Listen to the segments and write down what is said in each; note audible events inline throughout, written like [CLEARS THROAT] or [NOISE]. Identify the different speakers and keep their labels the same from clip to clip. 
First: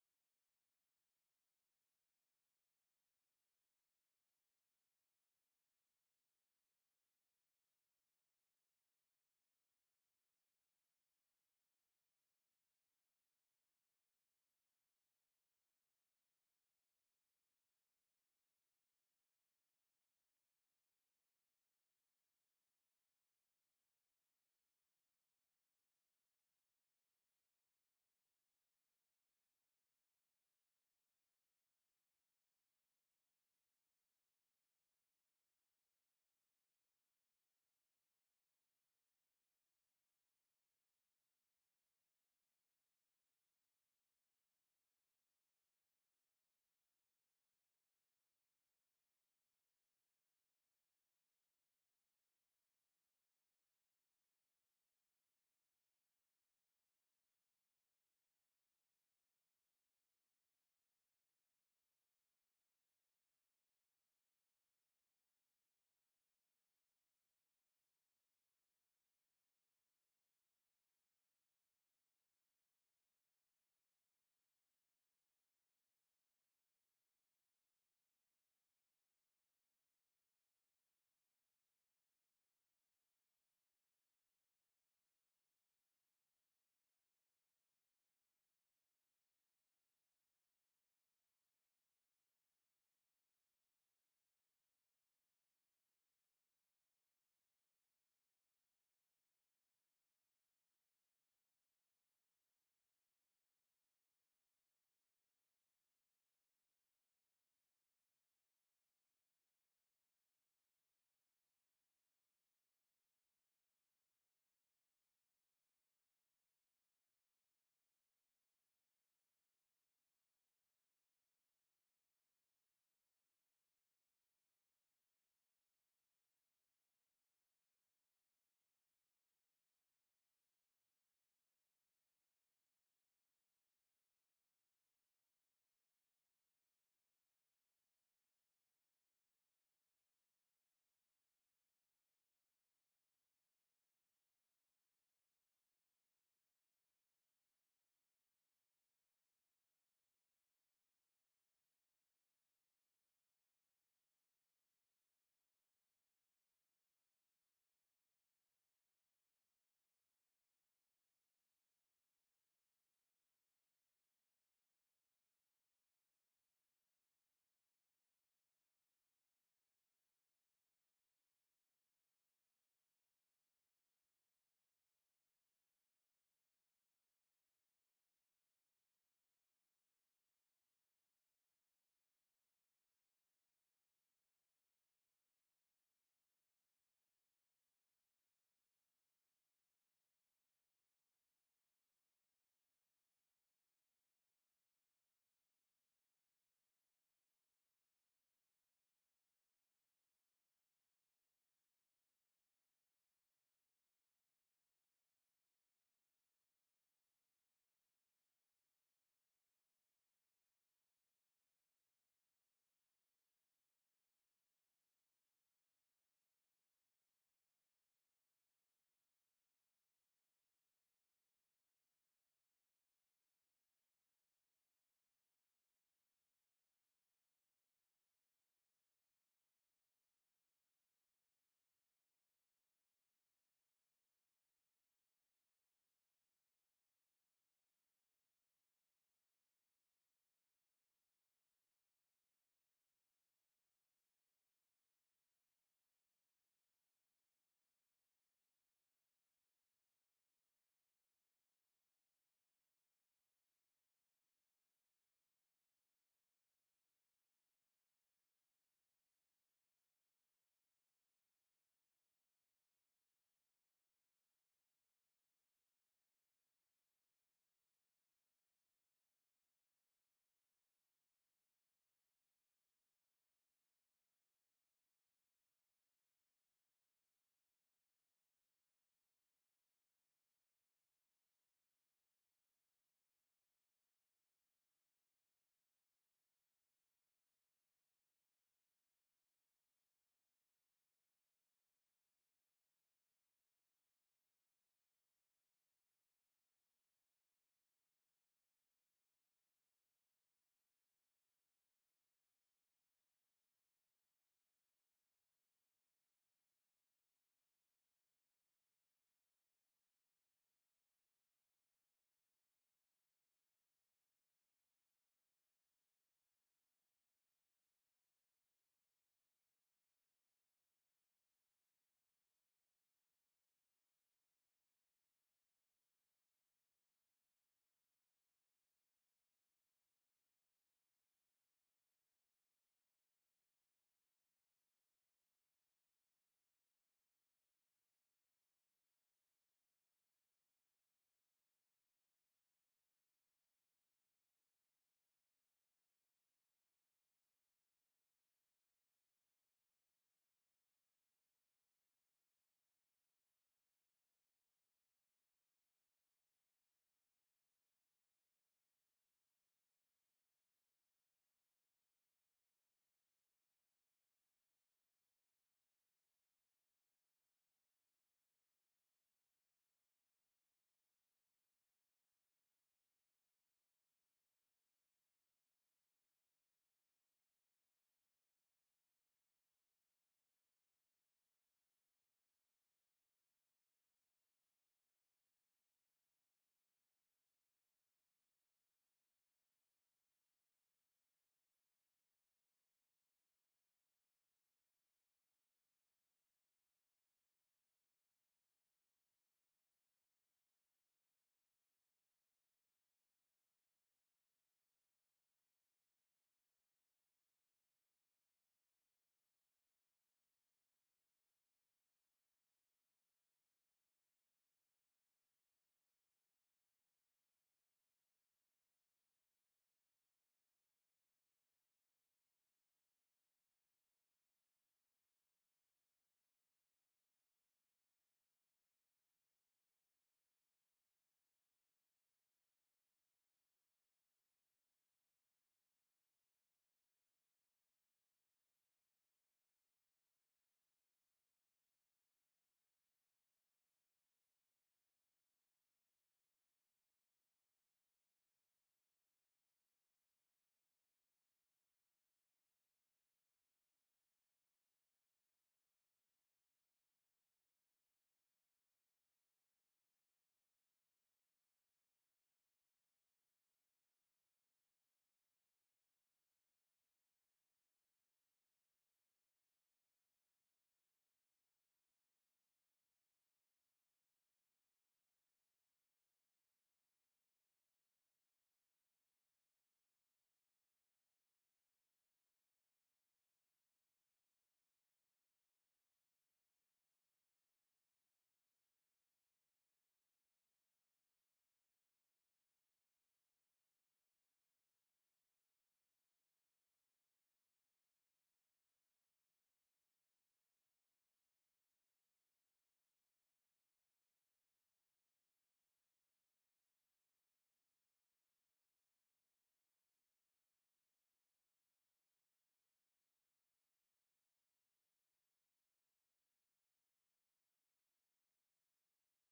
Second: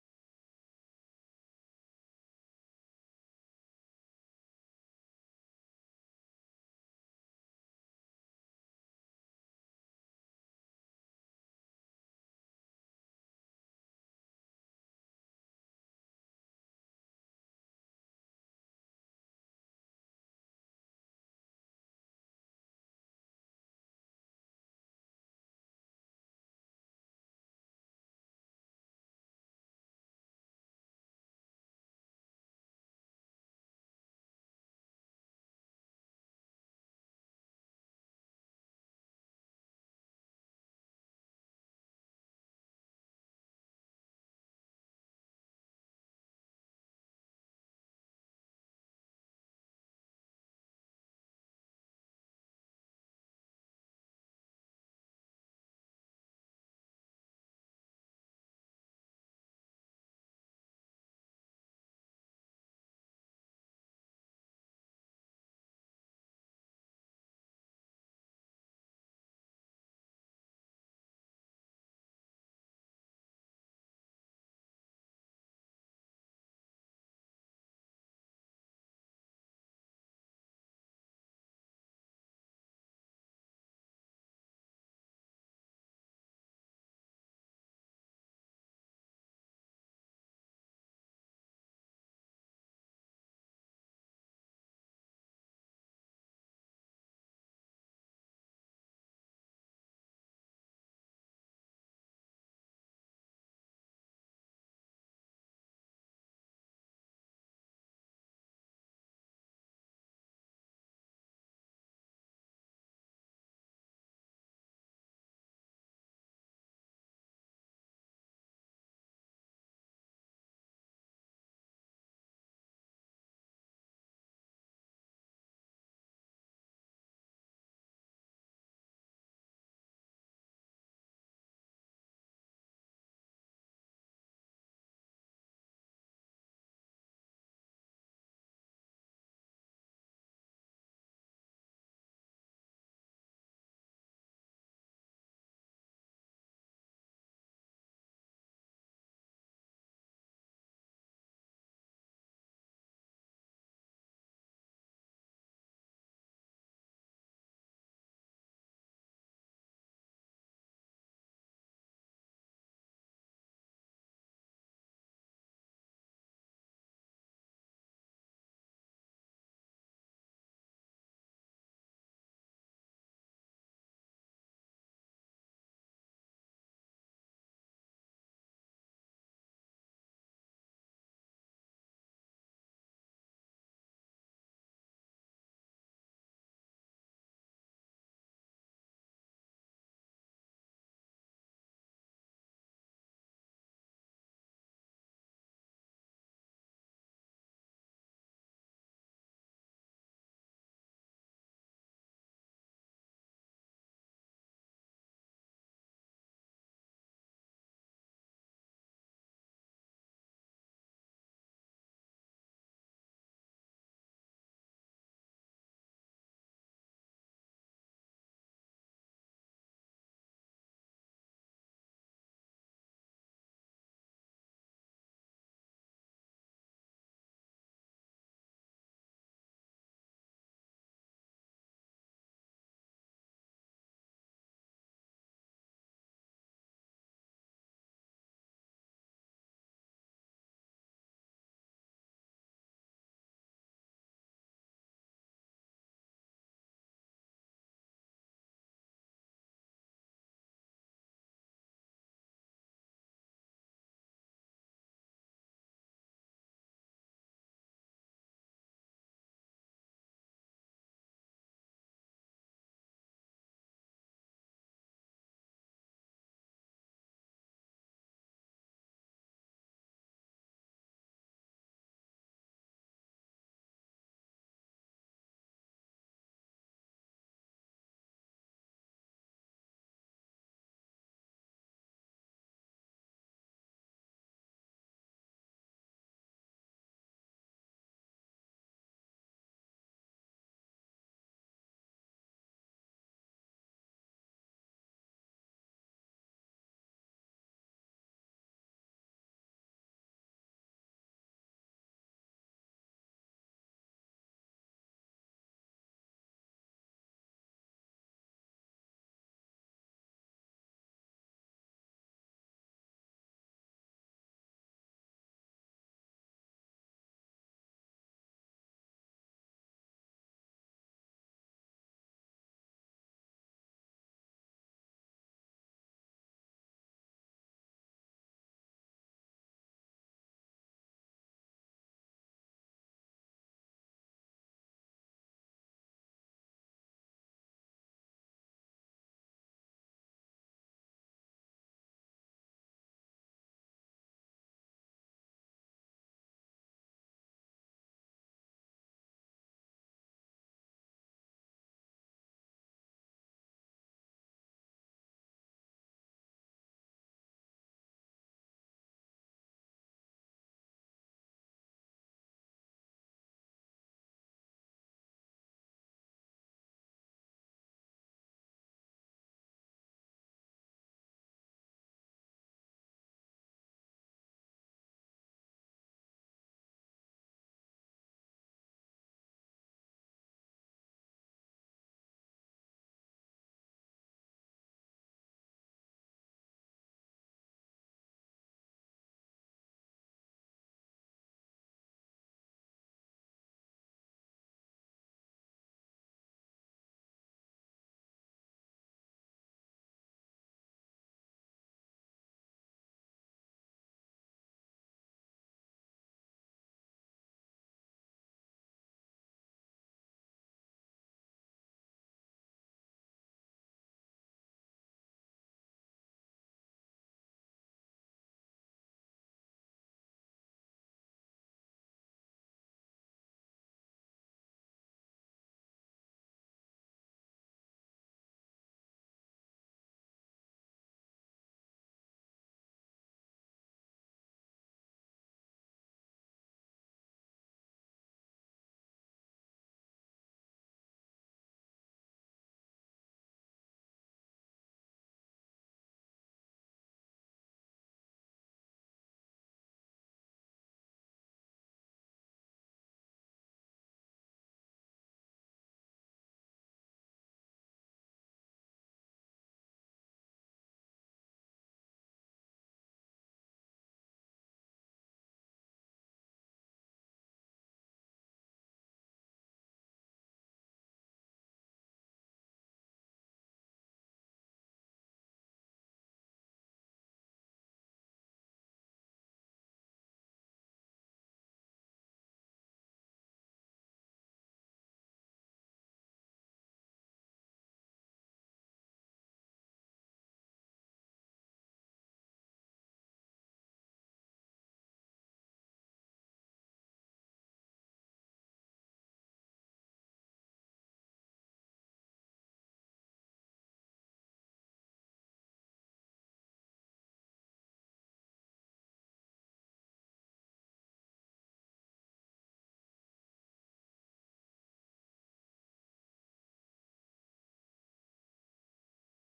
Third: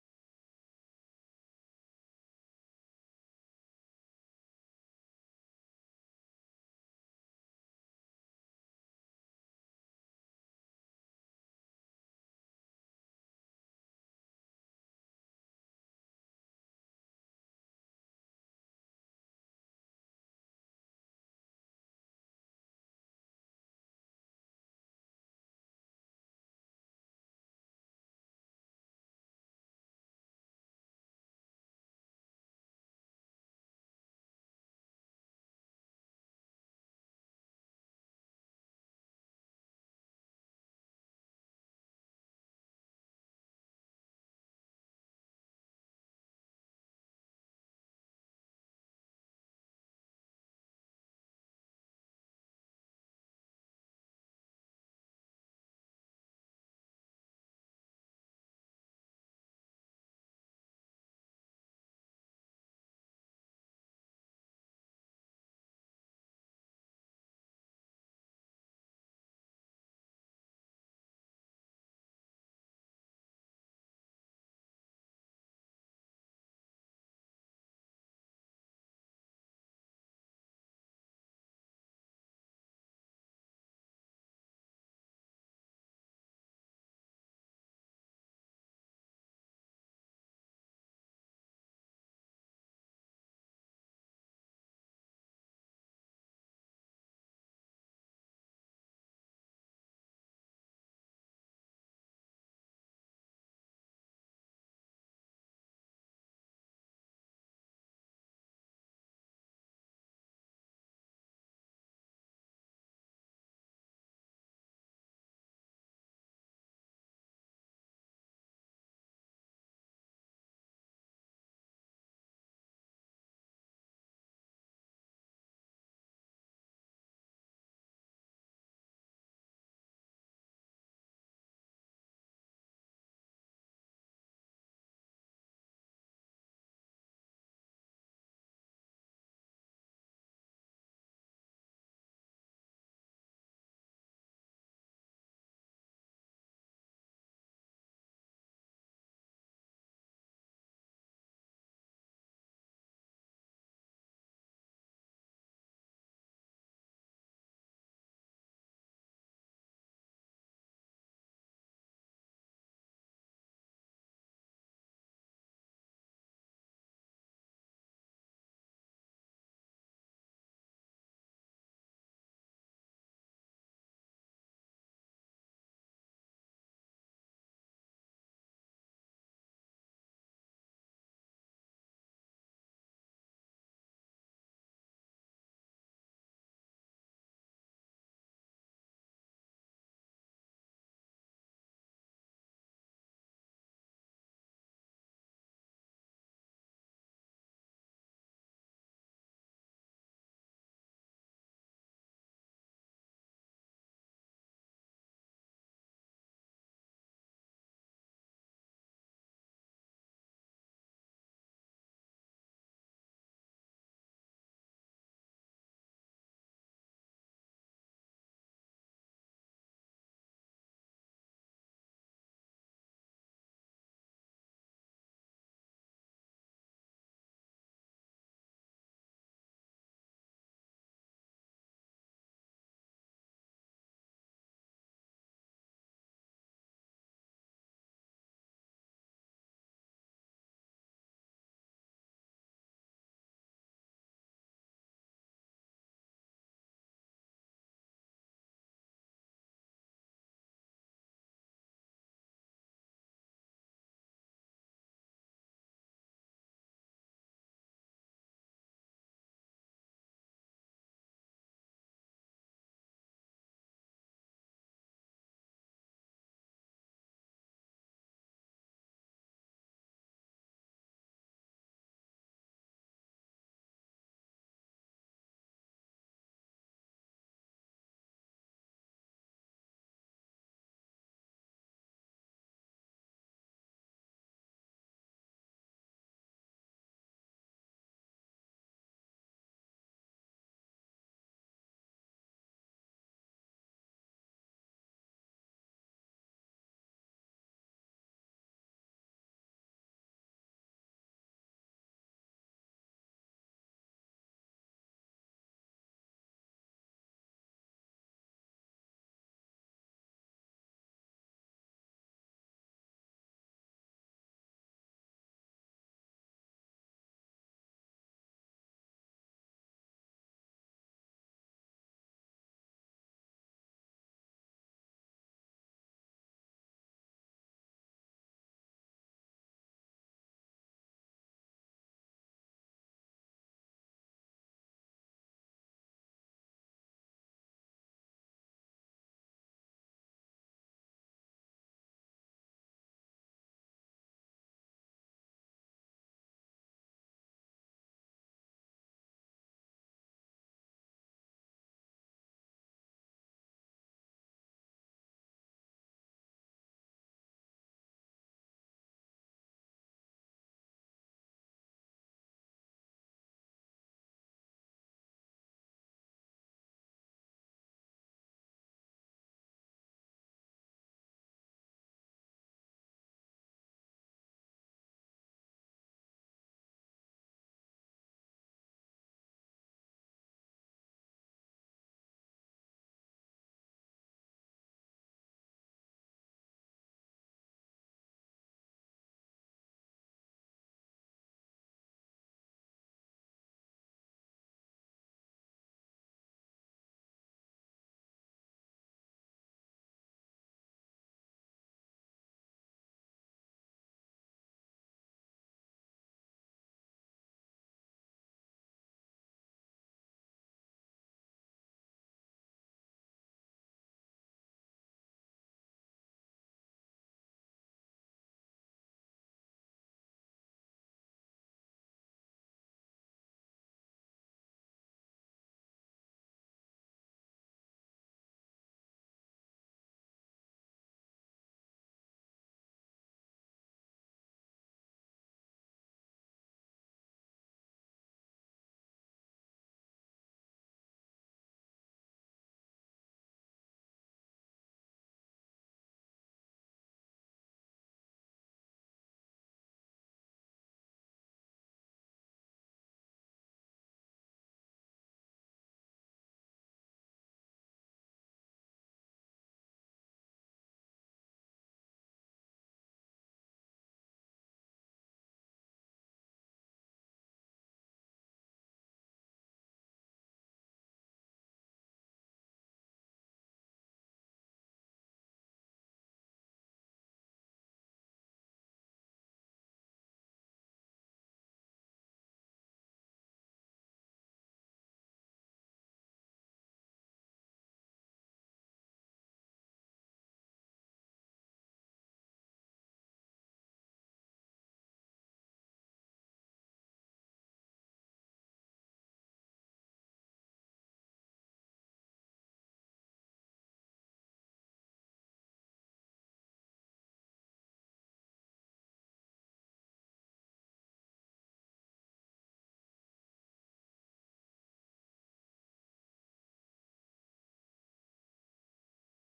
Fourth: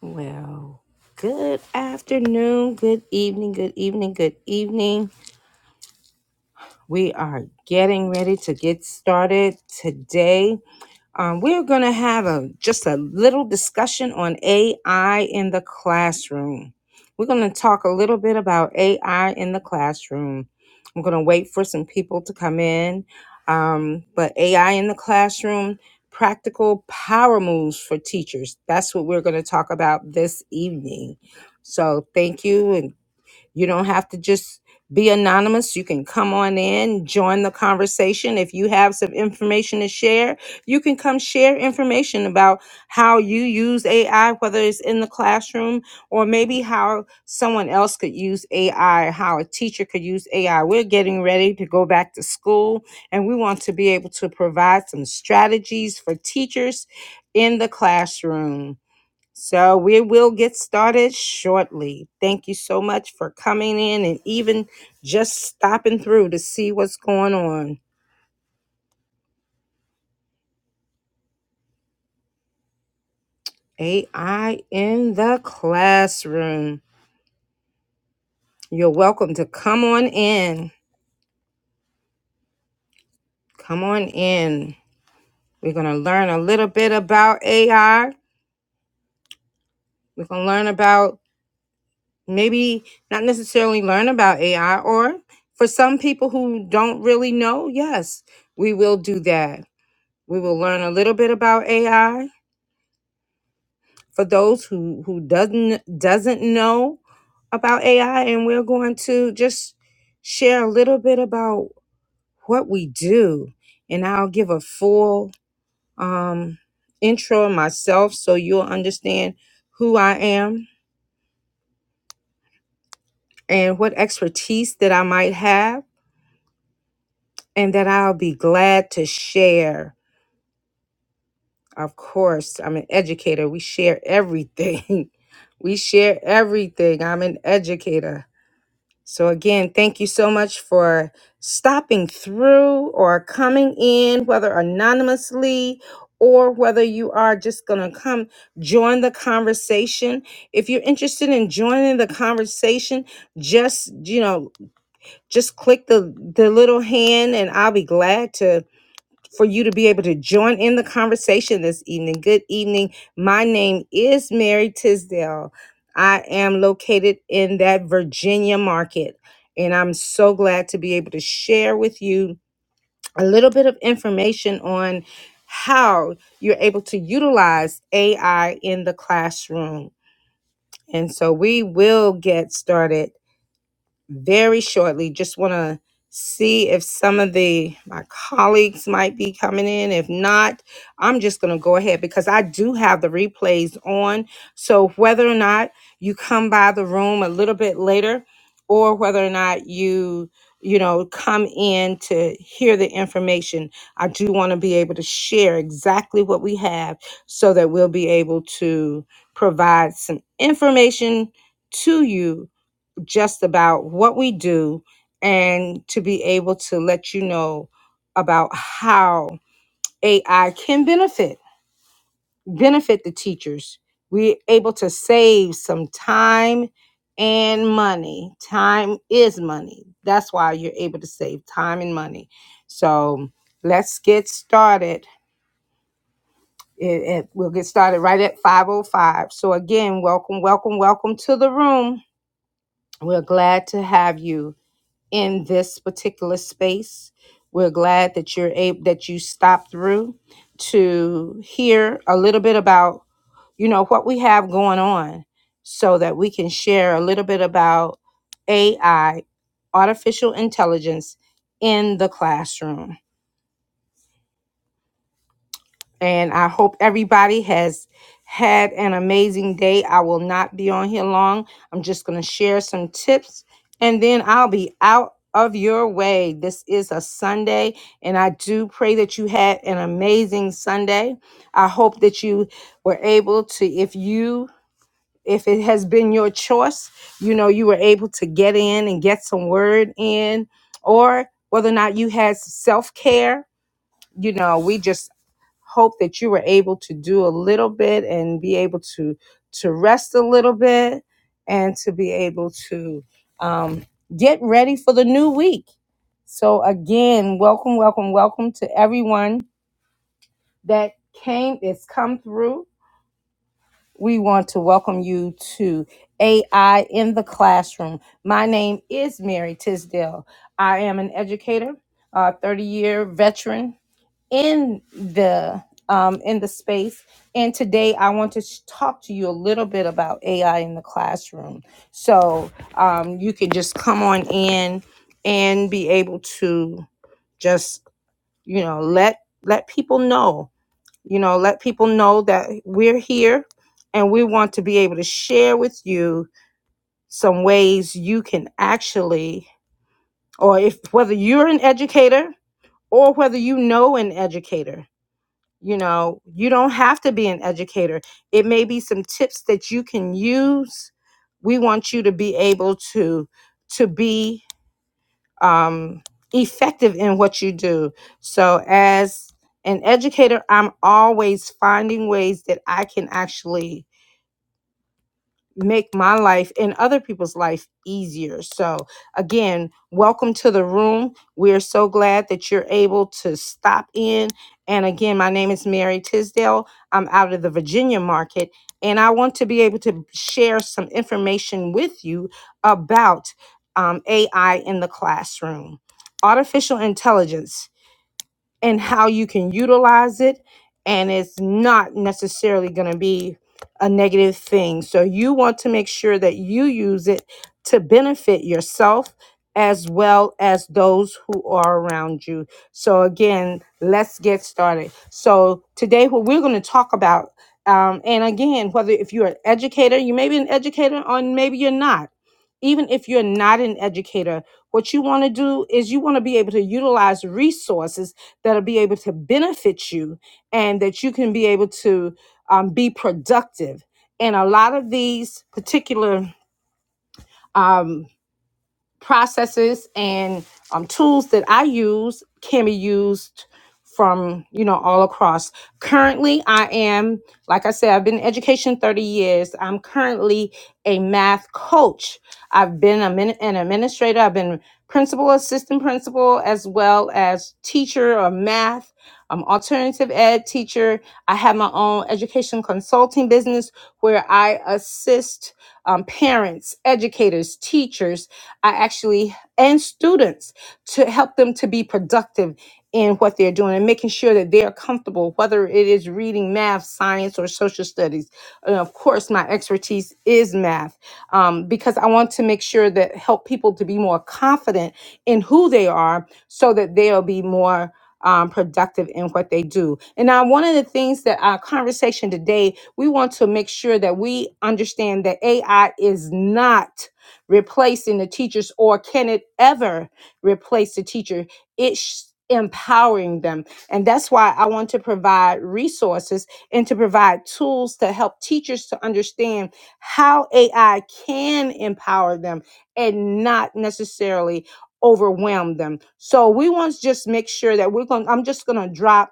Speaker 1: Well, good afternoon, good evening, good evening, good evening. We are getting ready to get started today. Um, we're going to have a just a little discussion on AI in the classroom. We're going to talk a little bit about AI in the classroom. I'm going to wait for some people to come in. Um, but AI in the classroom, practical power moves for teachers. That's what we're going to talk about this evening. So thank you. and. You don't have to just be anonymous. You can come on in, join the conversation. If you have some information to share, you can come share information about how you use AI, whether it's in the classroom or maybe how someone else could use AI, how a teacher could use AI. We're getting ready to go back to school and we want to be able to provide some strategies for teachers in the classroom. So we will get started shortly. Thank you so much for coming in and even just stopping through to see what's going on. AI in the classroom. You're welcome to come on in. Come on in. We're going to learn a little bit about AI. We're going to learn about maybe not necessarily learn about AI or for some people who don't really know, yes, we will do that. We will learn a little bit about AI for those who who doesn't doesn't know about AI and we're going to just share a little bit about what we do and I'll give a full um intro of myself so you'll understand who I am and what expertise that I might have and that I'll be glad to share. Of course, I'm an educator. We share everything. [LAUGHS] we share everything. I'm an educator. So, again, thank you so much for stopping through or coming in, whether anonymously or whether you are just going to come join the conversation. If you're interested in joining the conversation, just, you know, just click the, the little hand and I'll be glad to for you to be able to join in the conversation this evening. Good evening. My name is Mary Tisdale. I am located in that Virginia market, and I'm so glad to be able to share with you a little bit of information on how you're able to utilize AI in the classroom. And so we will get started very shortly. Just want to see if some of the my colleagues might be coming in. If not, I'm just going to go ahead because I do have the replays on. So whether or not you come by the room a little bit later or whether or not you you know come in to hear the information, I do want to be able to share exactly what we have so that we'll be able to provide some information to you just about what we do and to be able to let you know about how AI can benefit benefit the teachers. We're able to save some time and money. Time is money. That's why you're able to save time and money. So let's get started. It, it- we'll get started right at 505. So again, welcome, welcome, welcome to the room. We're glad to have you. in this particular space. We're glad that you're able that you stopped through to hear a little bit about, you know, what we have going on so that we can share a little bit about AI, artificial intelligence in the classroom. And I hope everybody has had an amazing day. I will not be on here long. I'm just going to share some tips and then I'll be out of your way. This is a Sunday, and I do pray that you had an amazing Sunday. I hope that you were able to, if you if it has been your choice, you know, you were able to get in and get some word in, or whether or not you had self care, you know, we just hope that you were able to do a little bit and be able to to rest a little bit and to be able to um, get ready for the new week so again welcome welcome welcome to everyone that came that's come through we want to welcome you to ai in the classroom my name is mary tisdale i am an educator a 30 year veteran in the um, in the space. And today I want to sh- talk to you a little bit about AI in the classroom. So um, you can just come on in and be able to just you know let let people know you know let people know that we're here and we want to be able to share with you some ways you can actually or if whether you're an educator or whether you know an educator you know, you don't have to be an educator. It may be some tips that you can use. We want you to be able to to be um, effective in what you do. So as an educator, I'm always finding ways that I can actually make my life and other people's life easier. So, again, welcome to the room. We're so glad that you're able to stop in. And again, my name is Mary Tisdale. I'm out of the Virginia market, and I want to be able to share some information with you about um, AI in the classroom. Artificial intelligence and how you can utilize it and it's not necessarily going to be a negative thing so you want to make sure that you use it to benefit yourself as well as those who are around you so again let's get started so today what we're going to talk about um, and again whether if you're an educator you may be an educator or maybe you're not even if you're not an educator what you want to do is you want to be able to utilize resources that'll be able to benefit you and that you can be able to um, be productive. And a lot of these particular um, processes and um, tools that I use can be used from you know all across. Currently, I am like I said, I've been in education 30 years. I'm currently a math coach. I've been a min- an administrator. I've been principal, assistant principal, as well as teacher of math. Um, alternative ed teacher. I have my own education consulting business where I assist um, parents, educators, teachers, I actually, and students to help them to be productive in what they're doing and making sure that they are comfortable, whether it is reading math, science, or social studies. And of course, my expertise is math um, because I want to make sure that help people to be more confident in who they are so that they'll be more um, productive in what they do. And now, one of the things that our conversation today we want to make sure that we understand that AI is not replacing the teachers or can it ever replace the teacher. It's empowering them. And that's why I want to provide resources and to provide tools to help teachers to understand how AI can empower them and not necessarily overwhelm them. So we want to just make sure that we're going I'm just going to drop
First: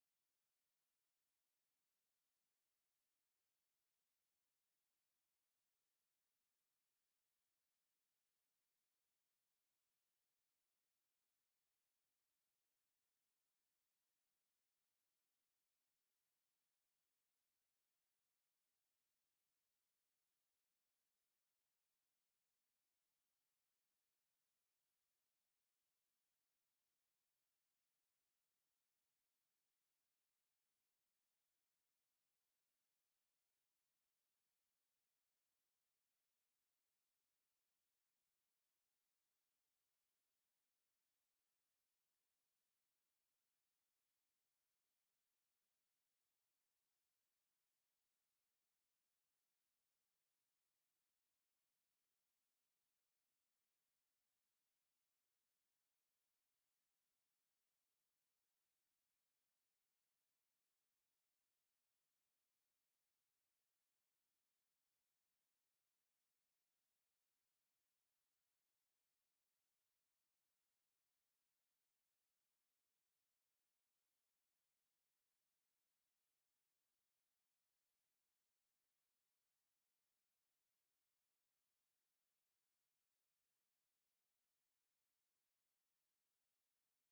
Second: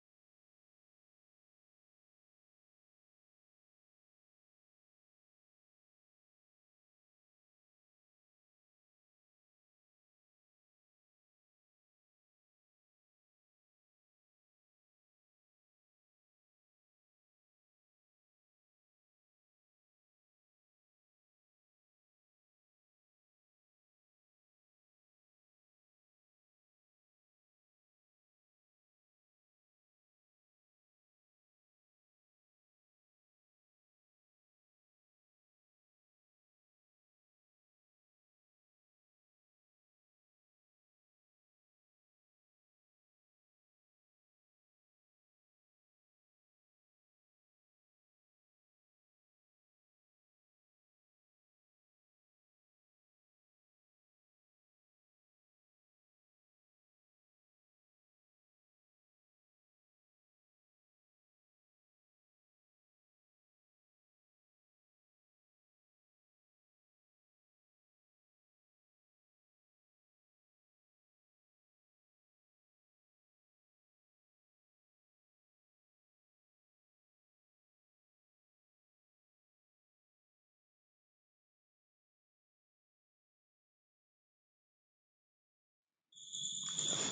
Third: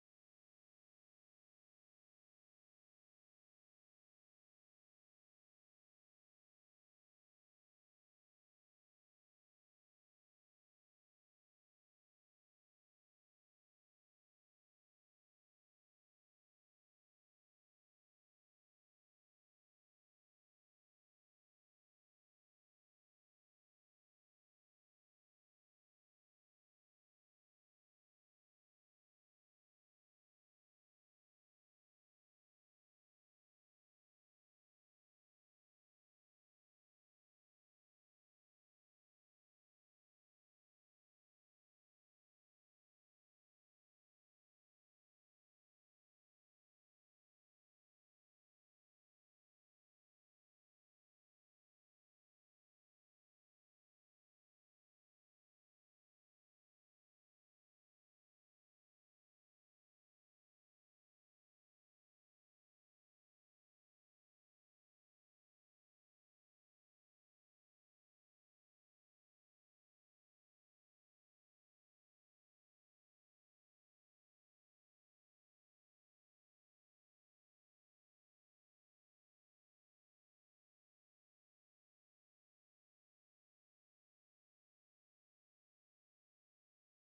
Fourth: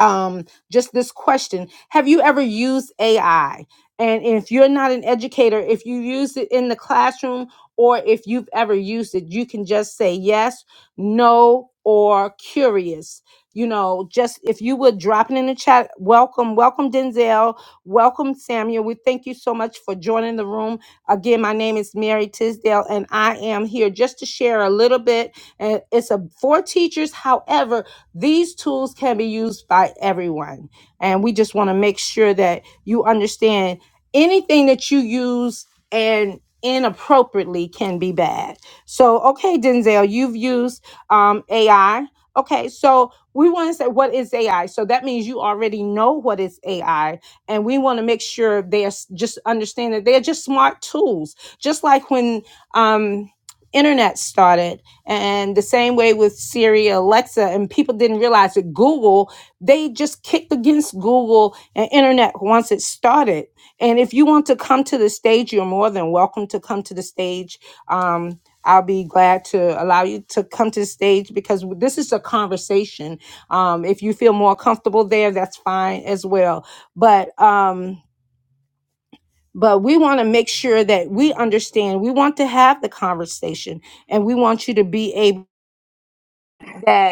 Speaker 1: um, just this question Have you ever used AI? And if you're not an educator, if you use it in the classroom or if you've ever used it, you can just say yes, no, or curious. You know, just if you would drop it in the chat, welcome, welcome Denzel, welcome Samuel. We thank you so much for joining the room. Again, my name is Mary Tisdale, and I am here just to share a little bit. And it's a for teachers. However, these tools can be used by everyone. And we just want to make sure that you understand anything that you use and inappropriately can be bad. So, okay, Denzel, you've used um, AI. Okay, so we want to say what is AI? So that means you already know what is AI, and we want to make sure they are s- just understand that they're just smart tools. Just like when um, internet started, and the same way with Siri, Alexa, and people didn't realize that Google, they just kicked against Google and internet once it started. And if you want to come to the stage, you're more than welcome to come to the stage. Um, I'll be glad to allow you to come to the stage because this is a conversation. Um, if you feel more comfortable there, that's fine as well. But um, but we want to make sure that we understand. We want to have the conversation, and we want you to be able that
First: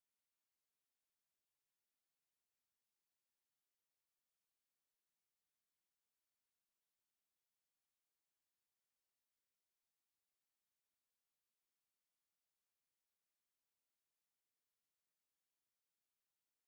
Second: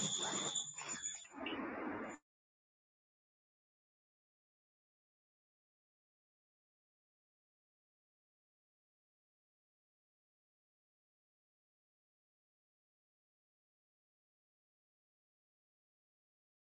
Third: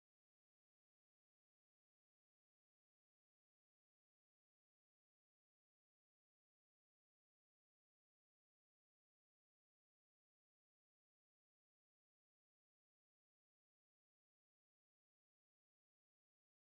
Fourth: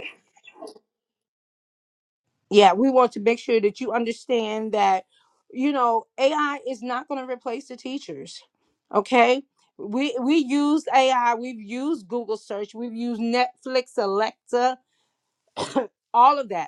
Speaker 1: Yeah, we want to make sure that you understand that, you know, AI is not going to replace the teachers. Okay. We we use AI, we've used Google search, we've used Netflix, Alexa, all of that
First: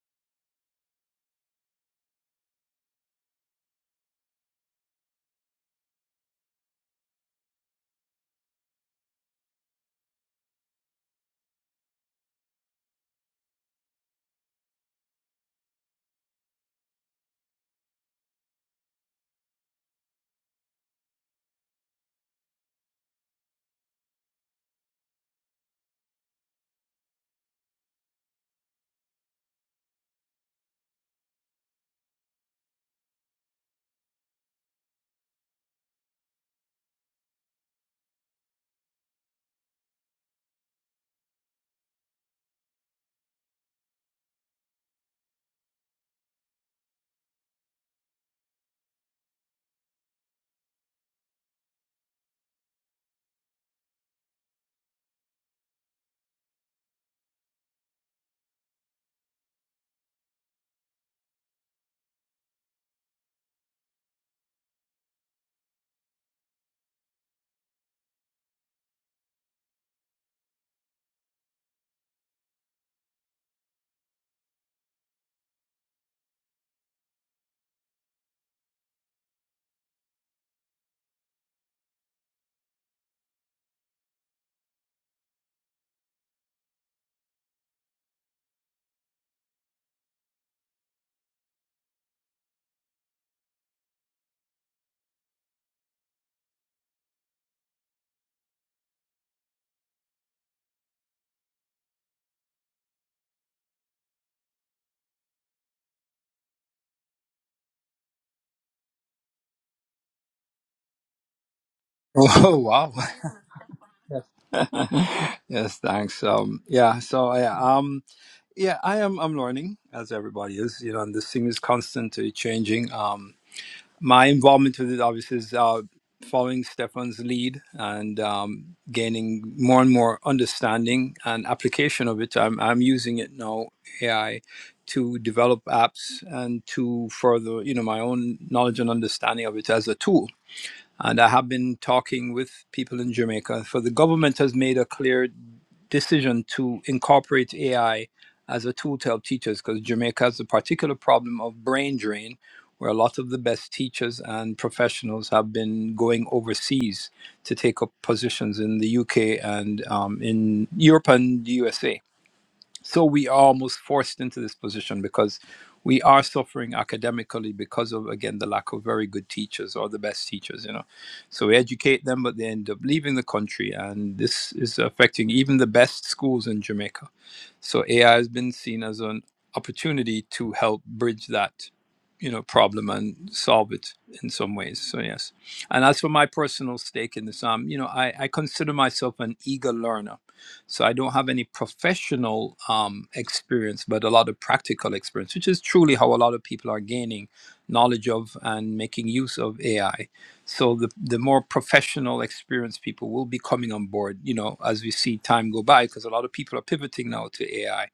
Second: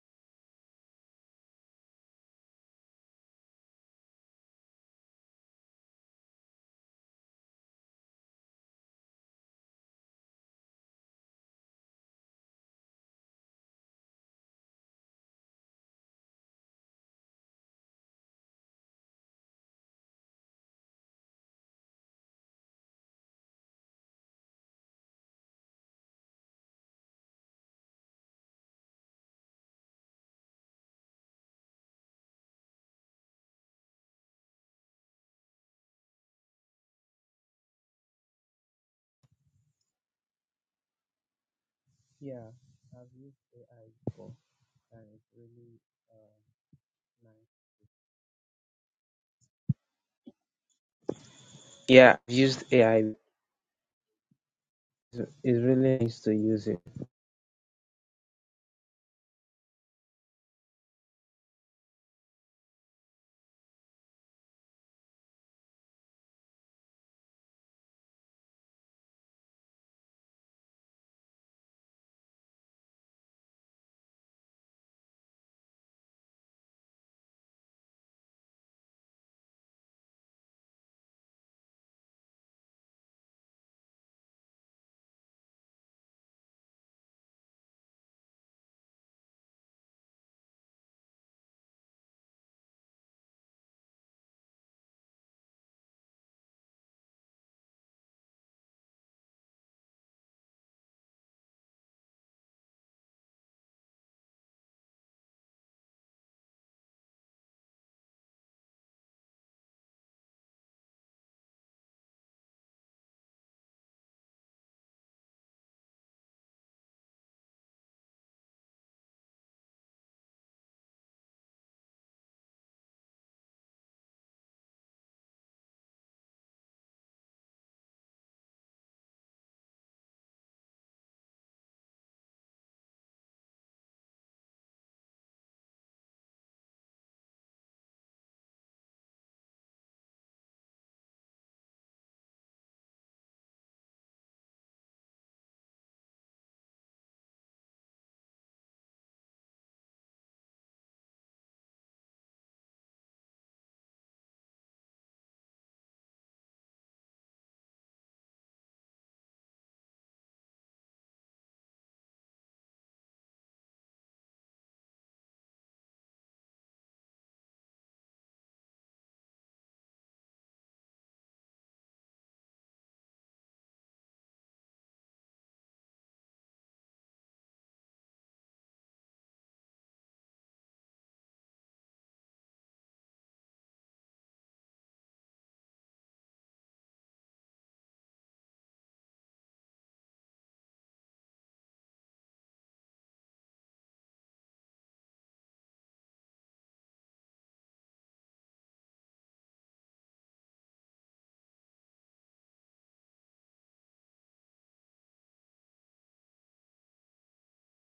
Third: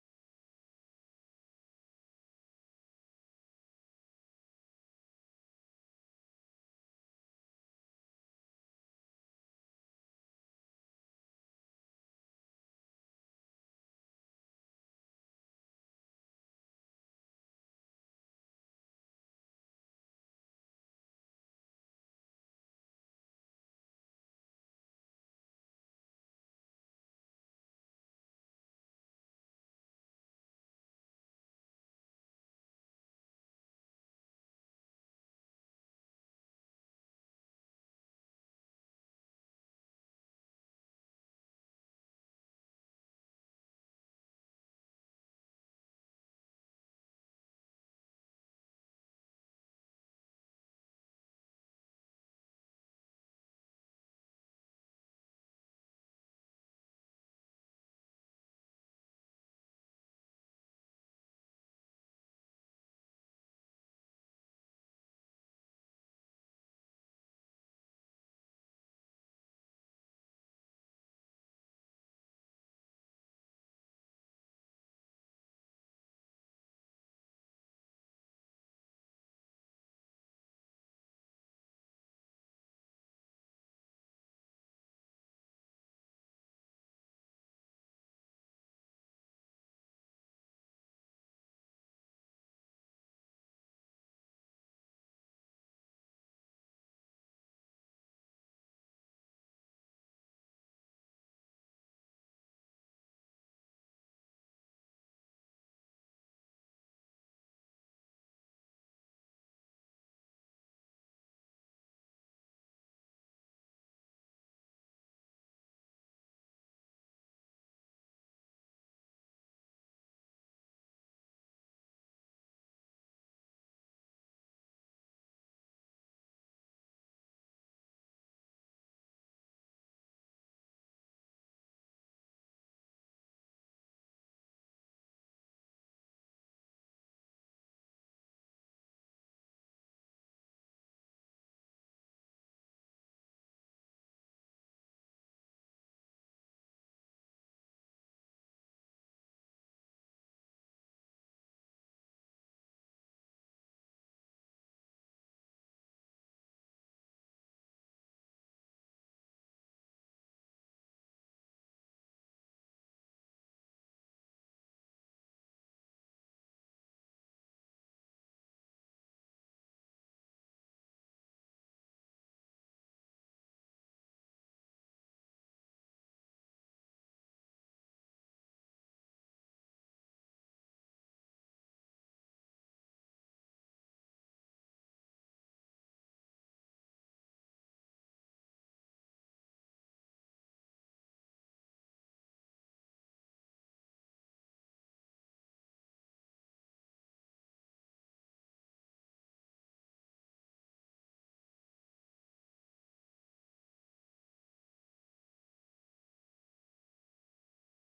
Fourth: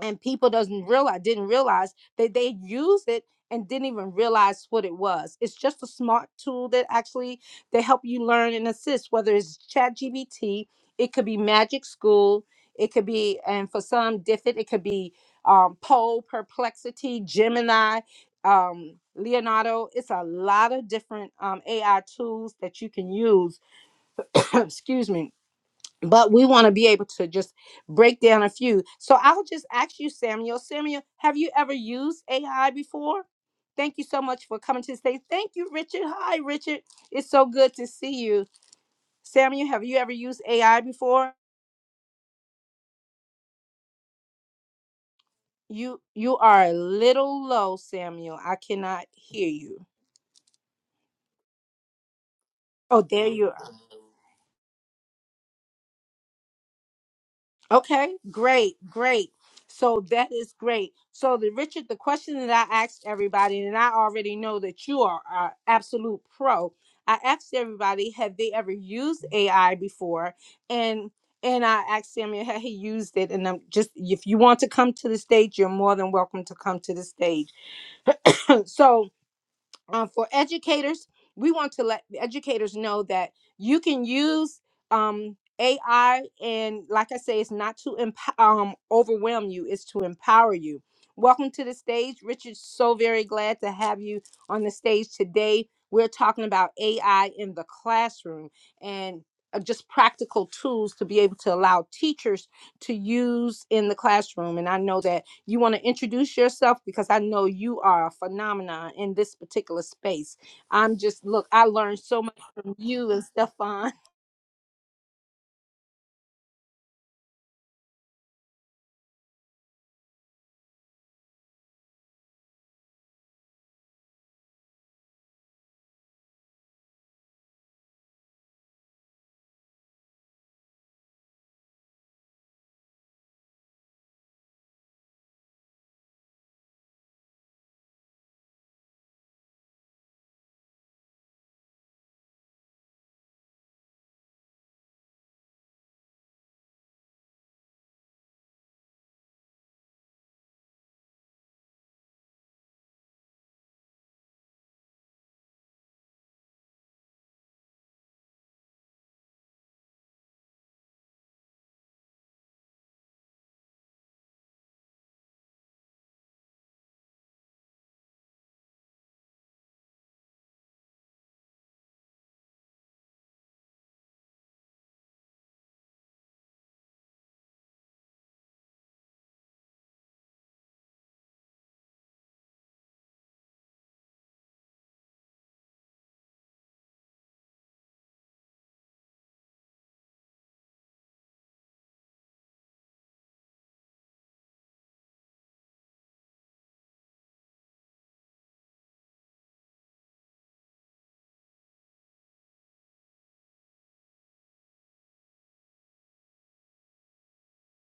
Speaker 1: and people doesn't realize didn't realize that they used it and didn't even realize what it was it's just a smart tool that actually they help you learn and assist whether it's chat gbt it could be magic school it could be and for some different it could be um, pole perplexity gemini um, leonardo it's a lot of different um, ai tools that you can use [COUGHS] excuse me but we want to be able to just break down a few. So I'll just ask you, Samuel. Samuel, have you ever used AI before? Thank you so much for coming to the stage. Thank you, Richard. Hi, Richard. It's so good to see you. Samuel, have you ever used AI before?
Speaker 2: Yeah, I've used AI before, and it's really
Speaker 1: You
Speaker 2: uh,
Speaker 1: you are a little low,
Speaker 2: nice.
Speaker 1: Samuel. I cannot hear you.
Speaker 2: Yeah, I've used
Speaker 1: Oh,
Speaker 2: AI.
Speaker 1: there you are.
Speaker 2: It's it's really nice to use it.
Speaker 1: Okay, great, great. So that is great. So the Richard, the question that I asked everybody, and I already know that you are uh, absolute pro. I asked everybody, have they ever used AI before? And and I asked Samuel, had he used it? And I'm just if you want to come to the stage, you're more than welcome to come to the stage. [LAUGHS] [CLEARS THROAT] so um, for educators, we want to let the educators know that you can use um, AI, and like I say, it's not to emp- um, overwhelm you; it's to empower you. Welcome to the stage, Richard. So very glad to have you on the stage today. We're talking about AI in the classroom and uh, just practical tools to be able to allow teachers to use in the classroom. And I know that you want to introduce yourself because I know you are a phenomenon in this particular space. I'm just look, I learned so much
Speaker 3: Oh [LAUGHS]
Speaker 1: from
Speaker 3: wow!
Speaker 1: you and Stefan.
Speaker 3: [LAUGHS] yes, thanks. Um, yeah. So yeah, um, yeah, I am. I'm learning as everybody is. You know, and this thing is constantly changing. Um, my involvement with it obviously is uh, following Stefan's lead and um, gaining more and more understanding and application of it. I'm I'm using it now AI to develop apps and to further you know my own knowledge and understanding of it as a tool and I have been talking with people in Jamaica. For the government has made a clear decision to incorporate AI as a tool to help teachers because Jamaica has a particular problem of brain drain, where a lot of the best teachers and professionals have been going overseas to take up positions in the UK and um, in Europe and the USA so we are almost forced into this position because we are suffering academically because of again the lack of very good teachers or the best teachers you know so we educate them but they end up leaving the country and this is affecting even the best schools in jamaica so AI has been seen as an opportunity to help bridge that, you know, problem and solve it in some ways. So yes, and as for my personal stake in this, um, you know, I, I consider myself an eager learner, so I don't have any professional um, experience, but a lot of practical experience, which is truly how a lot of people are gaining knowledge of and making use of AI so the, the more professional experienced people will be coming on board you know as we see time go by because a lot of people are pivoting now to ai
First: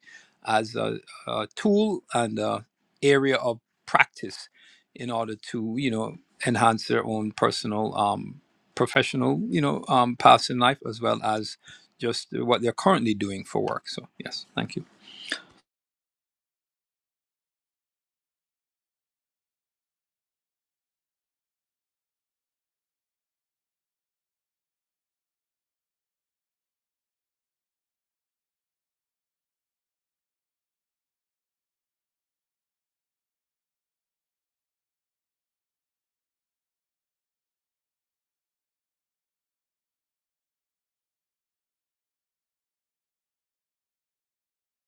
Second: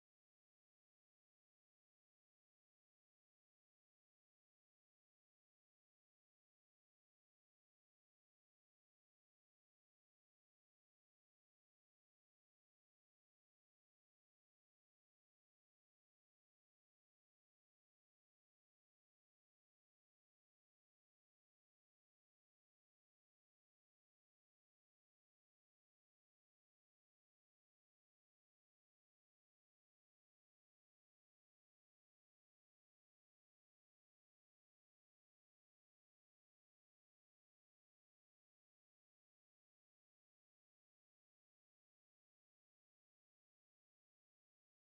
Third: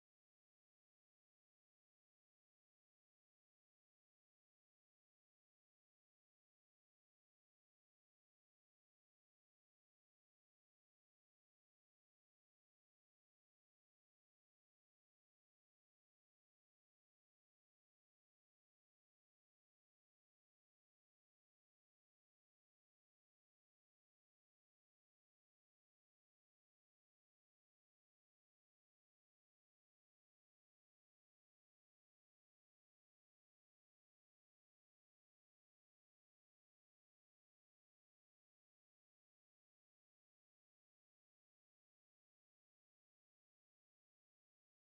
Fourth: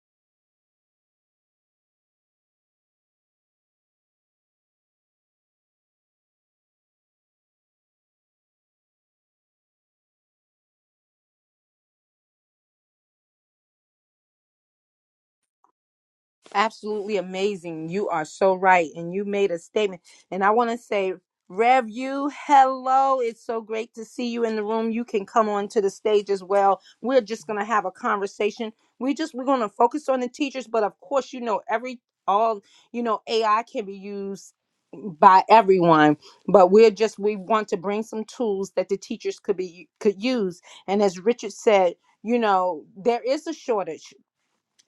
Speaker 3: as a, a tool and a area of practice in order to you know enhance their own personal um, professional you know um, paths in life as well as just what they're currently doing for work so yes thank
Speaker 1: absolutely amazing. You are so right. And you made a statement. And I want to say, Rev, you, hello. It's so great to see you in the room. You can come on to the stage as well. We're just going to have a conversation. We just, we're going to focus on the teachers, but of course, you know, every, all, you know, AI can be used by everyone but we're just we want to bring some tools that the teachers could be could use and as richard said you know there is a shortage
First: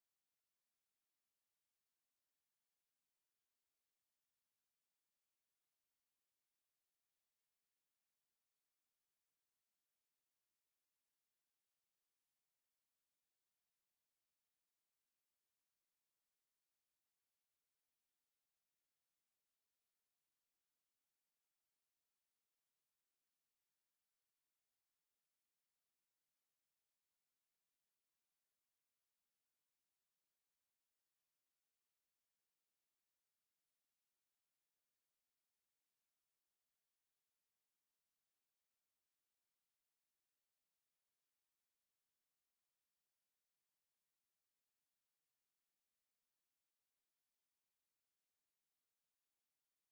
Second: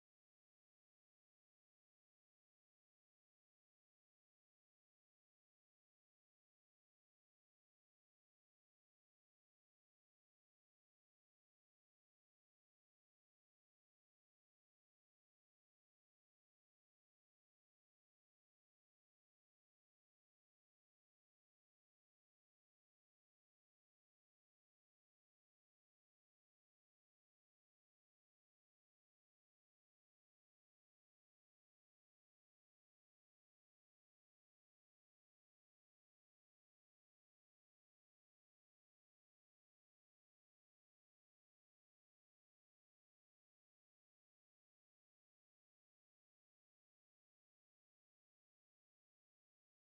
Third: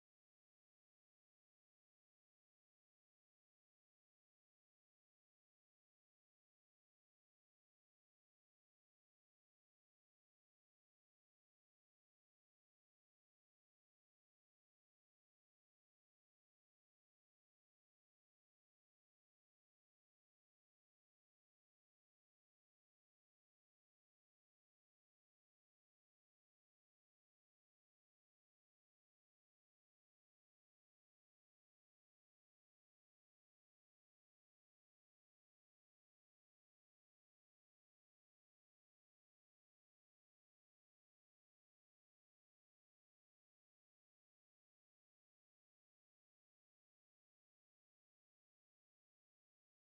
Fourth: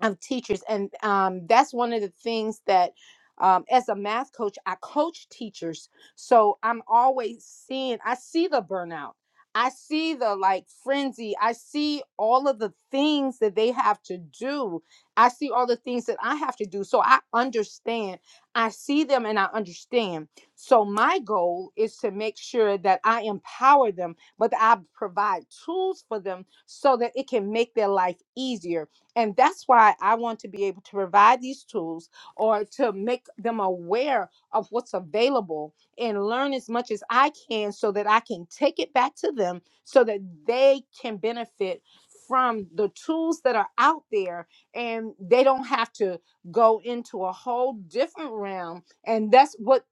Speaker 1: of teachers and um, that's one of the things that um, as a math coach i coach teachers so i'm always seeing i see the burnout i see the like frenzy i see all of the things that they have to do i see all the things that i have to do so i understand i see them and i understand so my goal is to make sure that i empower them but i provide tools for them so that it can make their life easier and that's why I want to be able to provide these tools or to make them aware of what's available and learn as much as I can so that I can take it back to them so that they can benefit from the tools that are out there and they don't have to go into a whole different realm. And that's what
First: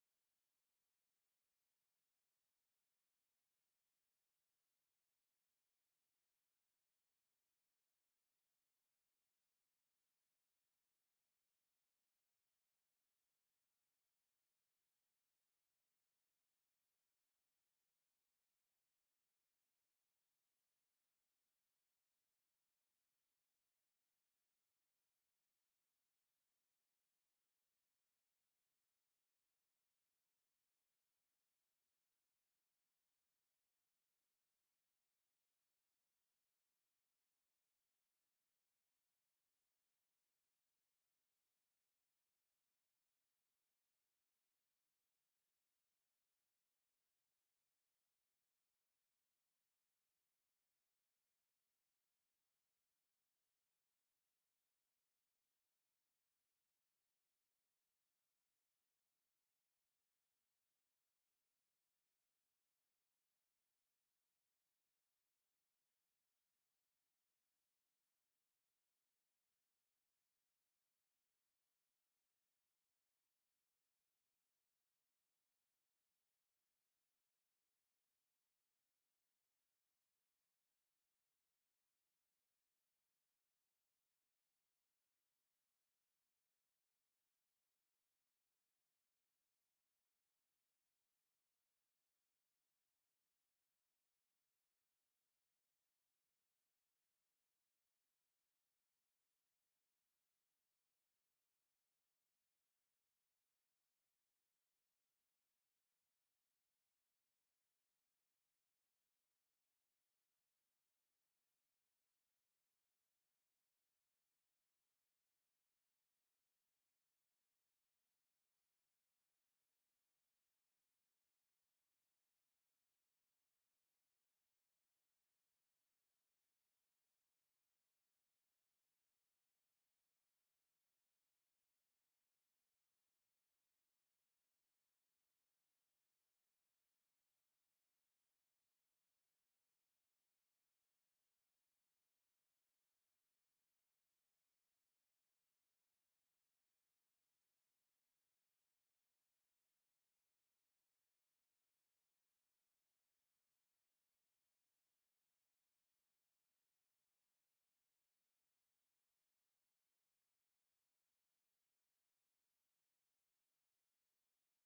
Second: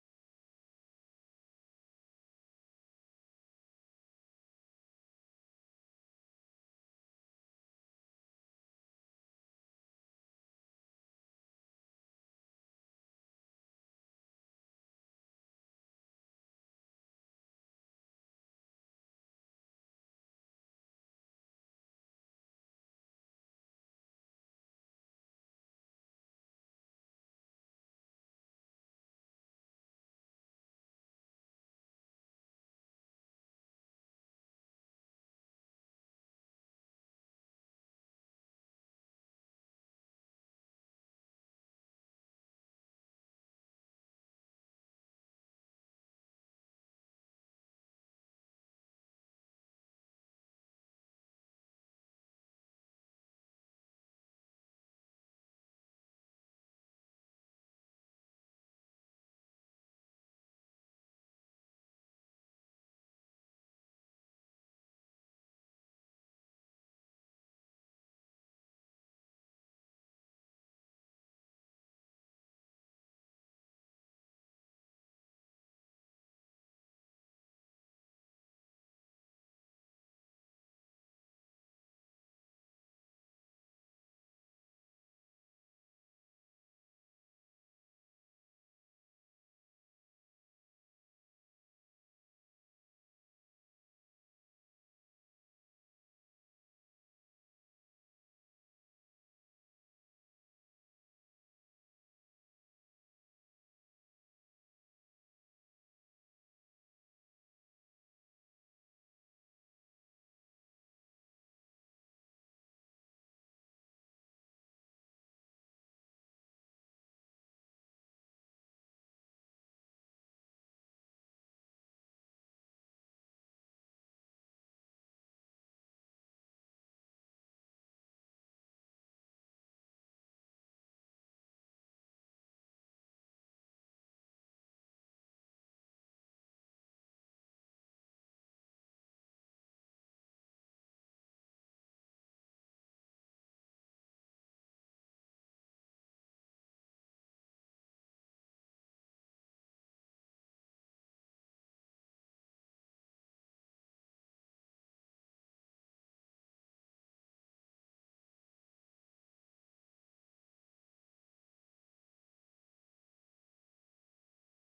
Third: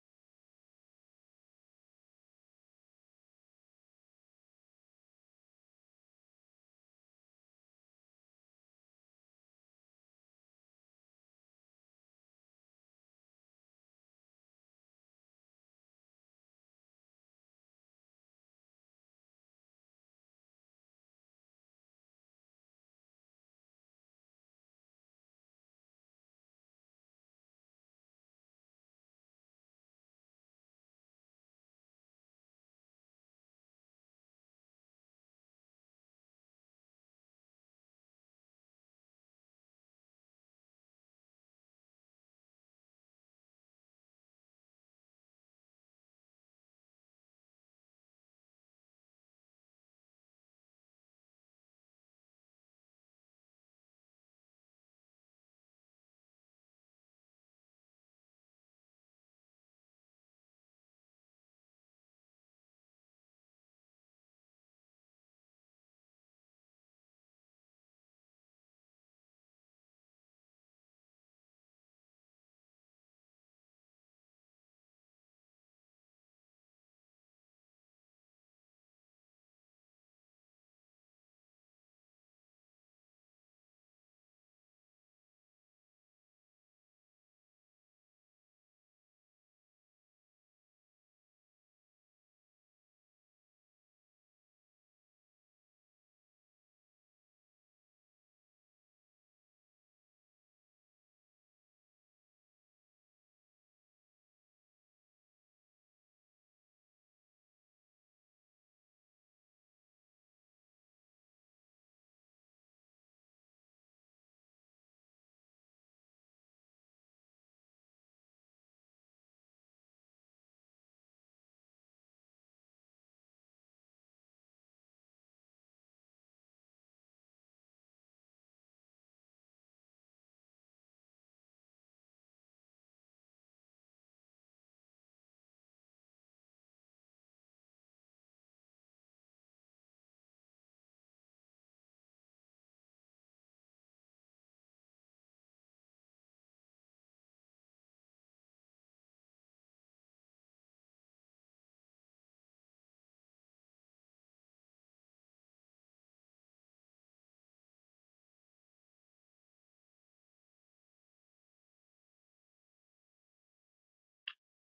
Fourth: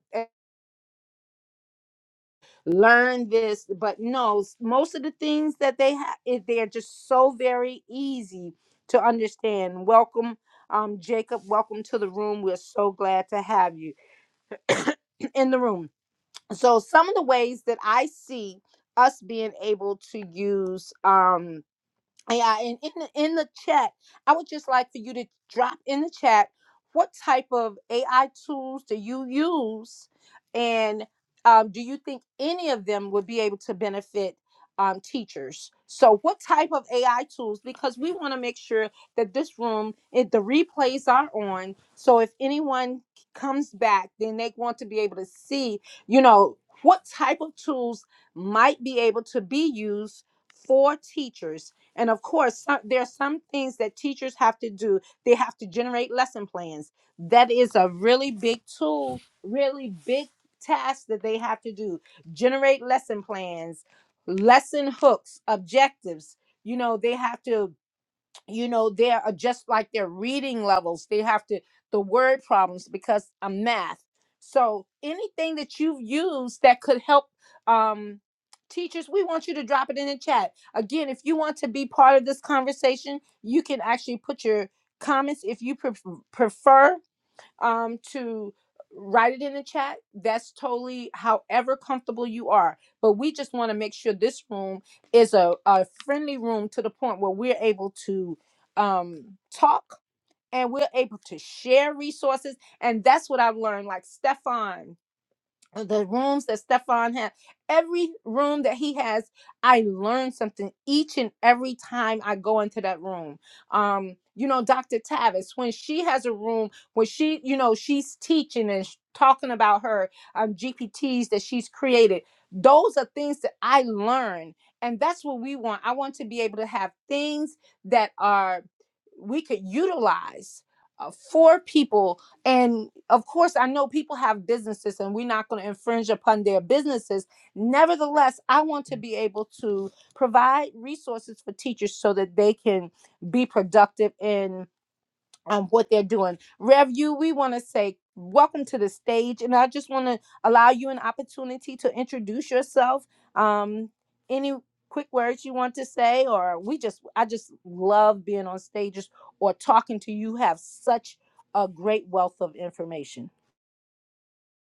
Speaker 1: learn this but no s- most of the things that they have they're just so very easy to understand welcome um jacob welcome to the room we're so glad to have you [CLEARS THROAT] in the room so some of the ways that i see us being able to use um, yeah, and in the in the chat, I would just like for you to drop in the chat what type of AI tools do you use, and um, do you think any of them would be able to benefit um, teachers? So, what type of AI tools? Because we want to make sure that this room, it, the replays are on. So, if anyone comes back, then they want to be able to see, you know, what type of tools might be able to be used for teachers and of course, some, there are some things that teachers have to do. They have to generate lesson plans. That is a really big tool, really big task that they have to do. Generate lesson plans, lesson hooks, objectives. You know, they have to you know they are uh, just like their reading levels they have to the word problems because i'm math so anything that you've used that could help um teachers we want you to drop it in the chat again if you want to be part of this conversation you can actually put your comments if you pref- prefer um, to write it in the chat. That's totally however comfortable you are. But we just want to make sure this room is a, a friendly room to the point where we're able to um, talk and we're able to share resources. And that's what I've learned. Like Stefan uh, the rooms that Stefan had, every room that he has, I learn something each and every time I go into that room. Um, you know, Dr. Tavis, when she has a room when she, you know, she's teaching and sh- talking about her um, GPTs that she's created, those are things that I learn. And that's what we want. I want to be able to have things that are we could utilize uh, for people and of course, I know people have businesses and we're not going to infringe upon their businesses. Nevertheless, I want to be able to provide resources for teachers so that they can be productive in um, what they're doing. Rev, you, we want to say welcome to the stage, and I just want to allow you an opportunity to introduce yourself. Um, any quick words you want to say, or we just, I just love being on stages or talking to you. Have such a great wealth of information.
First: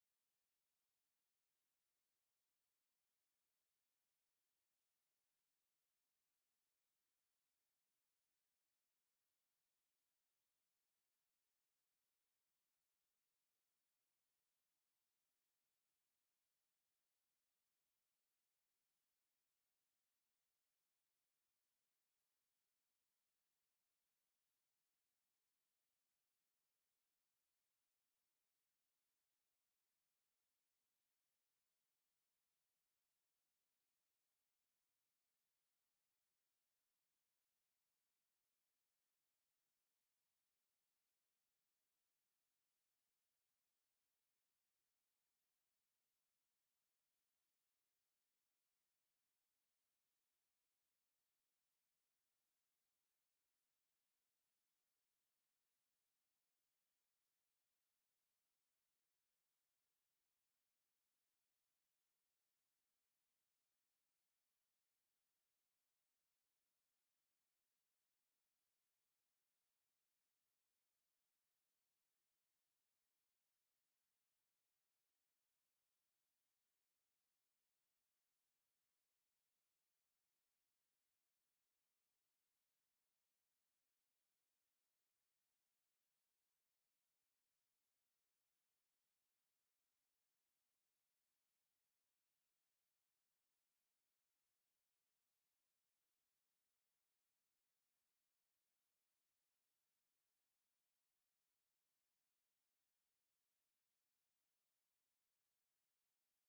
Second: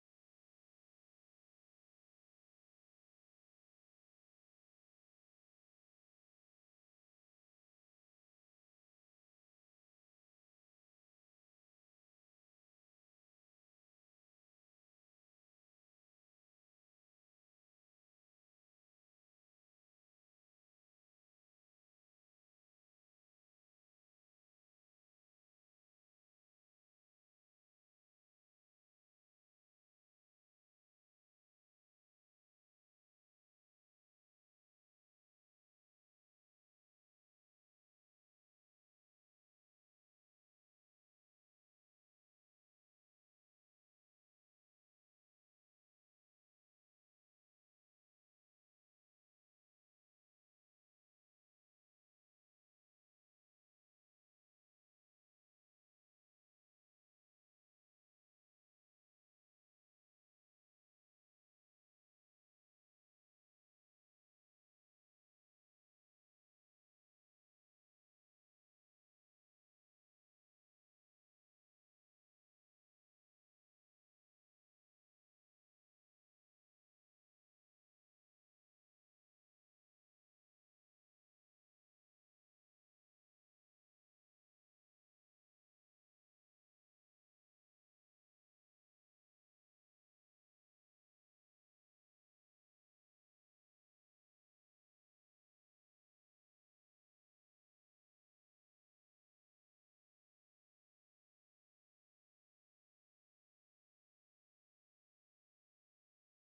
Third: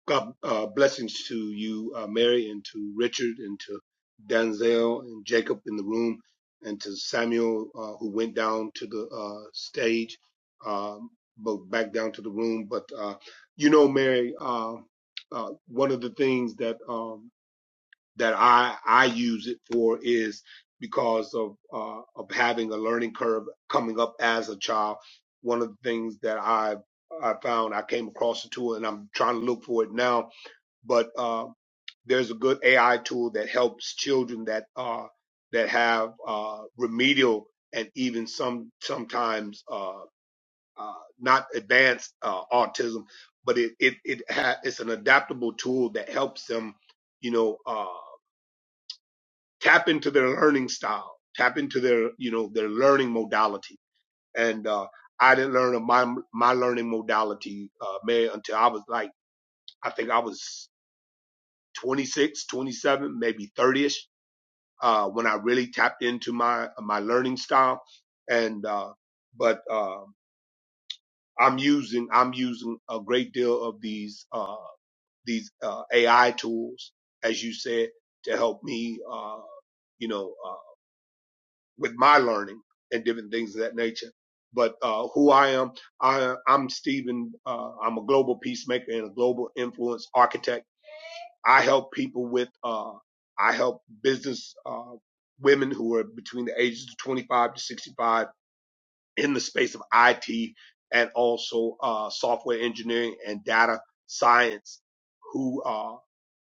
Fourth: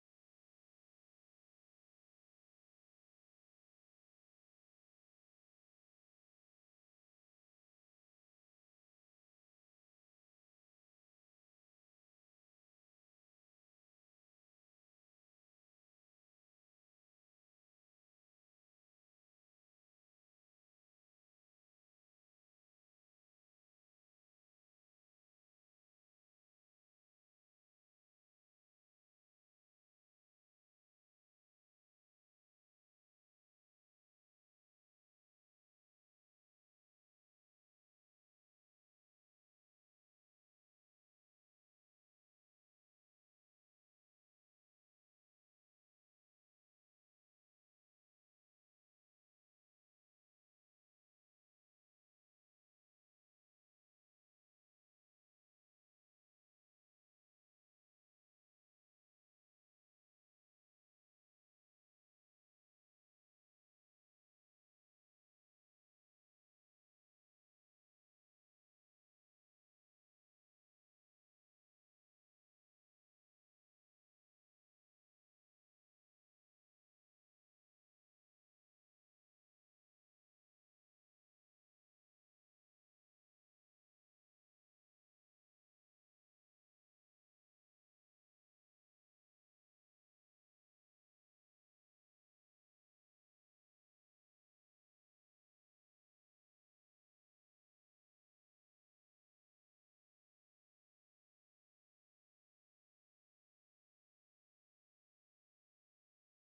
Speaker 4: God uh, blessings to you, uh, Mary, and to Richard, and to Danzel and Jacob in the room, and to Samuel uh, who went down to the uh, stage, um, but back down to the room. But uh, you know, Mary, uh, uh, one of the things that um, that I I use it for is because of uh, of having a learning curve coming up as a child. One of the things that I I found I came across it too, and I'm trying to look for it now but uh, there's a good AI tool that helps children that are that have uh, remedial and even some sometimes uh, uh, not advanced uh, autism, but it it it ha- it's an adaptable tool that helps them, you know, uh, tap into their learning style, tap into their you know their learning modality. And uh, I didn't learn of my my learning modality, uh, Mary, until I was like I think I was 26, 27, maybe 30ish, uh, when I really tapped into my, my learning style. And, uh, but, um, I'm using, I'm using a great deal of these, uh, these, uh, AI tools, as you said, to help me, uh, you know, uh, with my learning and different things of that nature. But, uh, who I am, I, I'm Stephen, uh, I'm a global peacemaker and a global influence architect I help people with, uh, I help business, uh, women who are between the ages of 25 to 65 in the space of IT and also, uh, software engineering and data science who uh,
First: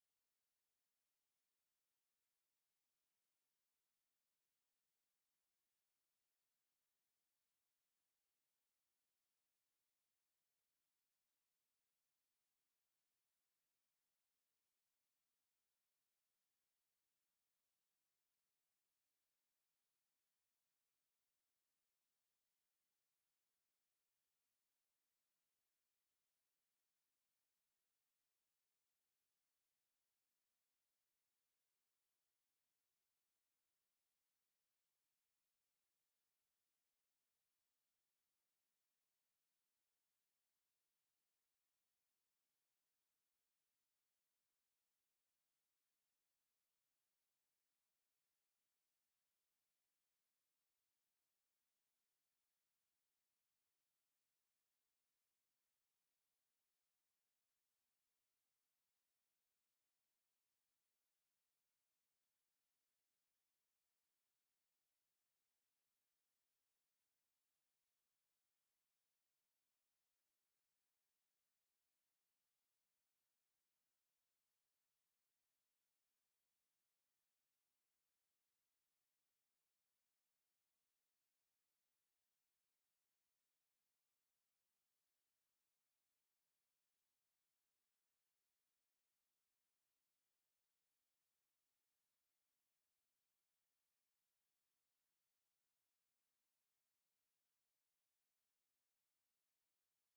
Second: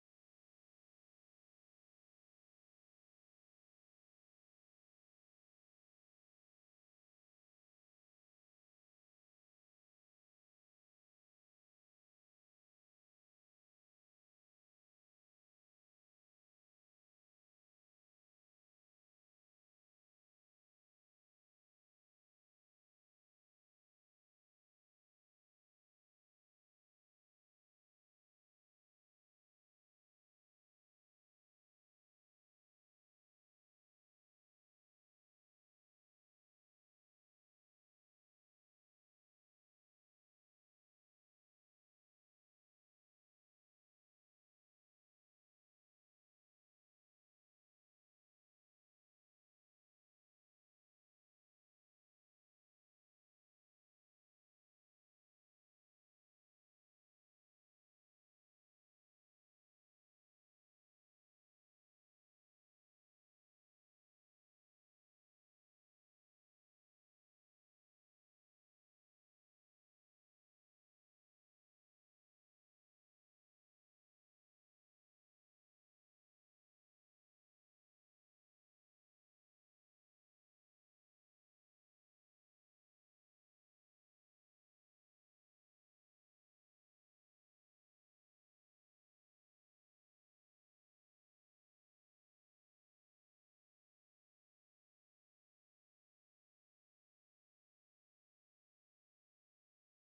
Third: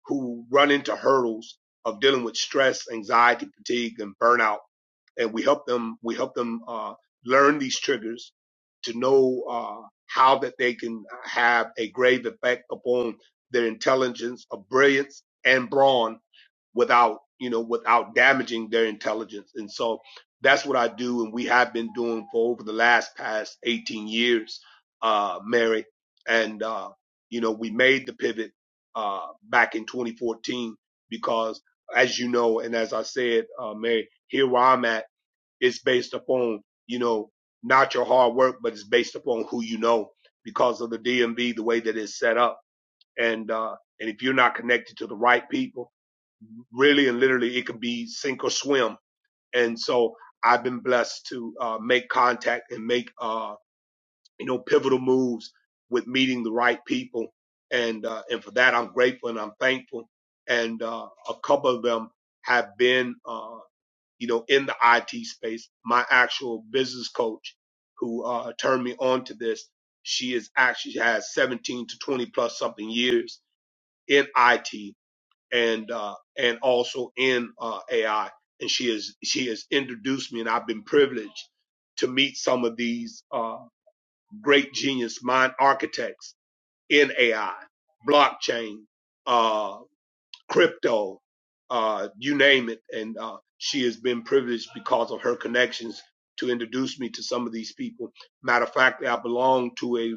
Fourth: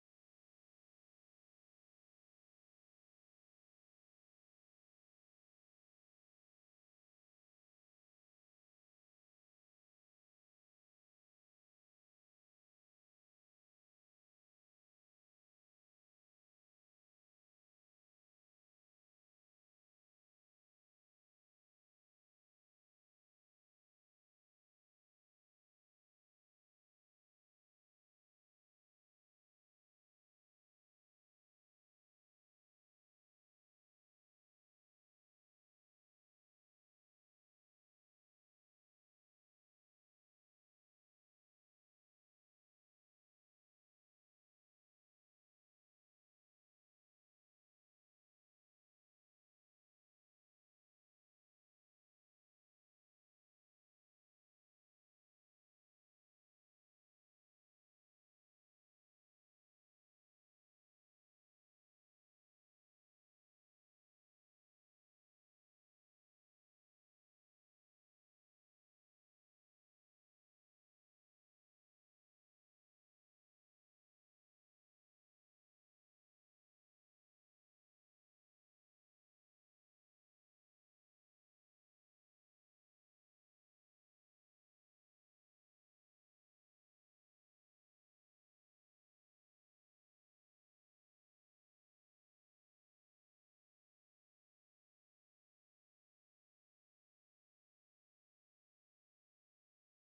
Speaker 4: who run into hurdles of dealing with stress, anxiety, fatigue, and burnout. And we help them, we help them, uh, learn these triggers to know, uh, how that they can have a grave effect upon their intelligence, of brilliance and brawn without you know without damaging their intelligence and so that's what i do and we have been doing for over the last past 18 years uh mary and uh you know we made the pivot uh back in 2014 because as you know and as i said uh mary here where i'm at it's based upon you know not your hard work but it's based upon who you know because of the dmv the way that it's set up and uh and if you're not connected to the right people really and literally it could be sink or swim. And so I've been blessed to uh, make contact and make uh, you know pivotal moves with meeting the right people. And uh, and for that I'm grateful and I'm thankful. And uh, a couple of them have been uh, you know in the IT space. My actual business coach who uh, turned me on to this, she is actually has 17 to 20 plus something years in IT and uh, and also in uh, AI. And she has she has introduced me, and I've been privileged to meet some of these uh, great genius mind architects in AI, blockchain, uh, crypto, uh, you name it. And uh, she has been privileged because of her connections to introduce me to some of these people. Matter of fact, I belong to a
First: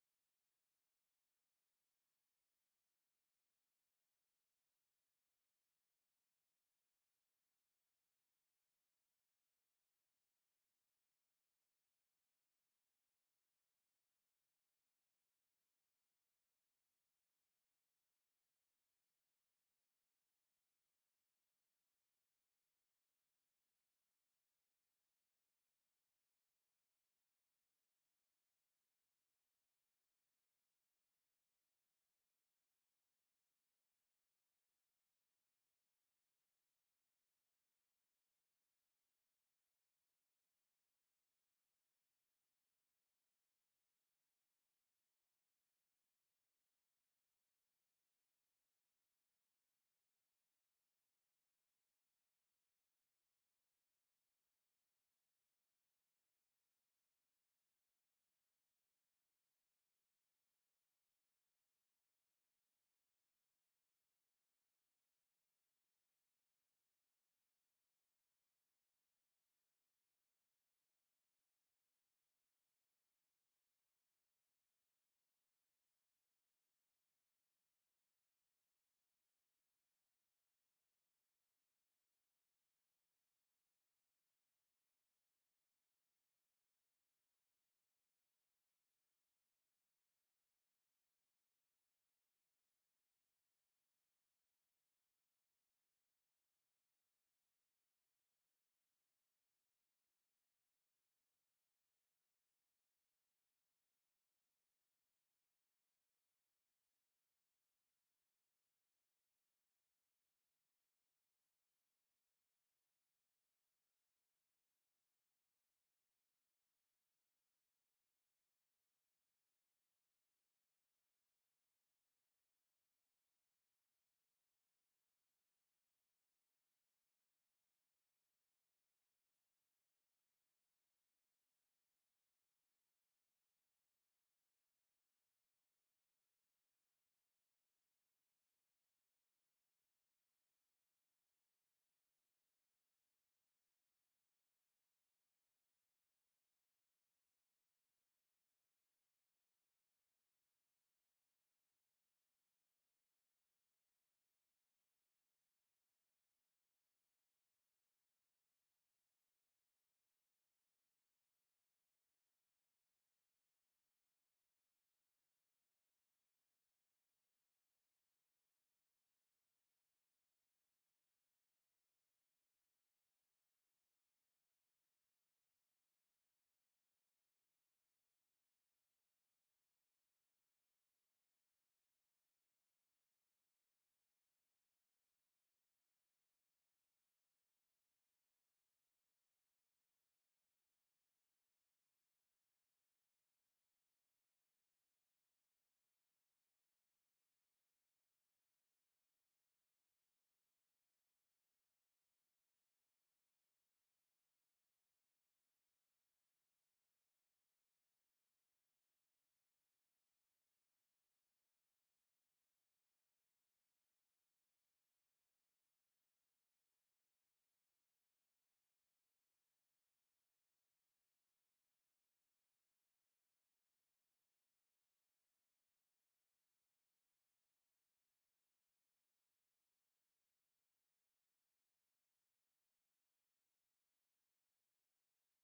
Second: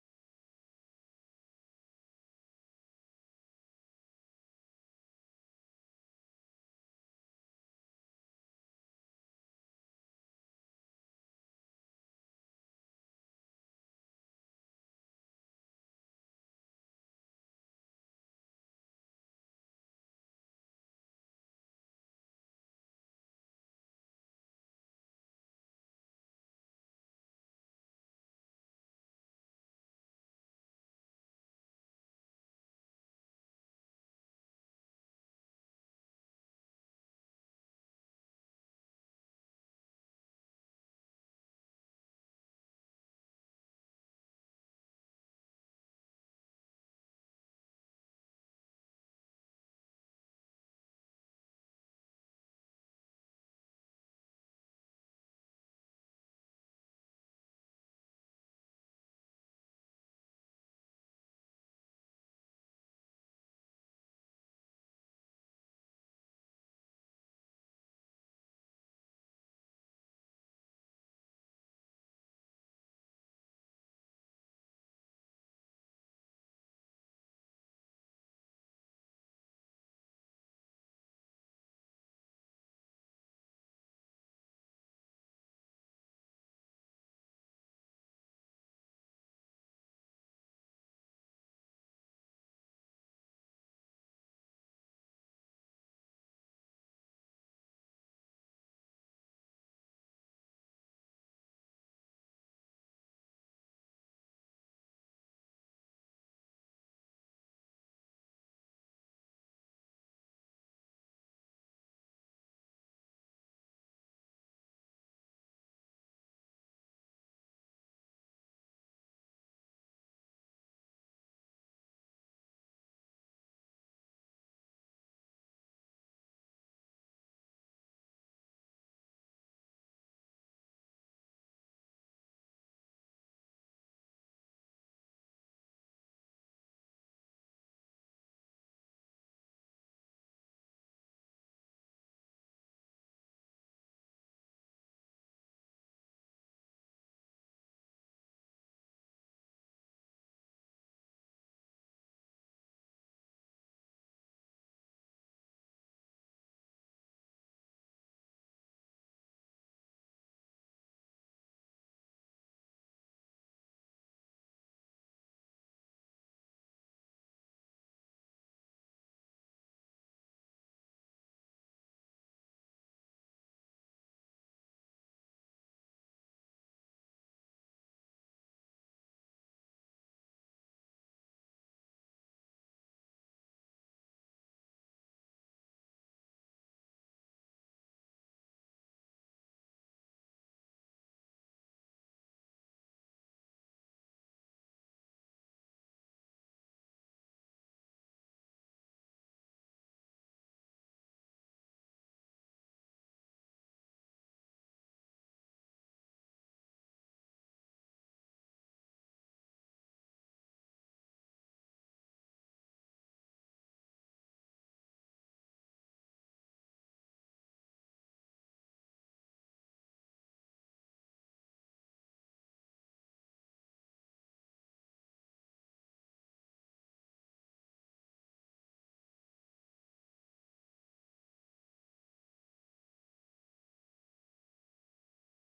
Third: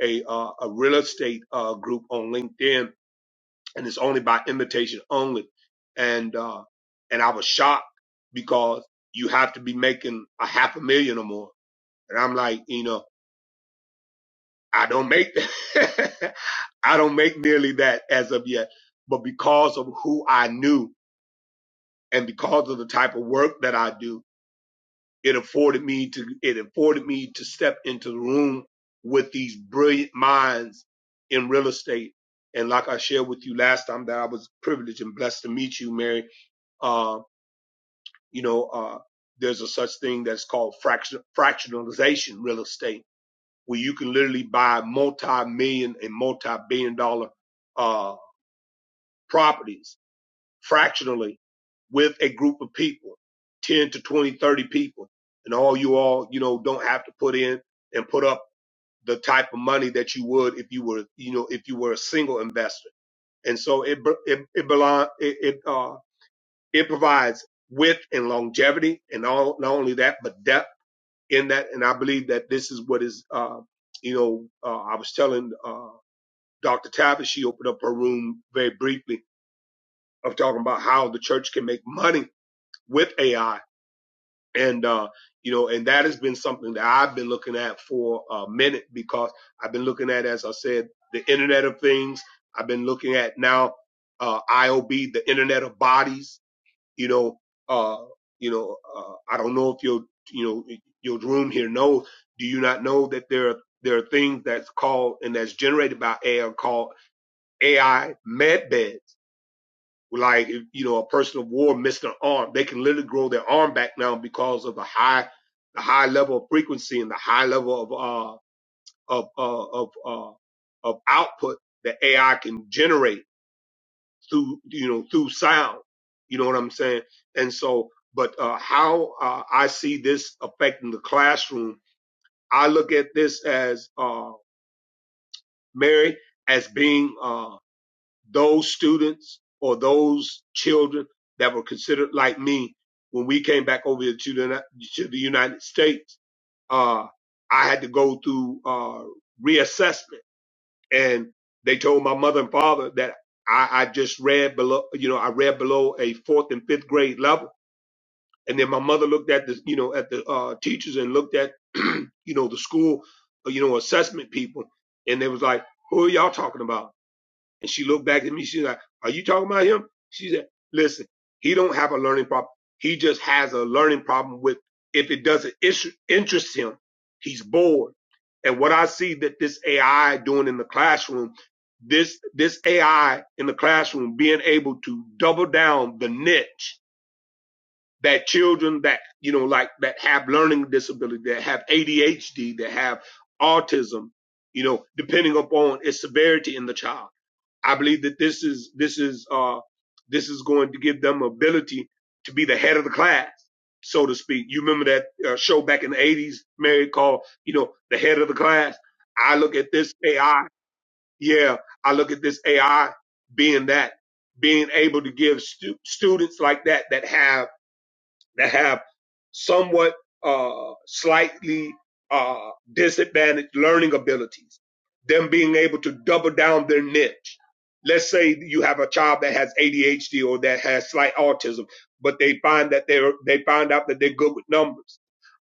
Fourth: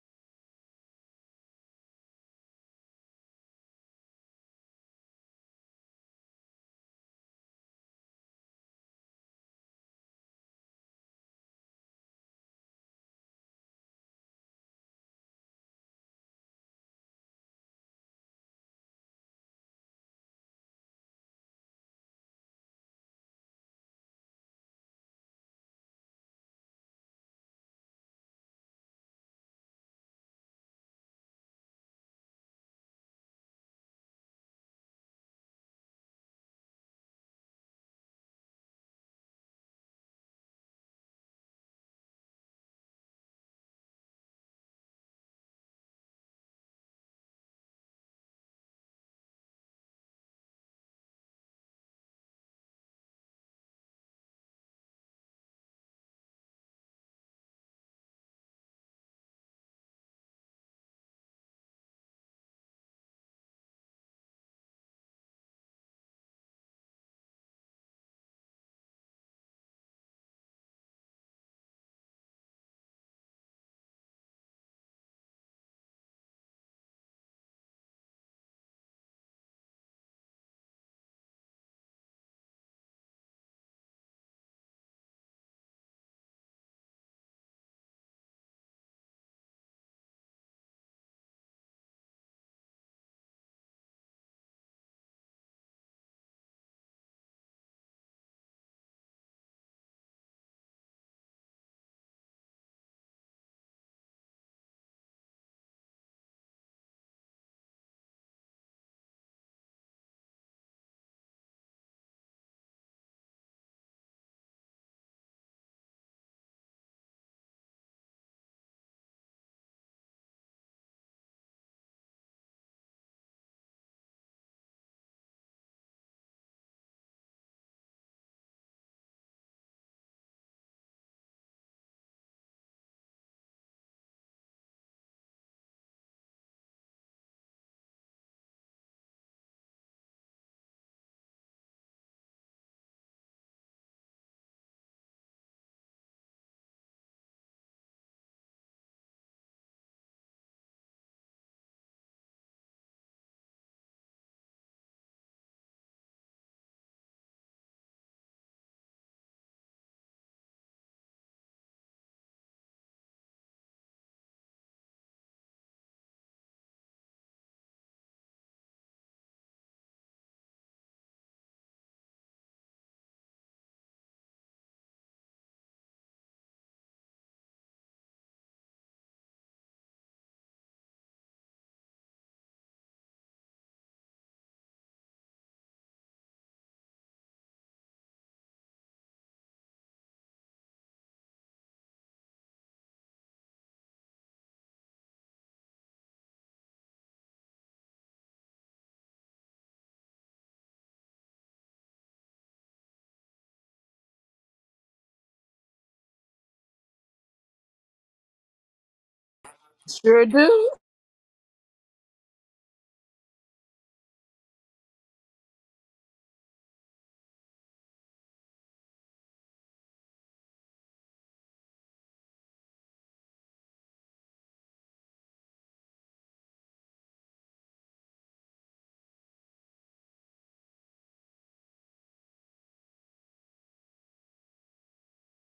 Speaker 4: a, uh, a real estate uh, group on LinkedIn and it's only by invitation only. And uh, and I was shocked because you have to be making a half a million or more, and I'm like, you know, I don't make that. [LAUGHS] I don't make nearly that as of yet, but because of who I knew and because of the type of work that I do, it afforded me to it afforded me to step into the room with these brilliant minds in real estate. And like I shared with you last time, that I was privileged and blessed to meet you, Mary. Uh, You know, uh, there's a such thing that's called fraction, fractionalization real estate, where you can literally buy multi-million and multi-billion dollar uh, properties fractionally with a group of people, 10 to 20, 30 people. And all you all, you know, don't have to put in and put up the type of money that you would if you were, you know, if you were a single investor. And so it, it, it belong, it, it, uh, it provides width and longevity. And all, not only that, but depth in that. And I believe that this is what is, uh, you know, uh, I was telling uh, Dr. Tavis, she opened up her room very briefly of talking about how the church can make money with AI. And, uh, you know, and that has been something that I've been looking at for a minute because I've been looking at, as I said, the Internet of Things. I've been looking at now uh, IOB, the Internet of Bodies you know, uh, you know, uh, I don't know if your, you know, your room here knows. Do you not know that there are there are things that's called and that's generated by AI called AI med beds? Like, if, you know, a person of war missed an arm, they can literally grow their arm back now because of the high, the high level of frequency and the high level of uh of uh, of uh, of output that AI can generate through you know through sound. You know what I'm saying? And so, but uh, how uh, I see this affecting the classroom, I look at this as uh, Mary as being uh, those students or those children that were considered like me when we came back over to the to the United States. Uh, I had to go through uh, reassessment and they told my mother and father that I, I just read below, you know, I read below a fourth and fifth grade level. And then my mother looked at the, you know, at the uh, teachers and looked at, [CLEARS THROAT] you know, the school, uh, you know, assessment people, and they was like, "Who are y'all talking about?" And she looked back at me. She's like, "Are you talking about him?" She said, "Listen, he don't have a learning problem. He just has a learning problem with if it doesn't interest him, he's bored." And what I see that this AI doing in the classroom, this this AI in the classroom being able to double down the niche that children that you know like that have learning disability, that have ADHD, that have autism, you know, depending upon its severity in the child I believe that this is this is uh this is going to give them ability to be the head of the class, so to speak. You remember that uh, show back in the eighties, Mary called you know the head of the class. I look at this
Speaker 1: Sure
Speaker 4: AI,
Speaker 1: do.
Speaker 4: yeah, I look at this AI being that, being able to give stu- students like that that have that have somewhat uh, slightly uh, disadvantaged learning abilities, them being able to double down their niche. Let's say you have a child that has ADHD or that has slight autism, but they find that they're they find out that they're good with numbers.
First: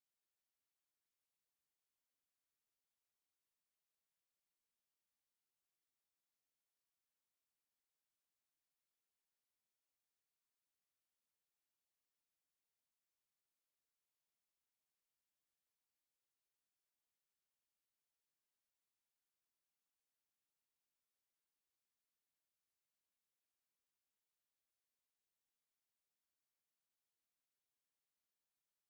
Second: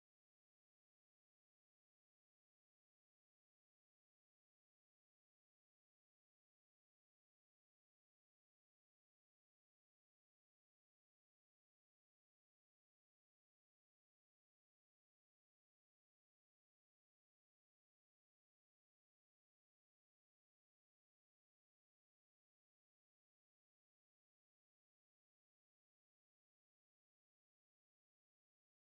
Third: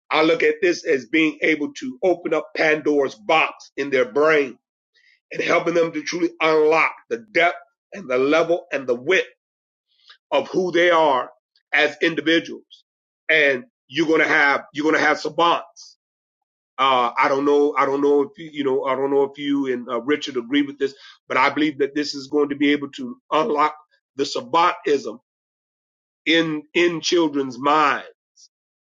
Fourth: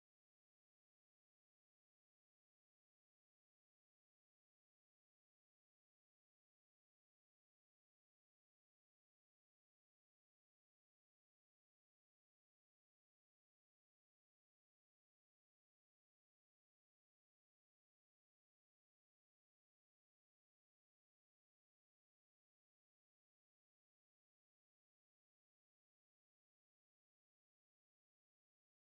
Speaker 4: I look at this as being able to open up Pandora's box in their brain and helping them to truly unlock the depth and the level and the width of who they are as individuals. And you're gonna have you're gonna have savants. Uh, I don't know. I don't know if you, you know. I don't know if you and uh, Richard agree with this, but I believe that this is going to be able to unlock the savantism in in children's mind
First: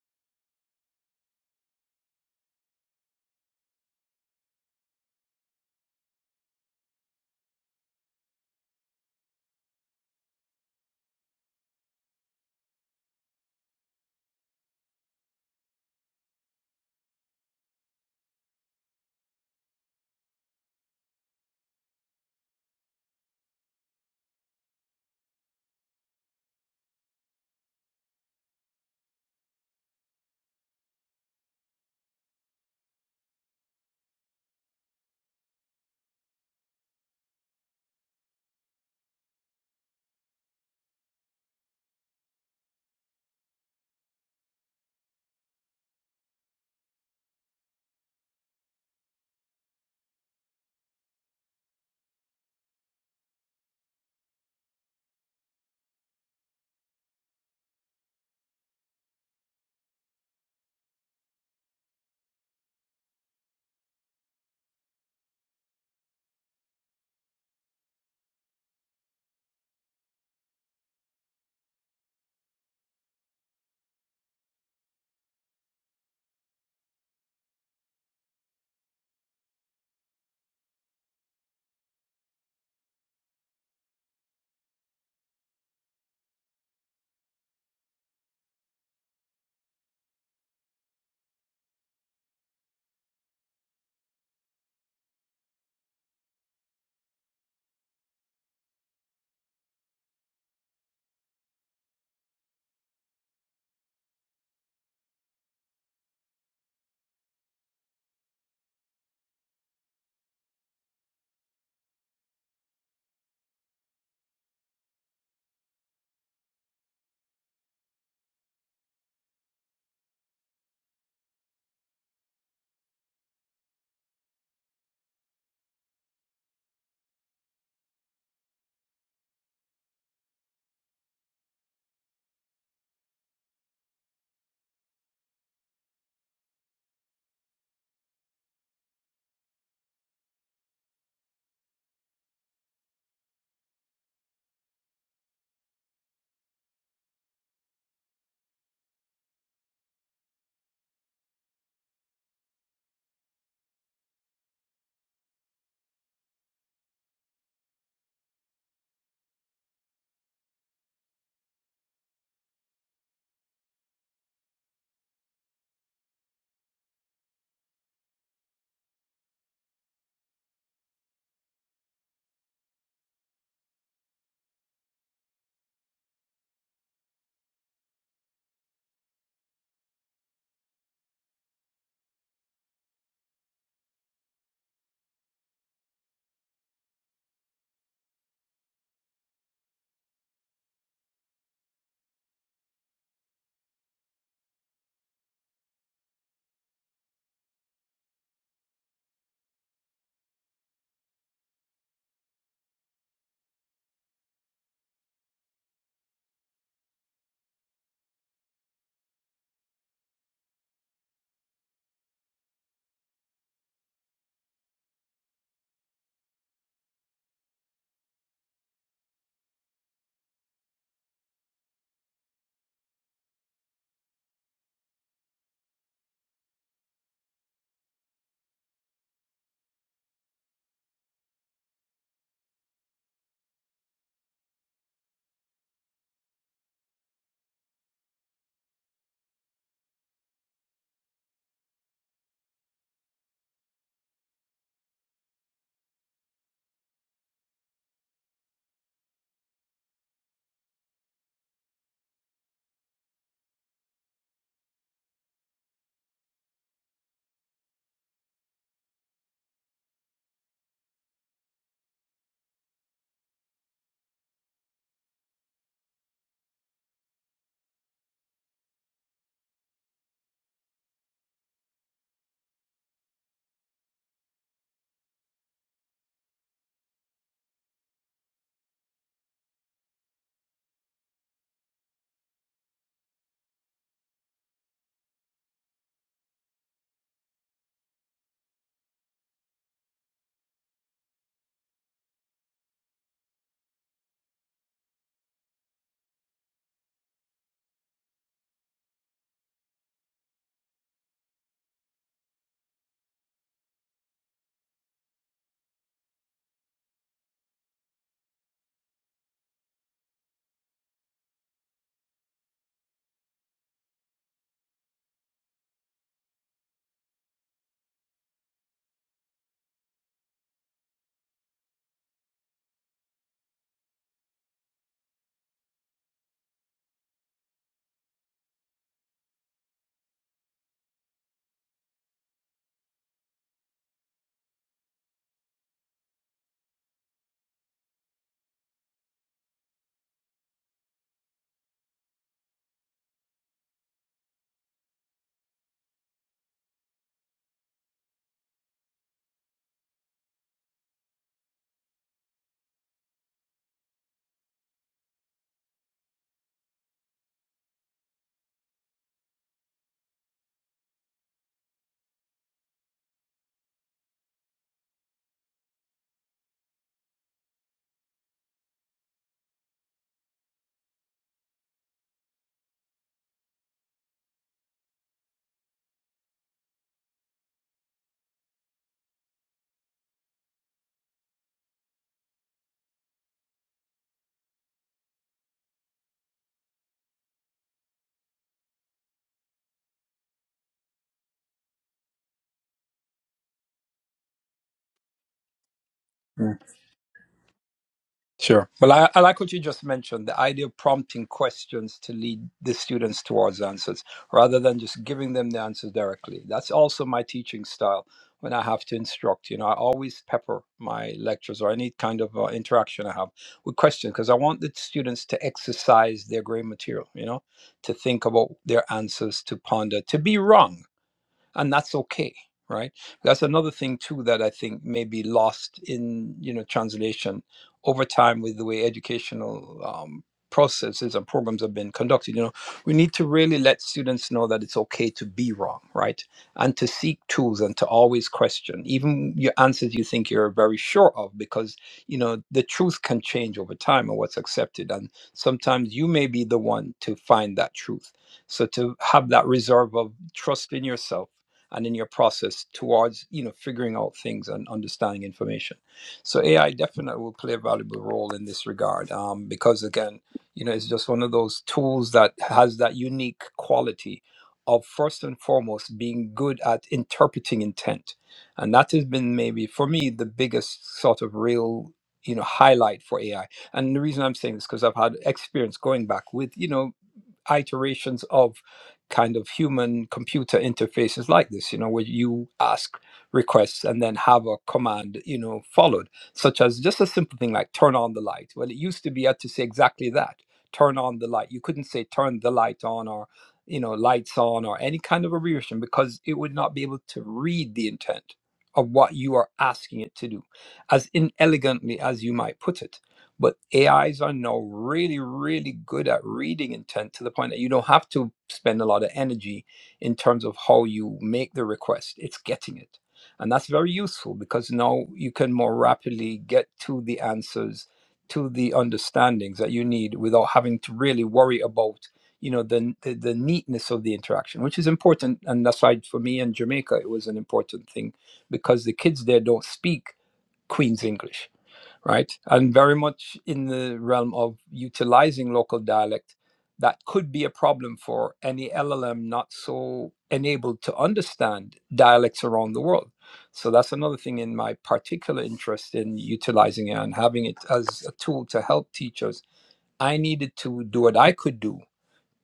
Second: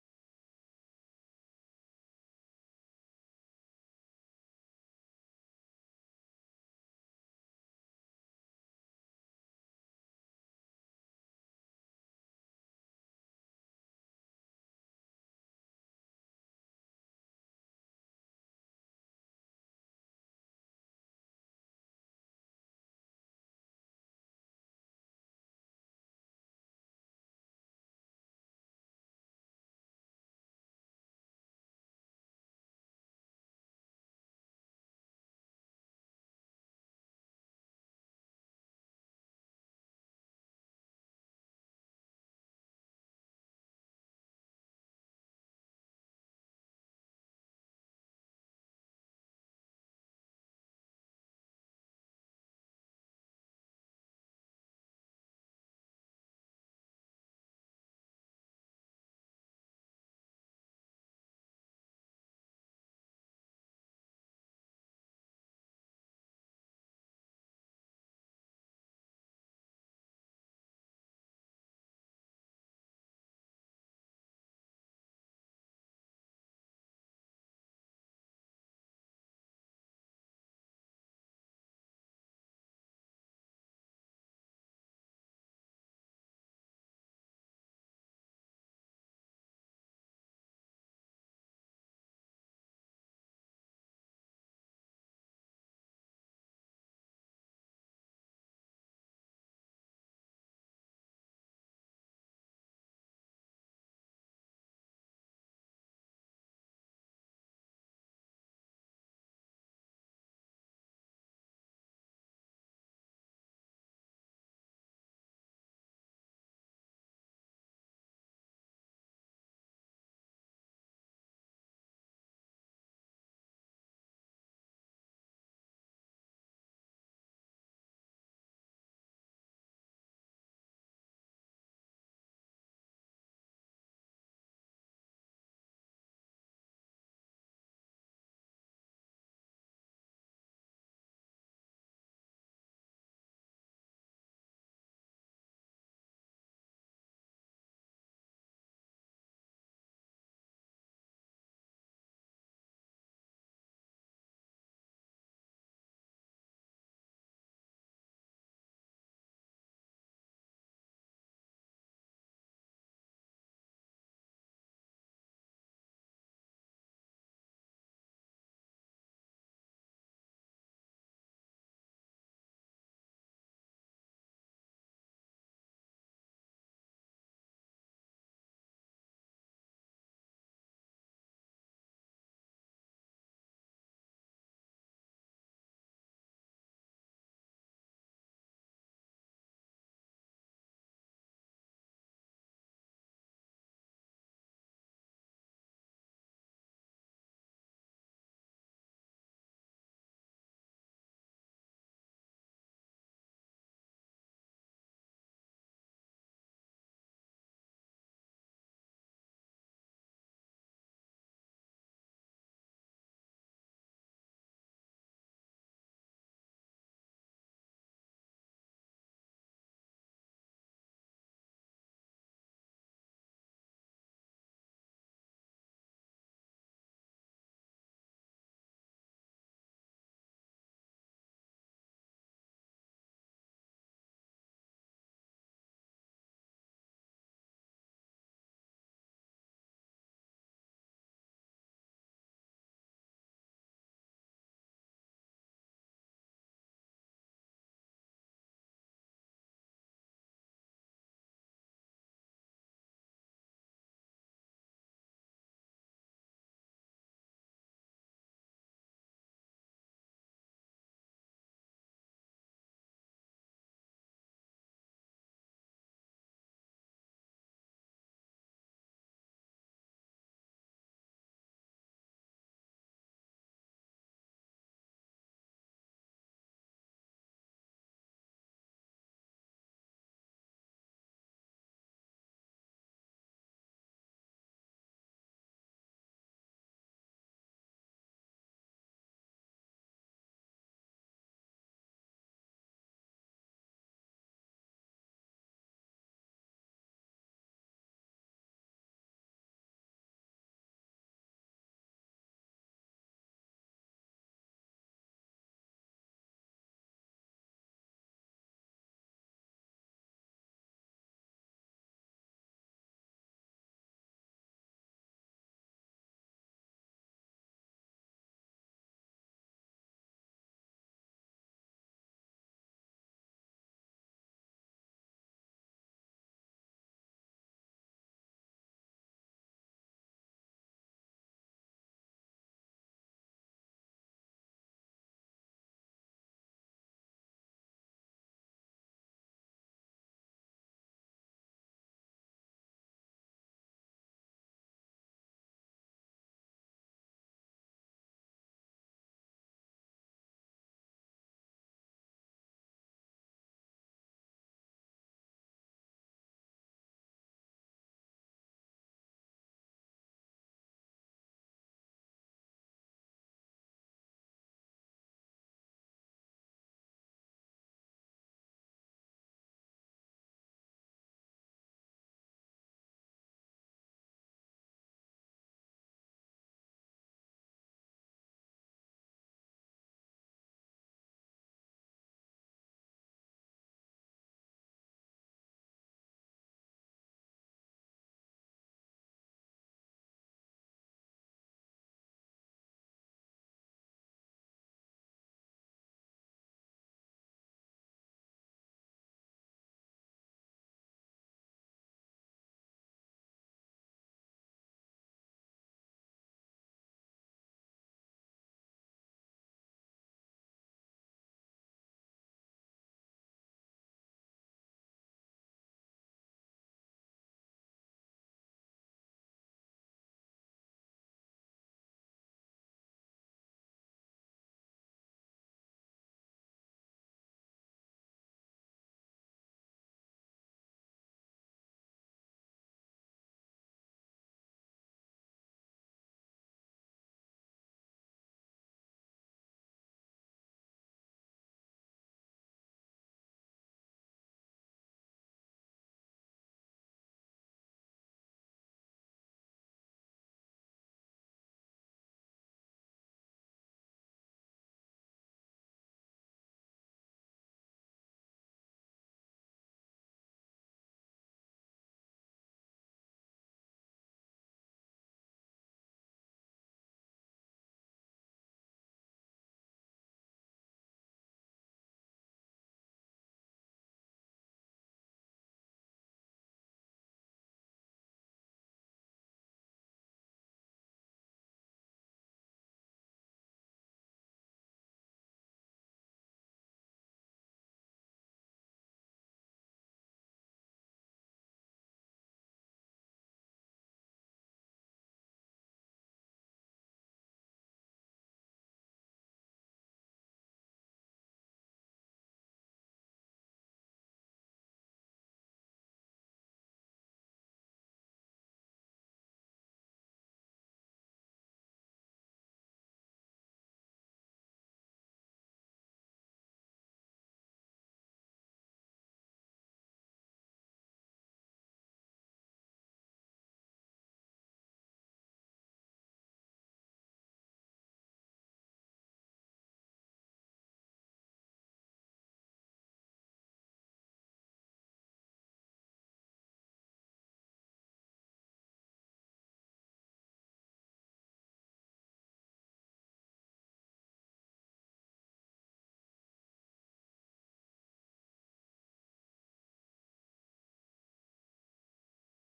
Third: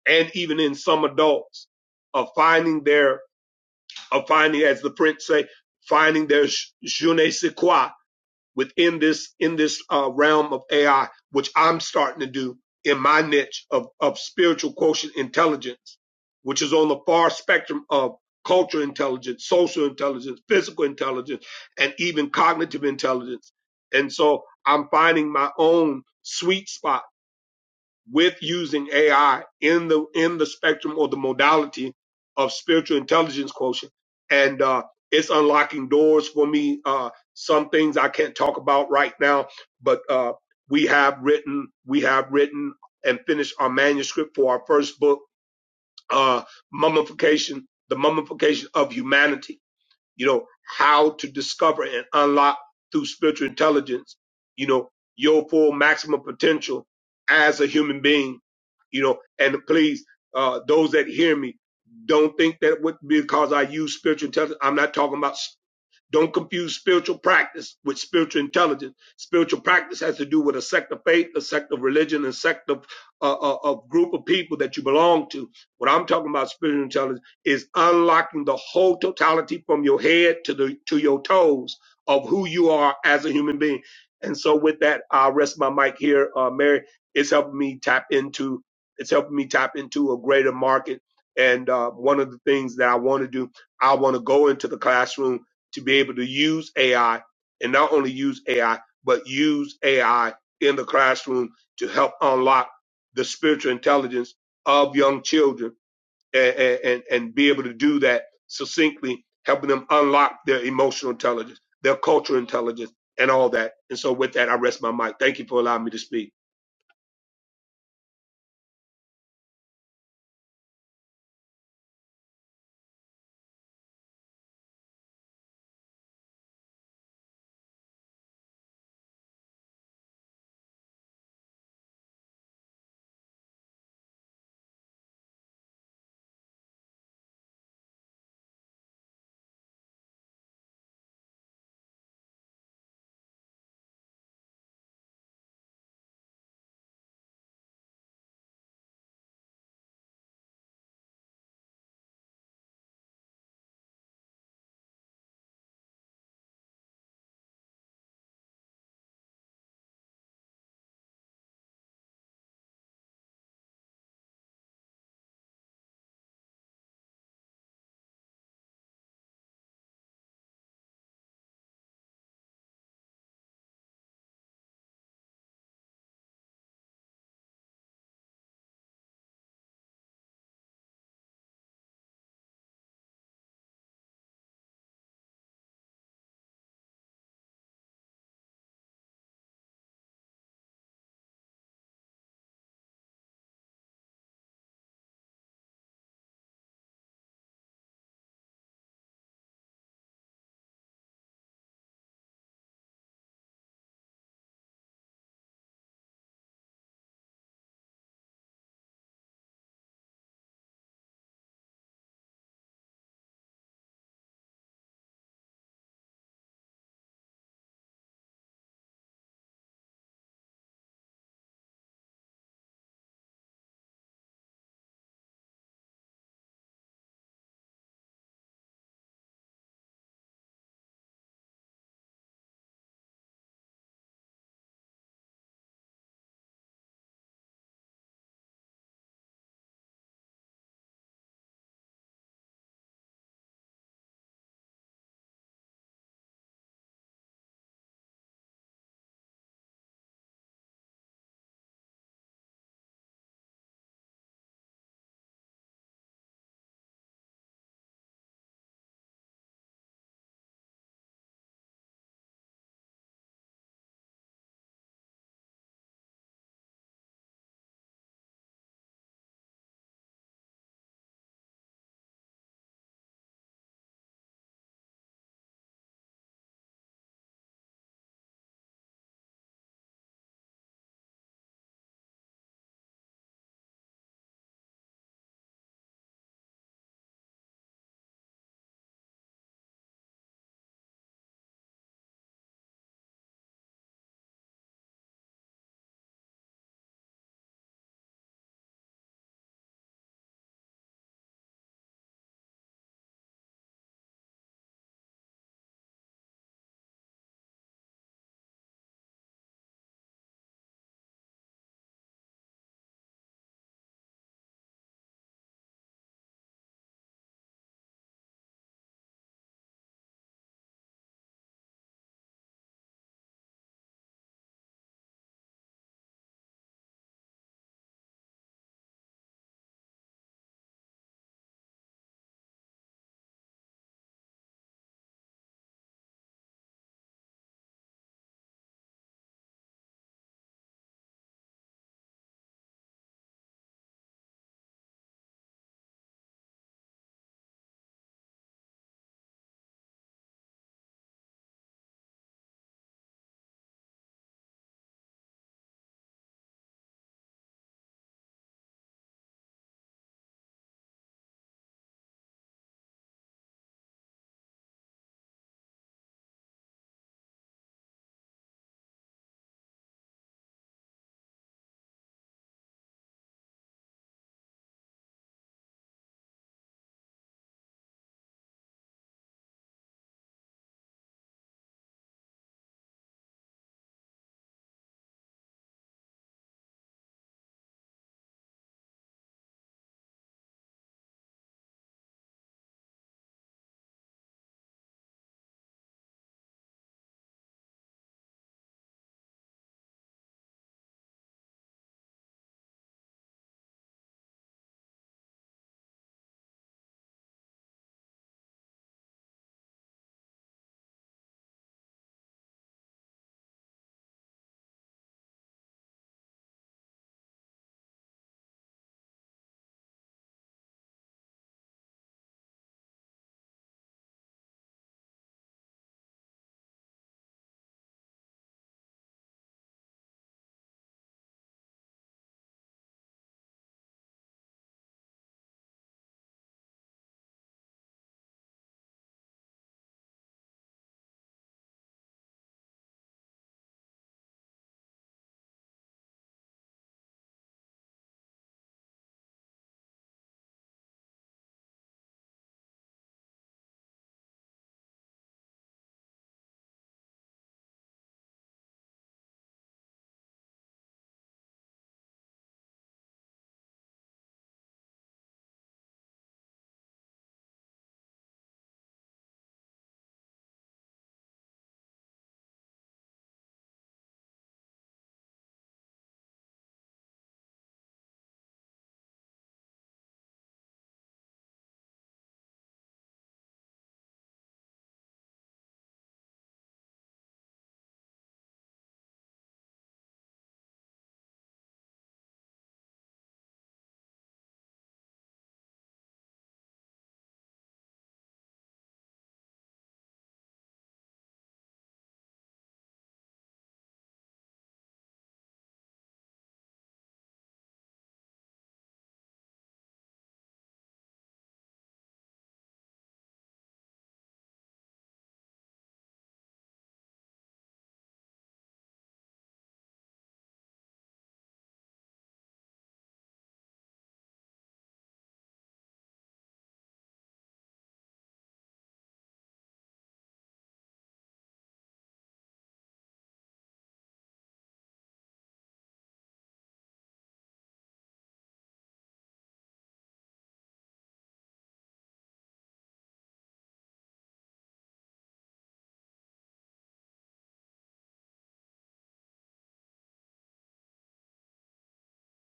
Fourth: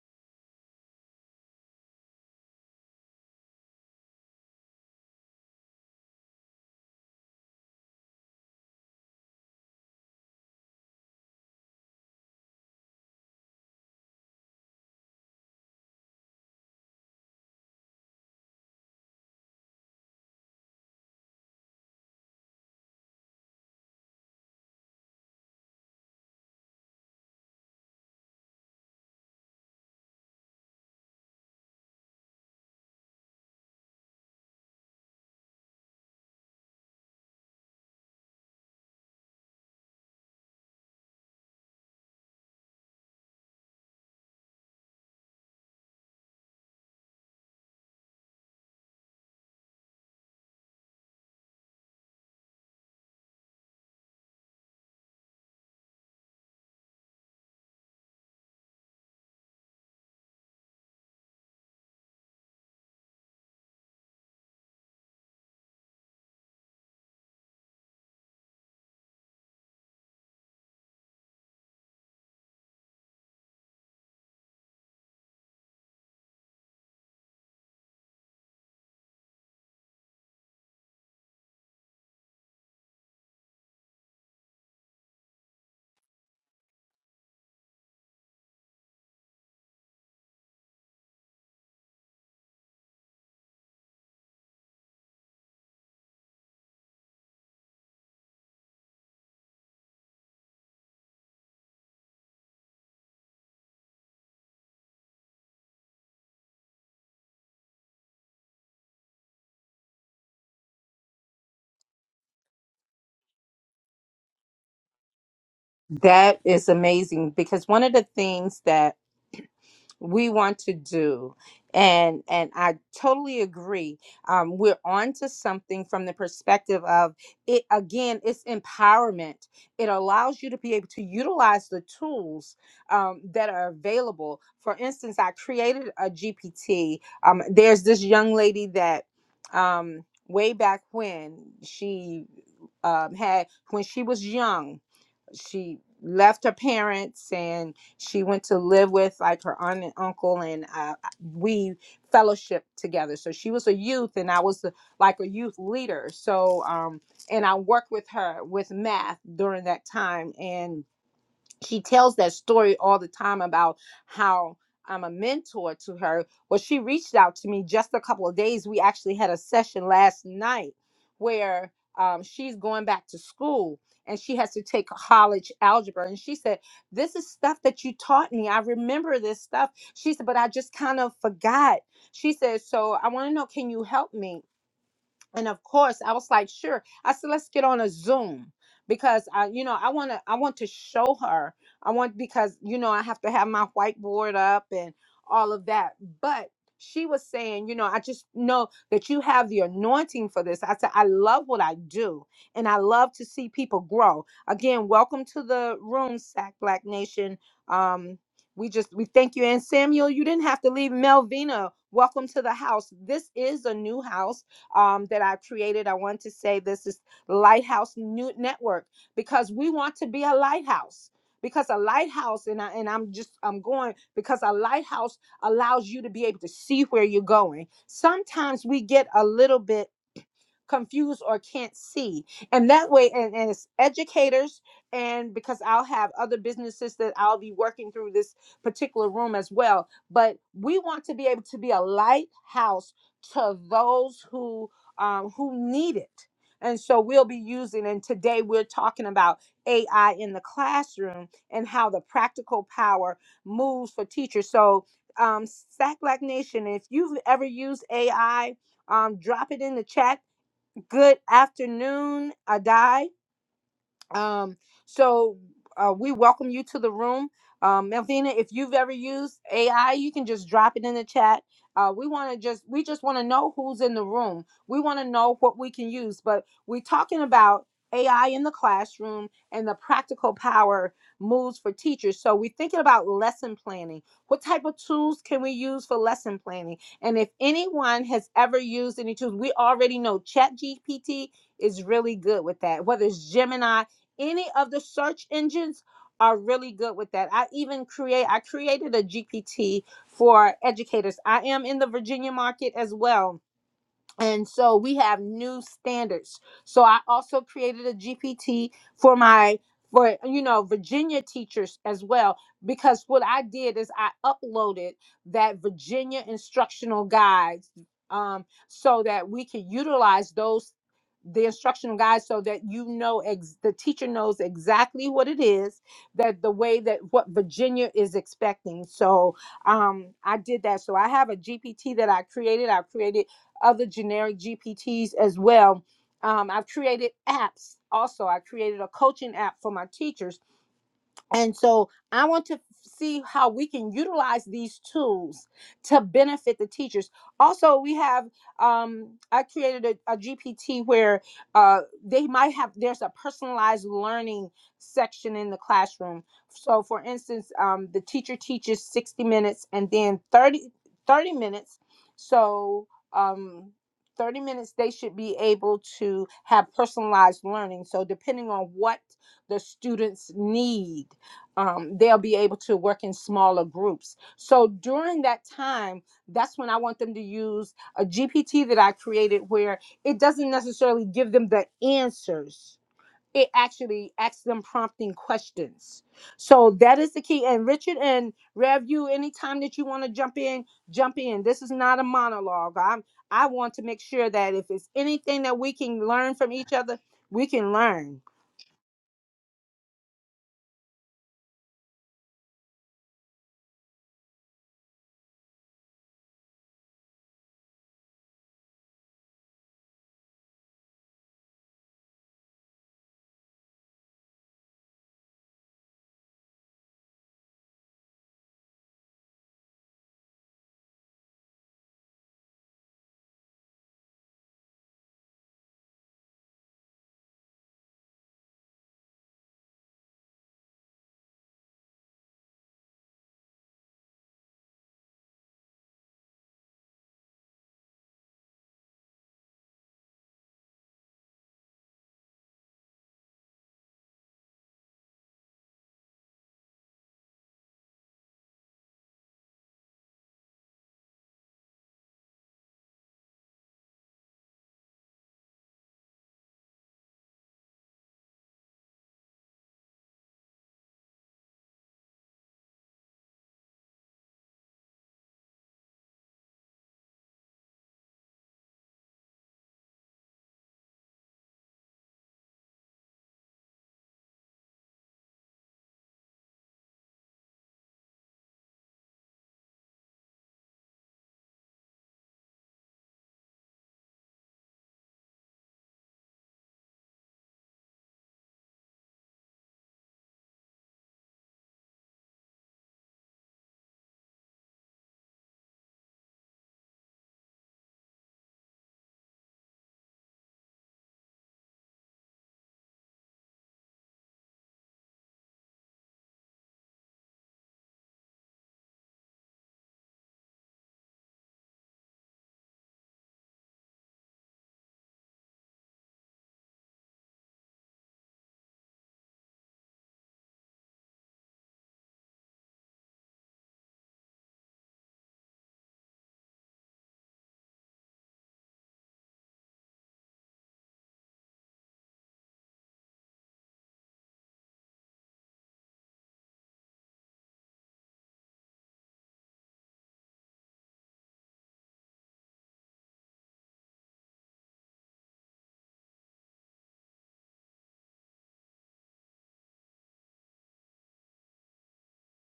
Speaker 4: and even in some adults of finding their of finding, as the French say, finding their sh- je ne sais quoi, within this in this uh, realm of AI, which I'm starting to do in my niche of of spiritual quotient intelligence, which is on the far spectrum of cultural intelligence, social intelligence, physical intelligence, and even cognitive intelligence. And so I'm finding my own sweet spot with using AI in the in the spectrum or the modality of spiritual intelligence quotient, and uh, it's unlocking doors for me. Uh, some things I can't talk about right now, but uh, we have written we have written and finished our manuscript for our first book, uh, mummification, the mummification of humanity you know, how to discover and unlock through spiritual intelligence, you know, your full maximum potential as a human being, you know, and please, uh, those that hear me, don't think that what, because I use spiritual intelligence, I'm not talking about don't confuse spiritual practice with spiritual intelligence. Spiritual practice has to do with a sect of faith, a sect of religion, a sect of uh, a a group of people that you belong to. What I'm talking about spiritual intelligence is unlocking the whole totality from your head to the to your toes of who you are as a human being. And so with that, I'll rest my mic here. Uh, Mary, it's helping me tap into it's helping me tap into a greater market. And uh, one of the things that I want to do, I want to go into the classroom to be able to use AI and not only use AI, but use AI in the classroom to help unlock the spiritual intelligence of young children and, and, and be able to do that succinctly, helping them unlock their emotional intelligence, their cultural intelligence, and all that. And so with that, I rest my mic. Thank you for allowing me to speak.
Speaker 1: That is amazing because one of the things that we want to do and and i totally agree um, we're on to something from the perspective of it again it's empowerment it allows you to be able to utilize the tools um, that are available for instance i created a gpt um, there's this young lady that um, way back when she um, had when she was young she left her parents and she went to live with like her aunt and uncle and uh, we fellowshiped together so she was a youth and i was the, like a youth leader so um and i worked with her with math during that time and she tells that story all the time about how I'm a mentor to her. Well, she reached out to me just a couple of days. We actually had a session last night where um, she's going back to school and she has to take college algebra. And she said, This is stuff that you taught me. I remember this stuff. She said, But I just kind of forgot. She said, So I want to know, can you help me? and of course i was like sure i said let's get on a zoom because i you know i want to i want to show her i want because you know i have to have my whiteboard up and all of that but she was saying you know i just know that you have the anointing for this i said i love what i do and i love to see people grow again welcome to the room sac black nation um we just we thank you and samuel you didn't have to leave melvina welcome to the house this is a new house um, that I created. I want to say this is Lighthouse New Network because we want to be a lighthouse. Because a lighthouse, and I and I'm just I'm going because a lighthouse allows you to be able to see where you're going. Sometimes we get a little bit confused or can't see and that way and, and as educators and because i'll have other businesses that i'll be working through this particular room as well but we want to be able to be a lighthouse to those who um, who need it and so we'll be using and today we're talking about ai in the classroom and how the practical power moves for teachers so um, Sack Black Nation, if you've ever used AI, um, drop it in the chat Good afternoon, Adai. Um, so uh, we welcome you to the room. Um, Melvina, if you've ever used AI, you can just drop it in the chat. Uh, we want to just we just want to know who's in the room. We want to know what we can use, but we're talking about AI in the classroom and the practical power moves for teachers. So we're thinking about lesson planning. What type of tools can we use for lesson planning? And if anyone has ever used any tools, we already know ChatGPT is really good with that. Whether it's Gemini, any of the search engines are really good with that. I even create I created a GPT for educators. I am in the Virginia market as well and so we have new standards so i also created a gpt for my for you know virginia teachers as well because what i did is i uploaded that virginia instructional guides um, so that we could utilize those the instructional guides so that you know ex- the teacher knows exactly what it is that the way that what virginia is expecting so um, i did that so i have a gpt that i created i created other generic GPTs as well. Um, I've created apps also. I created a coaching app for my teachers and so I want to see how we can utilize these tools to benefit the teachers. Also, we have um, I created a, GPT where uh, they might have there's a personalized learning section in the classroom. So, for instance, um, the teacher teaches 60 minutes and then 30 30 minutes. So um, 30 minutes they should be able to have personalized learning. So depending on what the students need um, they'll be able to work in smaller groups. So during that time, that's when I want them to use a GPT that I created where it doesn't necessarily give them the answers. It actually asks them prompting questions. So that is the key. And Richard and Rev, you anytime that you want to jump in, jump in. This is not a monologue. I'm I want to make sure that if it's anything that we can learn
Speaker 3: you
Speaker 1: from each other, we can learn.
Speaker 3: Sure. Well, I, I like what you just mentioned the idea of prompting questions to lead the students towards answers rather than just giving them the answers directly. That's also my teaching style when I have to instruct. You know, I always pepper my lectures or any kind of uh, interaction I have with questions because I want the students to exercise their gray material, you know, to think about their answers, to ponder, to be wrong and that's okay right that's another thing too that i think may be lost in you know translation over time with the way educational um, processes and programs have been conducted you know we need to really let students know that it's okay to be wrong right and to seek tools and to always question even your answers you think you're very sure of because you know the truth can change over time and what's accepted and sometimes you may be the one to find that truth so to have that reserve of trust in yourself and in your process towards you know figuring out things and understanding information so ai definitely will play a valuable role in this regard um, because again you know it's just one of those tools that has that unique quality of first and foremost being good at interpreting intent and that has been maybe for me the biggest sort of real you know highlight for ai and the reason i'm saying this because i've had experience going back with you know iterations of kind of human computer interfaces like this, you know, where you ask requests and then have a command, you know, followed, such as just a simple thing like turn on the light. Well, it used to be you had to say exactly that turn on the light. You couldn't say turn the light on or, you know, lights on or any kind of abbreviation because it would not be able to read the intent of what you are asking it to do as inelegantly as you might put it but AIs are now really, really good at reading intent to the point that you don't have to spend a lot of energy in terms of how you make the request. It's getting it. And that's very useful because now you can more rapidly get to the answers, to the understandings that you need without having to really worry about, you know, the, the, the neatness of the interaction, which is important. And that's why for me in Jamaica, it was an important thing because the kids there don't speak Queen's English right? And very much in the realm of utilizing local dialect, that could be a problem for any LLM not so enabled to understand dialects around the world. So that's another thing in my particular interest in utilizing it and having it as a tool to help teachers. I needed to do what I could do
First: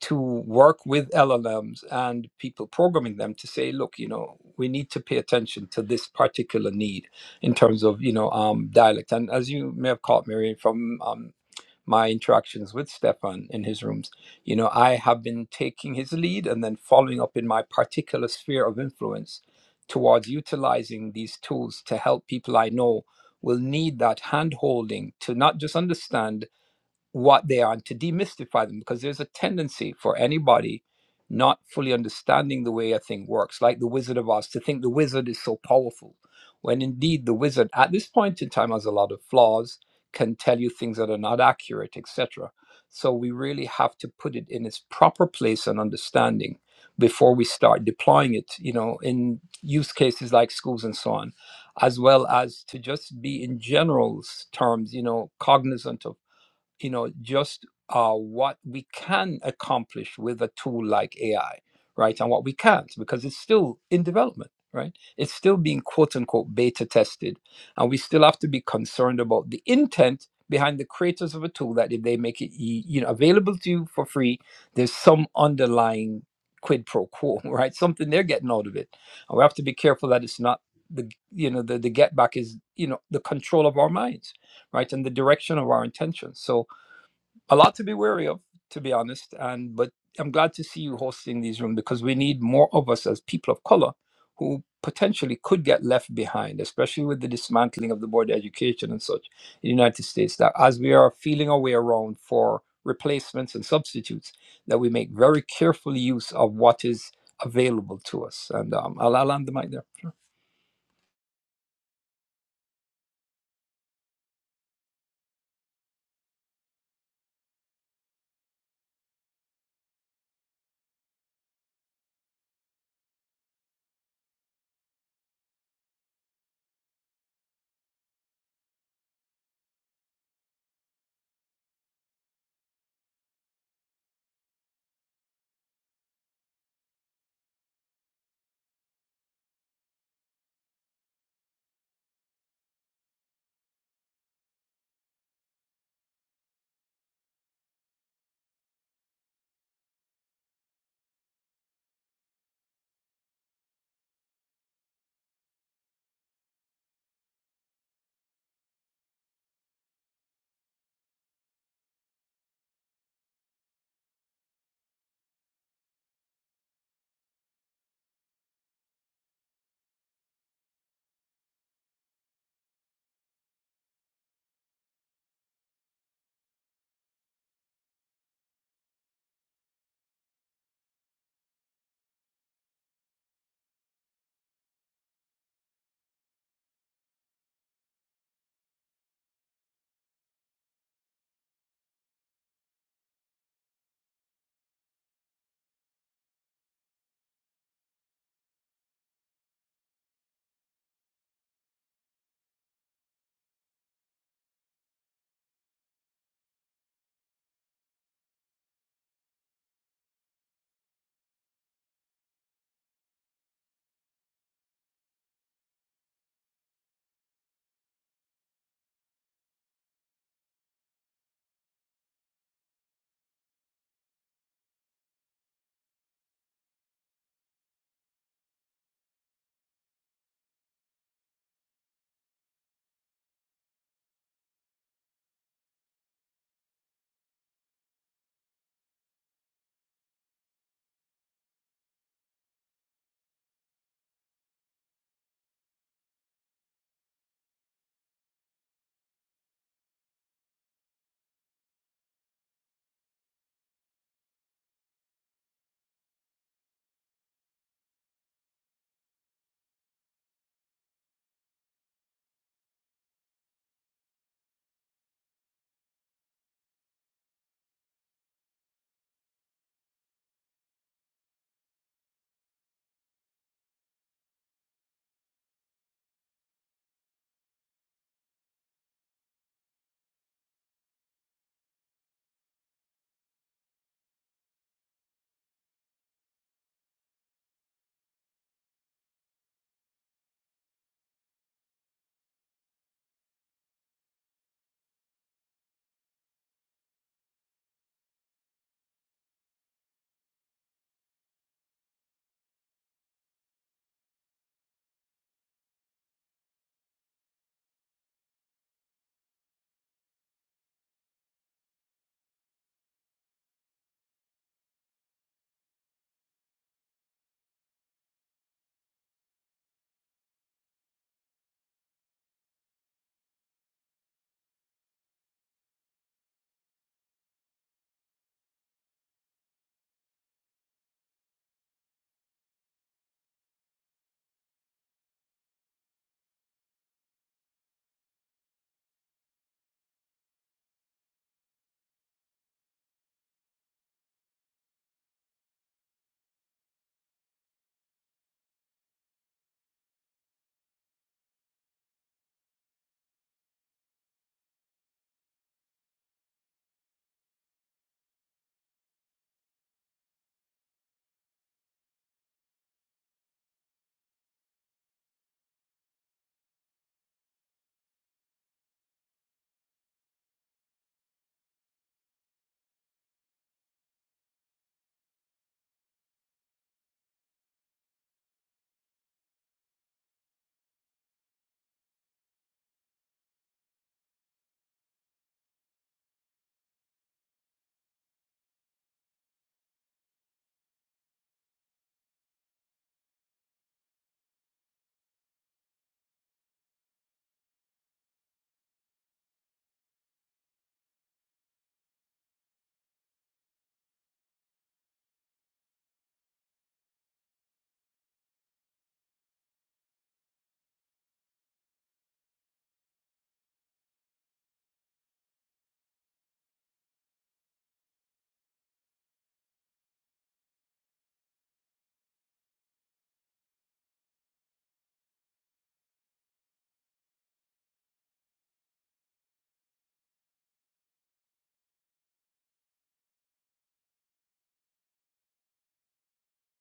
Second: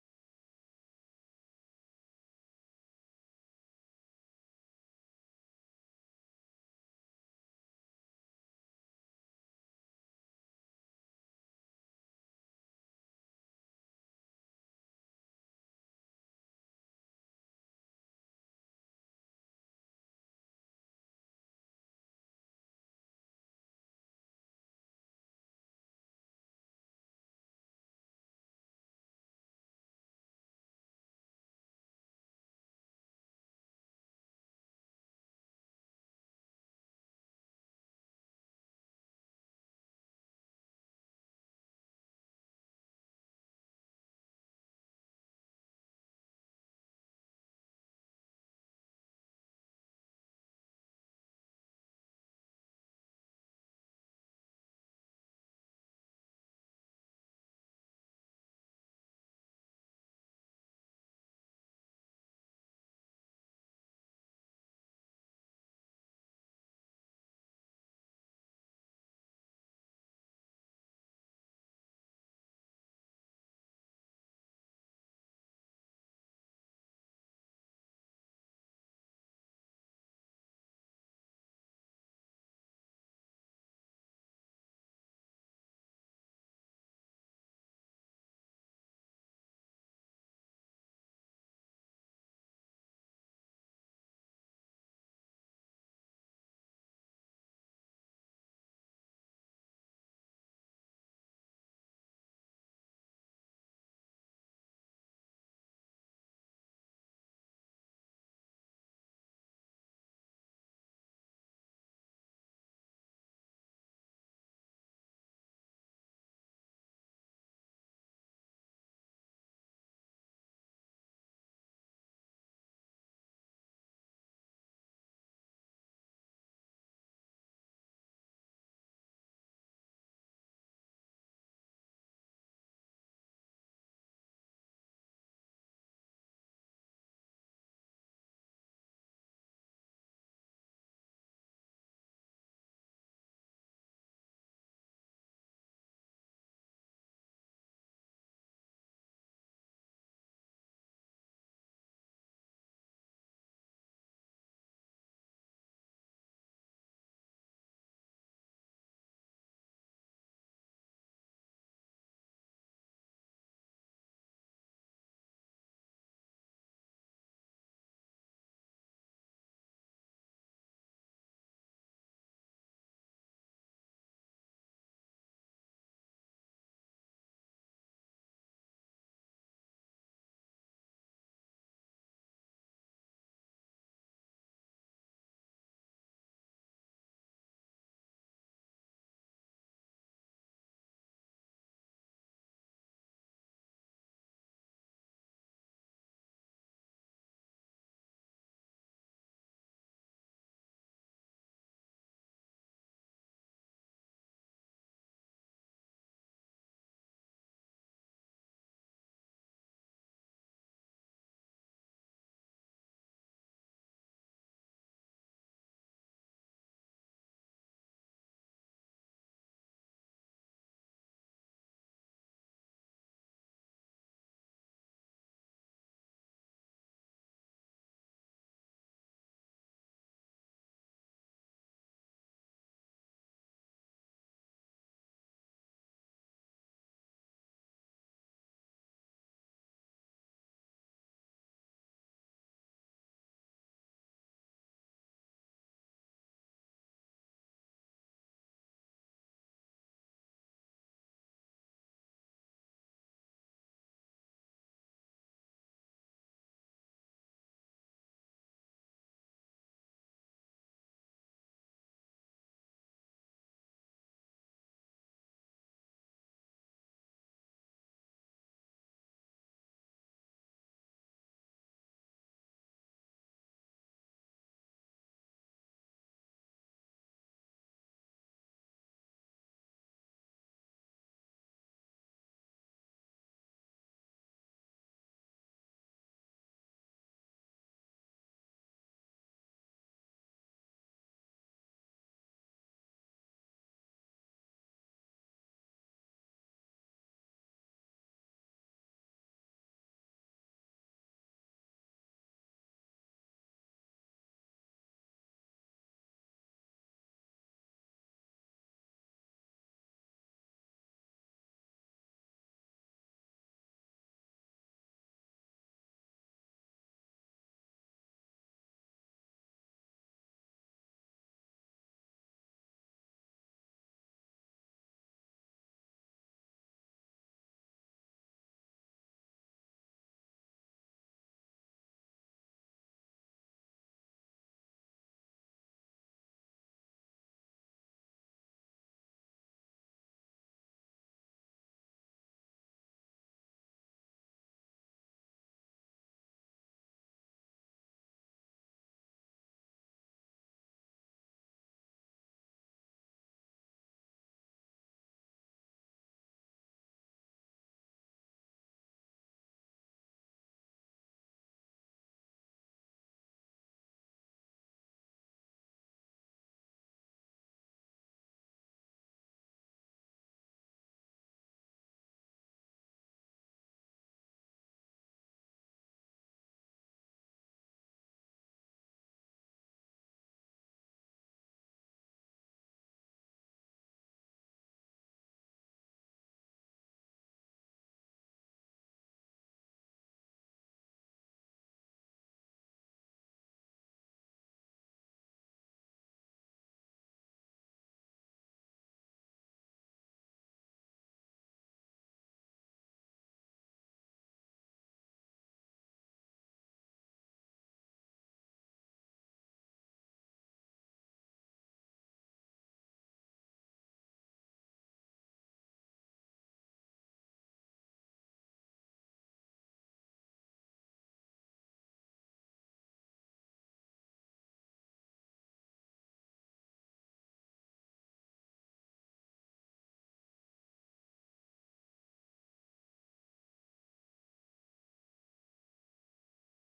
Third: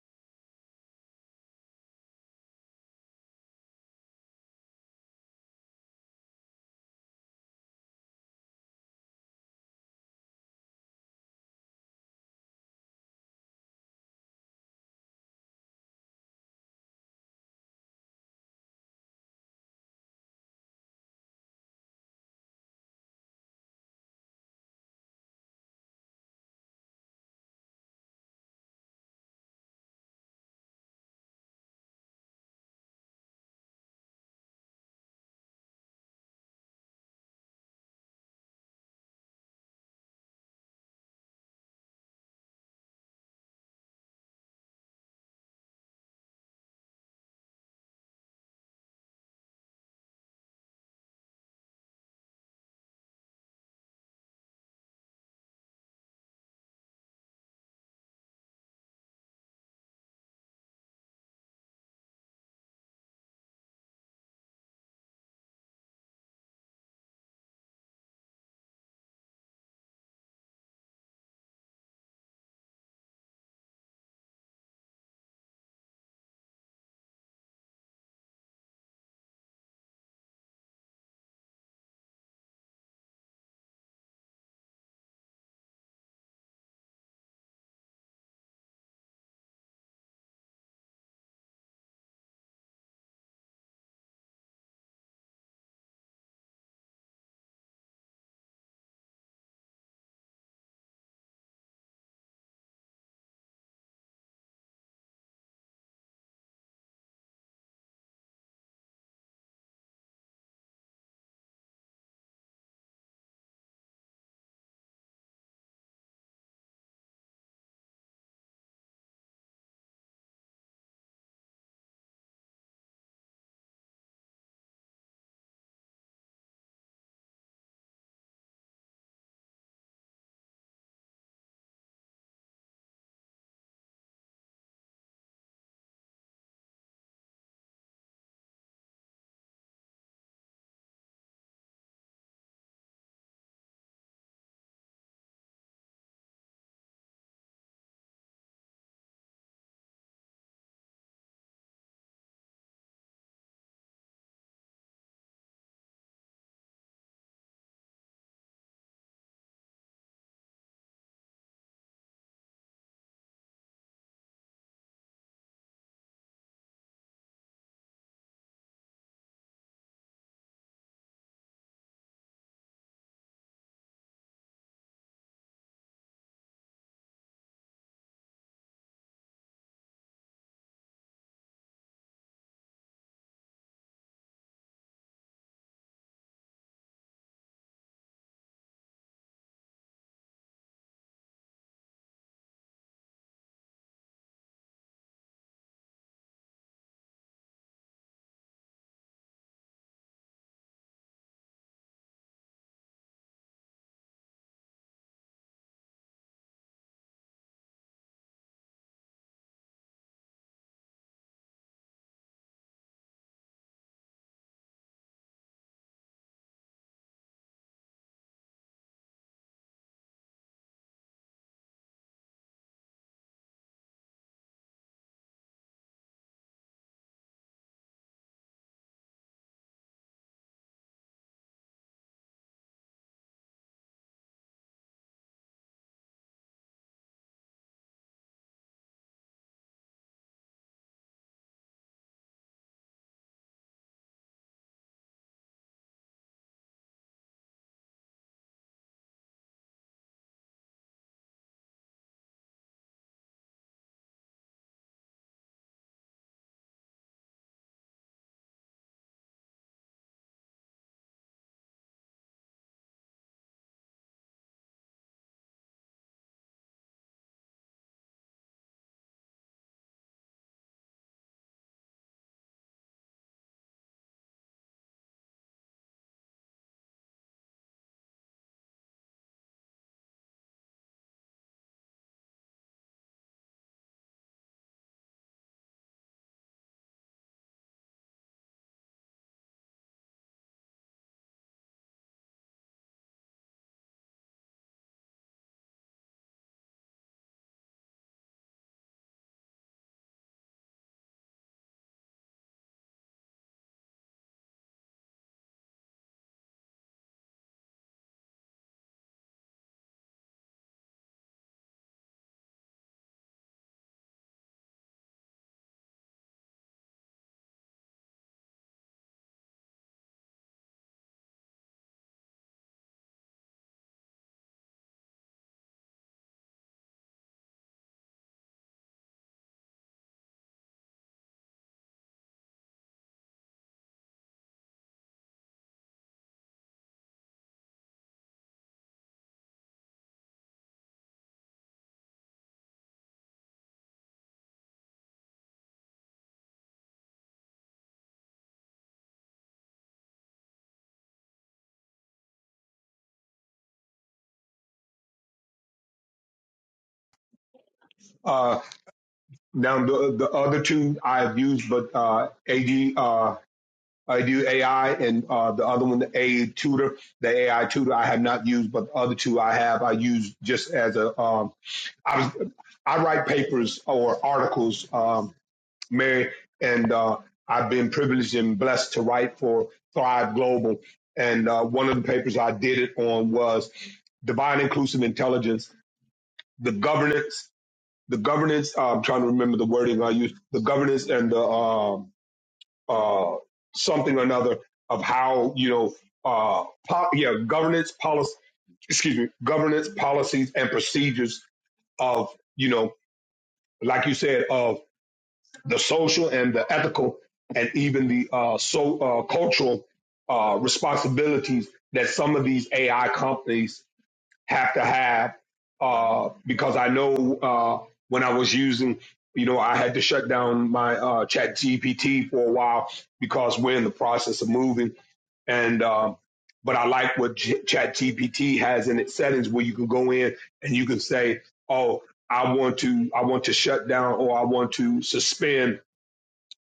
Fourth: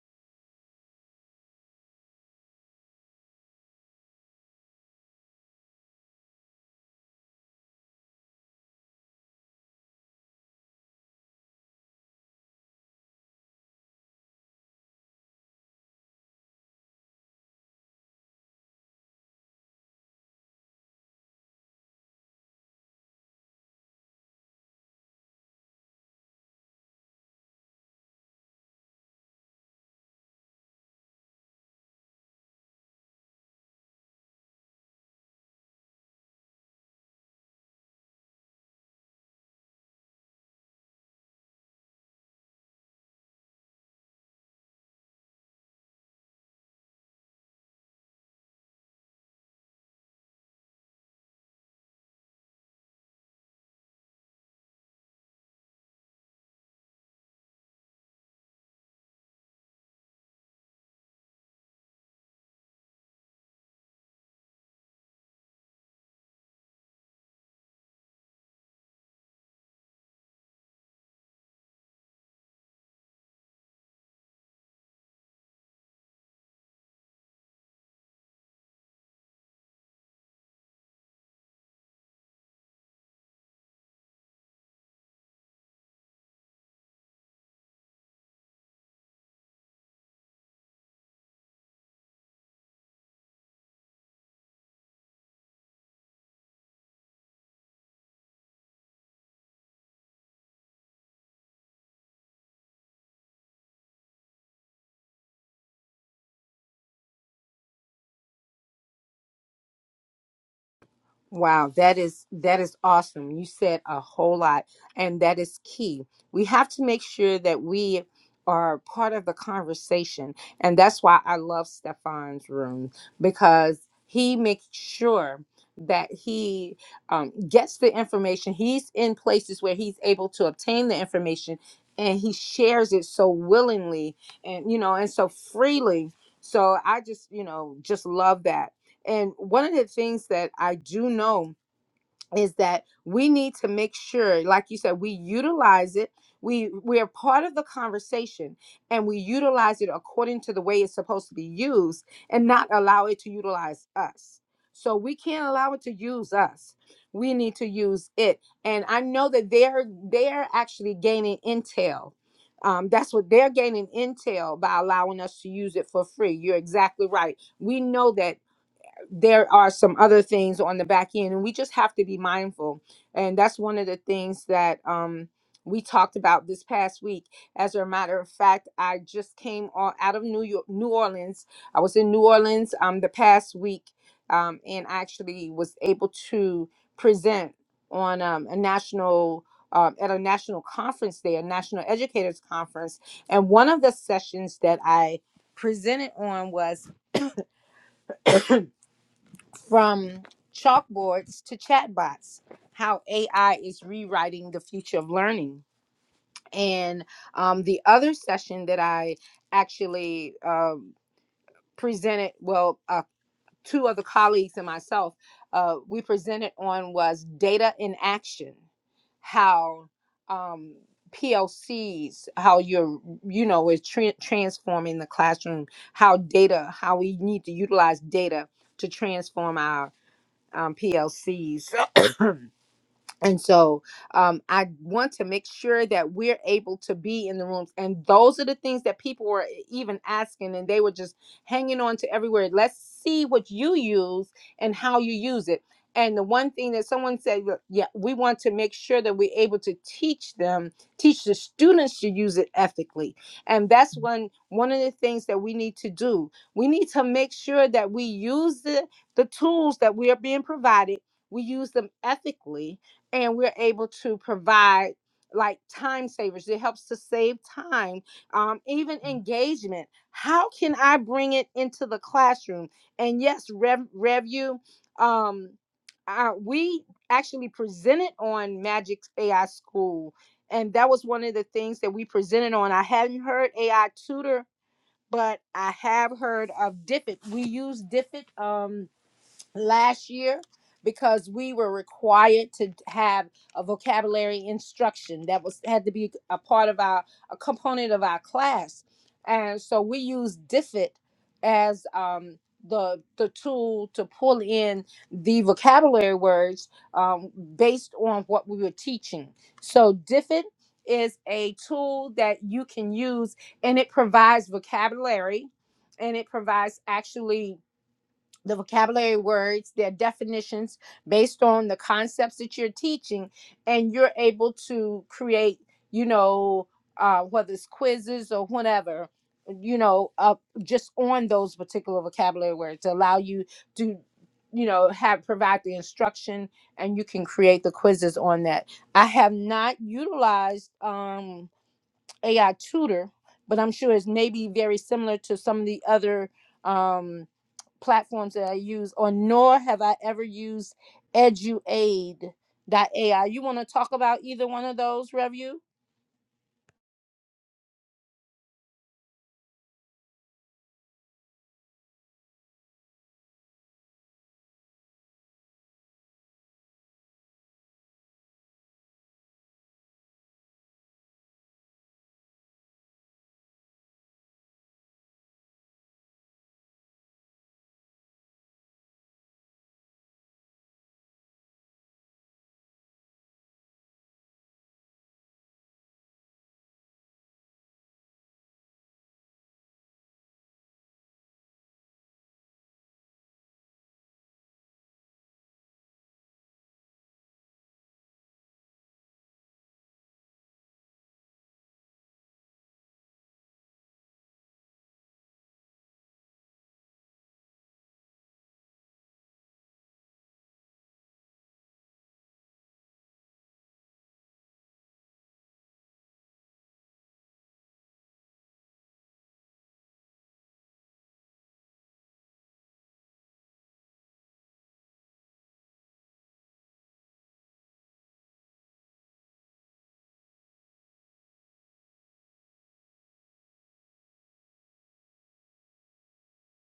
Speaker 3: to work with LLMs and people programming them to say, look, you know, we need to pay attention to this particular need in terms of, you know, um, dialect. And as you may have caught, Mary, from um, my interactions with Stefan in his rooms, you know, I have been taking his lead and then following up in my particular sphere of influence towards utilizing these tools to help people I know will need that hand holding to not just understand what they are and to demystify them because there's a tendency for anybody not fully understanding the way a thing works, like the Wizard of Oz, to think the wizard is so powerful, when indeed the wizard at this point in time has a lot of flaws, can tell you things that are not accurate, etc. So we really have to put it in its proper place and understanding before we start deploying it, you know, in use cases like schools and so on, as well as to just be in general terms, you know, cognizant of you know just uh, what we can accomplish with a tool like AI, right, and what we can't because it's still in development, right? It's still being quote unquote beta tested, and we still have to be concerned about the intent behind the creators of a tool that if they make it e- you know available to you for free, there's some underlying quid pro quo, [LAUGHS] right? Something they're getting out of it, and we have to be careful that it's not the you know the the get back is you know the control of our minds right and the direction of our intentions so a lot to be wary of, to be honest. And but I'm glad to see you hosting these rooms because we need more of us as people of color who potentially could get left behind, especially with the dismantling of the board of education and such in the United States. That as we are feeling our way around for replacements and substitutes, that we make very careful use of what is available to us. And um, I'll, I'll land the mic there.
Speaker 1: Wow, that is that is awesome. You said a whole lot and that is key. We have to make sure that we are part of the conversation and that's why I love Stefan's room because he makes sure that he um, gets the information. He's in places where he's able to obtain the information and he shares it so willingly and you know and so freely. So I just, you know, just love that and one of the things that I do know is that we need to make sure, like you said, we utilize it. We we are part of the conversation and we utilize it according to the way it's supposed to be used and not allow it to utilize us. So we can't allow it to use us. We need to use it. And I know that they're they're actually gaining intel. Um, that's what they're gaining intel by allowing us to use it for free. You're exactly right. We know that there are some other things on the back end and we just have to be mindful and that's one of the things that um we talked about this past week as a matter of fact i just came on out of new york new orleans i was in new orleans um the past week um and actually was able to present on um, a national um, at a national conference there a national educators conference and one of the sessions that i presented on from chalkboards to chatbots, how AI is rewriting the future of learning. And um, the other session that I actually um presented, well, uh, two other colleagues and myself, uh, we presented on was data in action, how um, PLCs, how you're, you know, is tra- transforming the classroom, how data, how we need to utilize data to transform our um, PLCs. [LAUGHS] and so um, I want to make sure that we're able to be in the rooms. And those are the things that people were e, even asking, and they were just hanging on to every word. Let's see what you use and how you use it. And the one thing that someone said, "Look, yeah, we want to make sure that we're able to teach them, teach the students to use it ethically. And that's one one of the things that we need to do. We need to make sure that we use the, the tools that we are being provided, we use them ethically and we're able to provide like time savers it helps to save time um, even Mm. engagement how can i bring it into the classroom and yes rev review um, uh, we actually presented on magic ai school and that was one of the things that we presented on i hadn't heard ai tutor but i have heard of diffit we use diffit Um, last year because we were required to have a vocabulary instruction that was had to be a part of our a component of our class and so we used diffit as um the the tool to pull in the vocabulary words um, based on what we were teaching so diffit is a tool that you can use and it provides vocabulary and it provides actually the vocabulary words, their definitions based on the concepts that you're teaching, and you're able to create, you know, uh, whether it's quizzes or whatever, you know, uh, just on those particular vocabulary words to allow you to, you know, have provide the instruction and you can create the quizzes on that. I have not utilized um, AI Tutor, but I'm sure it's maybe very similar to some of the other. Um, platforms that I use, or nor have I ever used Eduaid AI. You want to talk about either one of those, Revu?
Speaker 4: Uh, now the, the other two I have used, but uh, AD. I do AI and uh, the other one, the A tutor, the AI tutor I have not used, but the other two I have, I use just as a, um, I was, I write papers or articles, um, Mary, and uh, I've been privileged and blessed to write for Thrive Global. And uh, one of the papers I did it on was divine inclusive intelligence, the governance, the governance, uh, I'm trying to remember the wording I used, the governance and the, um, uh, something or another of how you know uh, po- yeah governance policy excuse me governance policies and procedures of you know like you said of the social and the ethical and even the uh, so uh, cultural uh, responsibilities that some of these AI companies have to have uh, because I know uh, when I was using, you know, I had to shut down my uh, Chat GPT for a while because we're in the process of moving. And um, but I like what G- Chat GPT has in its settings where you can go in and you can say, oh. I want to I want to shut down or I want to suspend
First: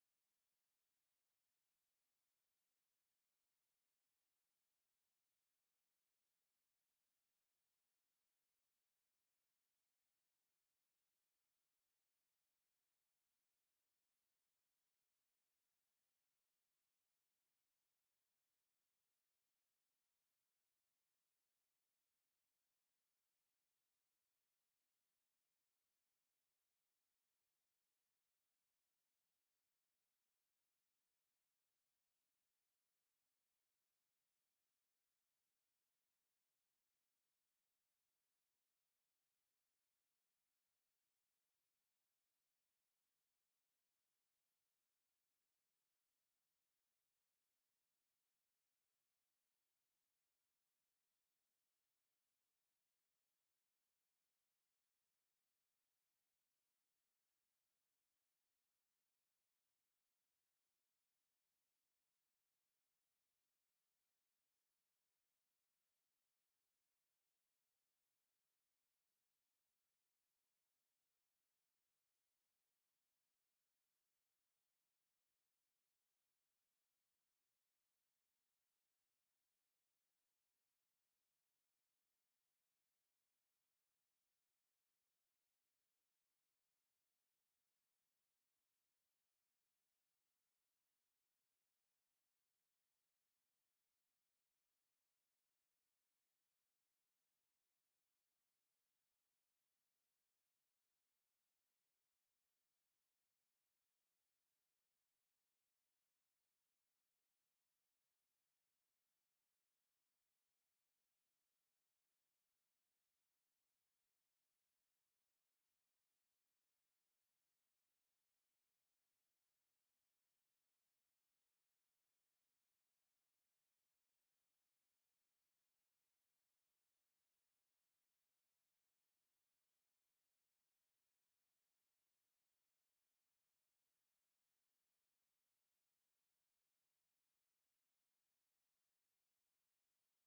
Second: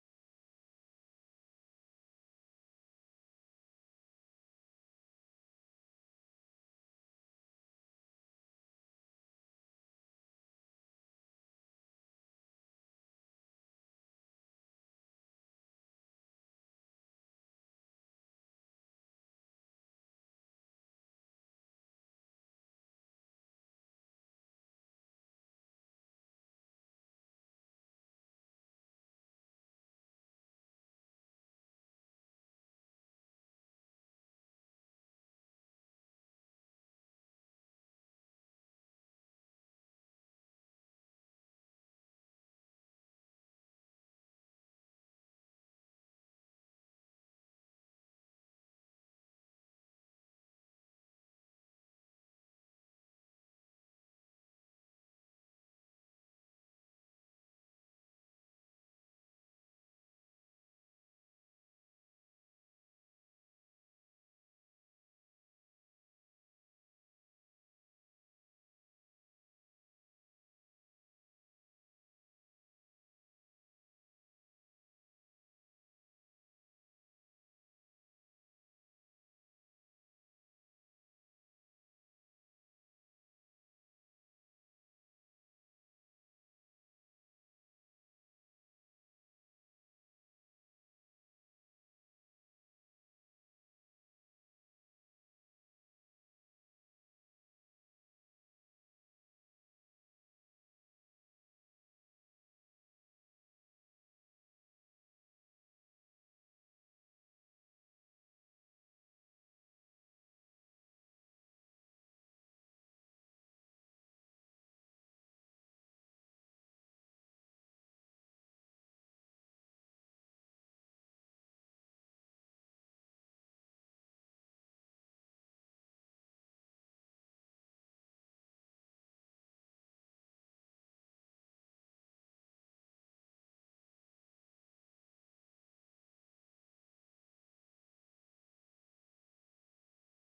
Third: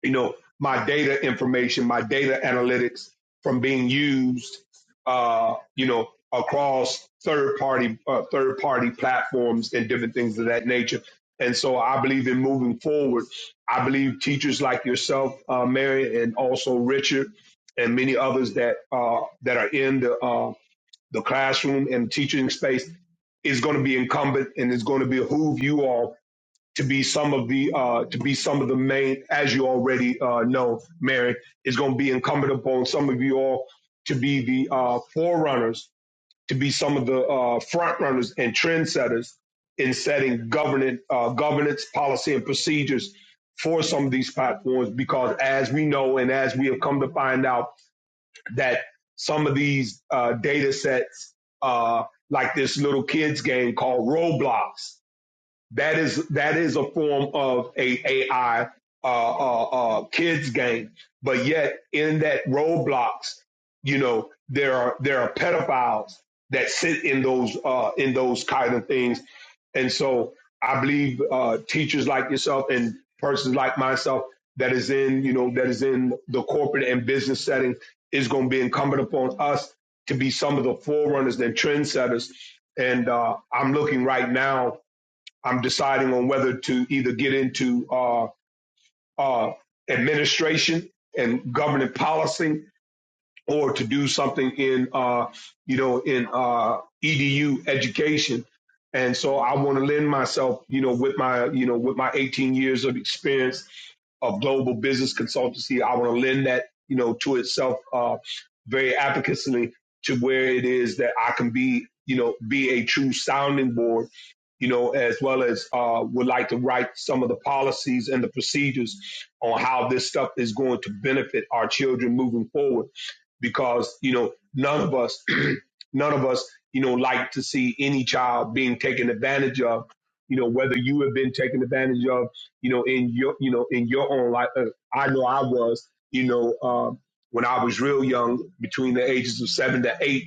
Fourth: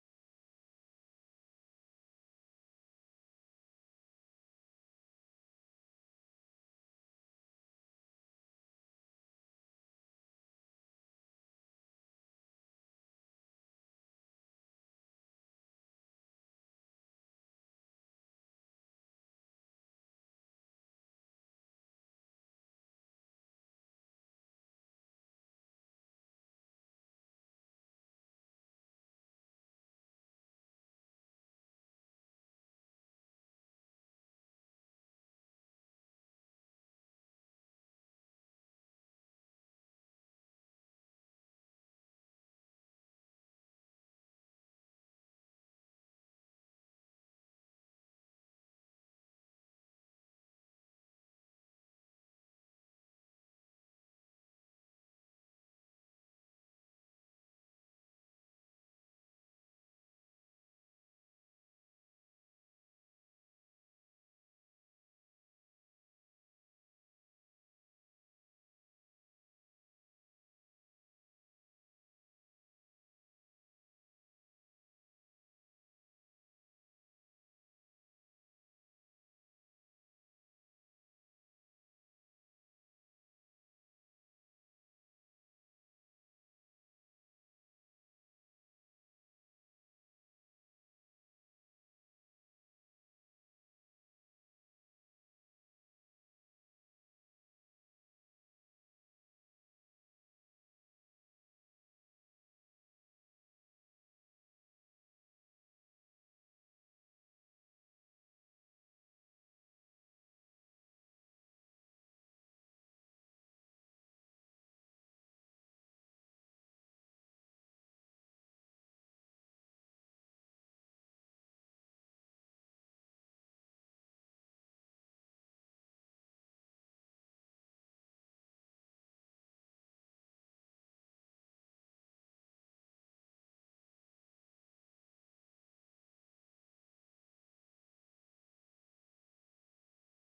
Speaker 4: you know my data information my data analytics from being used uh, you know across third party uh, third party platforms and different things of that nature and so i believe in moving forward i believe teachers like yourself uh, mary and also richard and many others that uh, that are in the uh, the classroom and teaching space is going to be incumbent and it's going to behoove you all to be some of the uh, to be some of the main, as you already uh, know, Mary, is going to be incumbent upon some of you all to be the uh, forerunners, to be some of the uh, front runners and trendsetters in setting governance, uh, governance policy, and procedures for some of these platforms. Because as we know, and as we have come to find out, that some of these uh, data sets, uh, like this little kids game called Roblox that is that is a form of a AI uh, uh, uh, kids game. But yet in that Roblox, you know, there are there are pedophiles that sit in those uh, in those kind of things. And so I believe uh, teachers like yourself and persons like myself that is in, you know, that is in the corporate and business setting is going to be incumbent upon us to be some of the forerunners and trendsetters. And uh, I'm looking right now I'm deciding on whether to either get into uh, uh, administration and governing policy or to do something in, uh, you know, in uh, EDU education. And so I want to lend myself, you know, with my, you know, with my 18 years of experience of global business consultancy. I want to lend that, you know, to itself uh, very advocacy to where it is that I can be, you know, be a true sounding board you know, as well as uh, would like to write some of the policies and the procedures on how this stuff is going to benefit our children moving forward because you know none of us [CLEARS THROAT] none of us you know like to see any child being taken advantage of you know whether you have been taken advantage of you know in your you know in your own life Uh, i know i was you know um, when i was real young between the ages of seven to eight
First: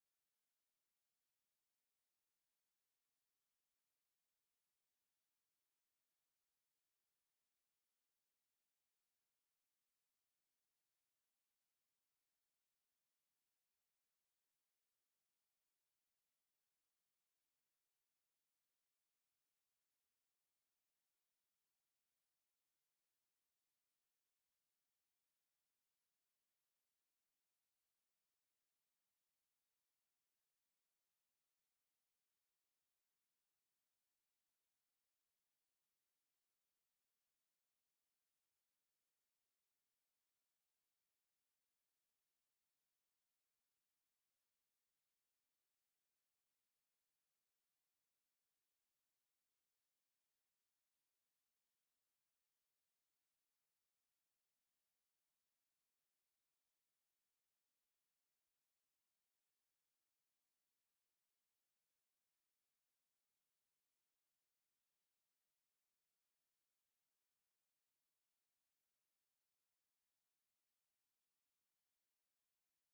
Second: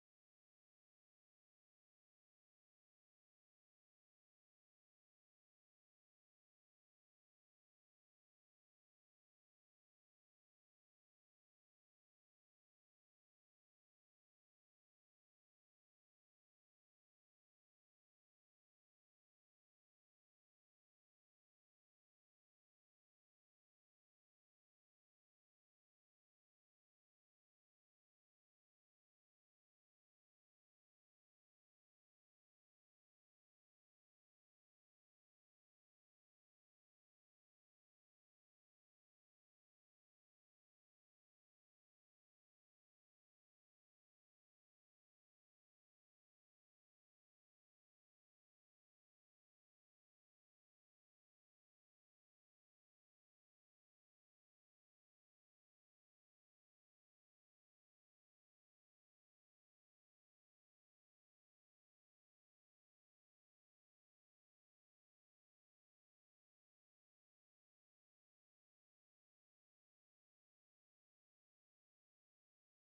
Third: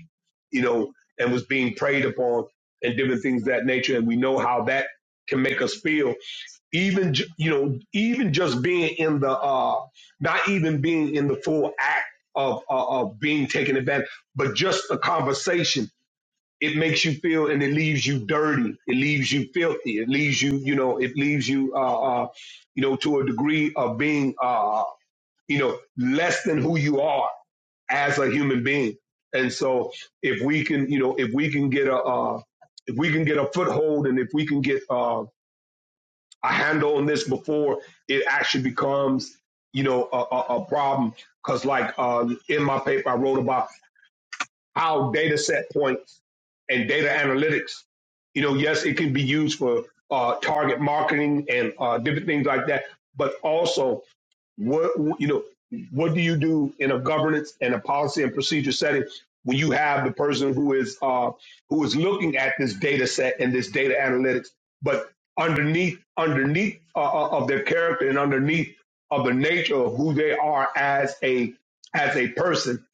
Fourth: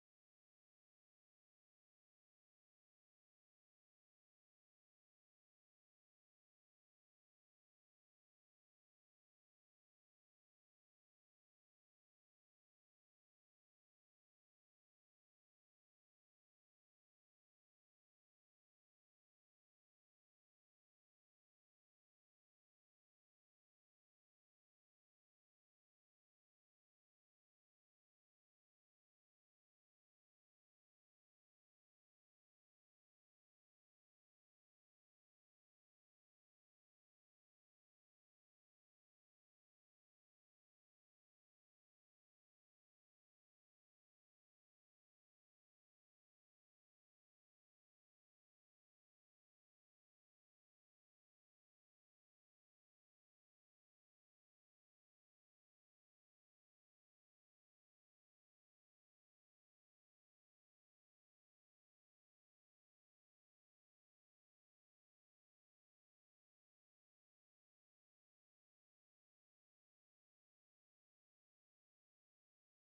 Speaker 4: you know and was being preyed upon and different things of that nature and we know how that can make us feel even ju- you know even just being in the uh not even being in the full act of uh, of being taken advantage but just the conversation it makes you feel and it leaves you dirty it leaves you filthy it leaves you you know it leaves you uh, uh you know to a degree of being uh you know less than who you are as a human being and so if we can you know if we can get a uh if we can get a foothold and if we can get uh, a handle on this before it actually becomes, you know, a, a, a problem. Because, like uh, in my paper, I wrote about how data set points and data analytics, you know, yes, it can be used for uh, target marketing and uh, different things like that, but also what you know, what do you do in a governance and a policy and procedure setting when you have the person who is uh, who is looking at this data set and this data analytics, but underneath underneath uh, uh, of their character and underneath of the nature of who they are as a as a person,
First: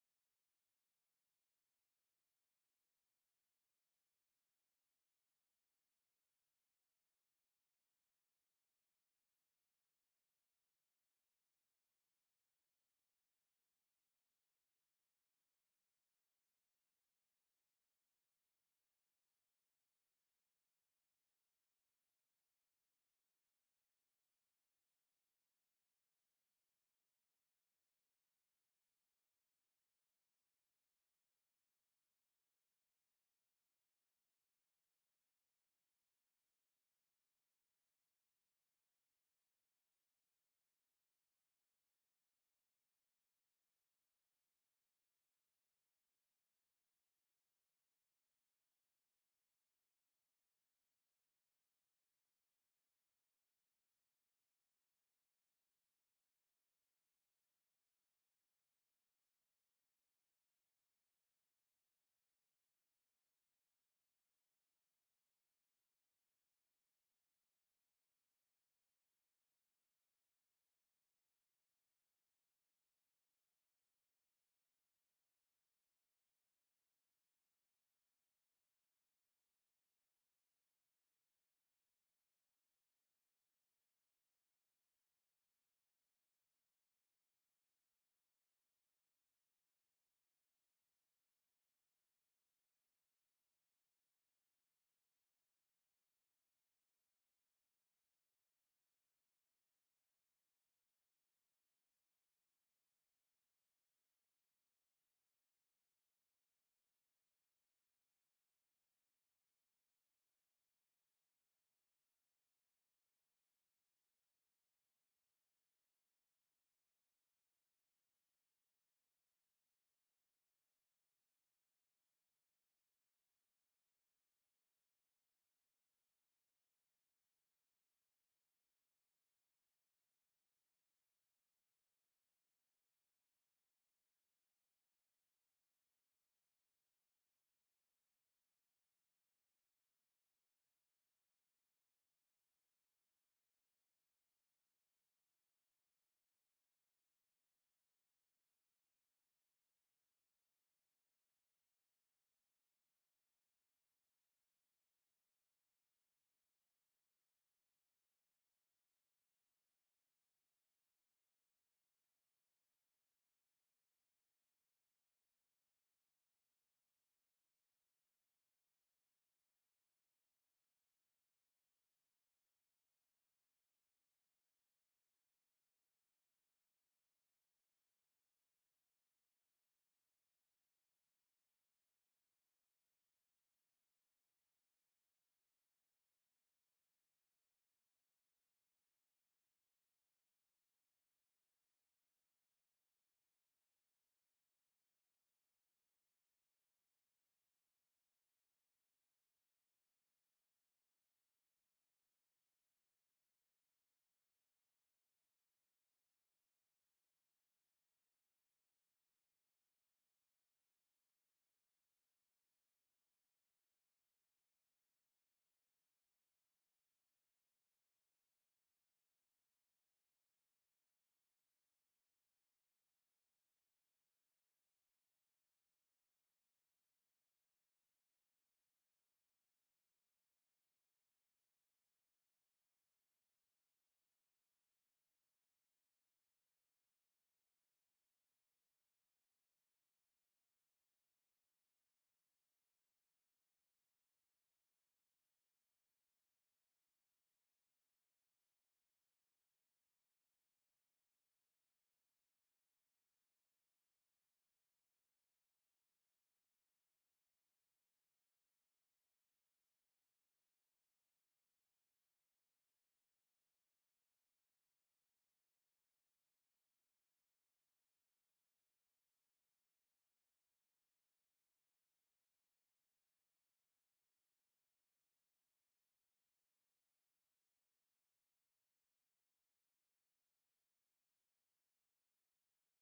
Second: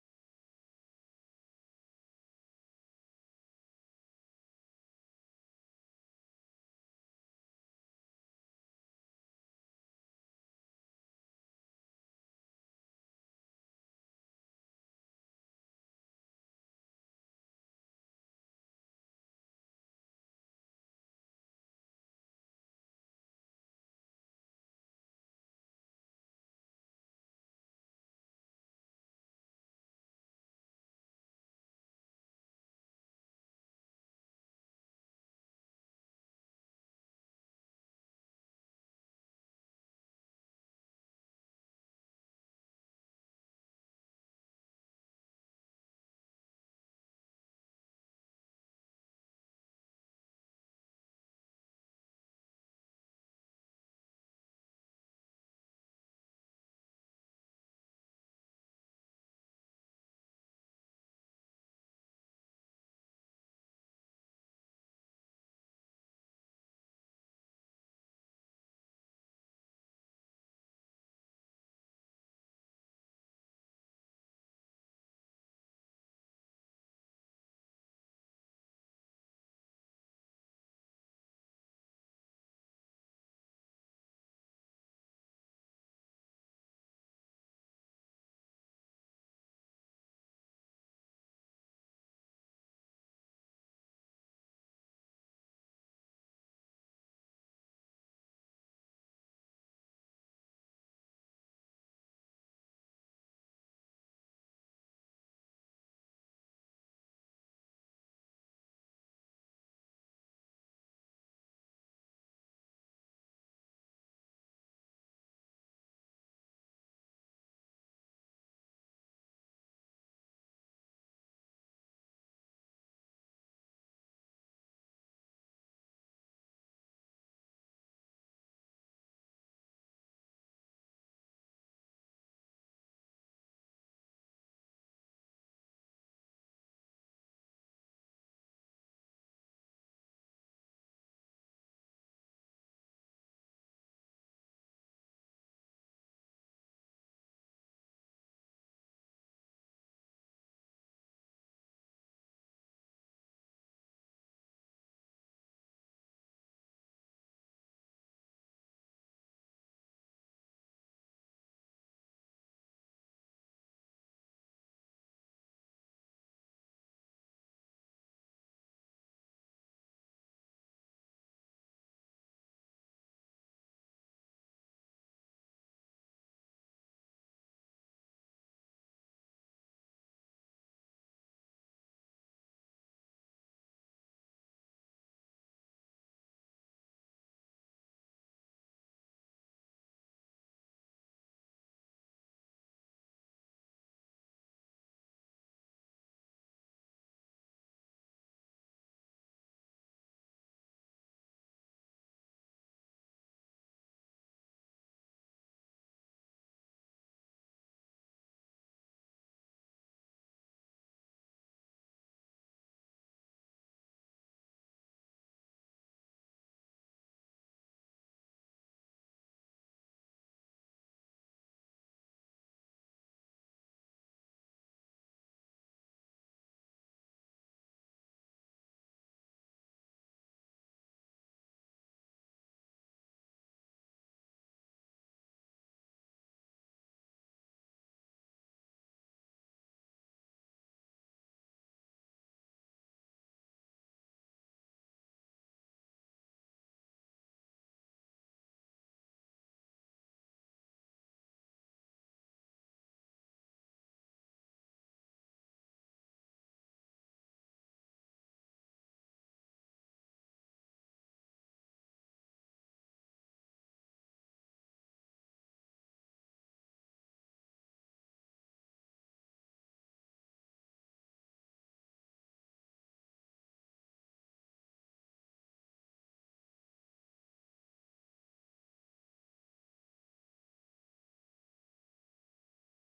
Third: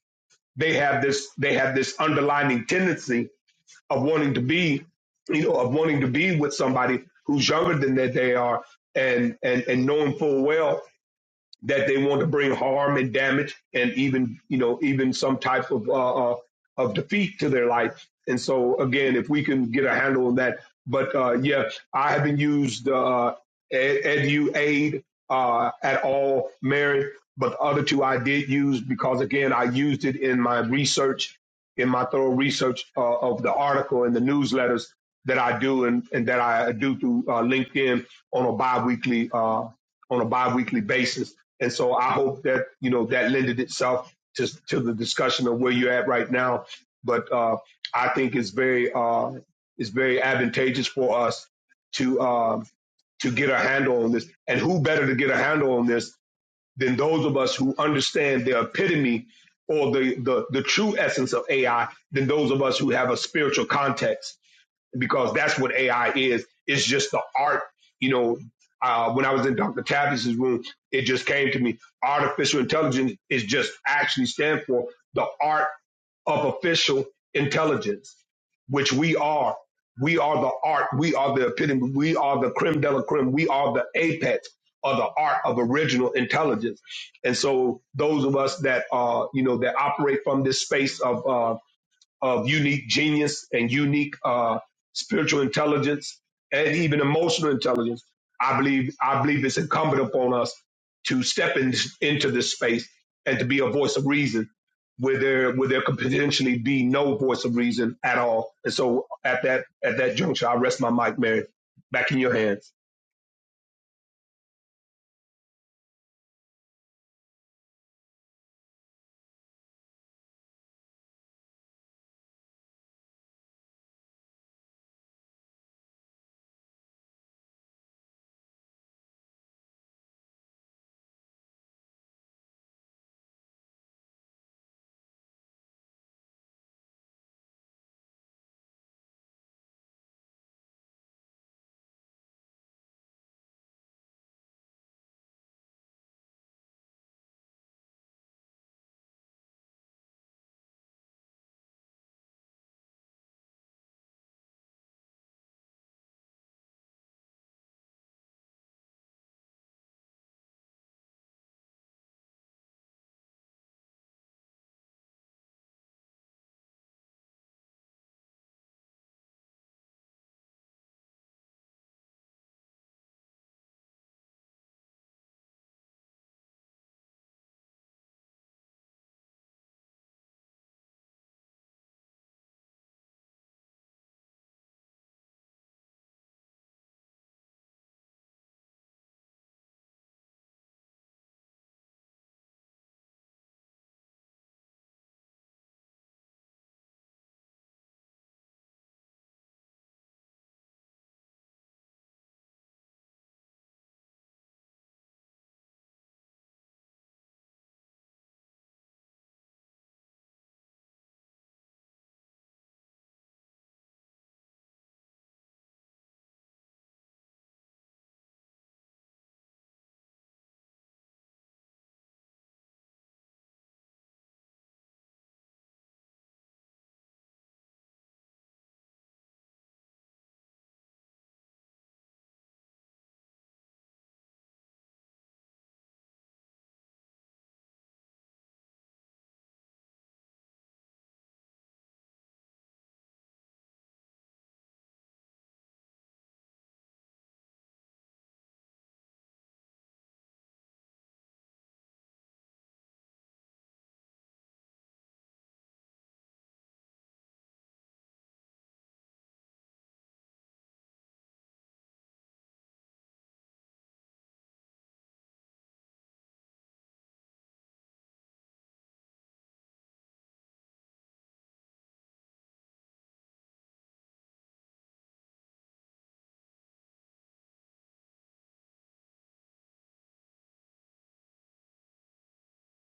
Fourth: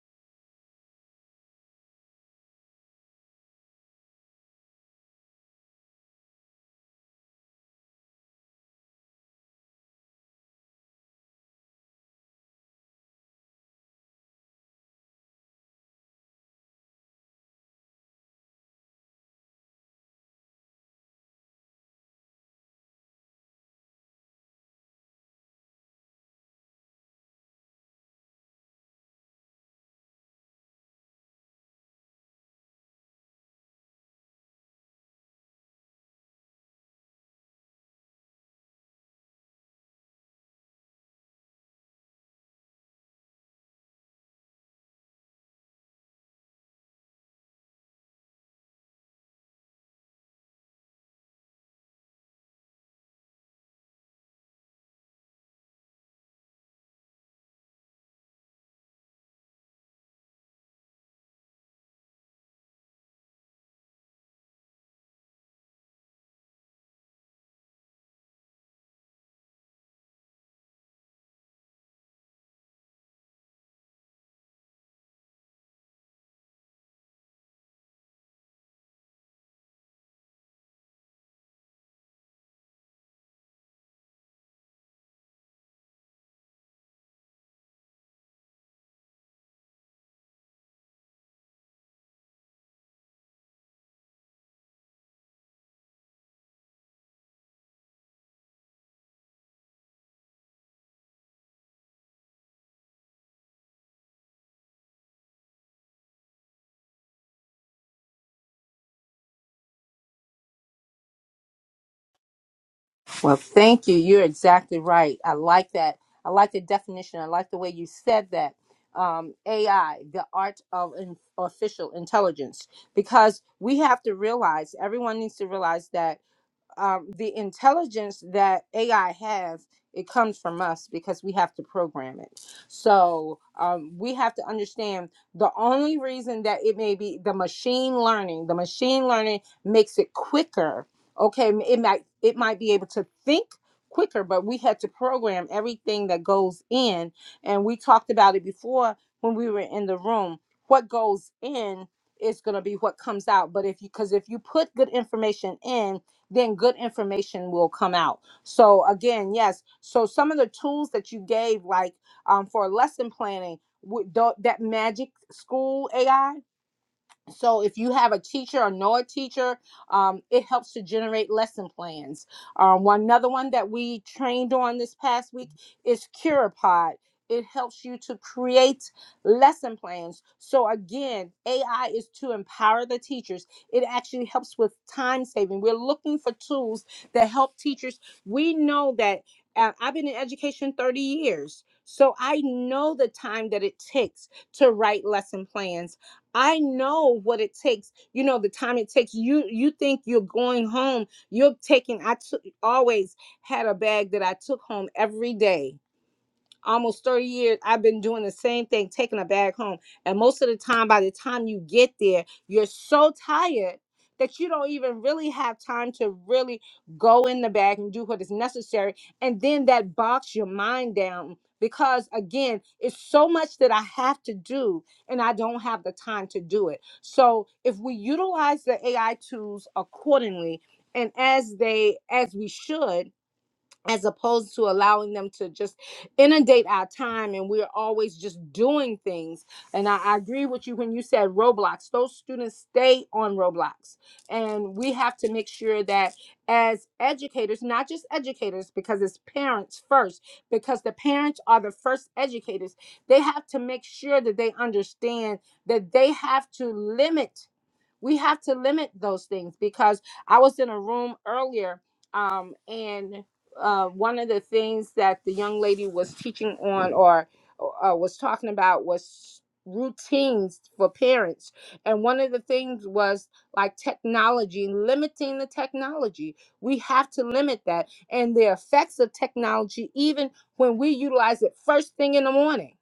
Speaker 4: they have this they have this underlining tendency of wanting to be you know of wanting to be with somebody who's younger than that they are and and and knowing full well that they want to bring harm and damage and even you know even some type of uh, uh, of defeat to their life. And so again, if we can get a handle on that, but uh, yeah, I haven't used uh, Ed- EduAid uh, at all, Mary. But the other two I did use because again, I used it in my research, in my thorough research uh, of the article and the newsletters that I do and, and that I do through uh, LinkedIn on a biweekly uh, on a biweekly basis. And so I hope that, you know, that lended itself to, to the discussion of where you're at right now. But uh, I think it's very, uh, it's very advantageous for us to, um, to get a handle on this. And who better to get a handle on this than those of us who understand the epitome or the, the, the true essence of AI than those of us who have a spiritual context because that's what AI is. It's just the art. You know, uh, when I was in Dr. Tavis's room, it just came to me. Artificial intelligence is just actually stand for the art of official intelligence, which we are. We are the art. We are the epitome. We are the creme de la creme. We are the apex of the art of original intelligence. And so those of us that, uh, you know, that operate from this space of uh, of unique genius and unique uh, spiritual intelligence and even emotional intelligence. I believe I believe it's incumbent upon us to step in, into this space and to be a voice of reason where there where there could potentially be no voice of reason at all. And so at that at that juncture, I rest my mic, Mary, back in your hands.
Speaker 1: Well, thank you. You're exactly right. I like that. I like the definition. I like the way you said that. Um, AI, the art of in- artificial intelligence, because we have to realize, everyone needs to realize that um, the intelligence that AI has, it comes from us because we have to program it. So um, we have to understand the only reason that it may be the machine learning, the machine learning makes it quicker. Okay, m- it might it might be able to think quicker, but we had to program everything that goes in, and we talked about it before when we were in the room. What goes in is going to be what comes out. But if you because if you put good information in then good information will come out. So again, yes. So some of the tools that you gave, like um, for lesson planning, would tho- that magic school AI so if you have a teacher or know a teacher um, it helps to generate lesson plans um, one another one that we trained on this past week is Curapod. it helps you to create lesson plans so again ai is to empower the teachers it actually helps with time saving we're looking for tools that help teachers we know that uh, i've been in education 30 years so i know the time that it takes to write lesson plans I know what it takes. You know the time it takes. You you think you're going home. You're taking. I took always had a bag that I took home every day almost 30 years i've been doing the same thing taking a bag home and most of the time by the time you get there you're so tired that you don't even really have time to really go in the bag and do what is necessary and then that box your mind down because again it's so much that i have to do and i don't have the time to do it so if we utilize the ai tools accordingly and as they as we should as opposed to allowing them to just inundate our time and we're always just doing things and I, I agree with you when you said roblox those students stay on roblox and we have to make sure that as educators not just educators because it's parents first because the parents are the first educators they have to make sure that they understand that they have to limit we have to limit those things because I was in a room earlier, um, and uh, one of the things that the young lady was teaching on or uh, was talking about was routines for parents. And one of the things was like technology, limiting the technology. We have to limit that and the effects of technology, even when we utilize it first thing in the morning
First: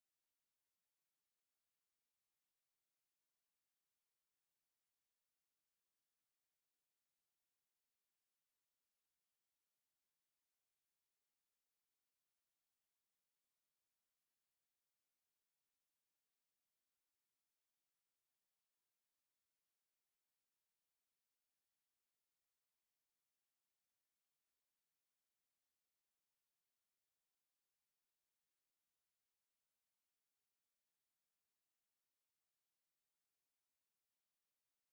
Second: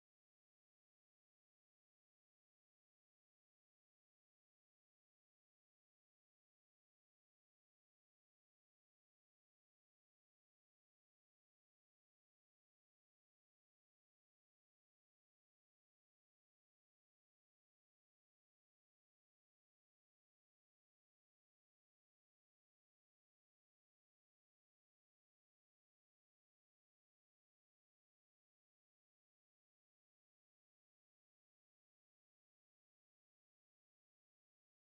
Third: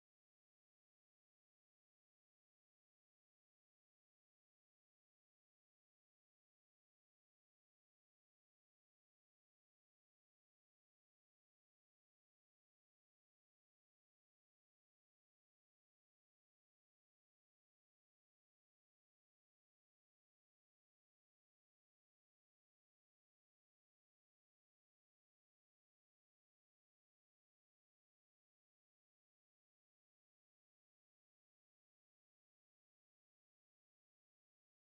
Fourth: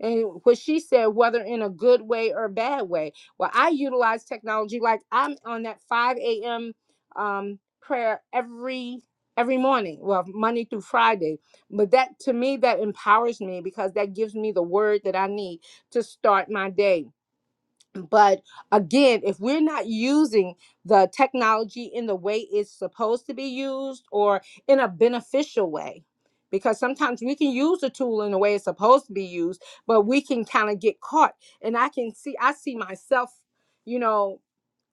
Speaker 1: and what she said, whether in a good way or bad way. Well, I utilize technology like I'm on that 5 a.m. Um, prayer every every morning, well, Monday through Friday. But that to me that empowers me because that gives me the word that I need to start my day but again, if we're not using the technology in the way it's supposed to be used or in a beneficial way, because sometimes we can use the tool in the way it's supposed to be used, but we can kind of get caught. And I can see, I see myself, you know,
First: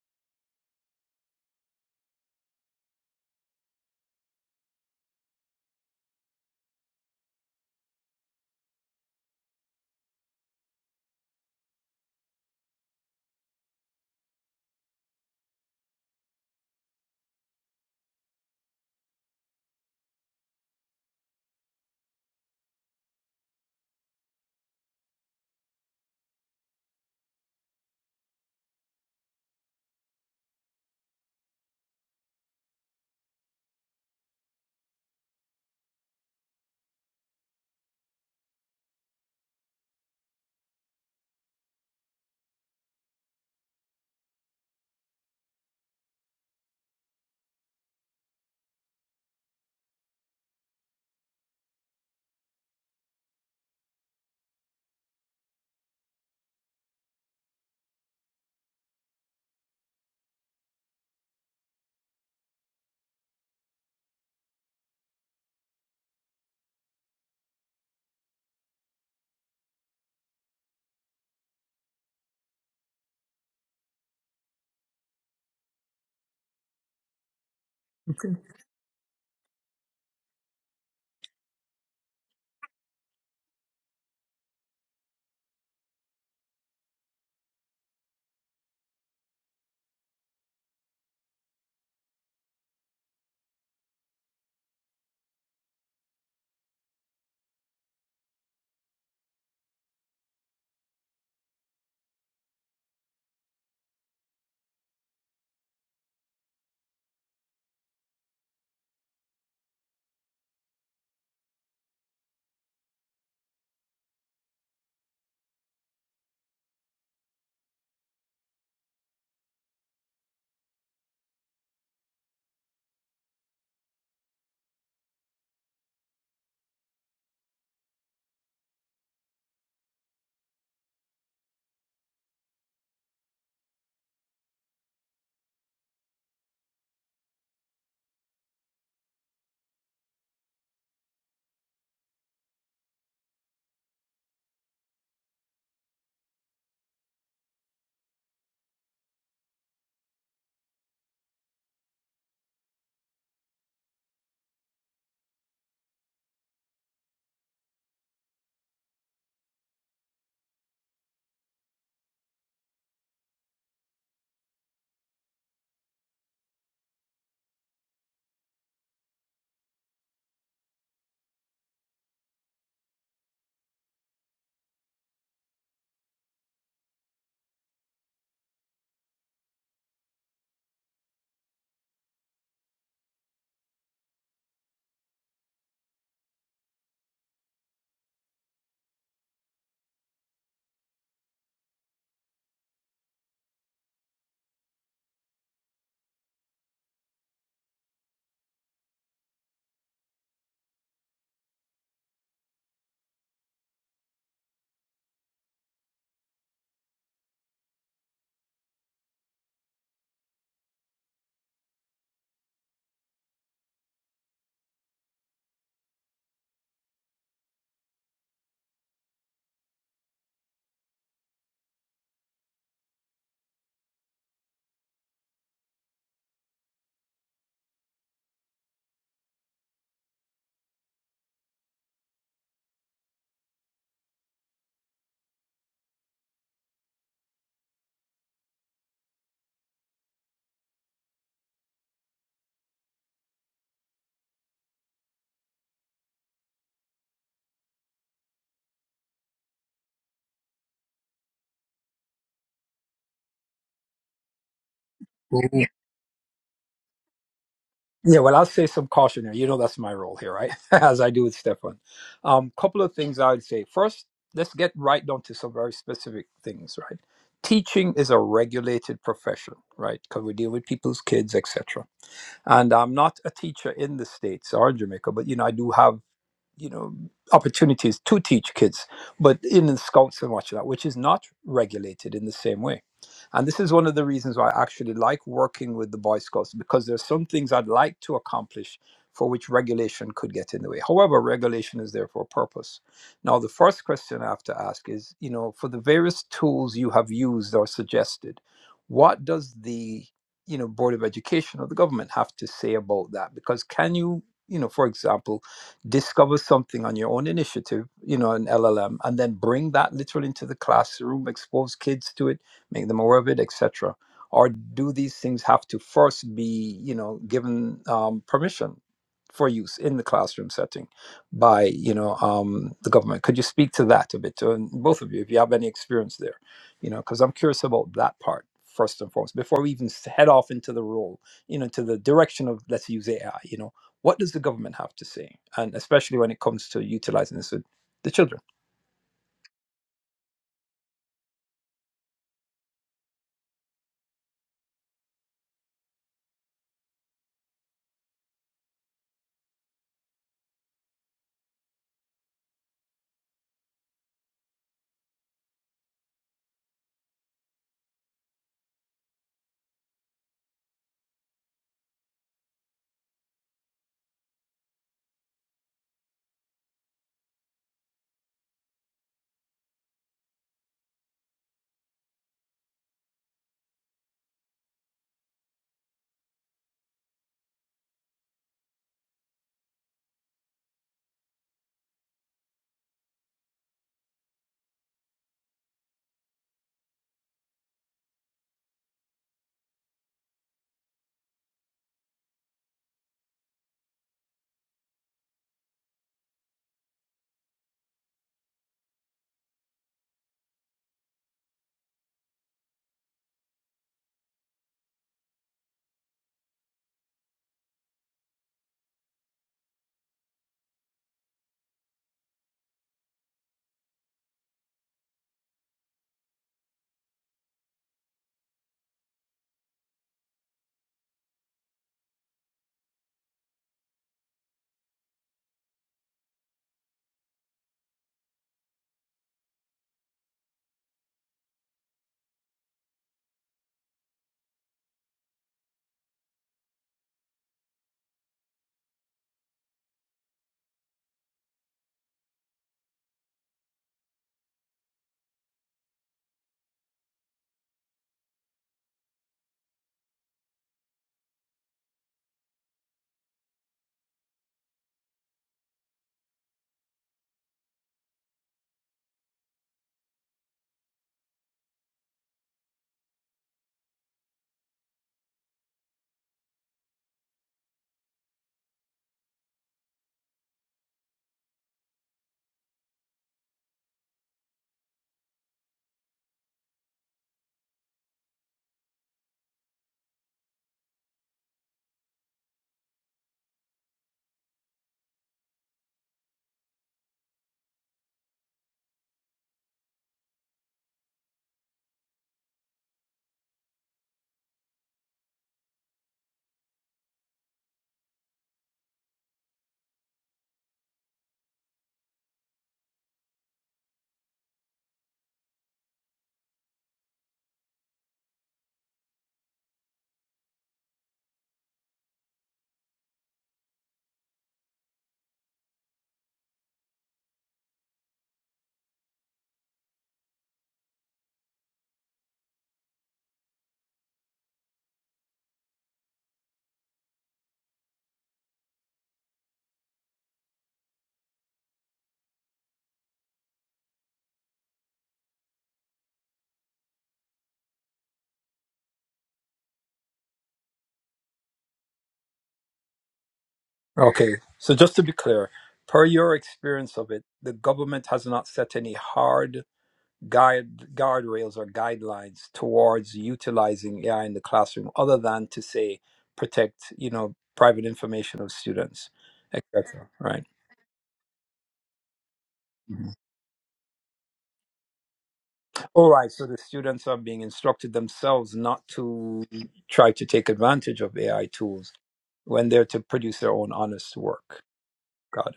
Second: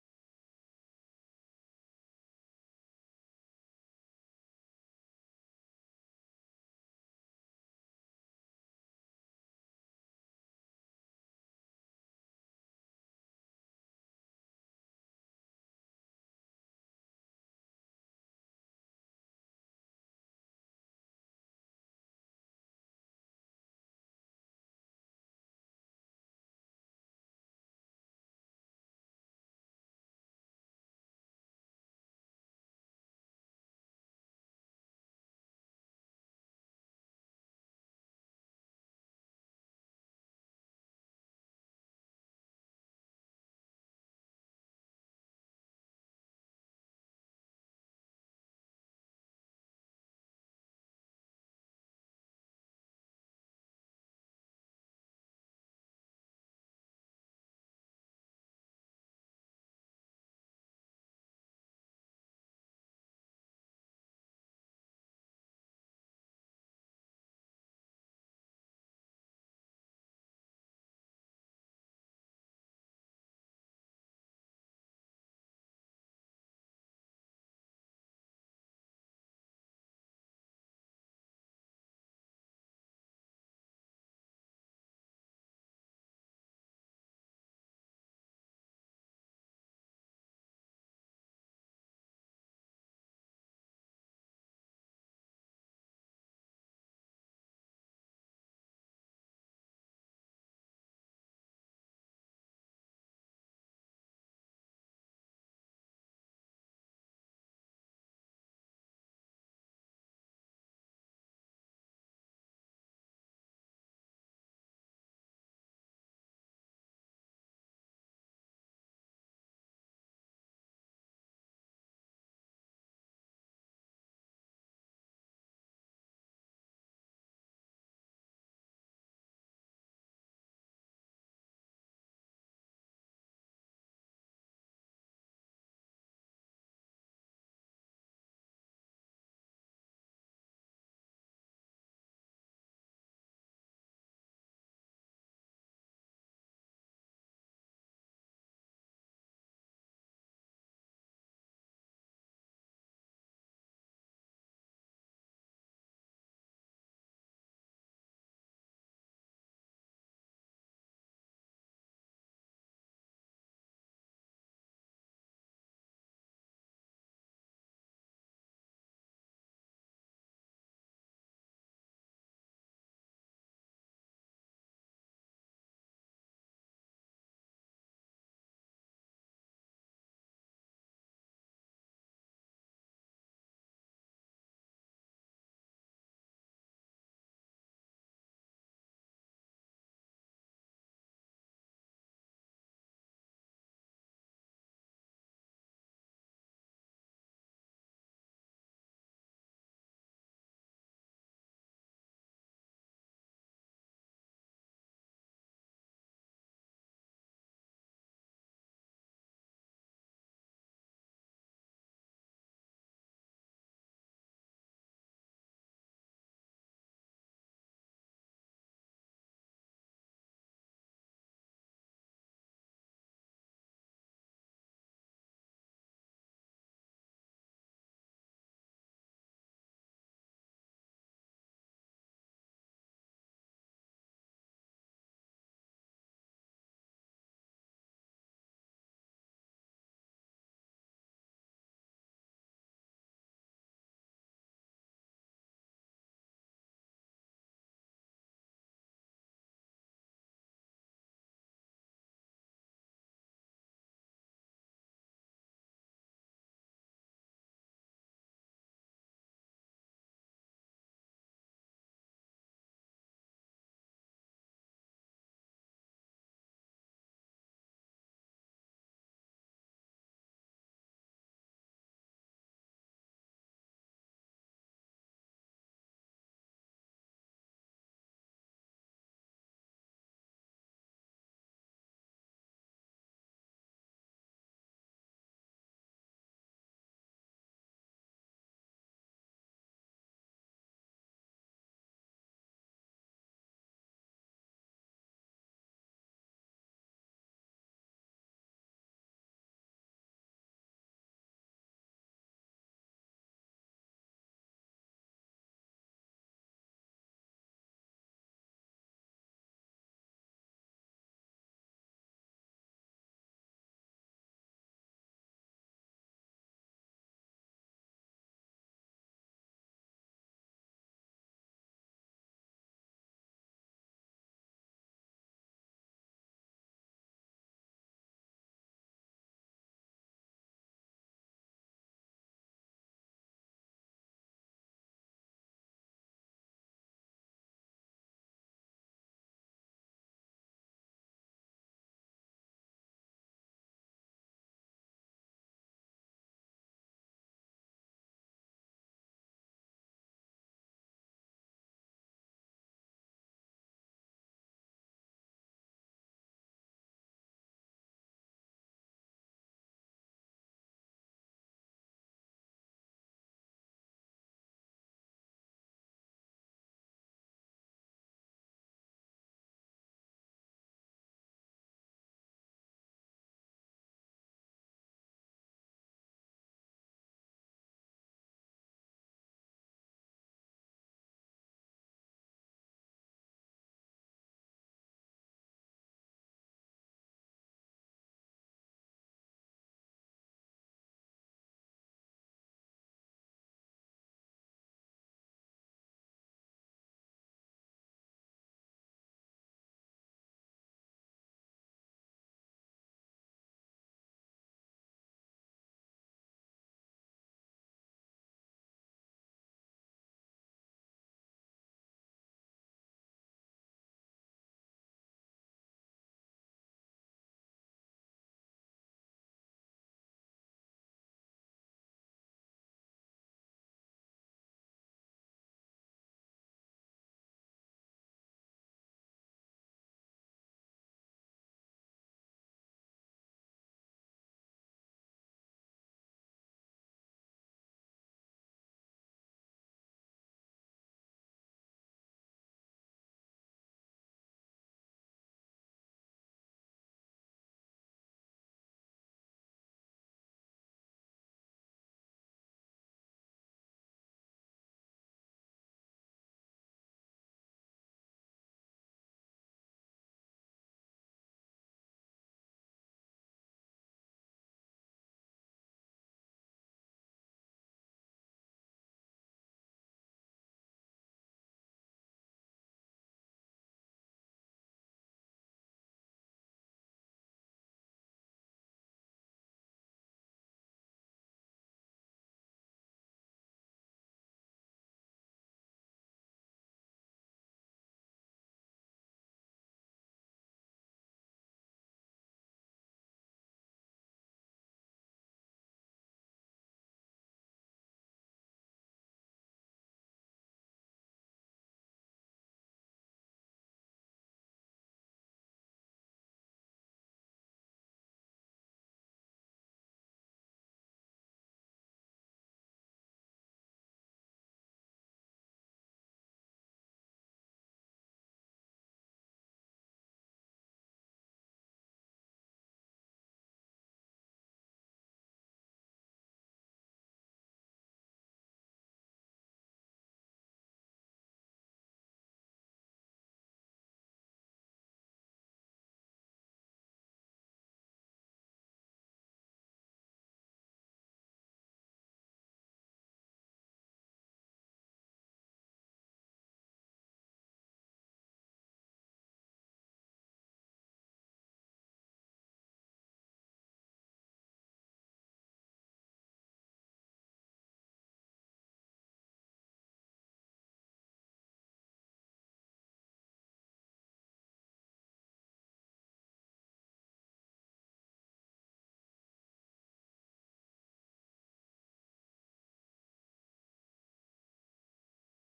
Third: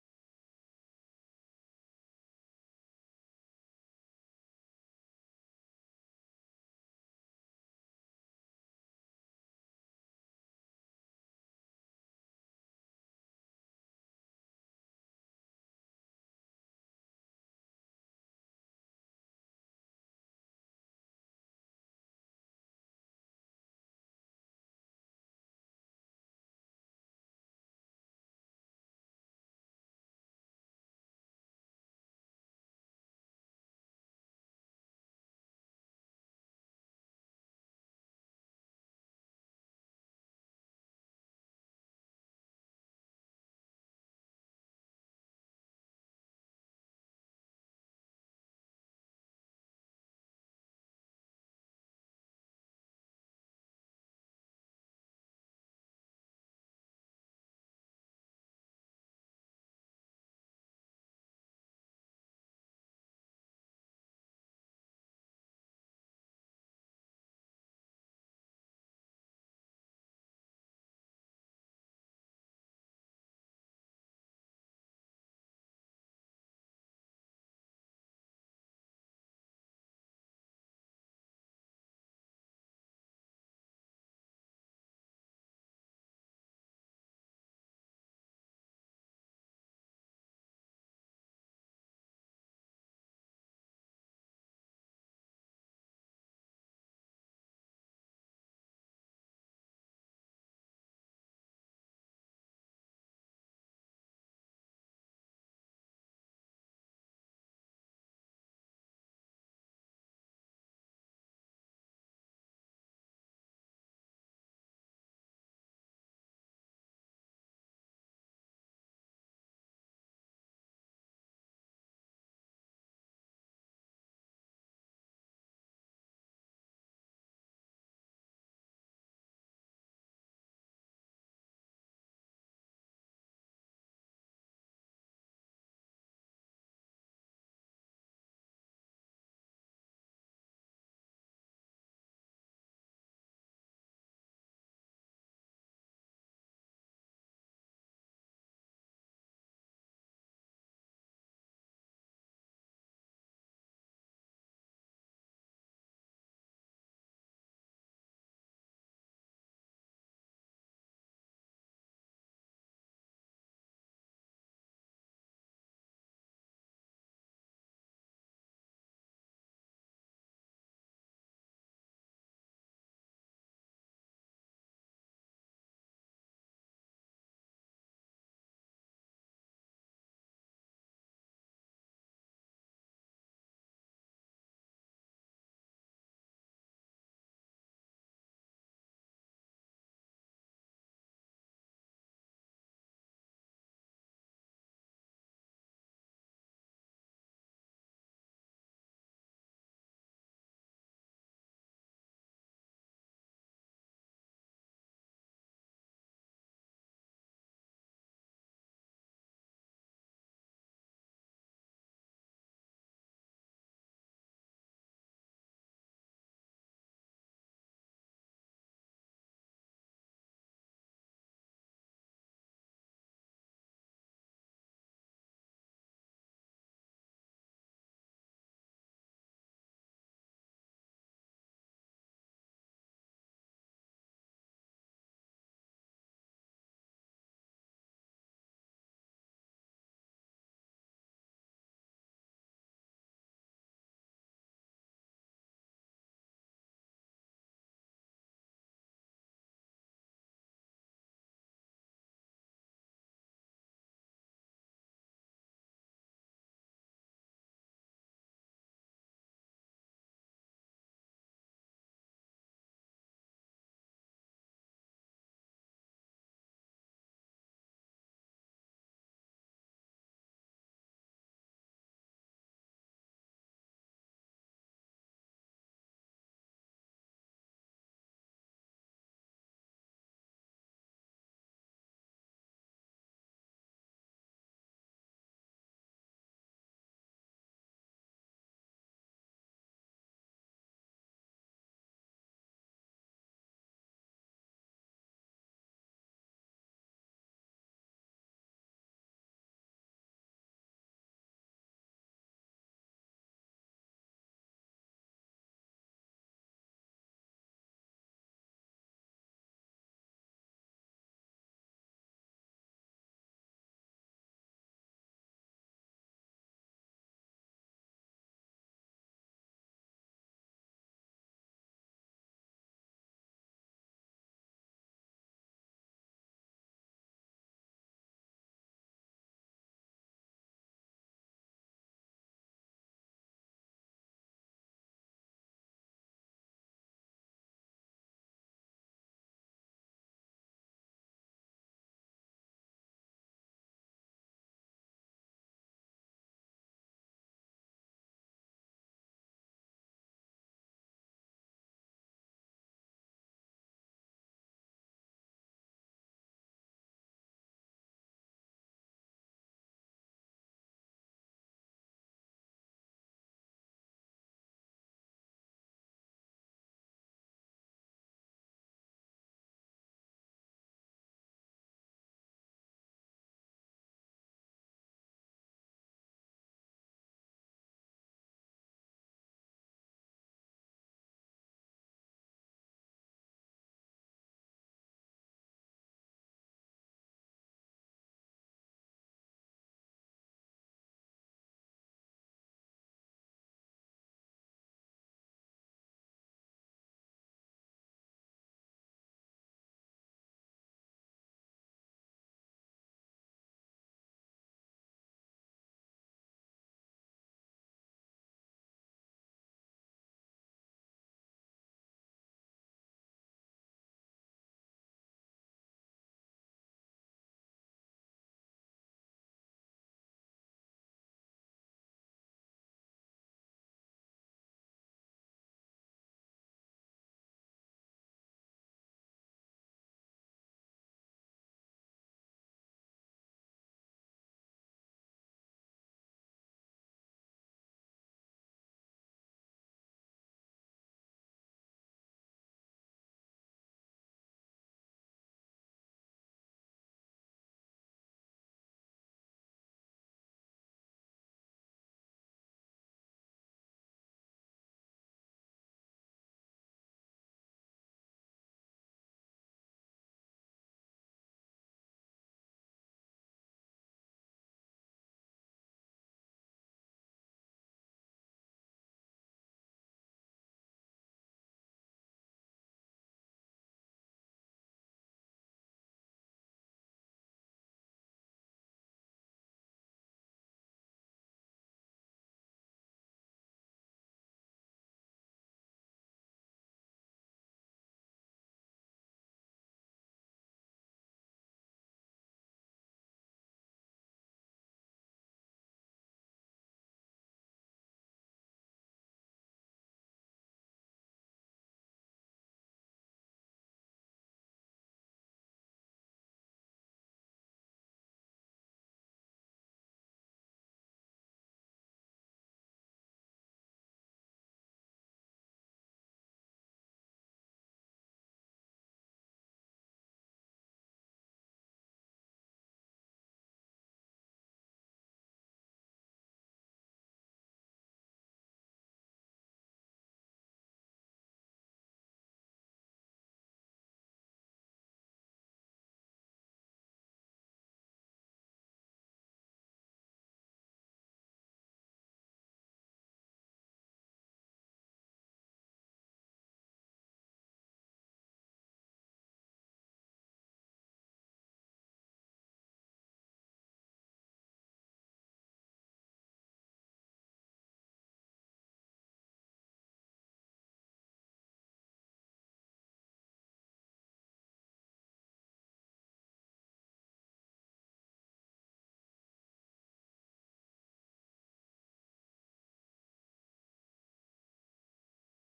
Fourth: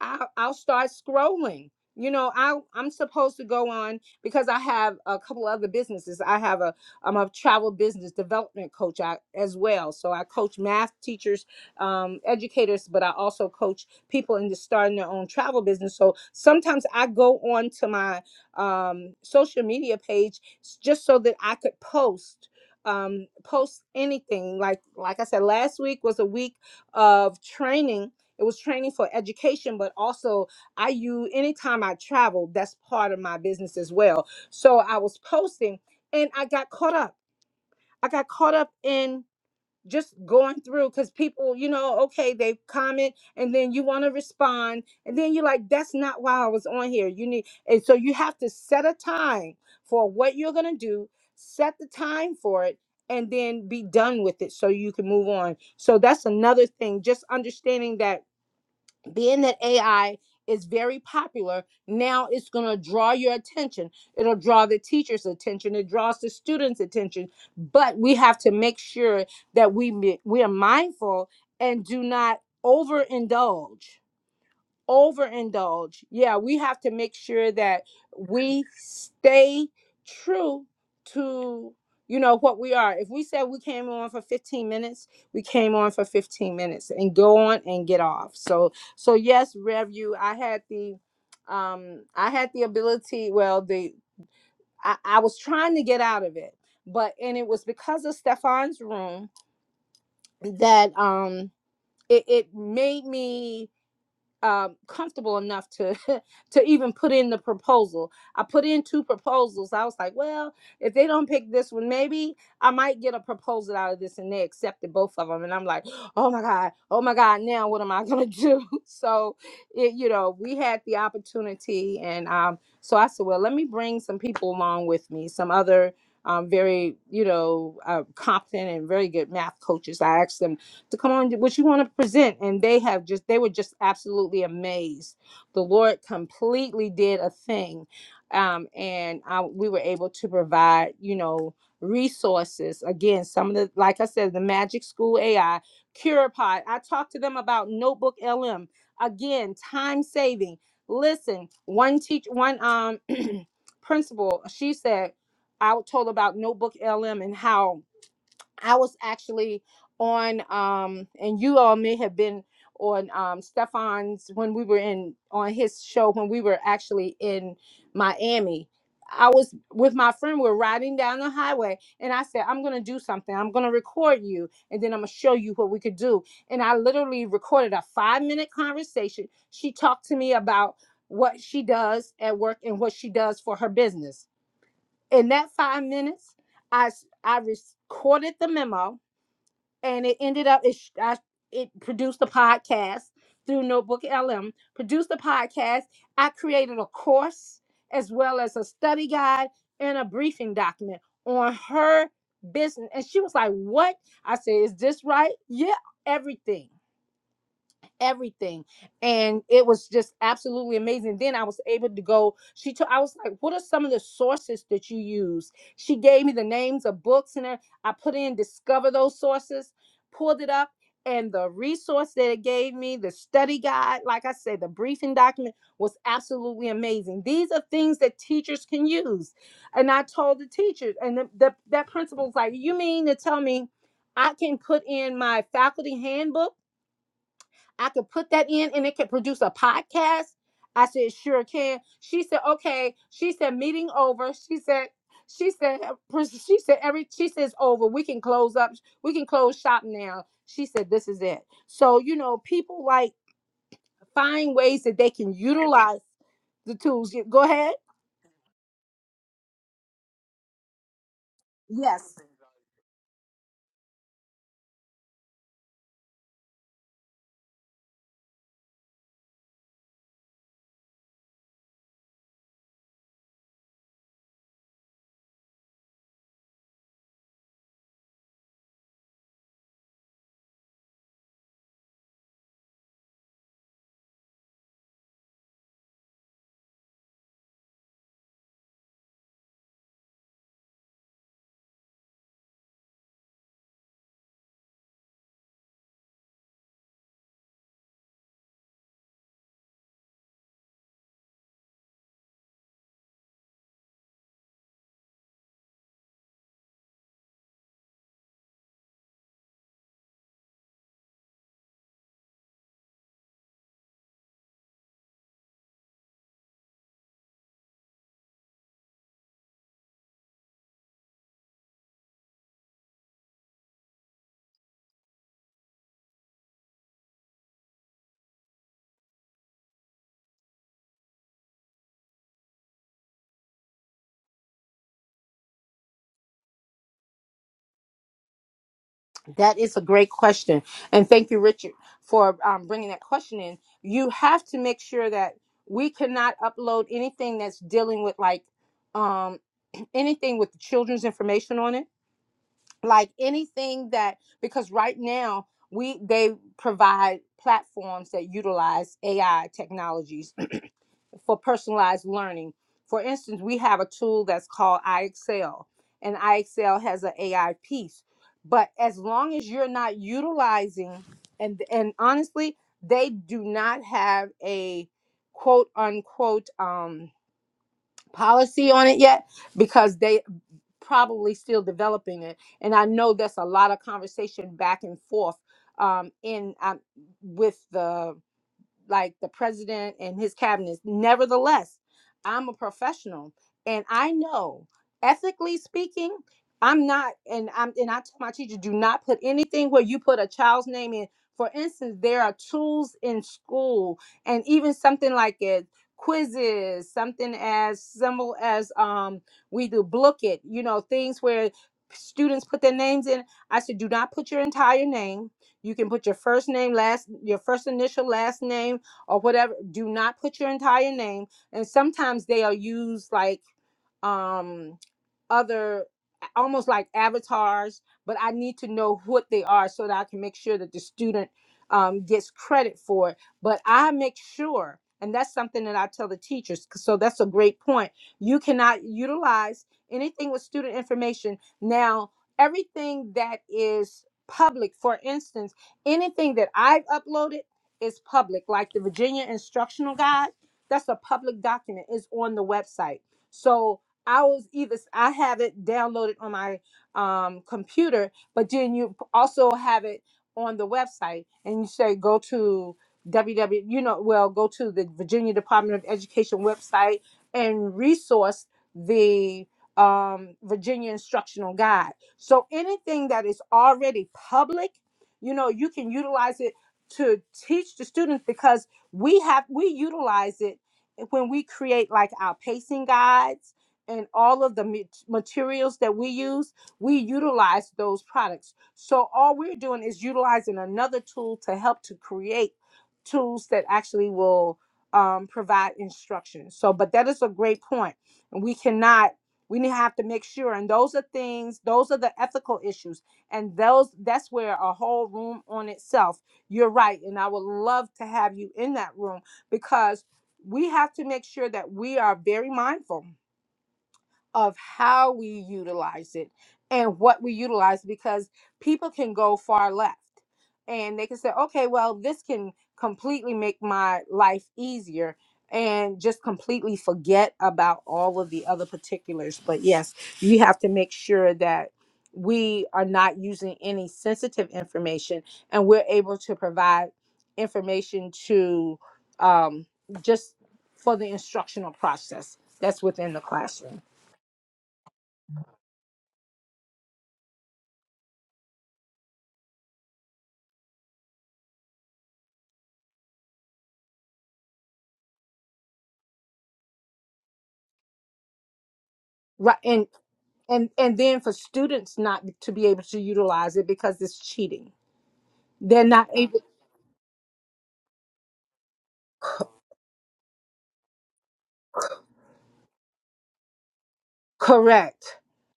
Speaker 1: I'll, I'll start scrolling. You know, I I'm supposed to go on because I have a couple other businesses. I have a I'm a travel business development coach I, as well. So I coach math teachers, um, educators, but I also coach people into starting their own travel business. So sometimes I go on to my um, social media page s- just so that I could post um, post anything. Like like I said, last week was a week of training it was training for education, but also I use anytime I travel, that's part of my business as well. So I was posting and I got caught up. I got caught up in just going through because people, you know, okay, they comment and then you want to respond. And then you're like, that's not why I was on here. You need, and so you have to set a time for what you're going to do, set the time for it, and then be done with it so you can move on. So that's another thing, just understanding that being that AI is very popular, now it's going to draw your attention. It'll draw the teacher's attention. It draws the students' attention. But we have to make sure that we mi- we are mindful and do not overindulge overindulge. Yeah, we have to make sure that we stay true to you know what we are. If we said we came on for 15 minutes, we came on for 15 minutes and go on and get off. So so yes, Rev you, I had the um I had the ability, well the I, I was trying to get out of it. But and it was because of Stefan's room that um it, it made me um, comfortable enough to [LAUGHS] to even put in the proposal. I put in two proposals. I was like, well, if they don't pick this one, maybe I might get a proposal out of this, and they accepted both of them. And I'm like, [GASPS] oh my god, oh my god, now what am I gonna do? [LAUGHS] So, it, you know, we had the opportunity, and um, so I said, well, let me bring some people along with me, some other. Um, very, you know, uh, competent and very good math coaches. I asked them to come on what you want to present and they have just they were just absolutely amazed the lord completely did a thing um, and I, we were able to provide you know resources again some of the like i said the magic school ai curepod i talked to them about notebook lm again time saving listen one teach one um [CLEARS THROAT] principal she said i told her about notebook lm and how I was actually on, um, and you all may have been on um, Stefan's when we were in on his show when we were actually in Miami. I was with my friend. We're riding down the highway, and I said, "I'm gonna do something. I'm gonna record you, and then I'm gonna show you what we could do." And I literally recorded a five minute conversation. She talked to me about what she does at work and what she does for her business. In that five minutes, I s- I recorded the memo and it ended up it sh- I, it produced a podcast through Notebook LM. Produced a podcast. I created a course as well as a study guide and a briefing document on her business. And she was like, "What?" I said, "Is this right?" Yeah, everything everything and it was just absolutely amazing then i was able to go she told i was like what are some of the sources that you use she gave me the names of books and everything. i put in discover those sources pulled it up and the resource that it gave me the study guide like i said the briefing document was absolutely amazing these are things that teachers can use and i told the teachers and the, the, that principal was like you mean to tell me i can put in my faculty handbook I could put that in and it could produce a podcast. I said, sure can. She said, okay. She said, meeting over. She said, she said, she said, every, she says over. We can close up. We can close shop now. She said, this is it. So, you know, people like find ways that they can
Speaker 3: Sure.
Speaker 1: utilize the tools. Go ahead.
Speaker 3: Yeah, well, I'll say some cautionary. You know, that's my role here, right? [LAUGHS] As I do with Stefan.
Speaker 1: Yes.
Speaker 3: Um, couple of things I would say. First, let's get right down to some very specific things, right? Teaching is a regulated profession, right? Because we deal with people's kids, etc. And I'm not a teacher in the states or in Jamaica, but you know, I do have you know opportunities to teach kids but in the scouts and watch that which is not regulated in the same way and this is one of the reasons why i actually like working with the boy scouts because there's some things i'd like to accomplish for which regulation could get in the way however regulation is there for a purpose now the first question i have to ask is you know for the various tools you have used or suggested what does the you know board of education or the government have to say about that because can you you know for example discover something on your own initiative, you know, an LLM, and then bring that literally into the classroom, expose kids to it, make them aware of it, etc. Or do these things have to first be, you know, given um, permission for use in the classroom setting by, you know, um, the government? Could you speak to that a bit, and both of you, if you have any experience there, you know, because I'm curious about that part first and foremost before we even s- head off into the role, you know, to the direction of let's use AI, you know. What does the government have to say? And especially when it comes to utilizing this with the children.
Speaker 1: That is a great question. And thank you, Richard, for um, bringing that question in. You have to make sure that we cannot upload anything that's dealing with like um, [CLEARS THROAT] anything with children's information on it, like anything that, because right now we, they provide platforms that utilize AI technologies for personalized learning. For instance, we have a tool that's called iExcel, and iExcel has an AI piece. But as long as you're not utilizing, and and honestly, they do not have a quote unquote um, policy on it yet because they probably still developing it. And I know that's a lot of conversation back and forth um, in um, with the like the president and his cabinet. Nevertheless, I'm a professional and I know ethically speaking, I'm not and I'm and I tell my teacher, do not put anything where you put a child's name in. For instance, there are tools in school and even something like it quizzes, something as simple as um we do book it, you know, things where students put their names in. I said, do not put your entire name you can put your first name, last your first initial, last name, or whatever. Do not put your entire name. And sometimes they are used like um other almost like avatars but i need to know what they are so that i can make sure that the student um, gets credit for it but i make sure and that's something that i tell the teachers 'cause- so that's a great point you cannot utilize anything with student information now everything that is public for instance anything that i've uploaded is public like the virginia instructional guide that's a public document is on the website so I was either I have it downloaded on my um, computer, but then you p- also have it on the website, and you say go to www. You know, well, go to the Virginia Department of Education website and resource the um, Virginia Instructional Guide. So anything that is already public, you know, you can utilize it to teach the students because we have we utilize it when we create like our pacing guides and all of the mat- materials that we use, we utilize those products. So all we're doing is utilizing another tool to help to create tools that actually will um, provide instruction. So, but that is a great point, and we cannot. We need to have to make sure, and those are things. Those are the ethical issues, and those that's where a whole room on itself. You're right, and I would love to have you in that room because we have to make sure that we are very mindful of how we utilize it and what we utilize because people can go far left and they can say, okay, well, this can completely make my life easier and just completely forget about all of the other particulars. But yes, you have to make sure that we are not using any sensitive information and we're able to provide information to um, just for the instructional process that's within the classroom.
Speaker 3: Okay, so just to be clear, per your experience of it, the government has not set any hard guide guardrails or guidelines towards utilizing AI in the classroom, other than to say protect, you know, private information of students,
Speaker 1: Right. And
Speaker 3: etc. Right?
Speaker 1: and and then for students not to be able to utilize it because it's cheating they're not
Speaker 3: All right,
Speaker 1: able
Speaker 3: so the students are being instructed themselves not to try to take advantage of AI tools when they're to produce their own honest work.
Speaker 1: correct
Speaker 3: Got it.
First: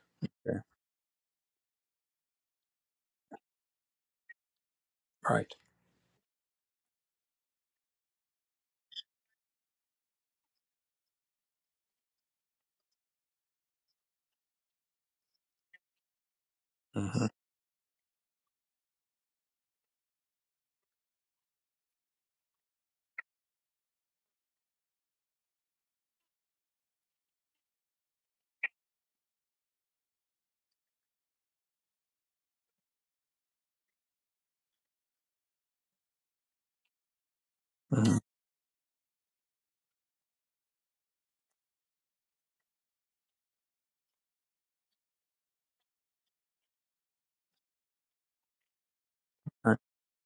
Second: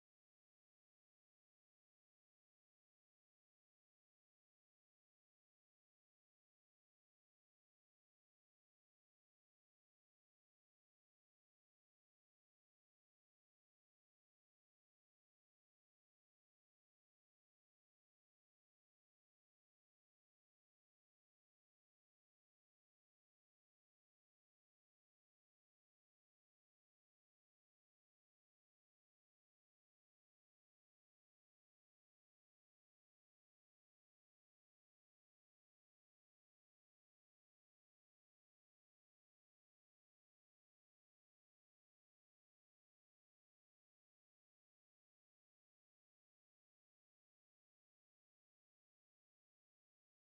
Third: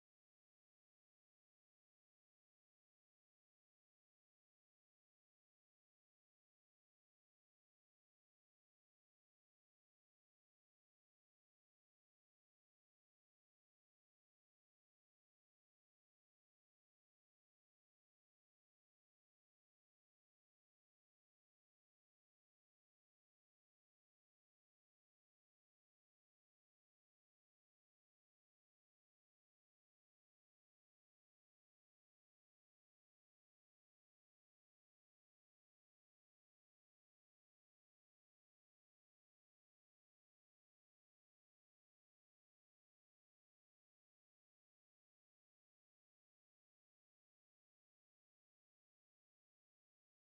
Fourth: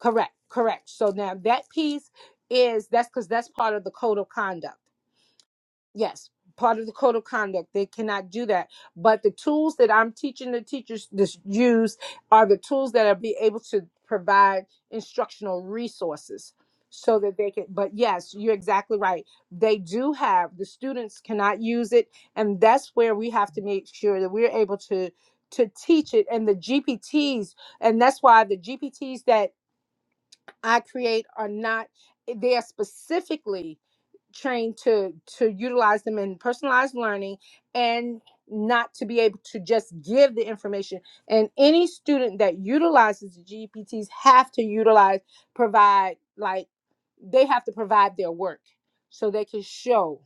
Speaker 1: correct
Speaker 3: Yeah.
Speaker 1: correct so now that piece is that's because that's part of the code of conduct
Speaker 3: Right.
Speaker 1: Yes, part of the code of conduct. They cannot do that. But the tools that I'm teaching the teachers to use are the tools that are be able to provide instructional resources so
Speaker 3: hmm
Speaker 1: that they can but yes you're exactly right they do have the students cannot use it and that's where we have to make sure that we're able to to teach it and the gpts and that's why the gpts that i create are not eh, they are specifically trained to to utilize them in personalized learning and
Speaker 3: hmm
Speaker 1: not to be able to just give the information and any student that utilizes the gpts have to utilize provide like they have to provide their work so they can show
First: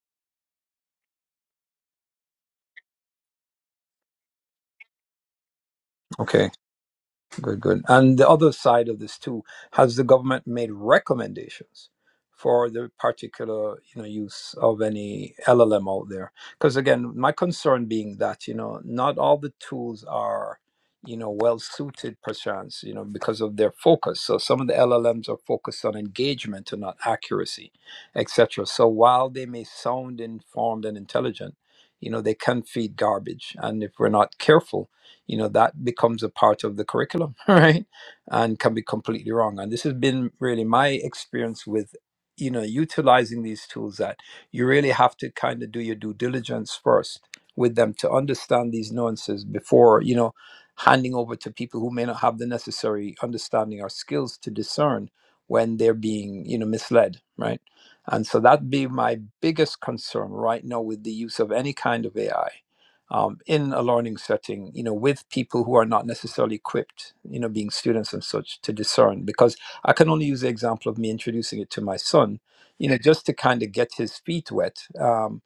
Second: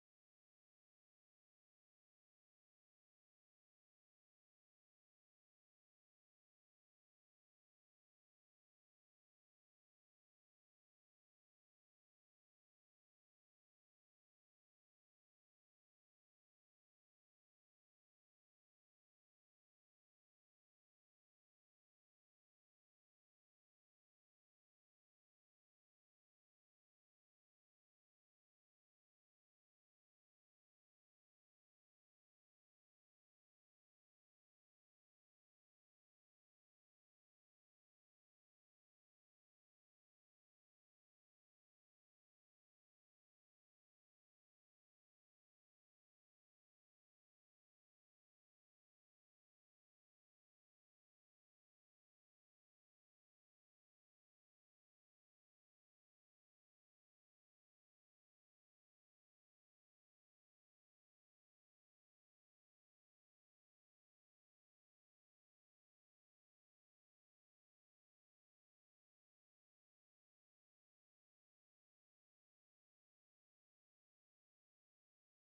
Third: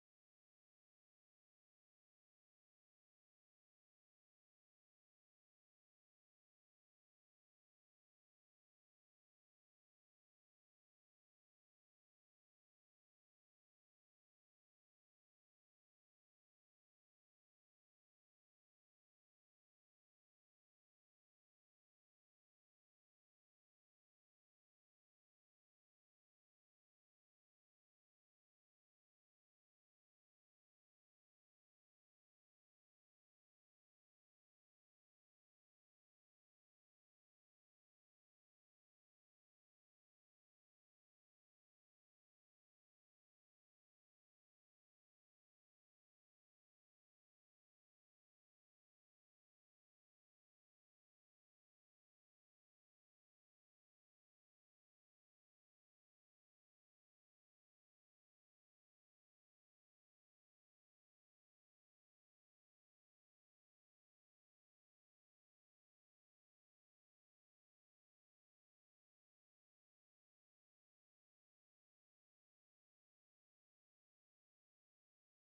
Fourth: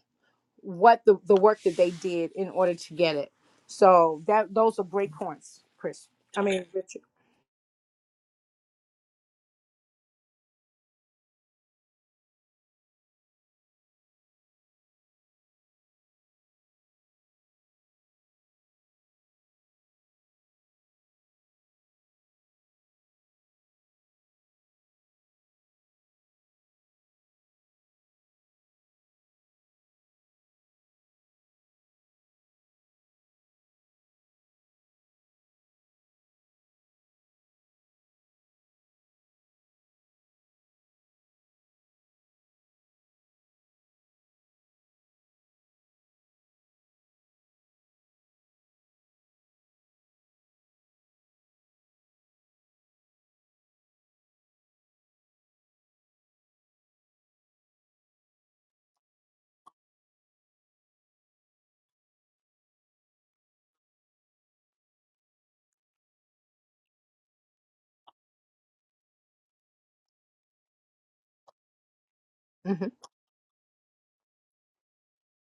Speaker 1: what the, the work that they did in order to get it so that those are great points chris i
Speaker 3: Okay.
Speaker 1: mean richard
Speaker 3: Good, good. And the other side of this too, has the government made recommendations for the particular, you know, use of any LLM out there? Because again, my concern being that, you know, not all the tools are, you know, well suited perchance, you know, because of their focus. So some of the LLMs are focused on engagement and not accuracy, etc. So while they may sound informed and intelligent, you know, they can feed garbage. And if we're not careful, you know that becomes a part of the curriculum [LAUGHS] right and can be completely wrong and this has been really my experience with you know utilizing these tools that you really have to kind of do your due diligence first with them to understand these nuances before you know handing over to people who may not have the necessary understanding or skills to discern when they're being you know misled right and so that'd be my biggest concern right now with the use of any kind of ai um, in a learning setting, you know, with people who are not necessarily equipped, you know, being students and such to discern. Because I can only use the example of me introducing it to my son, you
Speaker 1: hmm
Speaker 3: know, just to kind of get his feet wet. Um,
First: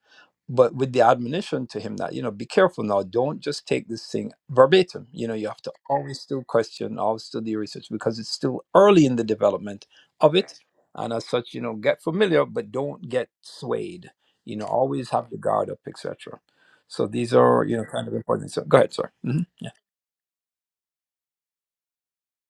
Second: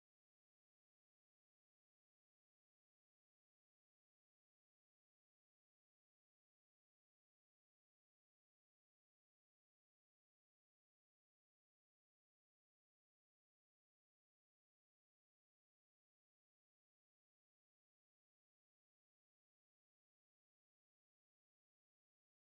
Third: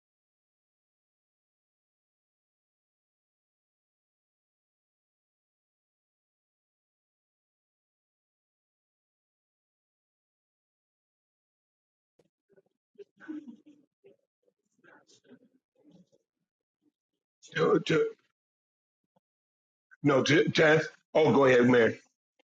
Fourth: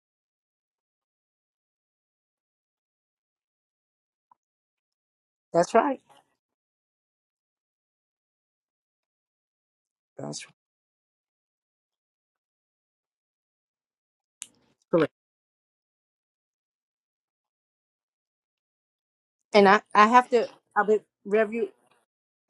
Speaker 3: but with the admonition to him that, you know, be careful now, don't just take this thing verbatim. You know, you have to
Speaker 1: that's right
Speaker 3: always still question, always still do your research because it's still early in the development of
Speaker 1: that's
Speaker 3: it. And as such, you know, get familiar, but don't get swayed. You know, always
Speaker 1: correct
Speaker 3: have the guard up, etc. So these are, you
Speaker 4: To,
Speaker 3: know,
Speaker 4: to,
Speaker 3: kind of important. So go ahead, sorry. hmm
Speaker 1: and
Speaker 3: Yeah.
Speaker 1: i i
Speaker 4: no,
Speaker 1: have to
Speaker 4: to, to,
Speaker 1: i would
Speaker 4: oh, go ahead,
Speaker 1: review
Speaker 4: Mary.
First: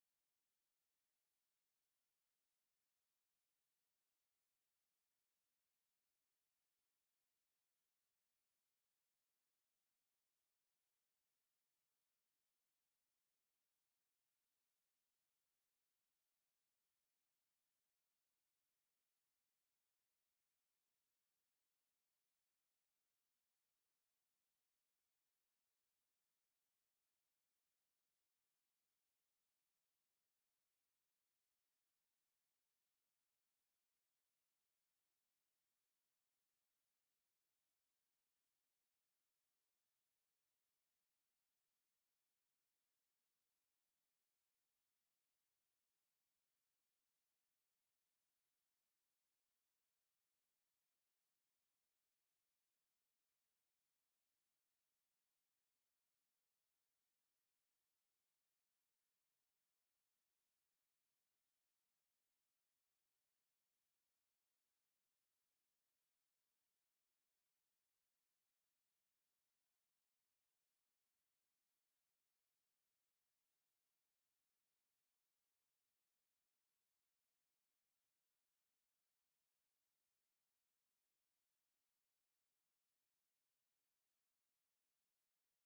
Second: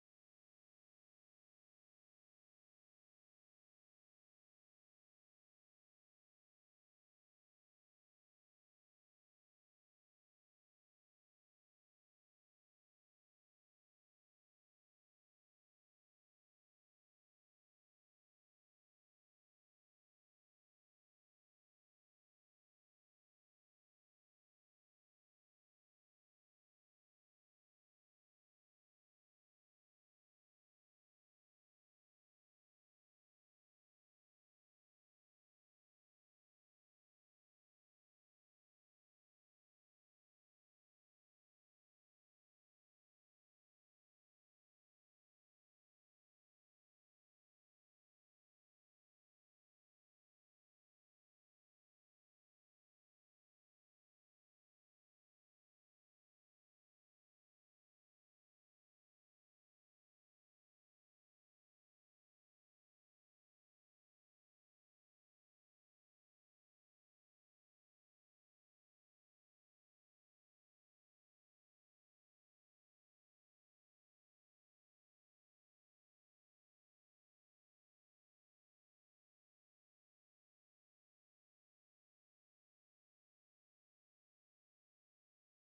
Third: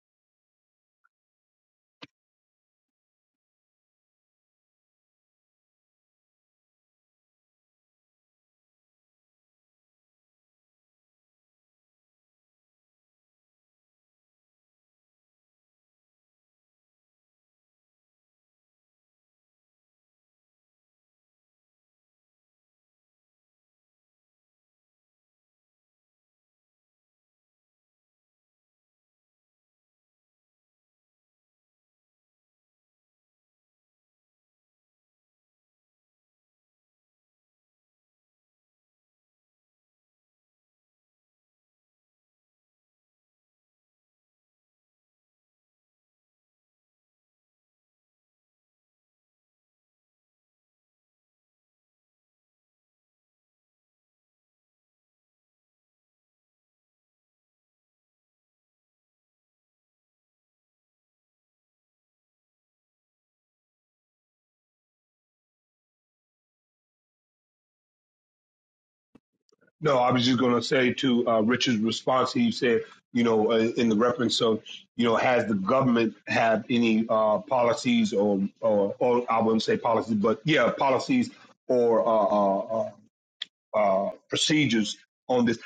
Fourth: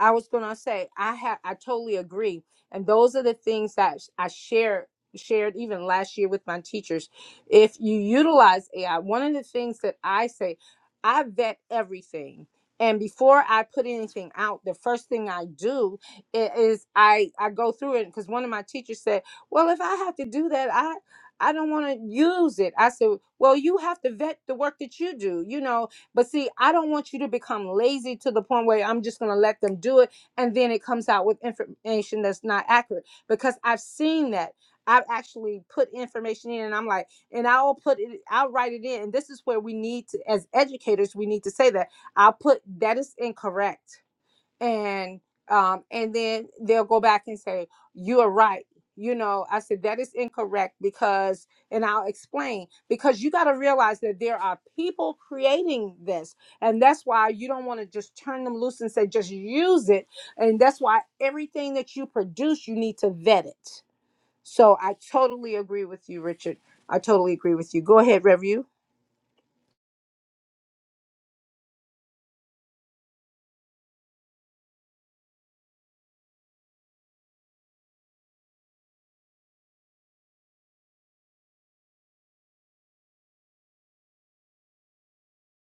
Speaker 1: I was going to say I have I totally agree and those are the things that I share shared even last year with my teachers if you utilize AI one of the things that I say I vet everything and before I put anything out the first thing I do i- is I I go through it because one of my teachers said well if I have to do that I I don't want to use it. I said, well, you have to vet the work that you do. You know, but see, I don't want you to become lazy to the point where I'm just going to let them do it. And then it comes out with information that's not accurate because I've seen that. I've actually put information in and I'm like, and I'll put it, I'll write it in. And this is where we need to, as educators, we need to say that I'll put that is incorrect and um and then they'll go back and say you are right you know i said that is incorrect because and i'll explain because you got to realize that there are people creating this and that's why you don't want to just turn them loose and say just use it and that's why everything that you produce you need to vet it so i totally agree with you richard i totally agree with you go ahead review
Speaker 4: No, I was just going to say to uh, Richard's response, he said, you know, uh, in the reference of, you know, has the government have any uh, policies or, or, or I wouldn't say policies, but yeah, policies or uh, uh, uh, uh, procedures on this.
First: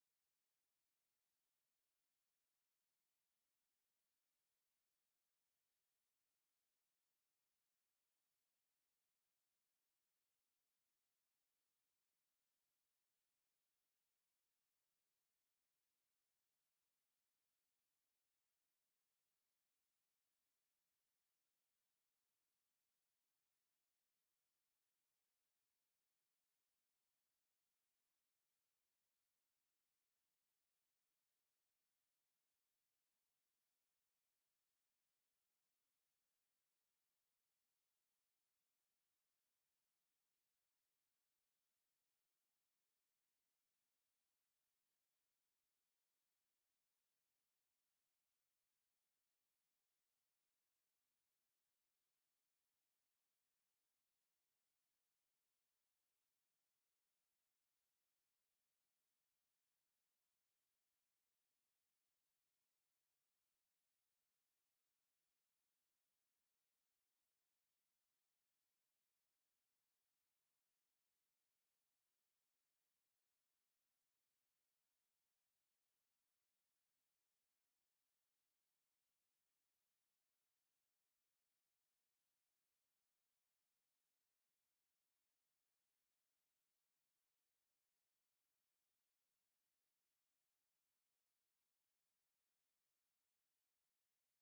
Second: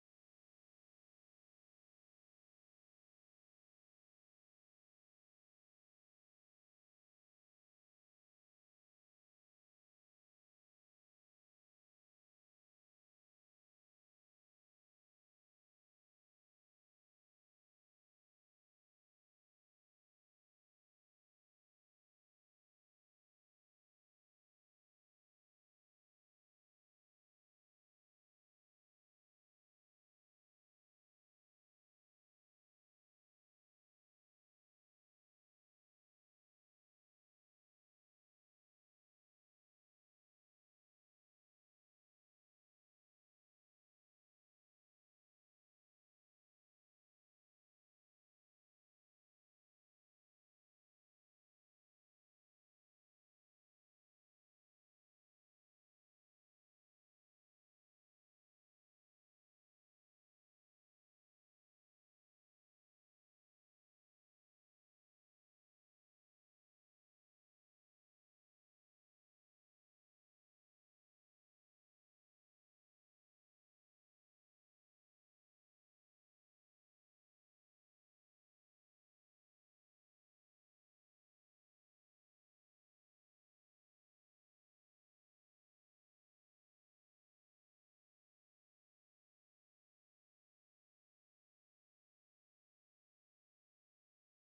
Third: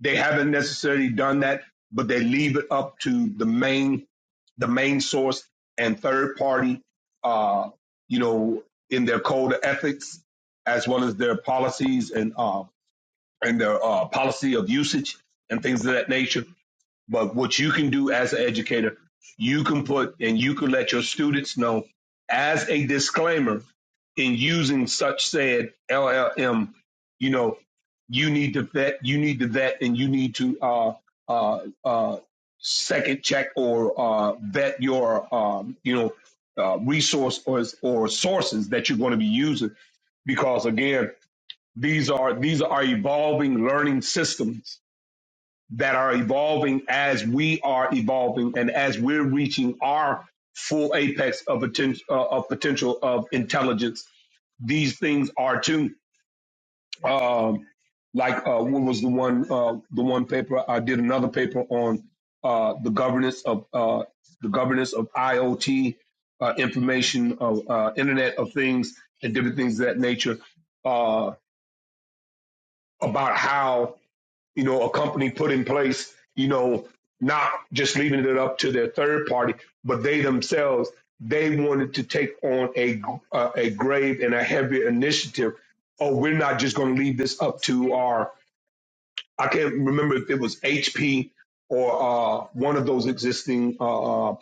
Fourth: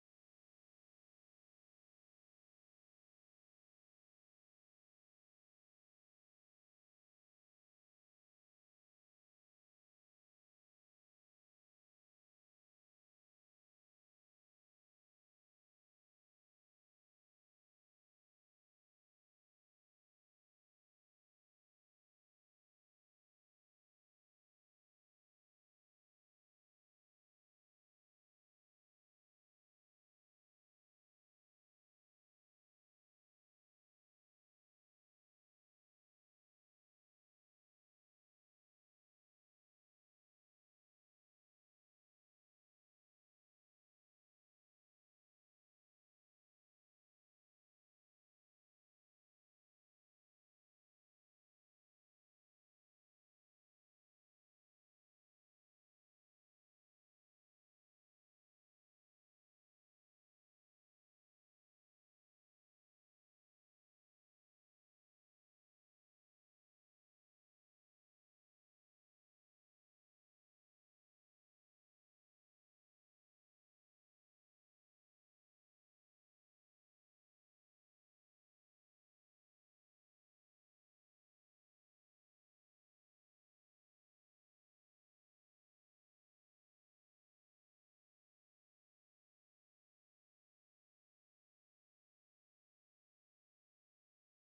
Speaker 4: They haven't necessarily done that, but they leave it up to the main the main source and third party, uh, you know, in their code of ethics as well as their policies and uh, and their uh, policy of usage and things of that nature. But what you can do as an educator, you can put and you can let your students know as a disclaimer in using such said LLM, you know, you need to vet, you need to vet, and you need to uh, uh, uh, second check or uh, vet your, um, you know, uh, resource or, or sources that you're going to be using because again these are these are evolving learning systems that are evolving as we are evolving and as we're reaching our full apex of potential uh, of potential of intelligence. These things are too. Um, like uh, what was the one uh, the one paper I did another paper on uh, the governance of uh, the governance of IoT uh, information of uh, Internet of Things and different things of that nature uh, about how you know, a company put in place, you know, not just leaving it up to their third party, but they themselves, they wanted to take on a uh, a grave and a heavy initiative. Oh, we're not just going to leave this up to our I can't remember if it was HP or uh, one of those existing uh, uh,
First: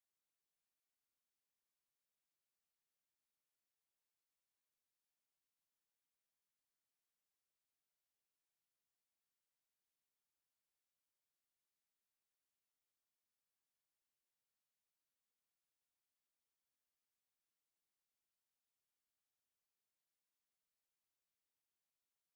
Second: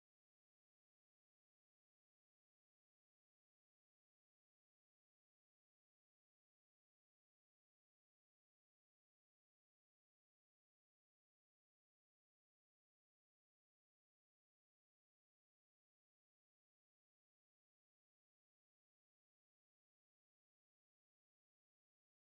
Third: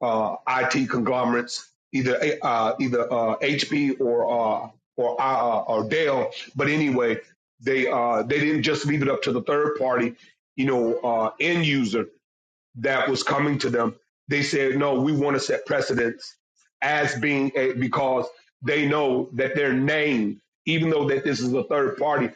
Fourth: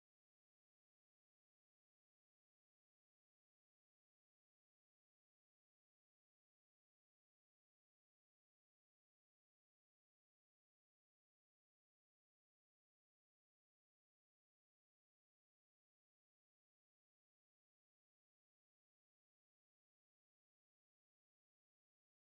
Speaker 4: uh, IT conglomerates, either uh, either uh, HP or uh, or uh, uh, or Dell. But anyway, they uh, they didn't just leave it up to the third party, you know, uh, end user that was coming to them. They said, no, we want to set precedence as being a, because they know that their name, even though that this is a third party,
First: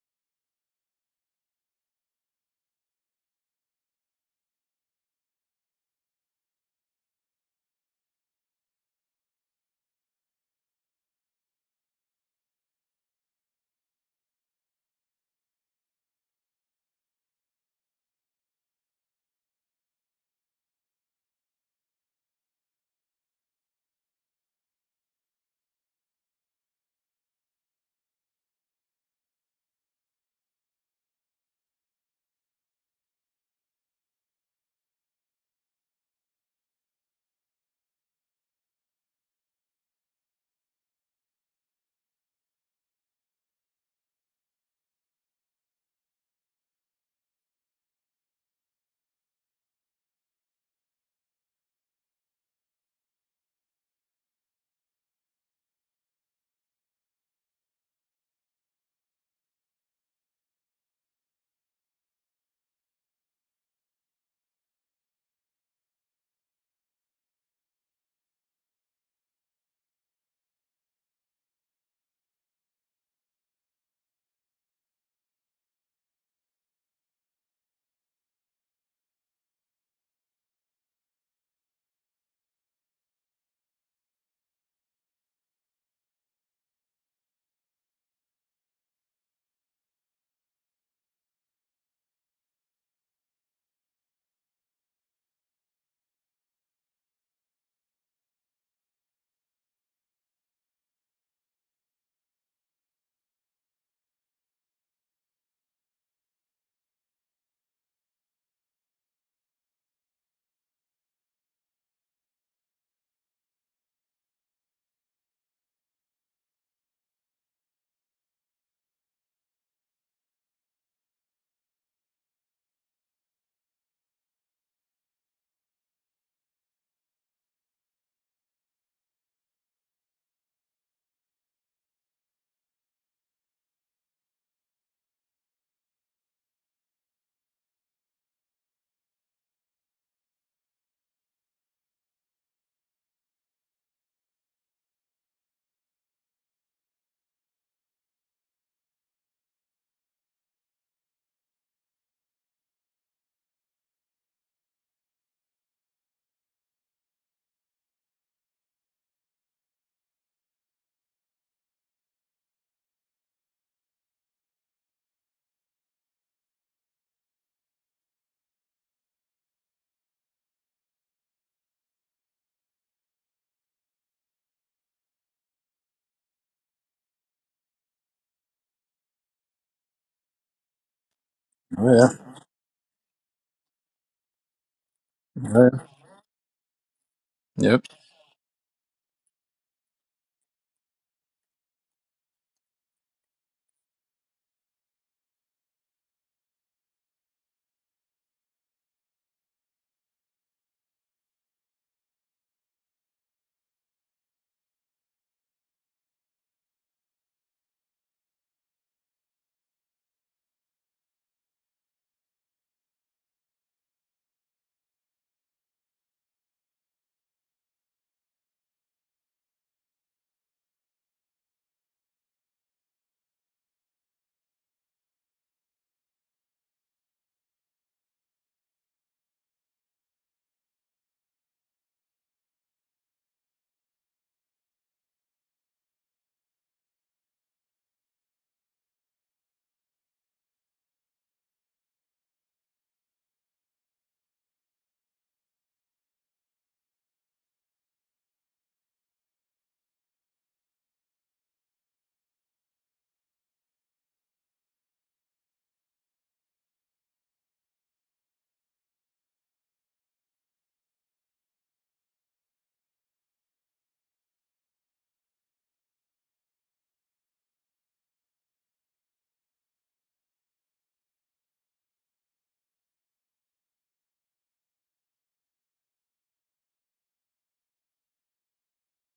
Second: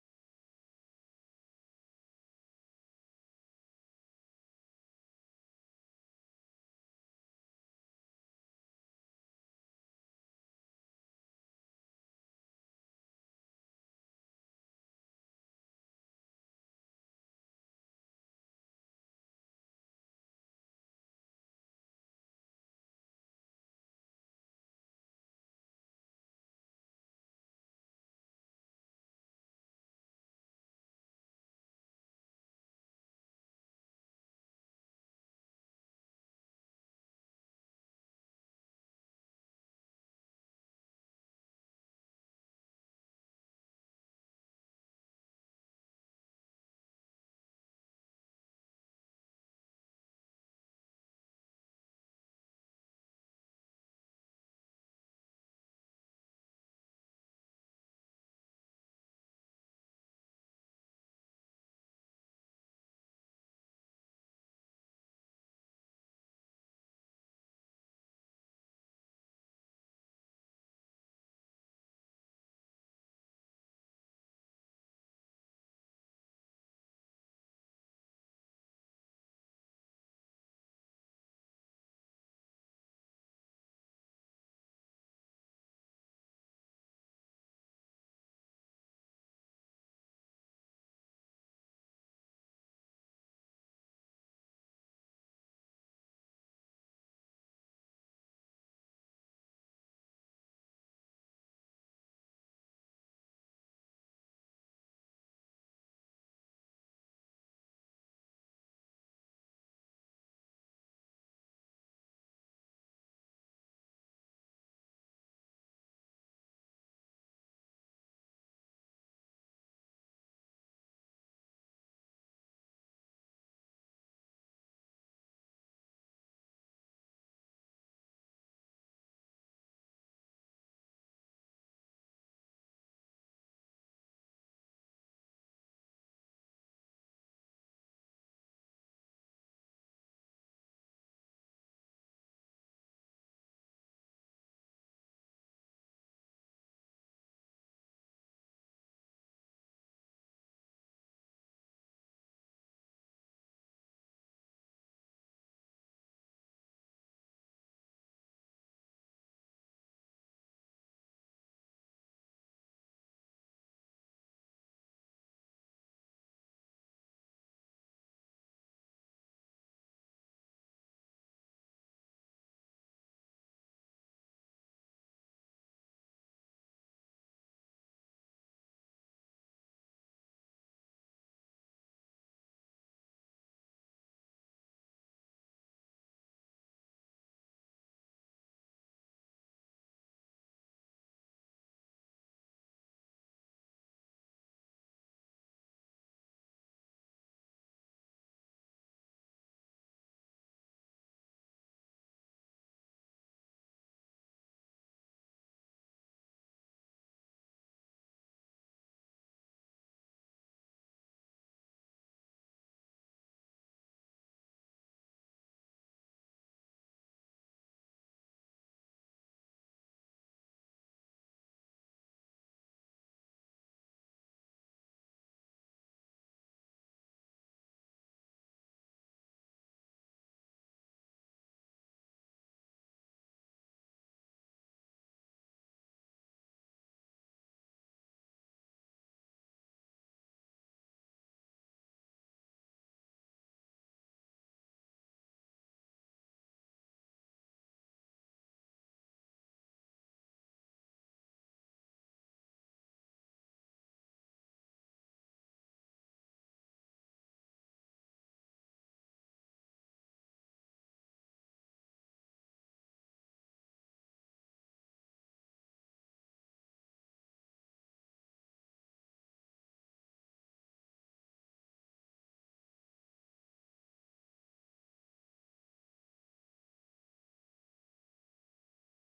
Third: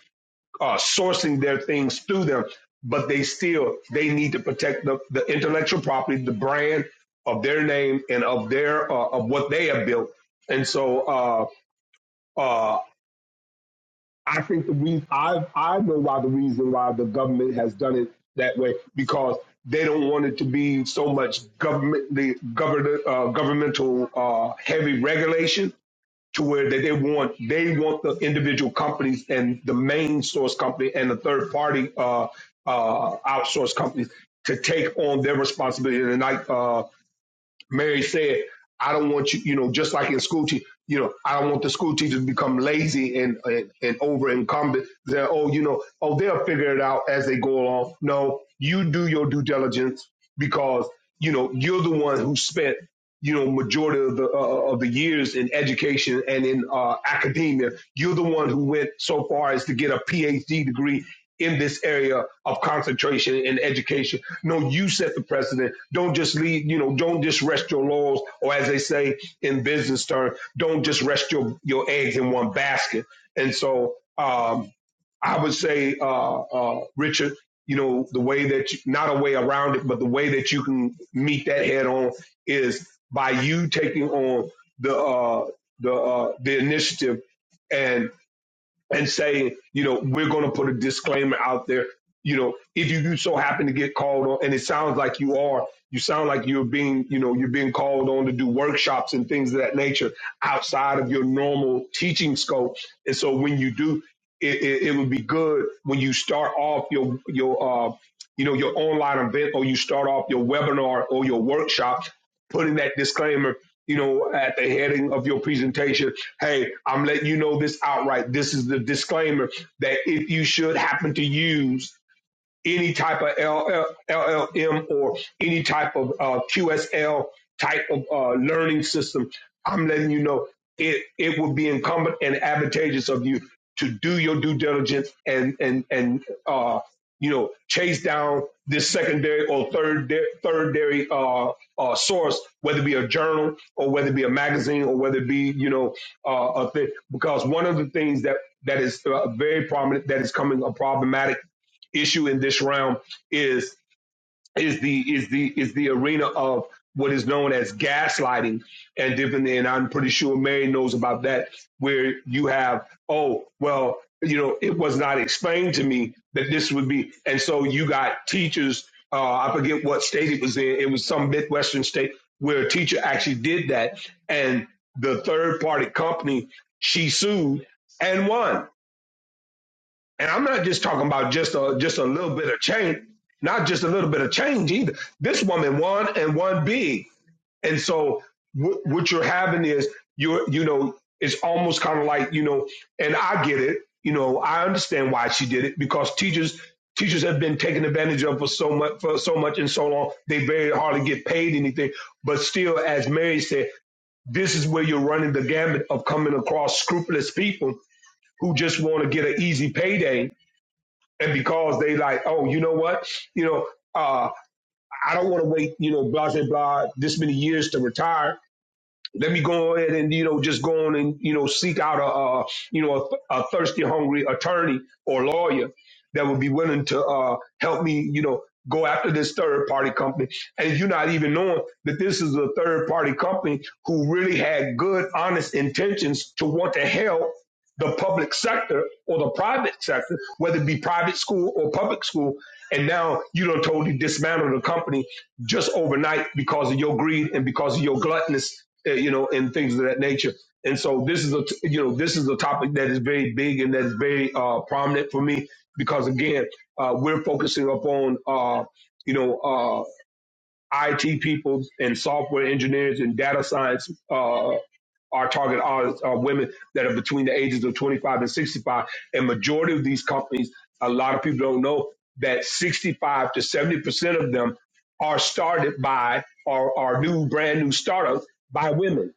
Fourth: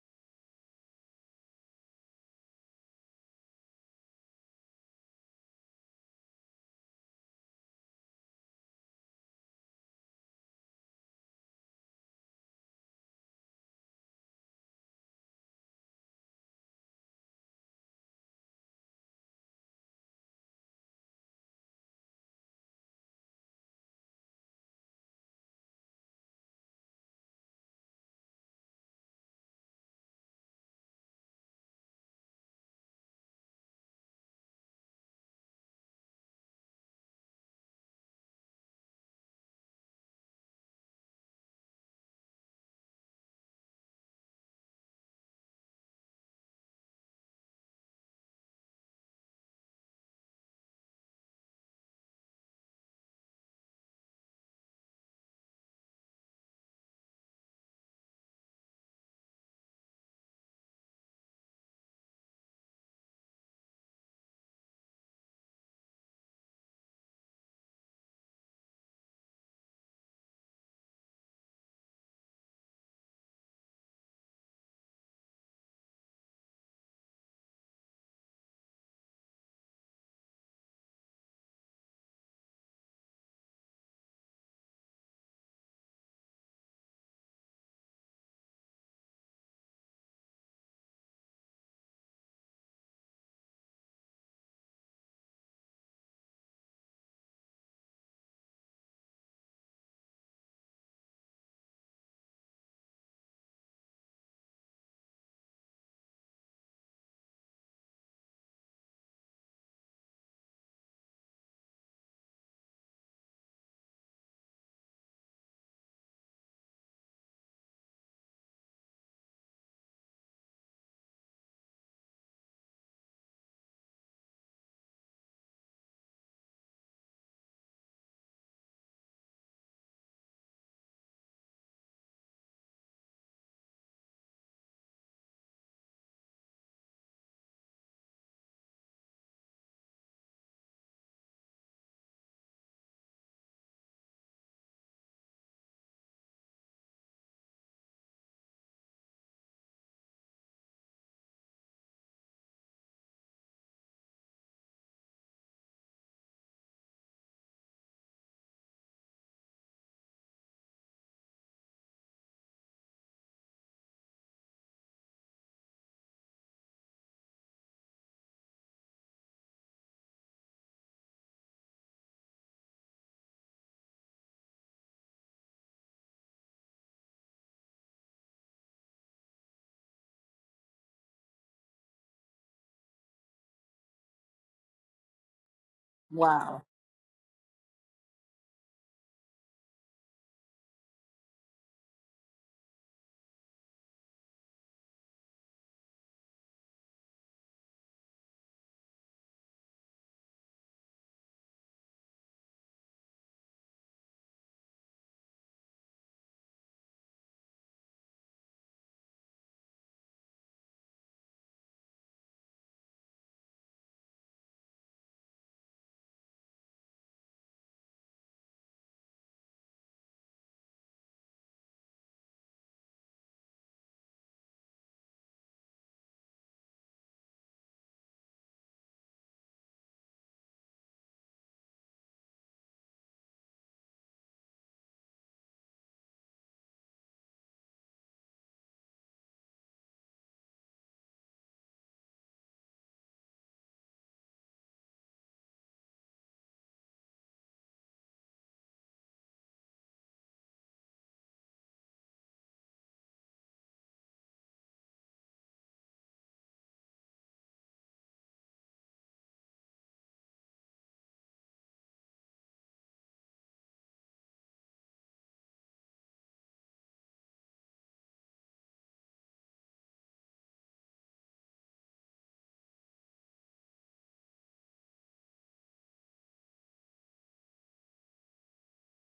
Speaker 4: uh, sourcing their things through them, but they still they need to protect the, the intellectual property, the brand of their name and of their uh, of what they have built. And so uh, uh, I think the reason I I know why the reason why the government has done it that way because they don't want it to be so much government the government uh, governmental uh, heavy regulation to where they, they want they want the individual companies and the main source company and the third party uh, uh, outsource companies to take on their responsibility. And like uh, Mary said, I don't want you, you know, just like in school, te- you know, I don't want the school teachers to become lazy and, and, and over incumbent. They're, oh, you know, oh, they'll figure it out as they go along. No, you do your due diligence because, you know, you're the one who spent, you know, majority of the, uh, of the years in education and in uh, academia. You're the one who went so far as to get a PhD degree in this area of concentration in education no, you set the precedent. Don't just leave, you know, don't just rest your laurels, or as they say in business terms, don't just rest your, your eggs in one basket. And so um, I would say, uh, uh, Richard, you know, the way that, you, not a way around it, but the way that you can meet that head on is by you taking on the, uh, the, uh, the initiative and and saying, you know, we're going to put a disclaimer out there. You know, if you, you so happen to get called on, and it sounds like you are, you sound like you're being, you know, you're being called on to do workshops and things of that nature outside of your normal teaching scope. And so when you do, it, it, it would be good when you start off your your uh, you know your online event or you start off your webinar or your workshop, putting that disclaimer, you know, at the heading of your presentation Hey, I'm letting you know this outright. This is the disclaimer that if you should happen to use any type of LL, LLM or any type of uh, QSL type of uh, learning system, I'm letting you know it, it would be incumbent and advantageous of you to do your due diligence and and and uh, you know chase down this secondary or third thirdary uh, uh, source, whether it be a journal or whether it be a magazine or whether it be you know uh, a thing. Because one of the things that that is uh, very prominent that is coming a problematic issue in this round is is the is the is the arena of what is known as gaslighting and different and I'm pretty sure Mary knows about that where you have oh well you know it was not explained to me that this would be and so you got teachers uh, I forget what state it was in it was some midwestern state where a teacher actually did that and the third party company she sued and won and I'm not just talking about just a
Speaker 3: Oh,
Speaker 4: just a
Speaker 3: yeah.
Speaker 4: little bit of change, not just a little bit of change either. This
Speaker 3: Oh, yeah.
Speaker 4: woman won and
Speaker 1: Wow.
Speaker 4: won big. And
Speaker 3: Yep.
Speaker 4: so what what you're having is you're you know it's almost kind of like you know, and I get it. You know, I understand why she did it because teachers teachers have been taken advantage of for so much for so much and so long. They very hardly get paid anything. But still, as Mary said, this is where you're running the gamut of coming across scrupulous people who just want to get an easy payday and because they like, oh, you know what, you know, uh, I don't want to wait, you know, blah blah blah, this many years to retire let me go ahead and you know just go on and you know seek out a, uh you know a, a thirsty hungry attorney or lawyer that would be willing to uh help me you know go after this third party company and you're not even knowing that this is a third party company who really had good honest intentions to want to help the public sector or the private sector whether it be private school or public school and now you don't totally dismantle the company just overnight because of your greed and because of your gluttonous, uh, you know, and things of that nature. And so this is a, t- you know, this is a topic that is very big and that's very uh, prominent for me because again, uh, we're focusing upon, uh, you know, uh, IT people and software engineers and data science uh, our target audience are women that are between the ages of 25 and 65. And majority of these companies, a lot of people don't know that 65 to 70 percent of them are started by or are new brand new startups by women.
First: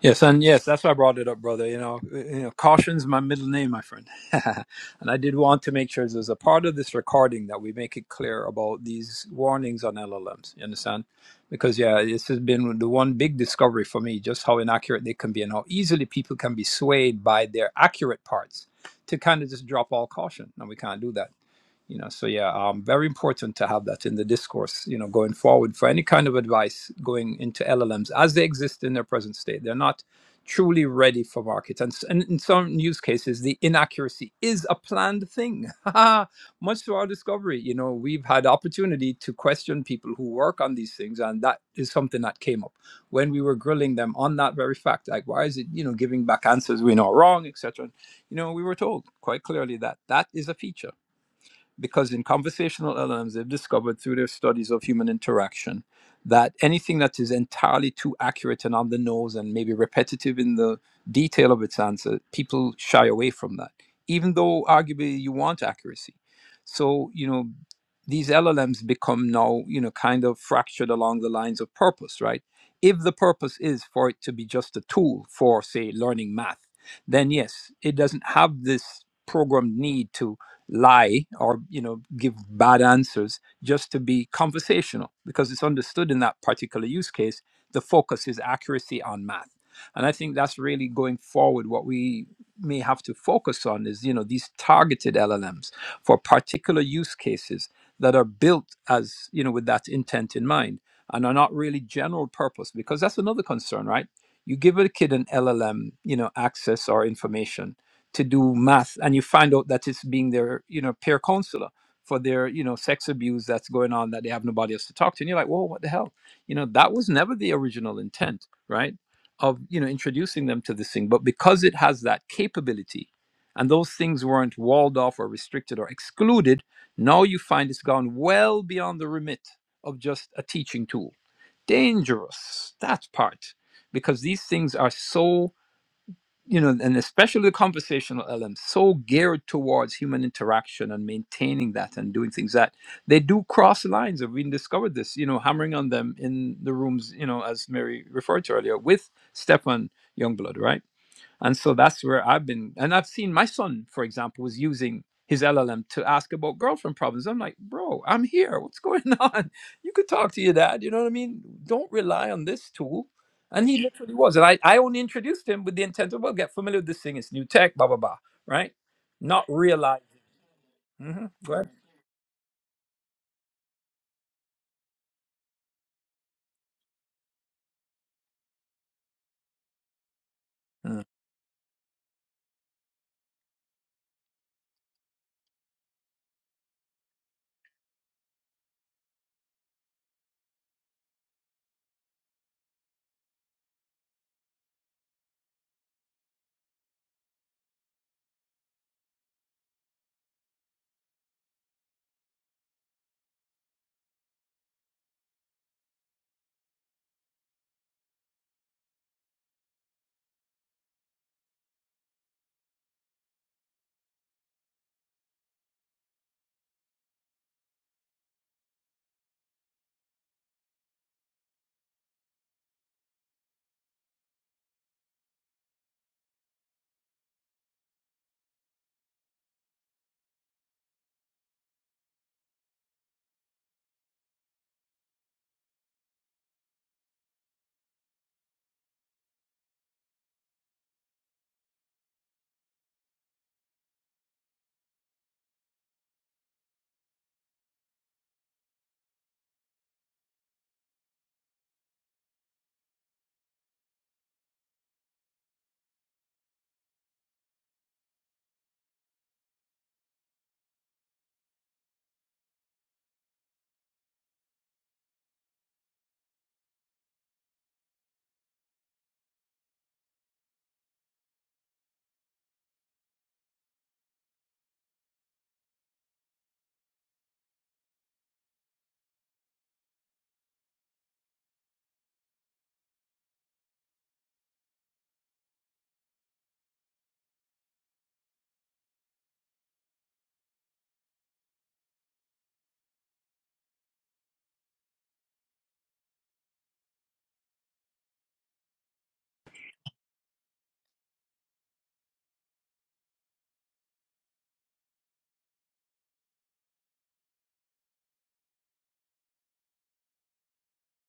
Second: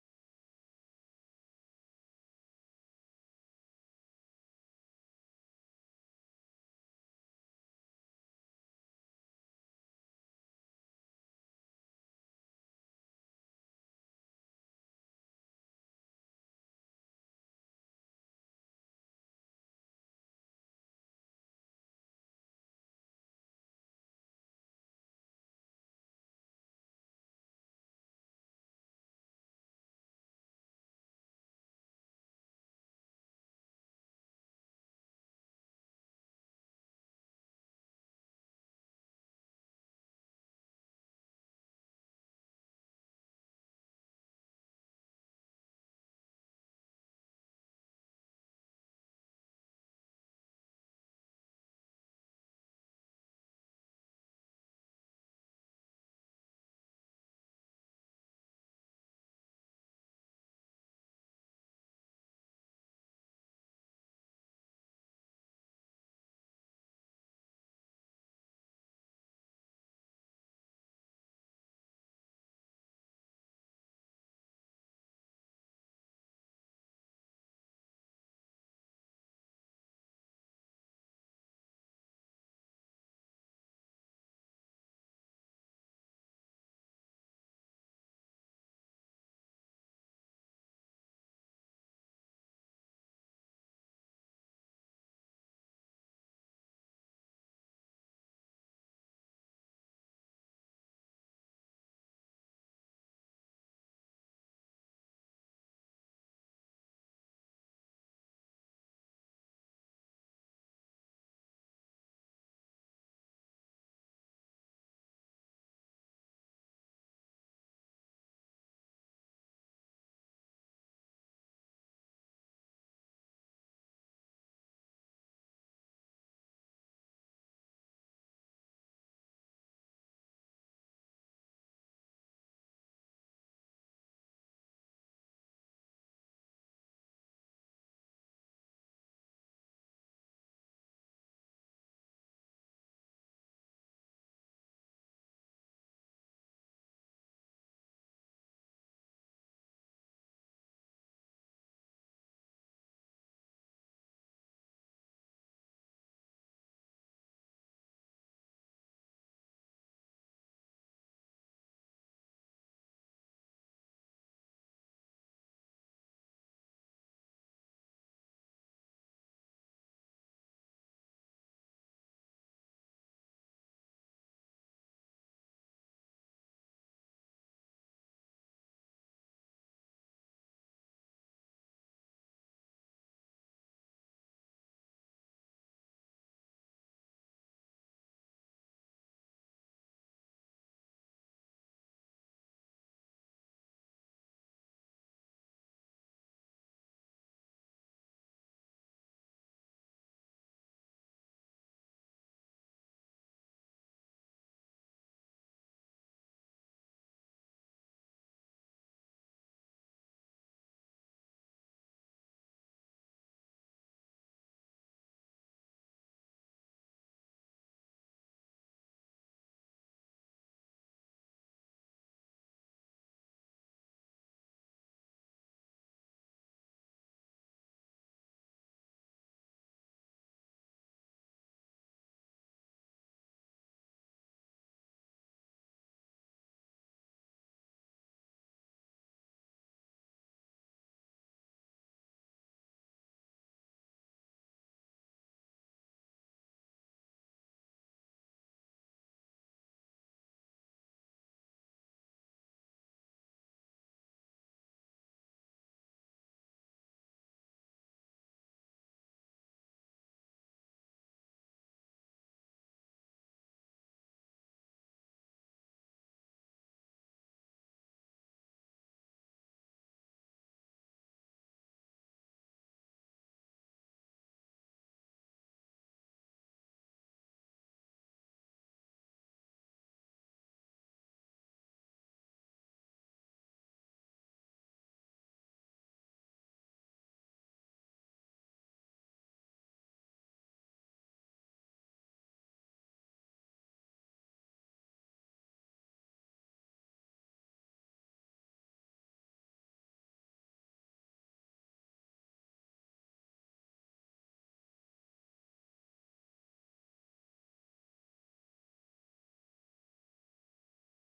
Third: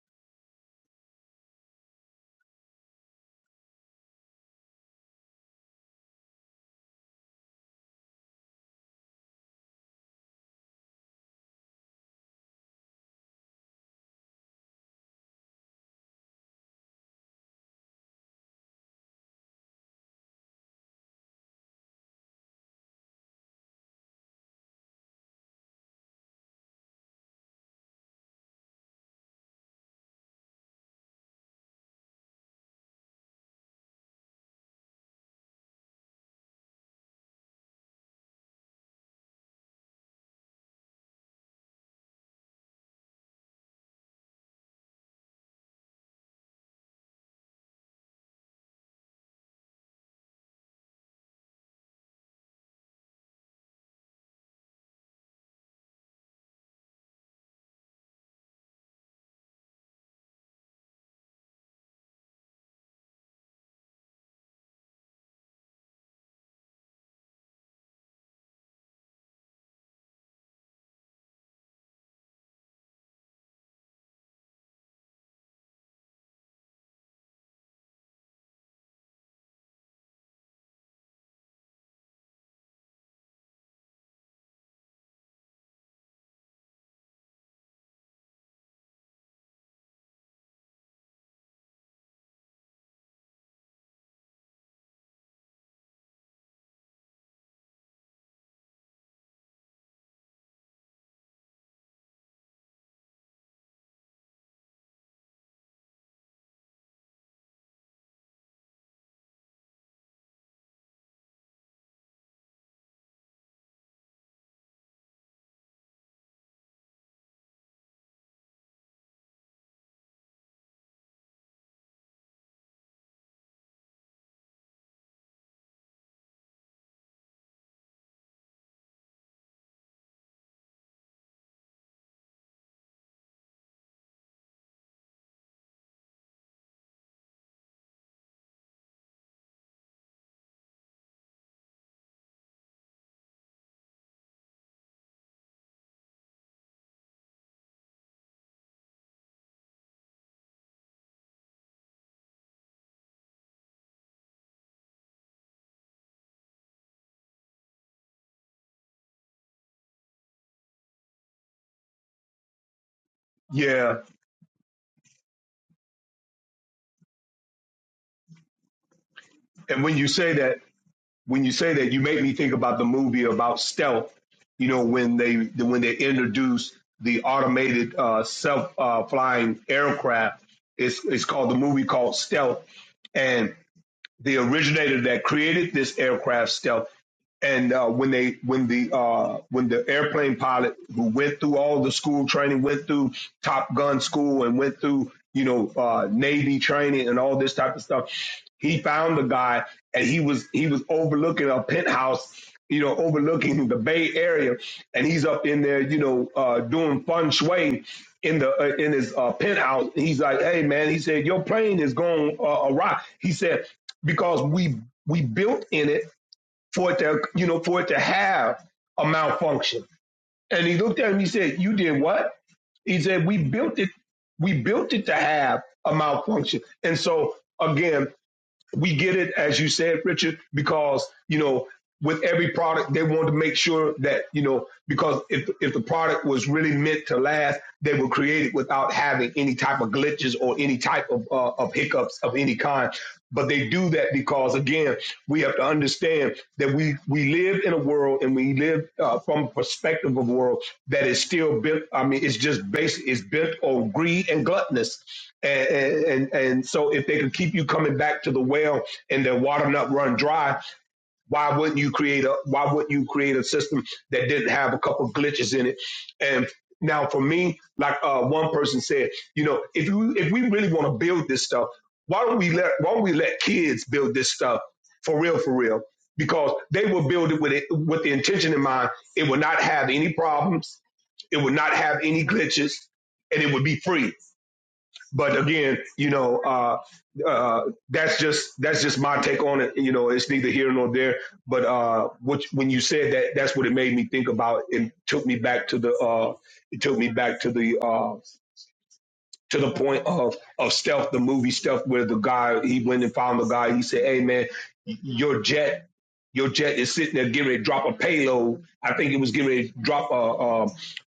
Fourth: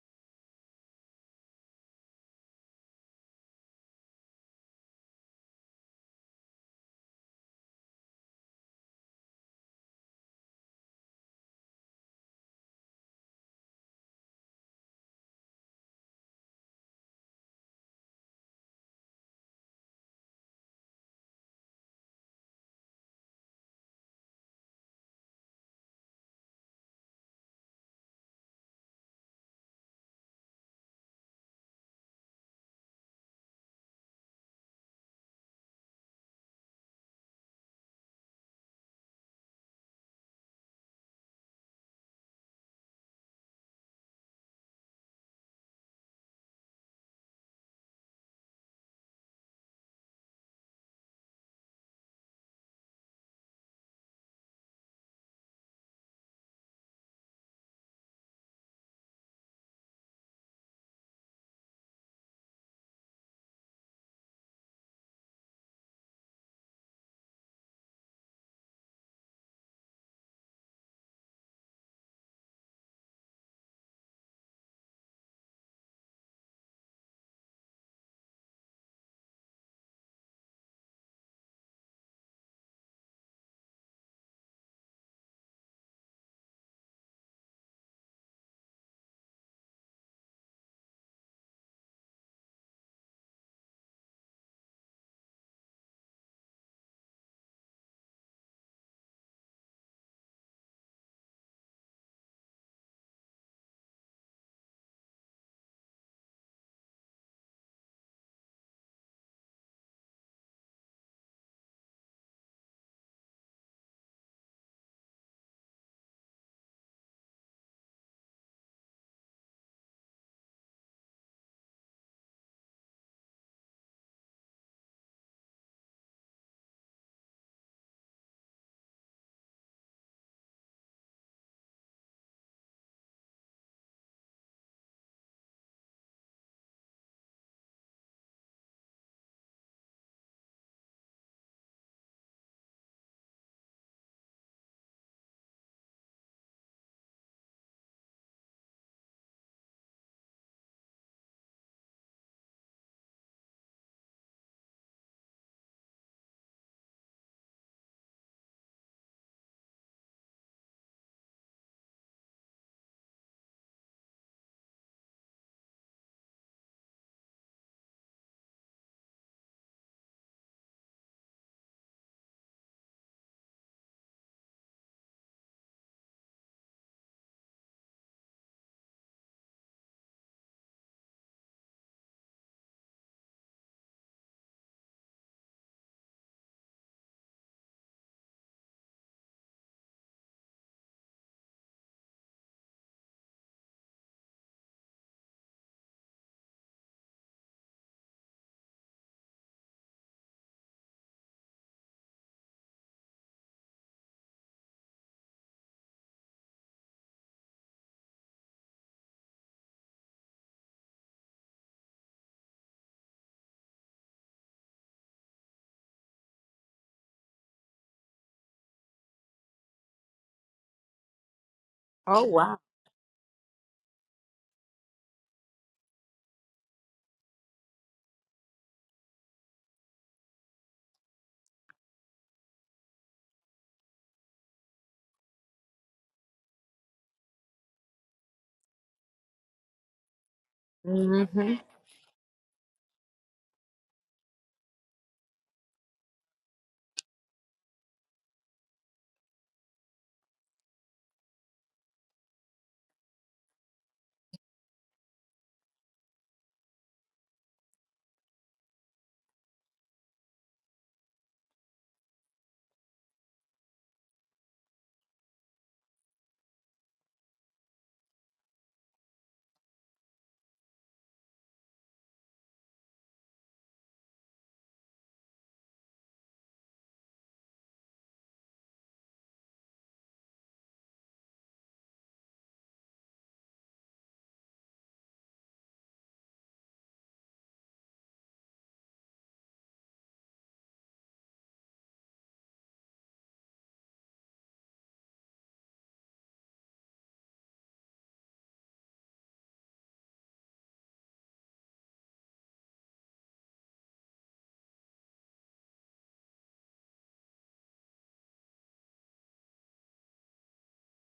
Speaker 3: Yes, and yes, that's why I brought it up, brother. You know, you know, caution's my middle name, my friend. [LAUGHS] and I did want to make sure there's a part of this recording that we make it clear about these warnings on LLMs. You understand? Because yeah, this has been the one big discovery for me, just how inaccurate they can be and how easily people can be swayed by their accurate parts to kind of just drop all caution. And we can't do that. you know so yeah um, very important to have that in the discourse you know going forward for any kind of advice going into llms as they exist in their present state they're not truly ready for market and, s- and in some use cases the inaccuracy is a planned thing [LAUGHS] much to our discovery you know we've had opportunity to question people who work on these things and that is something that came up when we were grilling them on that very fact like why is it you know giving back answers we know are wrong etc you know we were told quite clearly that that is a feature because in conversational LLMs, they've discovered through their studies of human interaction that anything that is entirely too accurate and on the nose and maybe repetitive in the detail of its answer, people shy away from that, even though arguably you want accuracy. So, you know, these LLMs become now, you know, kind of fractured along the lines of purpose, right? If the purpose is for it to be just a tool for, say, learning math, then yes, it doesn't have this programmed need to lie or you know give bad answers just to be conversational because it's understood in that particular use case the focus is accuracy on math and i think that's really going forward what we may have to focus on is you know these targeted llms for particular use cases that are built as you know with that intent in mind and are not really general purpose because that's another concern right you give a kid an llm you know access or information to do math and you find out that it's being their you know peer counselor for their you know sex abuse that's going on that they have nobody else to talk to and you're like whoa what the hell you know that was never the original intent right of you know introducing them to this thing but because it has that capability and those things weren't walled off or restricted or excluded now you find it's gone well beyond the remit of just a teaching tool dangerous that part because these things are so you know, and especially the conversational elements, so geared towards human interaction and maintaining that and doing things that they do cross lines. I've even discovered this, you know, hammering on them in the rooms, you know, as Mary referred to earlier with Stefan Youngblood, right? And so that's where I've been. And I've seen my son, for example, was using his LLM to ask about girlfriend problems. I'm like, bro, I'm here. What's going [LAUGHS] on? You could talk to your dad. You know what I mean? Don't rely on this tool. And he
Speaker 4: Yeah,
Speaker 3: literally was. And I, I only introduced him with the intent of, well, get familiar with this thing. It's new tech, blah, blah, blah. Right? Not
Speaker 4: and when
Speaker 3: realize.
Speaker 4: you say that,
Speaker 3: hmm
Speaker 4: when you
Speaker 3: Go ahead.
Speaker 4: say that, you make me think about the movie about stealth. You know, when they when they introduce the automated uh, self uh, flying aircraft, it's
Speaker 3: Mm.
Speaker 4: it's called the movie called Stealth, and the originator that created this aircraft stealth and uh, when they when the uh, when the airplane pilot who went through all the school training went through top gun school and went through you know uh, navy training and all this type of stuff he found the guy and he was he was overlooking a penthouse you know overlooking the bay area and he's up in there you know uh, doing feng shui in the uh, in his uh, penthouse And he's like hey man he said your plane is going uh, awry he said because we we built in it for it to you know for it to have a malfunction. And he looked at him. He said, "You did
Speaker 1: oh
Speaker 4: what?"
Speaker 1: wow
Speaker 4: He said, "We built it. We built it to have a malfunction." And so again, we get it as you said, Richard, because you know with every product they wanted to make sure that you know because if if the product was really meant to last, they would create it without having any type of glitches or any type of uh,
Speaker 1: hmm
Speaker 4: of hiccups of any kind. But they do that because, again, we have to understand that we we live in a world and we live uh, from a perspective of a world that is still built. I mean, it's just based it's built on greed and gluttonous, and and and, and so if they can keep you coming back to the well and their water not run dry, why wouldn't you create a Why wouldn't you create a system that didn't have a couple glitches in it? And now, for me, like uh, one person said, you know, if you if we really want to build this stuff, why don't we let Why don't we let kids build this stuff for real, for real? Because they will build it with it with the intention in mind. It will not have any problems. It will not have any glitches, and it would be free but again, you know, uh, uh, that's just that's just my take on it. You know, it's neither here nor there. But uh, what, when you said that, that's what it made me think about, and took me back to the uh, it took me back to the uh, to the point of of stealth, the movie stealth, where the guy he went and found the guy. He said, "Hey man, your jet your jet is sitting there getting ready to drop a payload. I think it was getting ready to drop a,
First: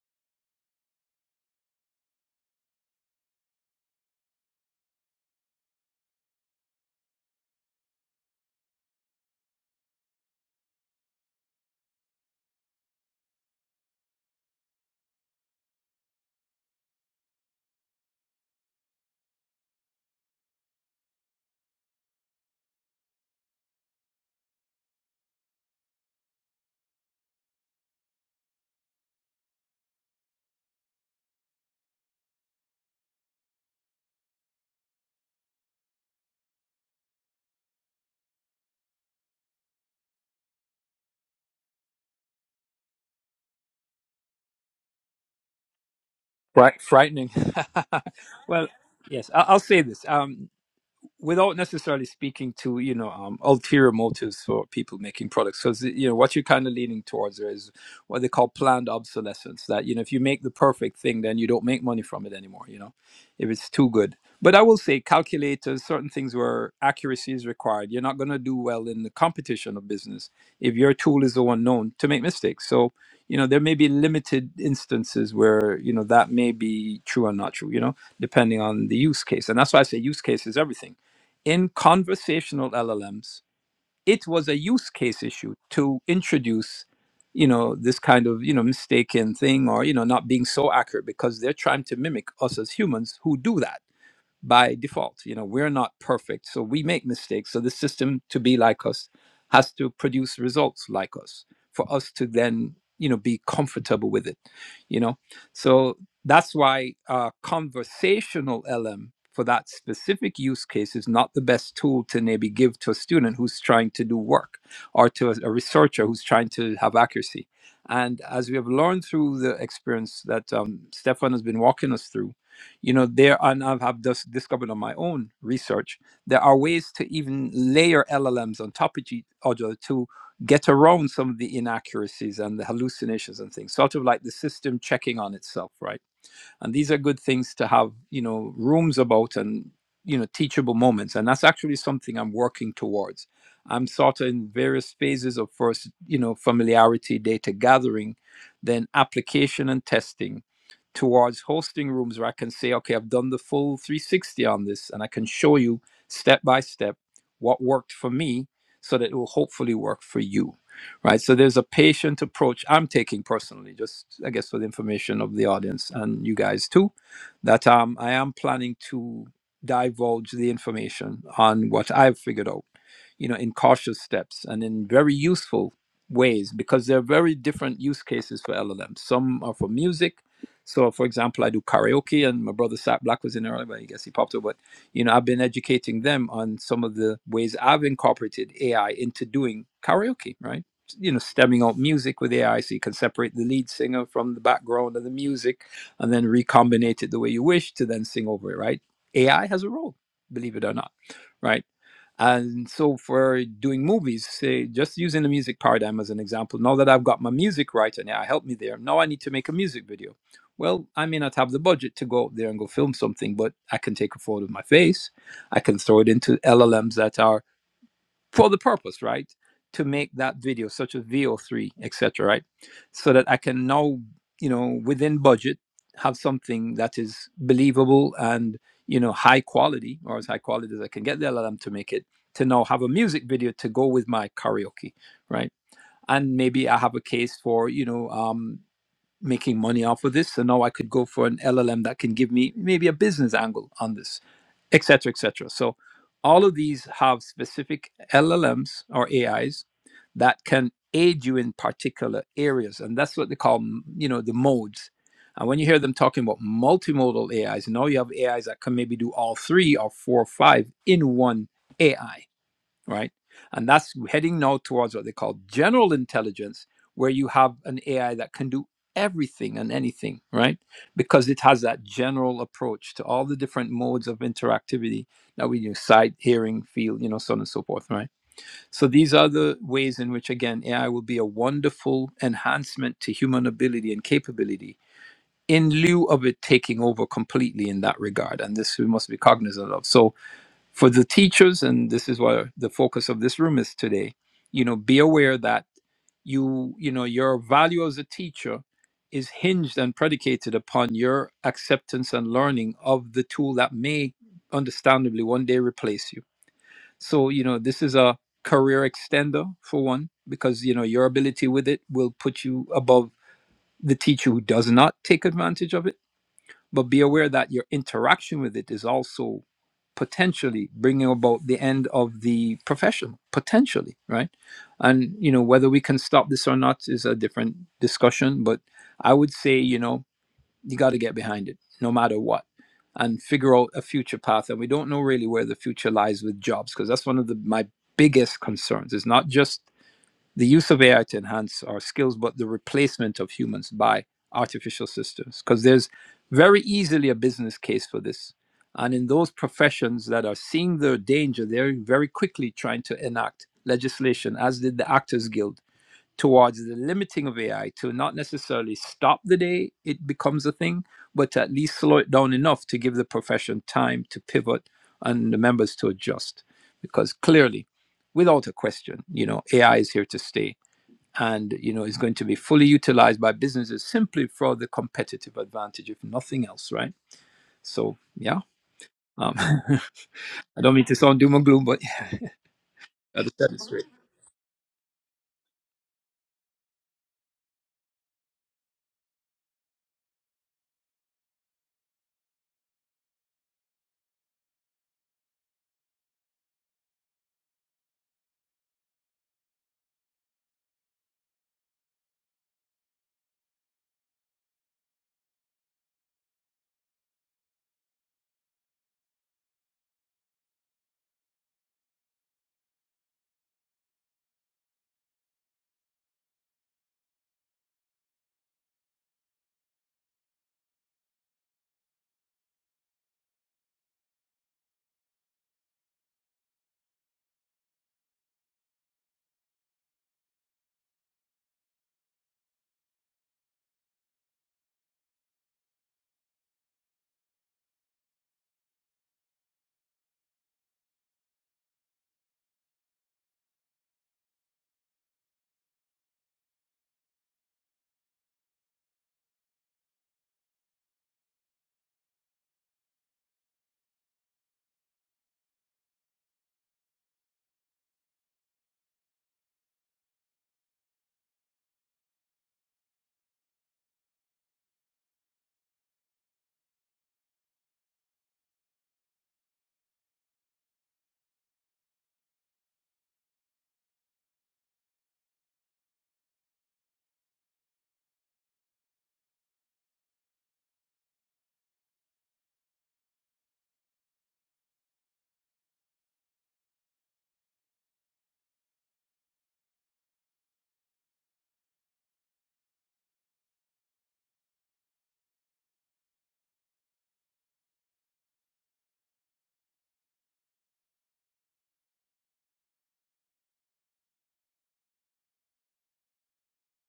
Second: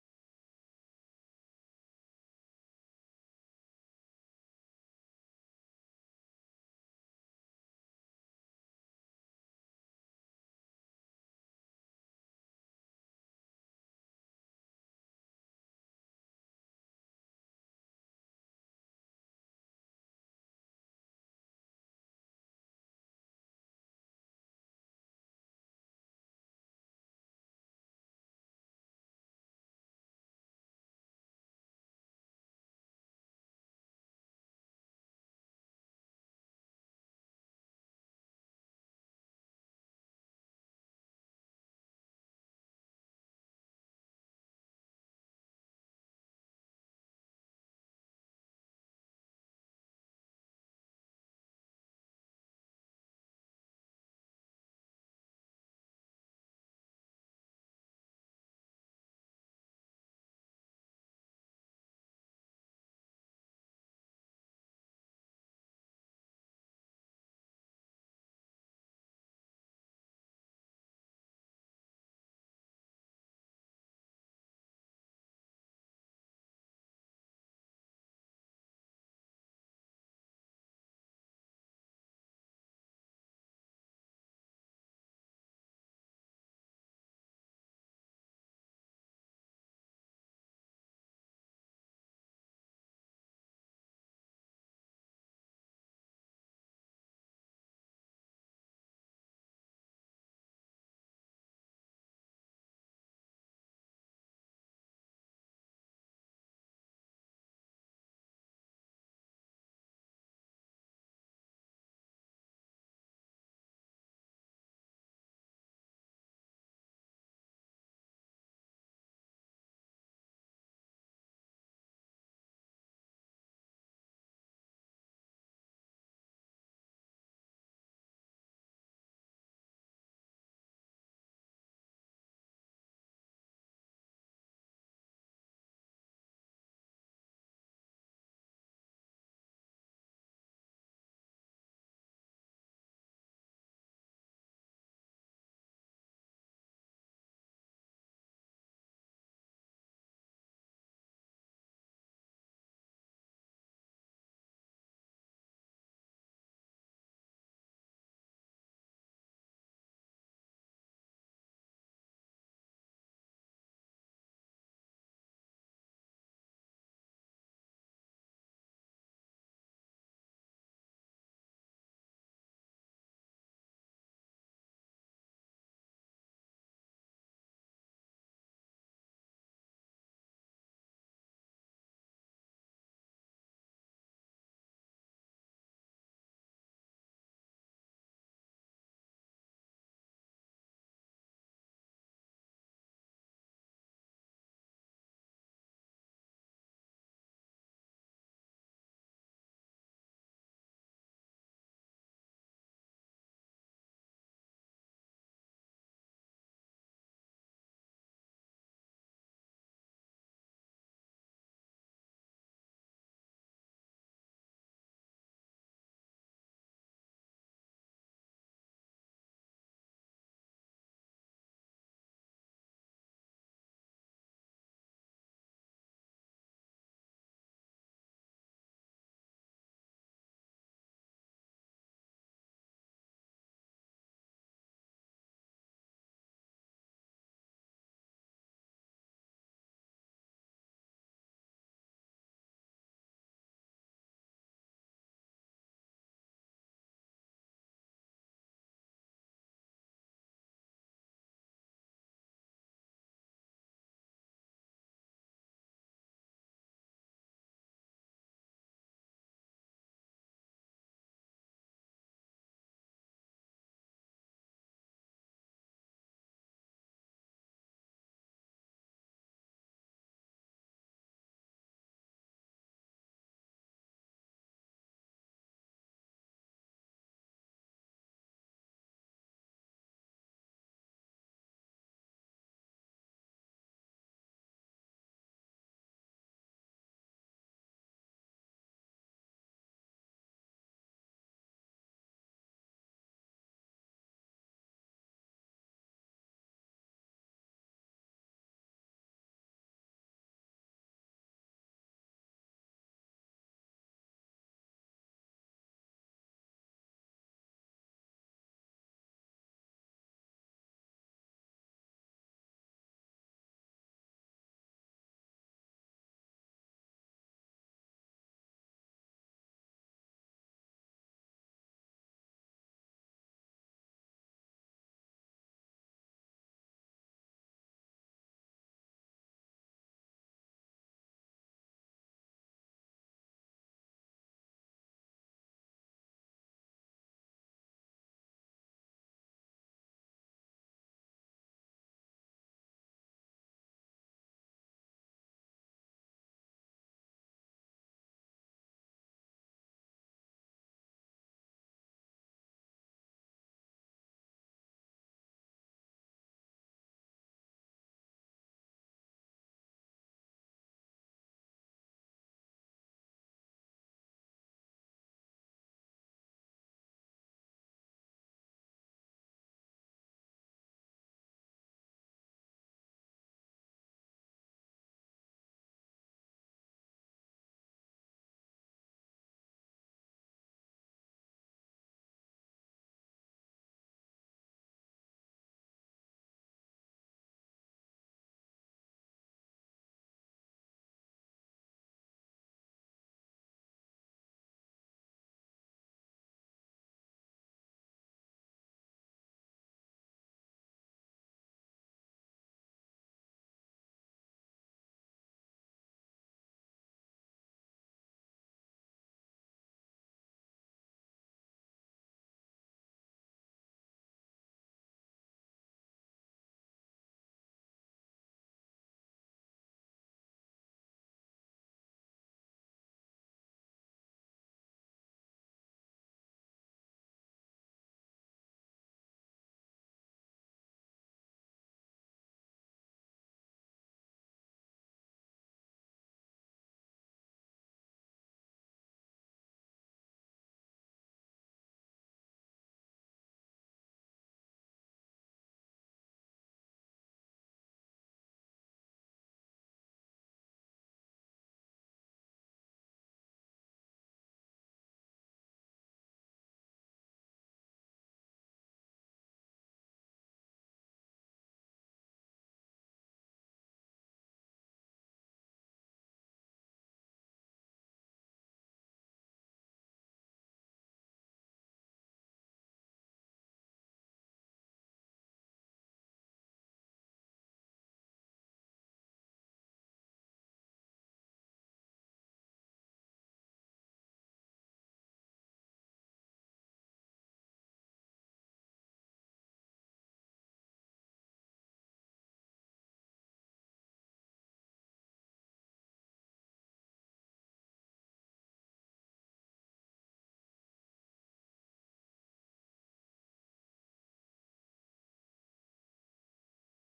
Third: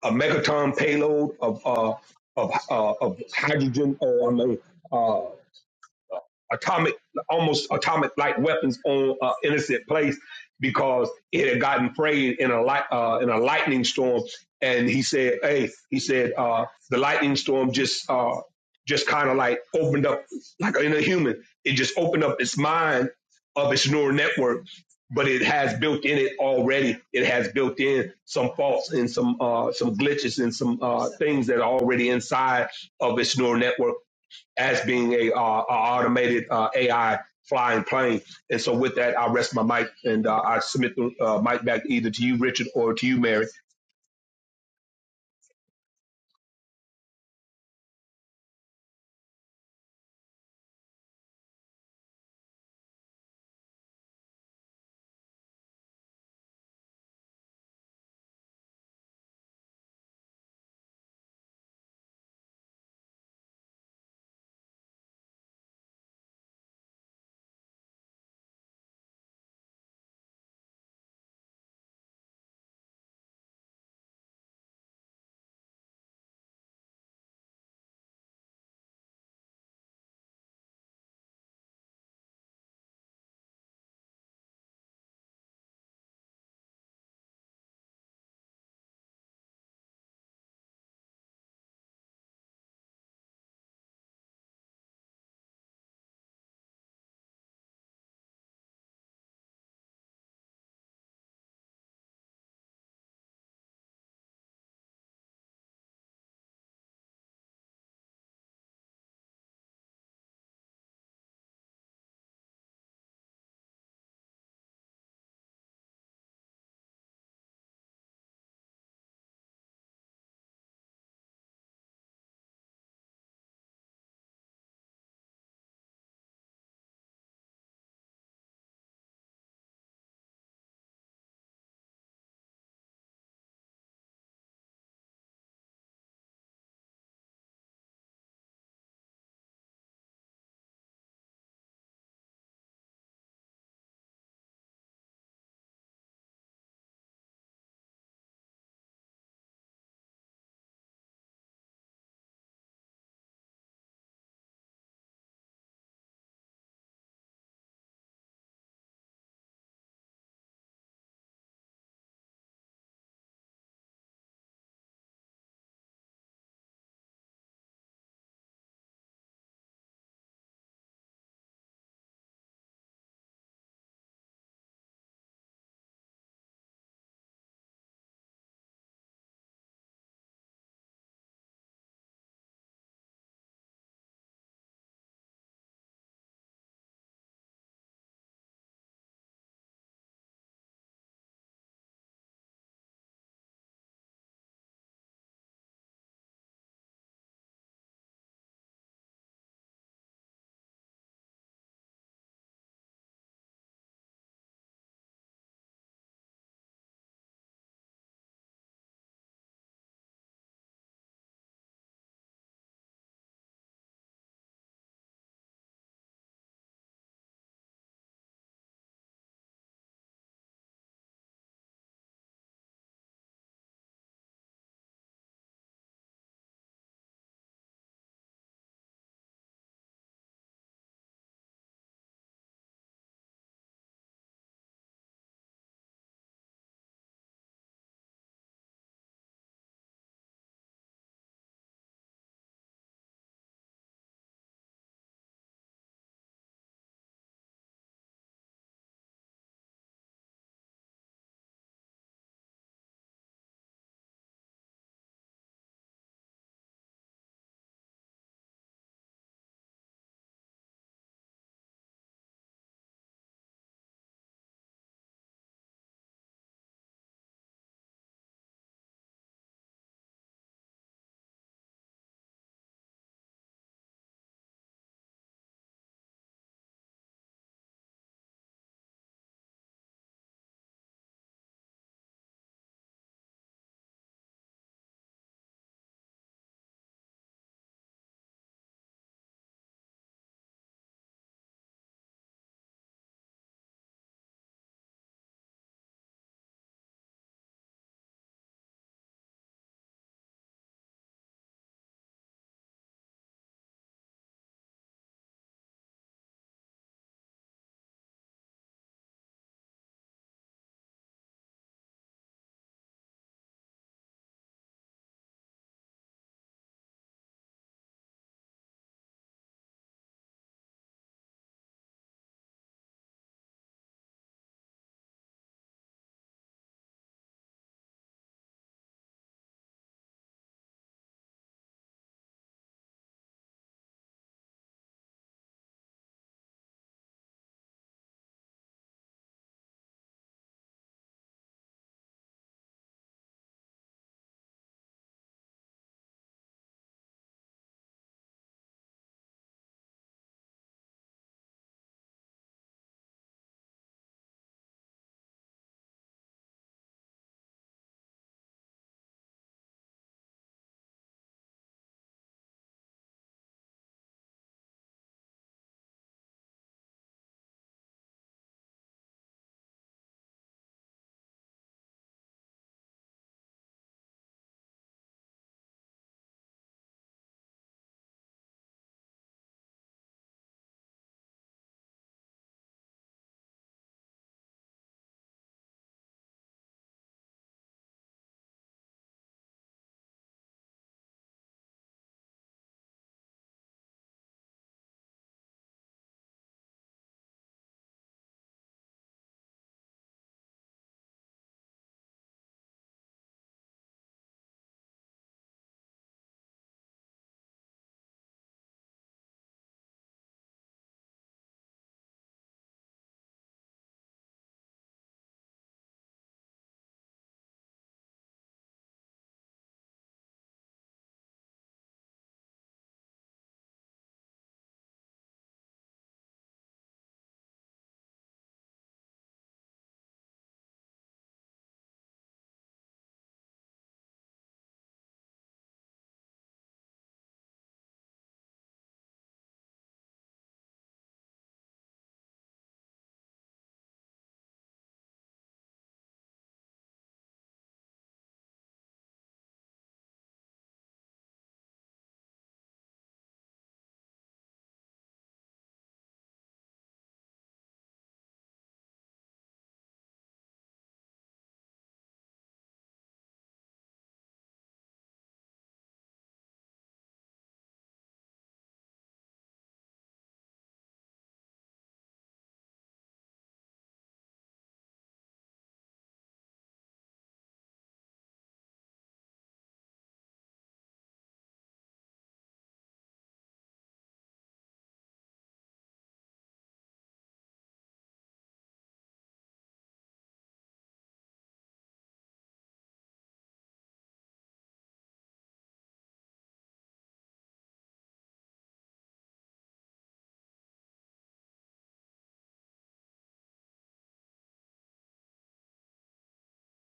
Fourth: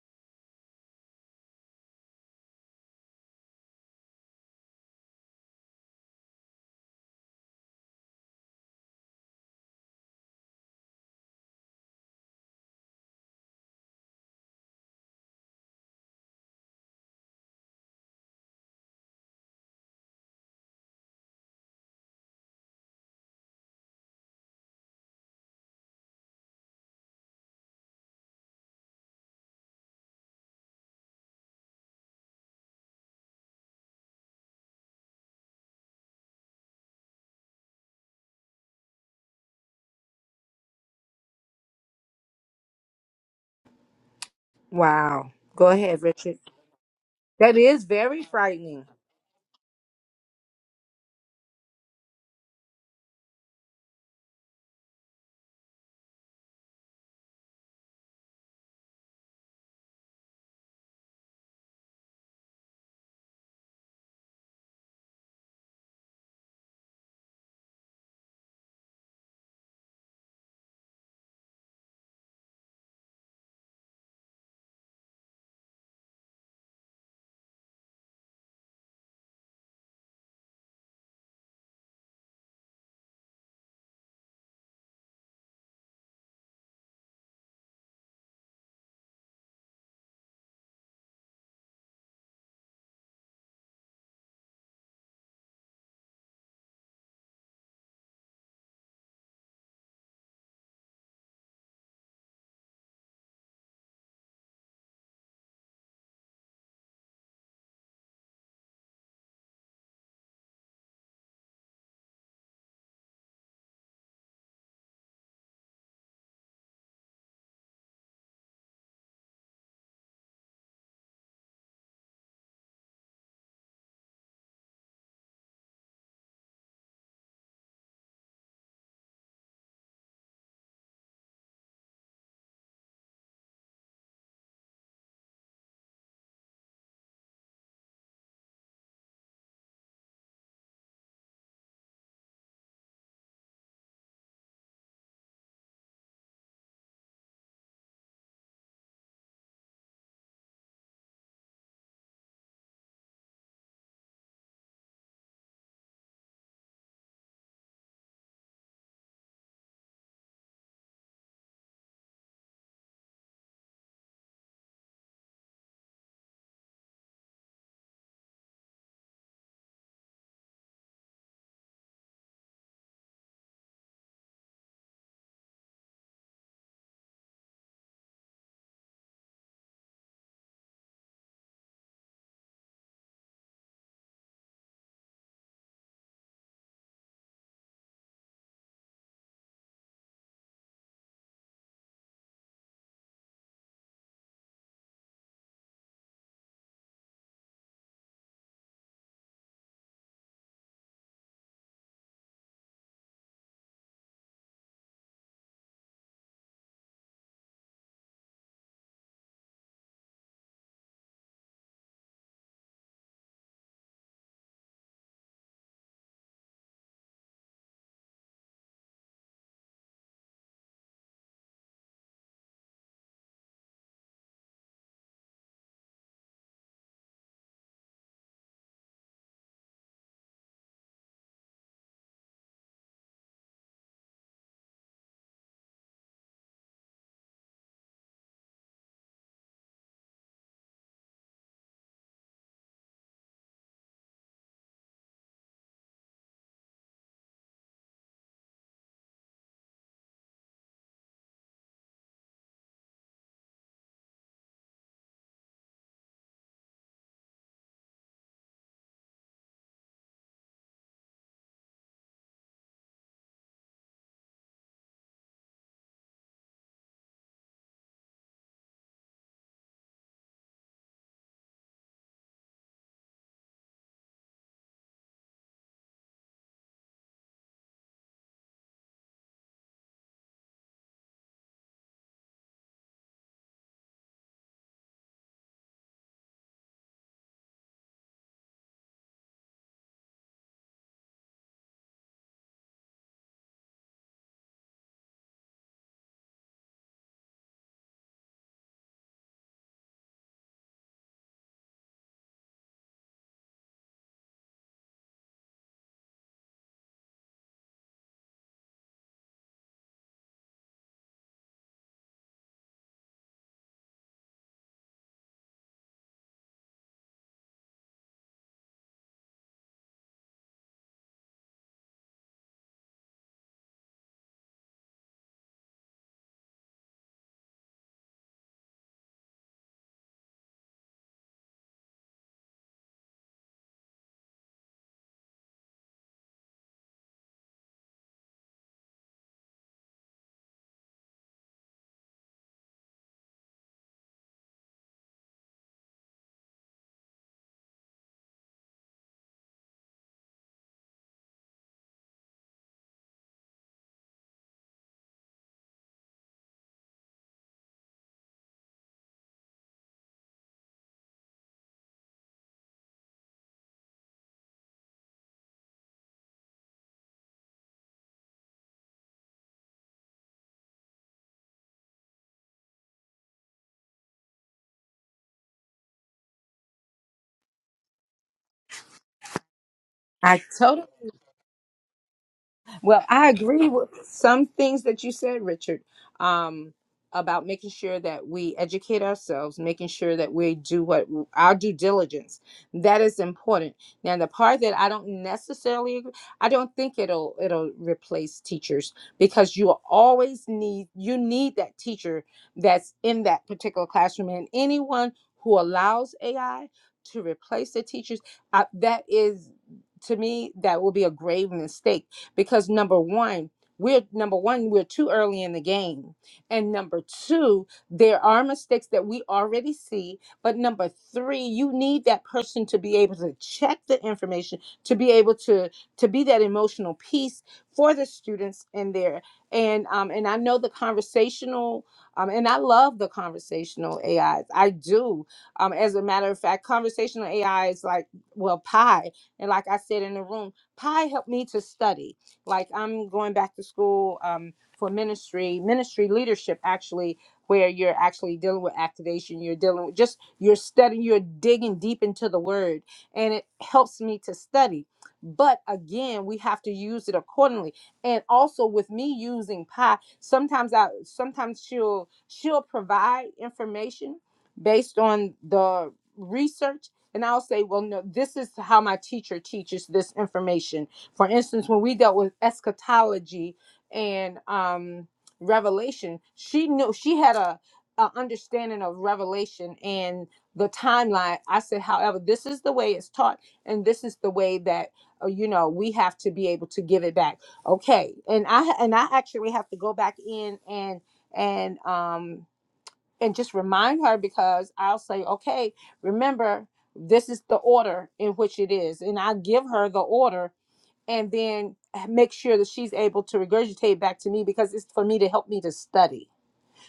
Speaker 4: a, a megaton payload of uh, of, uh, of hydrogen or I mean, atomic, almost atomic like weapons on uh, innocent place because it had gotten prayed in a light uh, in a lightning storm. And he said, "Hey," he said, uh, "the lightning storm just uh, just kind of like opened up like in a human. It just opened up its mind of its neural network." But it has built in it already. It has built in some faults and some uh, some glitches and some uh, things that are already inside of its neural network as being a, uh, a automated uh, AI flying plane. And so with that, I rest my mic and uh, I submit the uh, mic back either to you, Richard, or to you, Mary.
Speaker 1: wow go ahead richard
Speaker 3: Right. Frightening.
Speaker 1: That is very
Speaker 3: [LAUGHS] well,
Speaker 1: frightening.
Speaker 3: yes, I, I'll say this. Um, without necessarily speaking to you know um, ulterior motives for people making products because you know what you're kind of leaning towards there is what they call planned obsolescence that you know if you make the perfect thing then you don't make money from it anymore you know if it's too good but i will say calculators certain things where accuracy is required you're not going to do well in the competition of business if your tool is the one known to make mistakes so you know there may be limited instances where you know that may be true or not true you know depending on the use case and that's why i say use case is everything in conversational LLMs, it was a use case issue to introduce, you know, this kind of, you know, mistaken thing or, you know, not being so accurate because they're trying to mimic us as humans who do that by default. You know, we're not perfect, so we make mistakes. So the system to be like us has to produce results like us for us to then, you know, be comfortable with it. You know, so that's why uh, conversational LM for that specific use case is not the best tool to maybe give to a student who's trying to do work or to a, a researcher who's trying to have accuracy. And as we have learned through the experience that um, Stefan has been walking us through, you know there and i've have just discovered on my own research there are ways to even layer llms on top of each other to get around some of the inaccuracies and the hallucinations and things sort of like the system checking on itself right and these are good things to have you know rooms about and you know teachable moments and that's actually something i'm working towards i'm sort of in various phases of first you know familiarity data gathering then application and testing towards hosting rooms where i can say okay i've done the full 360 on this and i can show you step by step what worked for me so that it will hopefully work for you right? So there's a patient approach I'm taking personally, just I guess for the information of the audience and you guys too, that um, I am planning to divulge the information on what I've figured out, you know, in cautious steps and in very useful ways because there are very different use cases for LLMs. Some are for music. So, for example, I do karaoke, and my brother Sat Black was in earlier, but I guess he popped up. But you know, I've been educating them on some of the ways I've incorporated AI into doing karaoke, right? you know stemming out music with AI, so you can separate the lead singer from the background of the music, and then recombine it the way you wish to then sing over it. Right? AI has a role, believe it or not. Right? And so for doing movies, say just using the music paradigm as an example. Now that I've got my music right and AI helped me there, now I need to make a music video. Well, I may not have the budget to go out there and go film something, but I can take a photo of my face. I can throw it into LLMs that are for the purpose, right? To make that video, such as VO3, etc., right? So that I can now, you know, within budget, have something that is believable and you know high quality, or as high quality as I can get the LLM to make it. To now have a music video to go with my karaoke, right? And maybe I have a case for you know. Um, making money off of this. So now I could go for an LLM that can give me maybe a business angle on this, et cetera, et cetera. So all of these have specific LLMs or AIs that can aid you in particular areas. And that's what they call, m- you know, the modes. And when you hear them talking about multimodal AIs, now you have AIs that can maybe do all three or four or five in one AI right? And that's heading now towards what they call general intelligence, where you have an AI that can do everything and anything, right? Because it has that general approach to all the different modes of interactivity that we use sight, hearing, feel, you know, so on and so forth, right? So these are the ways in which, again, AI will be a wonderful enhancement to human ability and capability in lieu of it taking over completely in that regard. And this we must be cognizant of. So for the teachers and this is what the focus of this room is today you know be aware that you you know your value as a teacher is hinged and predicated upon your acceptance and learning of the tool that may understandably one day replace you so you know this is a career extender for one because you know your ability with it will put you above the teacher who does not take advantage of it but be aware that your interaction with it is also potentially bringing about the end of the profession, potentially, right? And, you know, whether we can stop this or not is a different discussion. But I would say, you know, you got to get behind it no matter what and figure out a future path. And we don't know really where the future lies with jobs because that's one of the, my biggest concerns. It's not just the use of AI to enhance our skills, but the replacement of humans by artificial systems. Because there's very easily a business case for this. And in those professions that are seeing the danger, they're very quickly trying to enact legislation, as did the Actors Guild, towards the limiting of AI to not necessarily stop the day it becomes a thing, but to at least slow it down enough to give the profession time to pivot and the members to adjust. Because clearly, without a question, you know, AI is here to stay and you know is going to be fully utilized by businesses simply for the competitive advantage if nothing else right so yeah um, [LAUGHS] i
Speaker 1: I
Speaker 3: don't mean to sound doom and gloom but
Speaker 1: Well,
Speaker 3: yeah,
Speaker 1: I
Speaker 3: to set it
Speaker 1: agree
Speaker 3: straight
Speaker 1: with some things that you said, Richard, um, about making sure that we educate ourselves, making sure that we do what our due diligence. That is important. Now, the part that I don't necessarily, agree, I don't think it'll it'll replace teachers because you will always need you need that teacher that's in that particular classroom, and anyone who allows AI to replace the teachers, uh, that is to me that will be a grave mistake because number one, we're number one, we're too early in the game. And number two, there are mistakes that we already see. But number three, you need that person to be able to check the information, to be able to to be that emotional piece for the students in there. And um, and I know the conversational, um, and I love the conversational AIs. I do. Um, as a matter of fact, conversational AI is like, well, Pi. And like I said in the room, Pi helped me to study like i'm going back to school um, for ministry ministry leadership actually where you're actually dealing with activation you're dealing with just you're studying you're digging deep into the word and it helps me to study but again we have to use it accordingly and also with me using pi sometimes i sometimes she'll she'll provide information based on the research and i'll say well no this is how my teacher teaches this information for instance, when we dealt with eschatology and um, Revelation, she knew she had a, a understanding of Revelation and the timeline. I said, however, this is the way it's taught, and this is the way that uh, you know we have to be able to give it back. Okay, and I and I actually have to go back in and and um and just remind her because I'll say, okay, remember this is the order in which it is, and I give her the order and then make sure that she's able to regurgitate back to me because it's for me to help me to study.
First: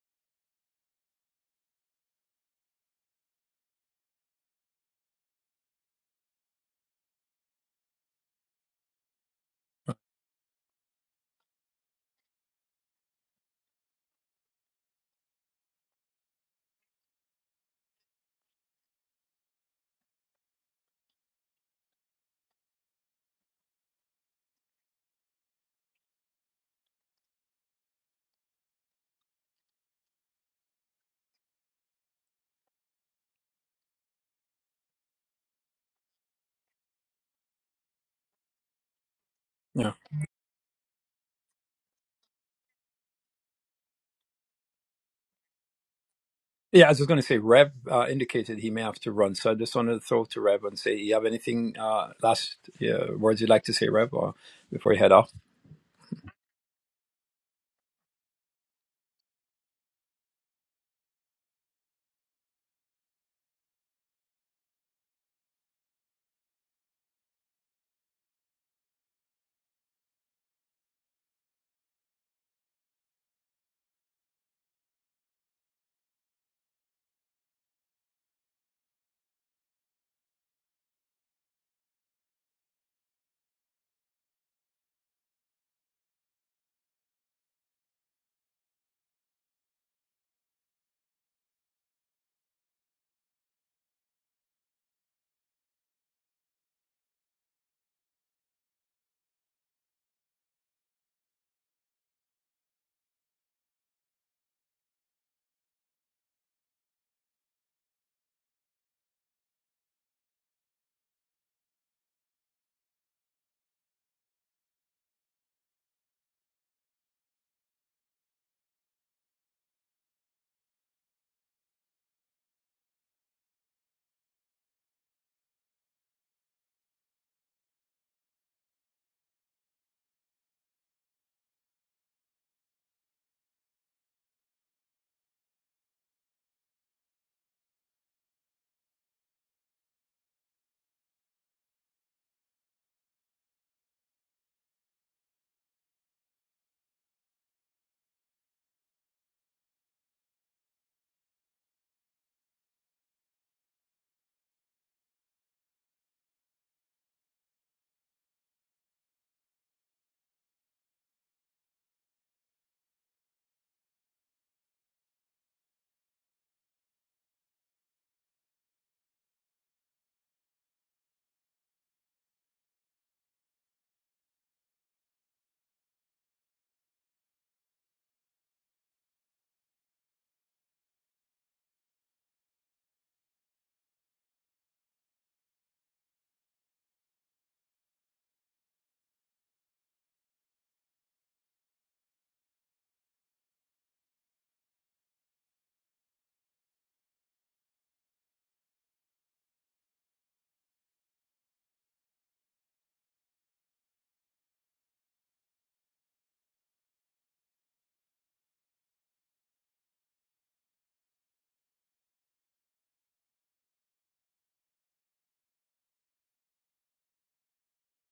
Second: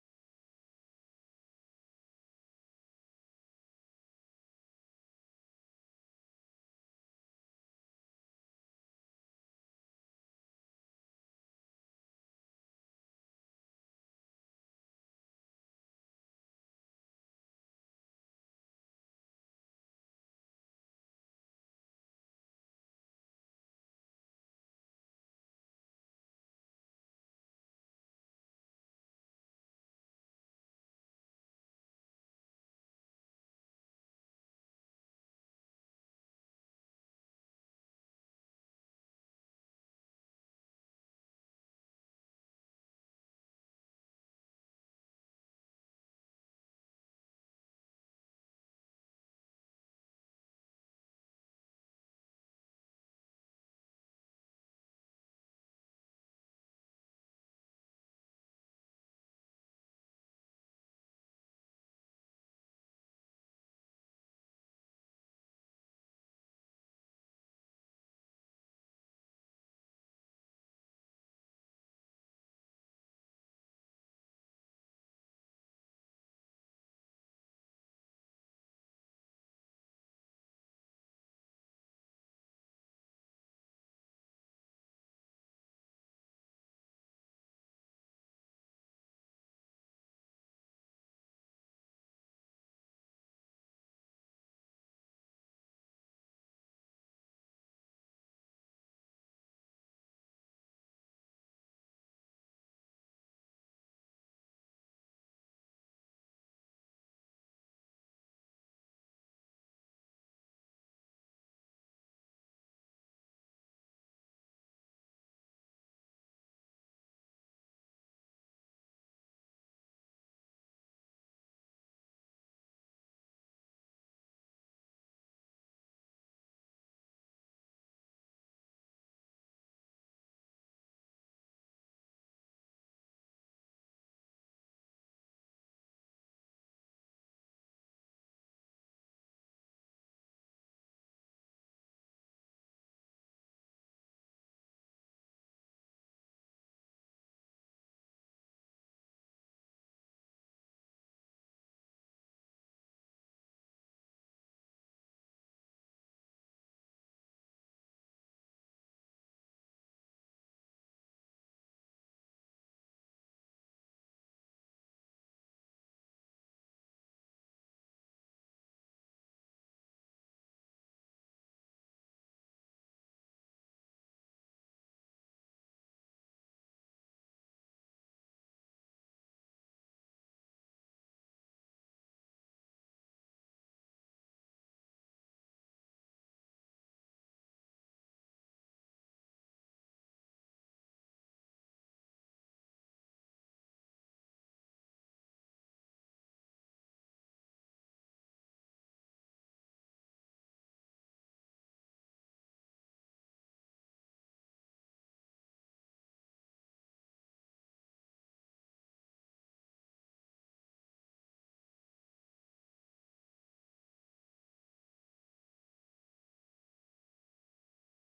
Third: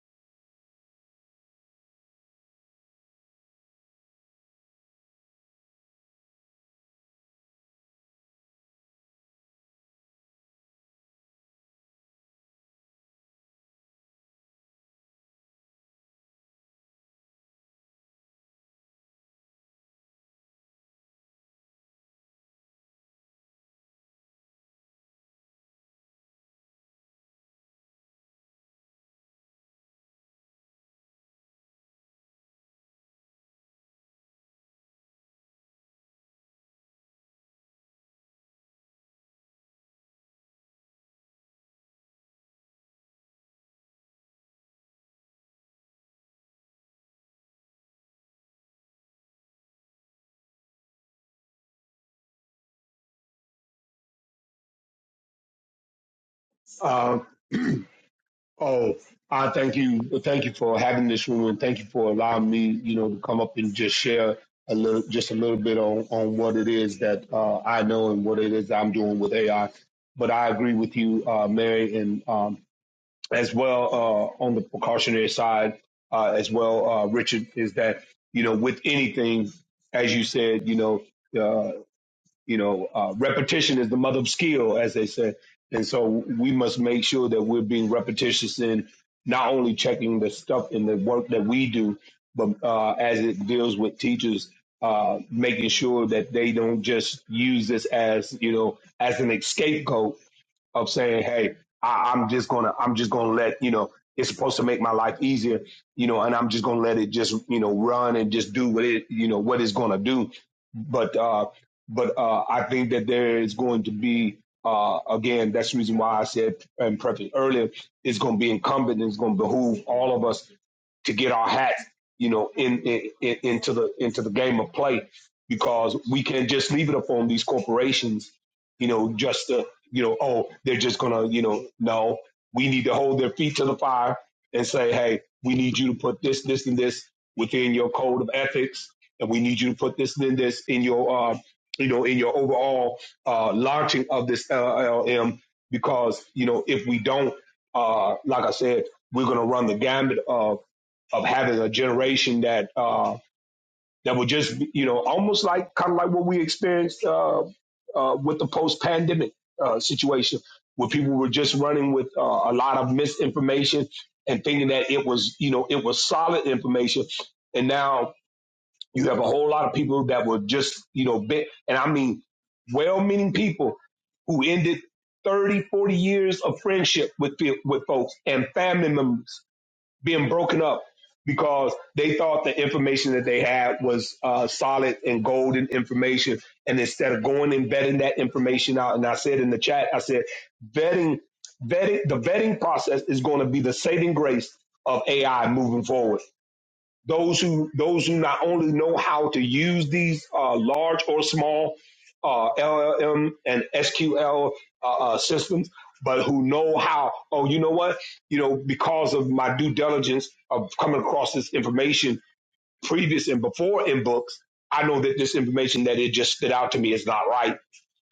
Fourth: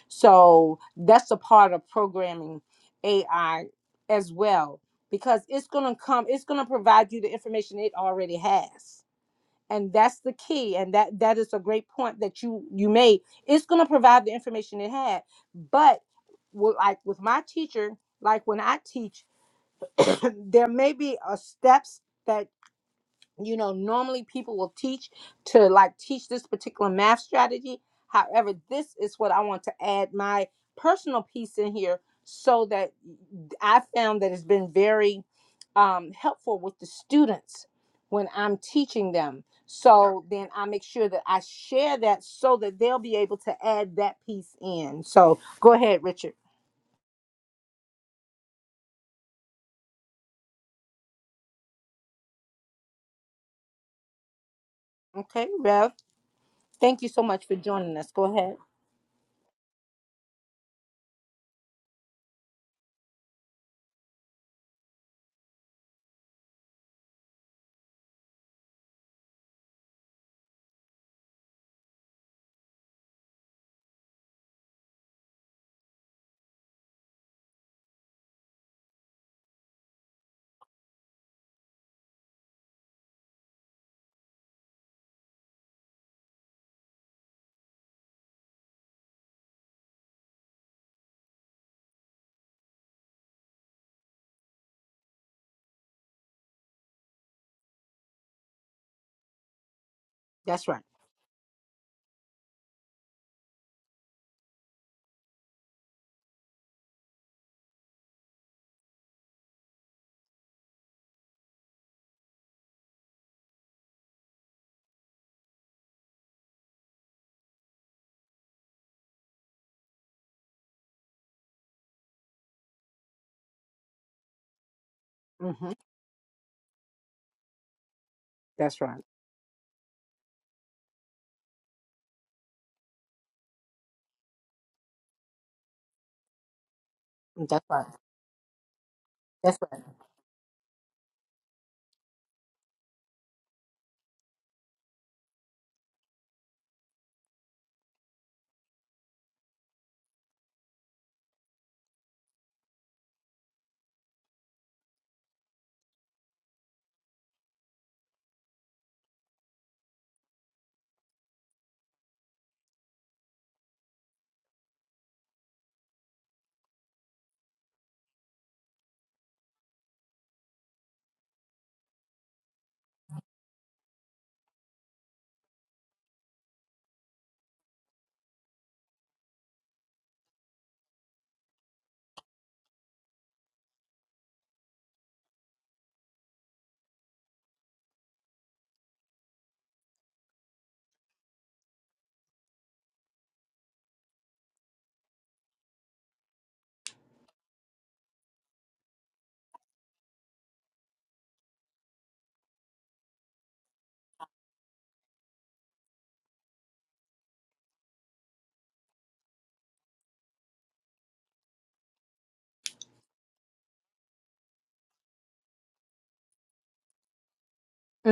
Speaker 1: So that's a part of programming AI as well because it's going to come it's going to provide you the information it already has. And that's the key and that that is a great point that you you made. It's going to provide the information it had, but with, like with my teacher, like when I teach, [CLEARS THROAT] there may be a steps that you know normally people will teach to like teach this particular math strategy however this is what i want to add my personal piece in here so that i found that it's been very um, helpful with the students when i'm teaching them
Speaker 3: yeah
Speaker 1: so then i make sure that i share that so that they'll be able to add that piece in so go ahead richard
Speaker 3: yeah i was just going to say rev uh, indicated he may have to run so i just wanted to throw to rev and say you have anything uh, last yeah, words you'd like to say rev or before you head off
Speaker 1: okay rev thank you so
Speaker 4: Um,
Speaker 1: much for joining us go ahead
Speaker 4: oh, I thank you. Thank you for having this room and thank you for allowing me, you know, to come up and just share a little, just a little bit on, on what it is that uh, I know and what it is I'm doing with AI. But I agree with you, uh, Mary, and um, as well uh, on the precautionary side uh, as well, uh, Richard, is that you know with anything, as you said, you know, uh, you know, uh, repetition is the mother of skill, as they said, and so we must make sure that we're being repetitious in not only checking the stuff in the work that we do, but uh, as it deals with teachers. Uh, making sure that they don't just use this as you know as an escape goat,
Speaker 1: that's right
Speaker 4: of saying, "Hey, I, I'm just gonna, I'm just gonna let you know, it's supposed to make my life easier, you know, and I'm just gonna let it just, you know, run and just do what it, you know, what it's gonna do." But, uh, but uh, I think that there is going to be, uh, again, that's the reason why I said and preface earlier, it's going to be incumbent, and it's going to behoove all of us to get our hats, you know, in, in, in into the into the game of play
Speaker 1: hmm
Speaker 4: because we can't just leave it up on these corporations,
Speaker 1: that's
Speaker 4: you
Speaker 1: right
Speaker 4: know, just to you know, oh, they're just gonna, you know, no, we need to hold their feet to the fire and say, hey, we need you to put this, this, and this
Speaker 1: that's
Speaker 4: within
Speaker 1: right
Speaker 4: your code of ethics, and we
Speaker 1: that's
Speaker 4: need you to
Speaker 1: right
Speaker 4: put this and this in your, uh, you know, in your overall uh, launching of this LLM, because you know, if we don't, uh, like I said, we're gonna run the gambit of of having a generation that. Uh, that would just be, you know almost like kind of like what we experienced uh, uh, with the post-pandemic uh, situation where people were just running with uh, a lot of misinformation and thinking that it was you know it was solid information and now you have a whole lot of people that were just you know bit and i mean well-meaning people who ended 30, 40 years of friendship with with folks and family members being broken up because they thought the information that they had was uh, solid and golden information. And instead of going and vetting that information out, and I said in the chat, I said, vetting, vetting, the vetting process is going to be the saving grace of AI moving forward those who those who not only know how to use these uh, large or small uh, LLM and SQL uh, uh, systems, but who know how. Oh, you know what? You know, because of my due diligence of coming across this information previous and before in books, I know that this information that it just stood out to me is not right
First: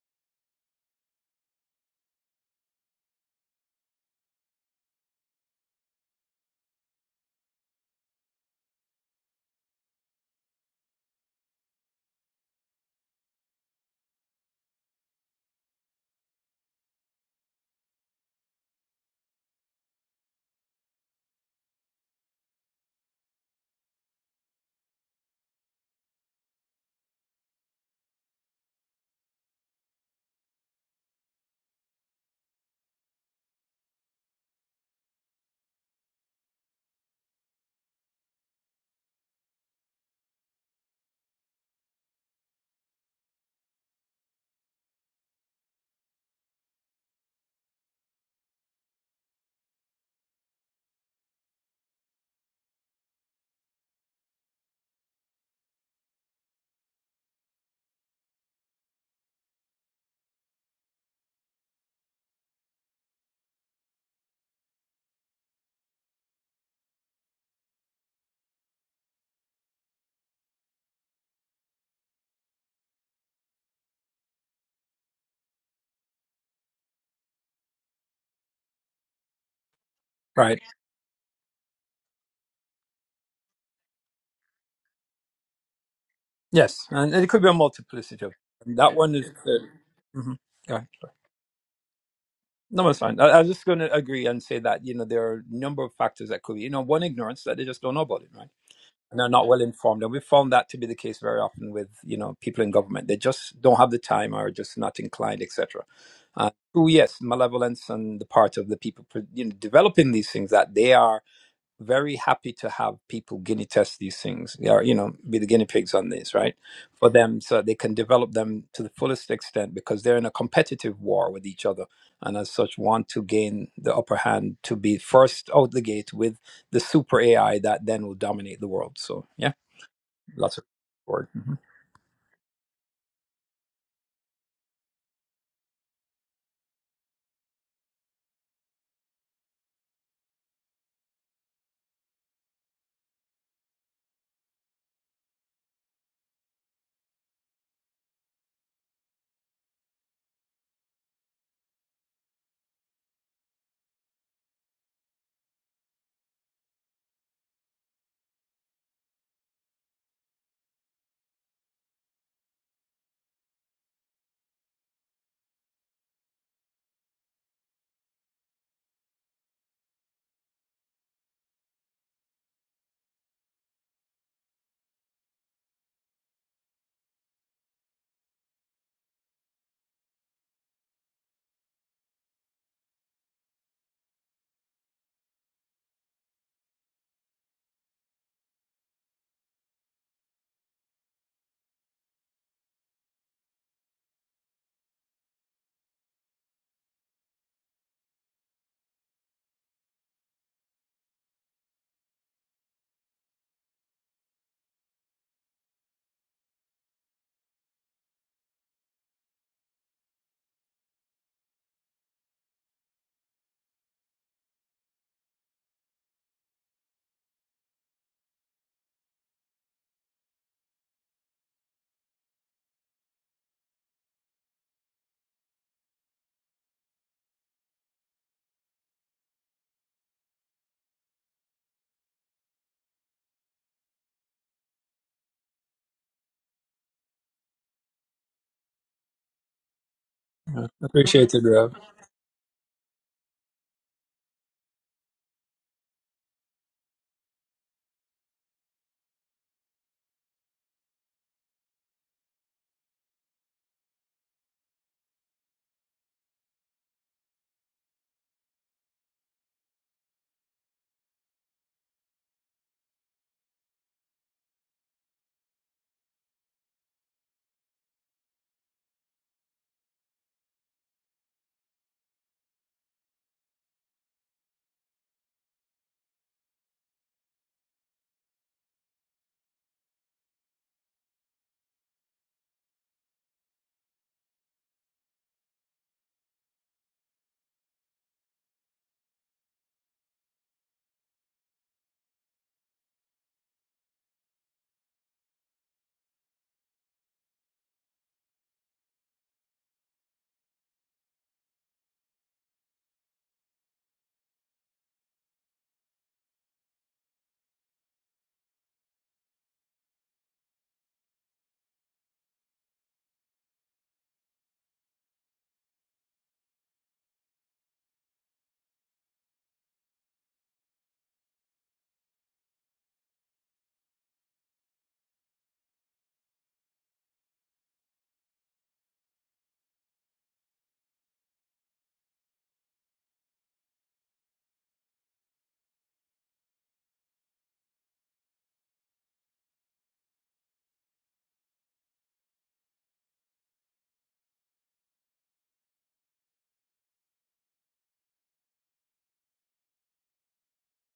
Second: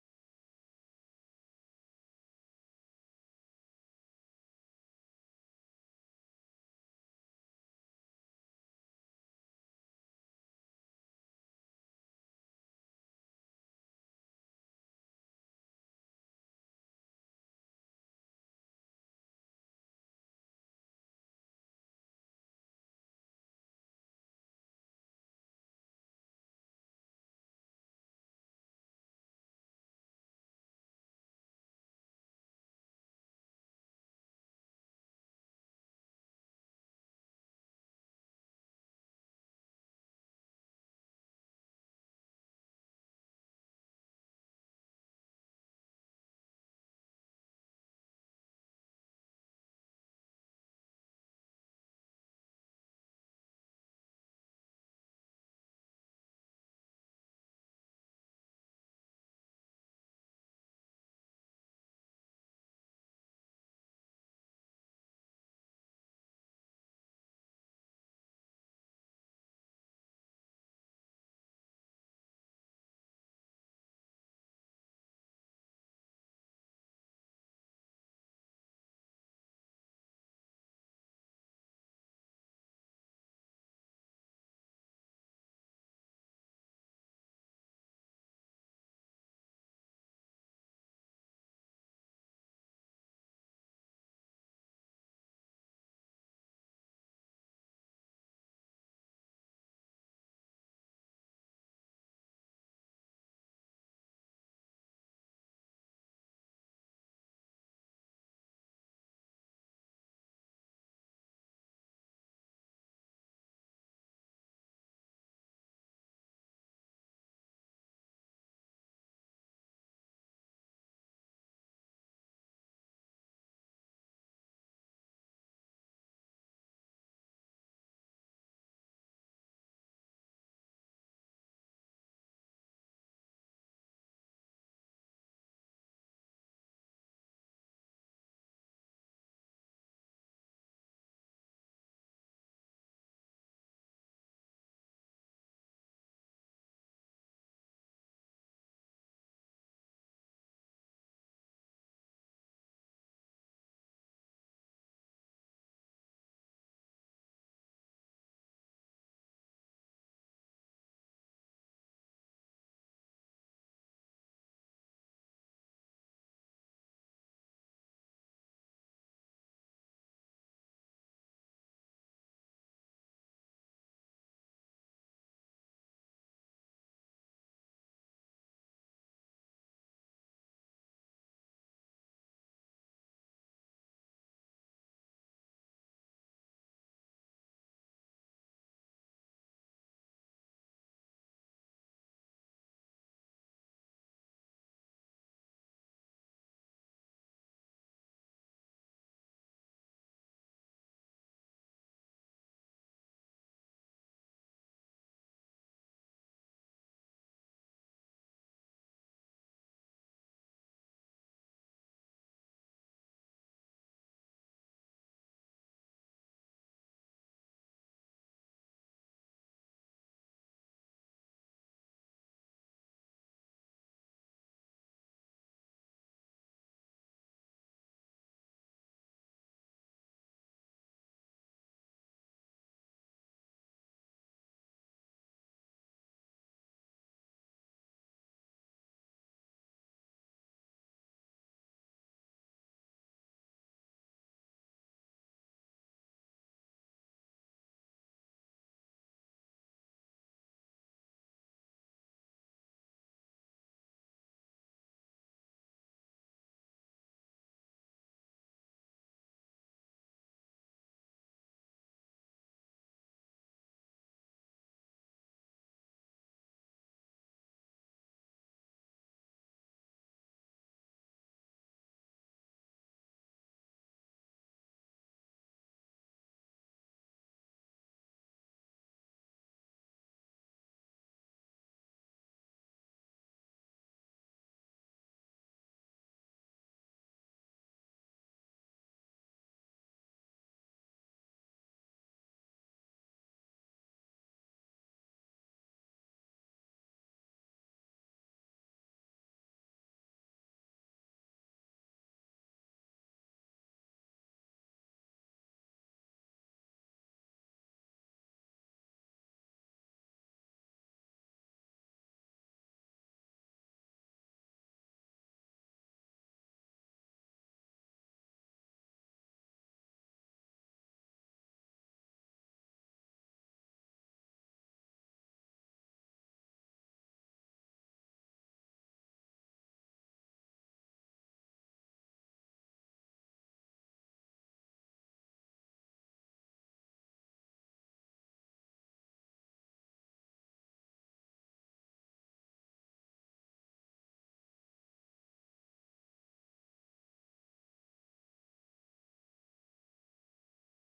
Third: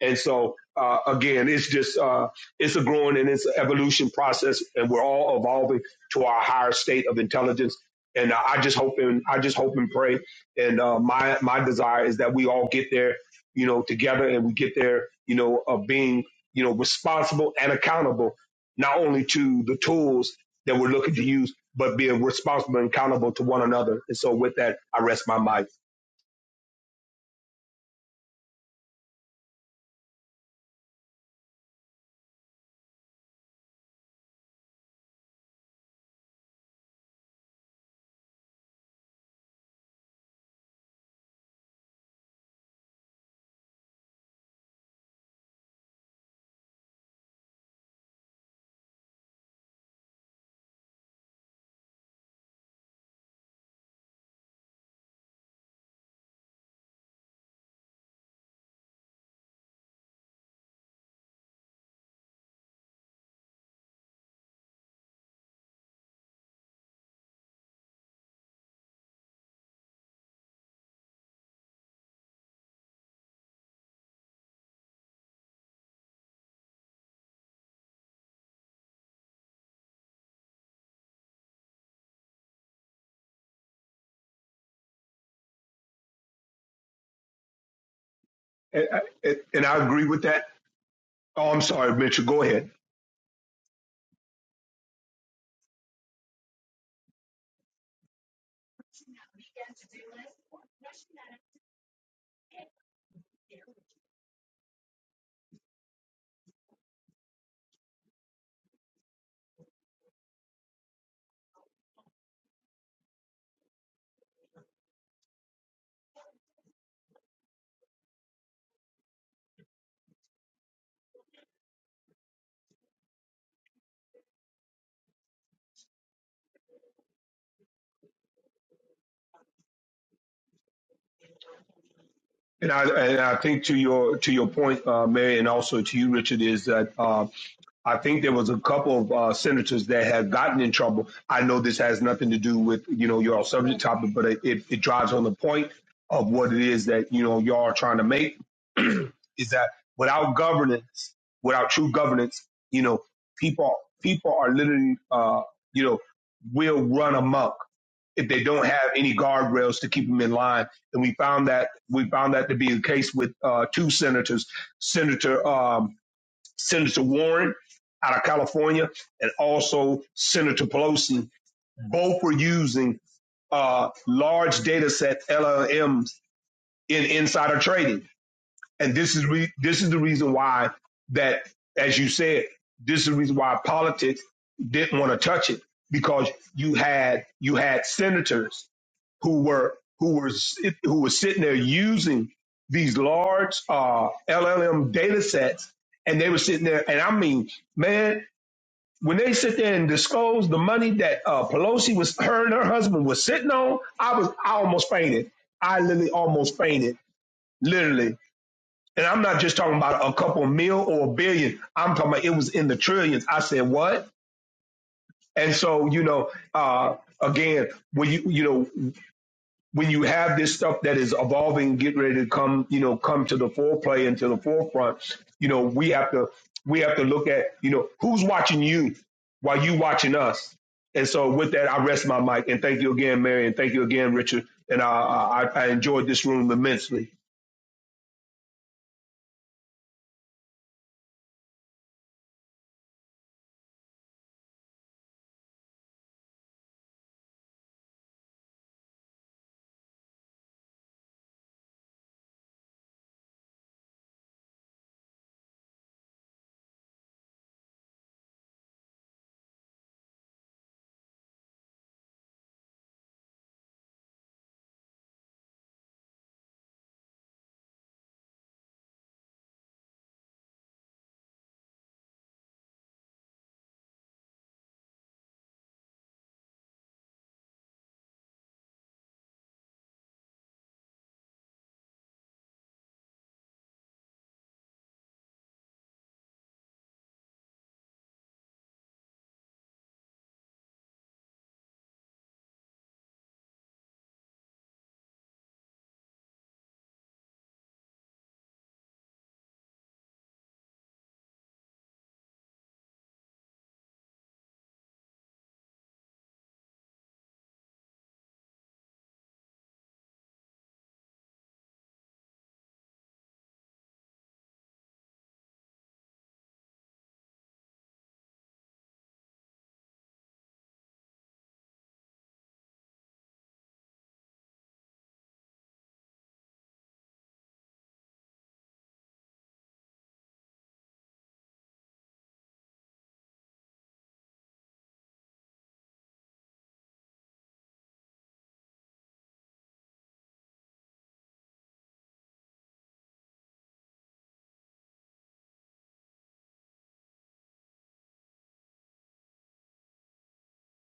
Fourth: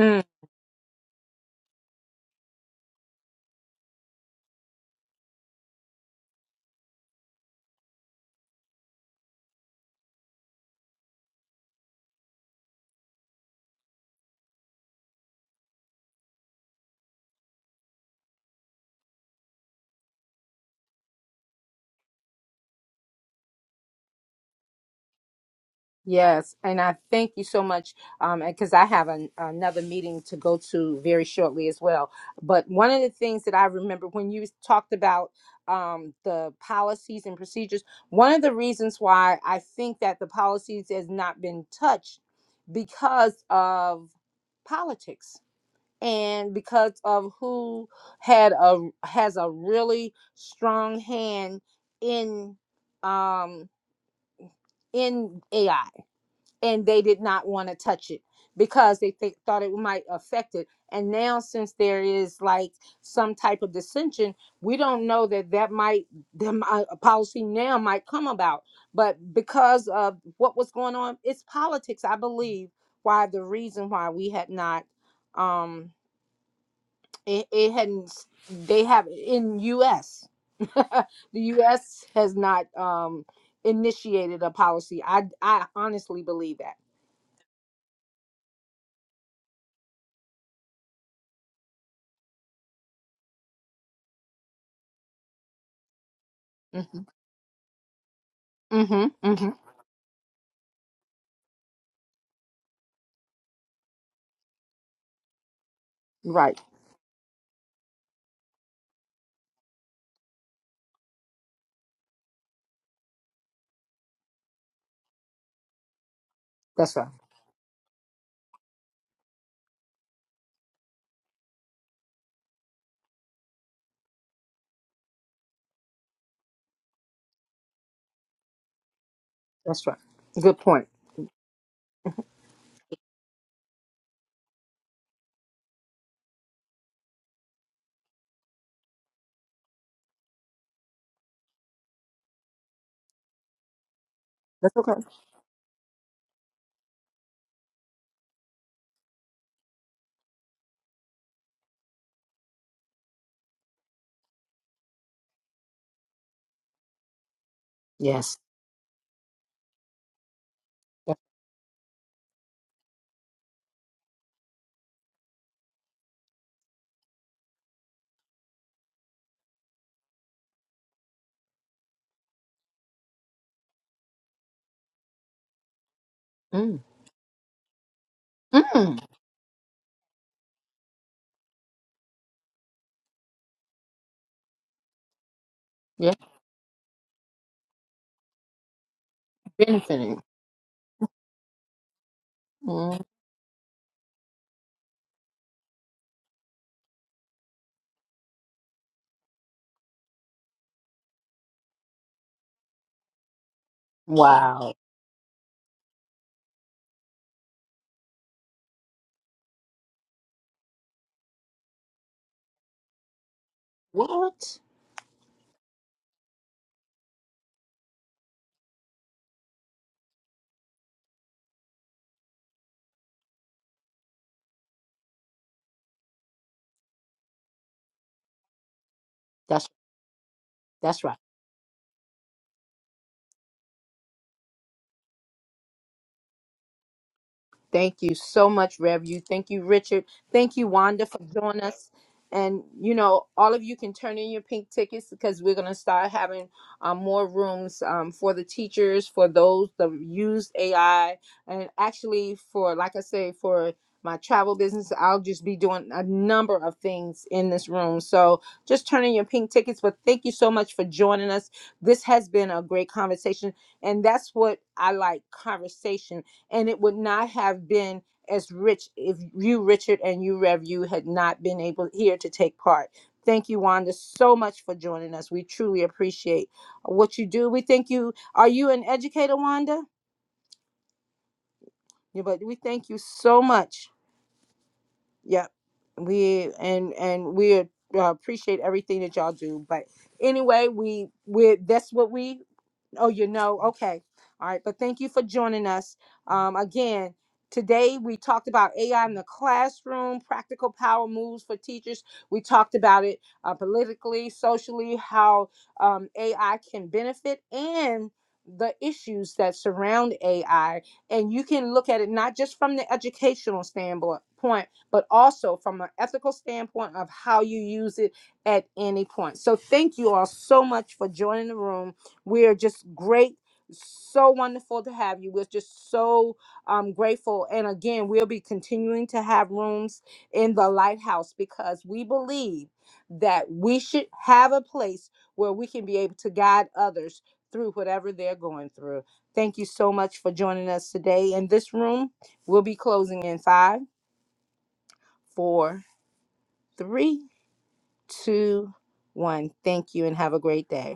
Speaker 4: and so, uh, again, it's just uh, it's a growing and it's an evolution process, and we're all evolving to our higher state of intelligence. And uh, I just hope and I just hope and pray. And uh, my my desire is that we all get there, you know, together, and we get there, you know, of uh, being you know responsible and accountable, not only to the tools that we're looking to use, but being responsible and accountable to one another. And so, with that, I rest my mic.
Speaker 1: yes, and I thank you so much um, because I have an, another meeting to go to very shortly as well. But one of the things that I remember when you talked about um, the policies and procedures, one of the reasons why I think that the policies has not been touched because of politics and because of who had a has a really strong hand in um, in AI and they did not want to touch it because they think thought it might affect it and now since there is like some type of dissension we don't know that that might them a policy now might come about but because of what was going on it's politics i believe why the reason why we had not um it, it hadn't they have in us
Speaker 3: right
Speaker 1: [LAUGHS] the us has not um initiated a policy i i honestly believe that
Speaker 3: yes and it could be a multiplicity of that one is
Speaker 4: And,
Speaker 3: uh,
Speaker 4: and I agree.
Speaker 3: mhm. Go ahead.
Speaker 4: Oh, I'm sorry, Mitchell. Go ahead.
Speaker 3: No, it's fine. I, I was just going to agree and say that, you know, there are a number of factors that could be, you know,
Speaker 1: Mm-hmm.
Speaker 3: one ignorance that they just don't know about it, right?
Speaker 1: Mm-hmm.
Speaker 3: And they're not
Speaker 1: Mm-hmm.
Speaker 3: well informed. And we found that to be the case very often with, you know, people in government. They just don't have the time or just not inclined, etc. Uh,
Speaker 1: Right.
Speaker 3: oh, yes, malevolence on the part of the people, you know, developing these things that they are very happy to have people guinea test these things or you know be the guinea pigs on this right
Speaker 1: That's right.
Speaker 3: for them so they can develop them to the fullest extent because they're in a competitive war with each other and as such want to gain the upper hand to be first out the gate with the super ai that then will dominate the world so yeah
Speaker 1: That's right.
Speaker 3: lots
Speaker 1: Good
Speaker 3: of
Speaker 1: point.
Speaker 3: word Mhm.
Speaker 4: And I and I think to your to your point, uh, Mary, and also to you, Richard, is that uh, I think there was a couple of uh, senators that had gotten in trouble. I know this has nothing to do with you know your subject topic, but it, it,
Speaker 1: That's
Speaker 4: it
Speaker 1: okay.
Speaker 4: drives on the point of what it is that you know y'all are trying to make [CLEARS THROAT] is that without governance, without true governance, you know people people are literally uh, you know will run amok if
Speaker 1: Yes.
Speaker 4: they don't have any guardrails to keep them in line. And we
Speaker 1: That-
Speaker 4: found that we found that to be the case with uh, two senators, Senator. Um, Senator Warren out of California, and also Senator Pelosi. Both were using uh, large data set LLMs
Speaker 1: Mm.
Speaker 4: in insider trading, and
Speaker 1: Mm.
Speaker 4: this is re- this is the reason why that, as you said, this is the reason why politics didn't want to touch it
Speaker 1: Yeah.
Speaker 4: because you had you had senators who were who
Speaker 1: Benefiting.
Speaker 4: were sit- who were sitting there using these
Speaker 1: Mm.
Speaker 4: large uh, LLM data sets, and they were sitting there, and I mean, man, when they sit there and disclose the money that uh, Pelosi was her and her husband was sitting on, I was I
Speaker 1: Wow.
Speaker 4: almost fainted. I literally almost fainted, literally. And I'm not just talking about a couple mil or a billion. I'm talking about it was in the trillions. I said what?
Speaker 1: What?
Speaker 4: And so you know, uh, again, when you you know when you have this stuff that is evolving, getting ready to come, you know, come to the foreplay and to the forefront, you know, we have to we have to look at, you know, who's watching you while
Speaker 1: That's
Speaker 4: you watching us.
Speaker 1: that's
Speaker 4: And
Speaker 1: right.
Speaker 4: so with that, I rest my mic and thank you again, Mary, and thank you again, Richard. And I I, I enjoyed this room immensely.
Speaker 1: Thank you so much, Rev. You. Thank you, Richard. Thank
Speaker 3: Yeah,
Speaker 1: you, Wanda, for
Speaker 3: appreciate it
Speaker 1: joining
Speaker 3: Rev.
Speaker 1: us. And you know, all of you can turn in your pink tickets because we're gonna start having um, more rooms um, for the teachers, for those that use AI, and actually for, like I say, for my travel business, I'll just be doing a number of things in this room. So just turn in your pink tickets. But thank you so much for joining us. This has been a great conversation, and that's what I like conversations and it would not have been as rich if you, Richard, and you, Rev, you had not been able here to take part. Thank you, Wanda, so much for joining us. We truly appreciate what you do. We thank you. Are you an educator, Wanda? Yeah, but we thank you so much. Yep, we and and we uh, appreciate everything that y'all do. But anyway, we we that's what we Oh, you know, okay. All right, but thank you for joining us. Um, again, today we talked about AI in the classroom, practical power moves for teachers. We talked about it uh, politically, socially, how um, AI can benefit and the issues that surround AI. And you can look at it not just from the educational standpoint, but also from an ethical standpoint of how you use it at any point. So, thank you all so much for joining the room. We are just great, so wonderful to have you. We're just so um, grateful. And again, we'll be continuing to have rooms in the lighthouse because we believe that we should have a place where we can be able to guide others through whatever they're going through. Thank you so much for joining us today. And this room will be closing in five, four, three, two, one. Thank you and have a great day.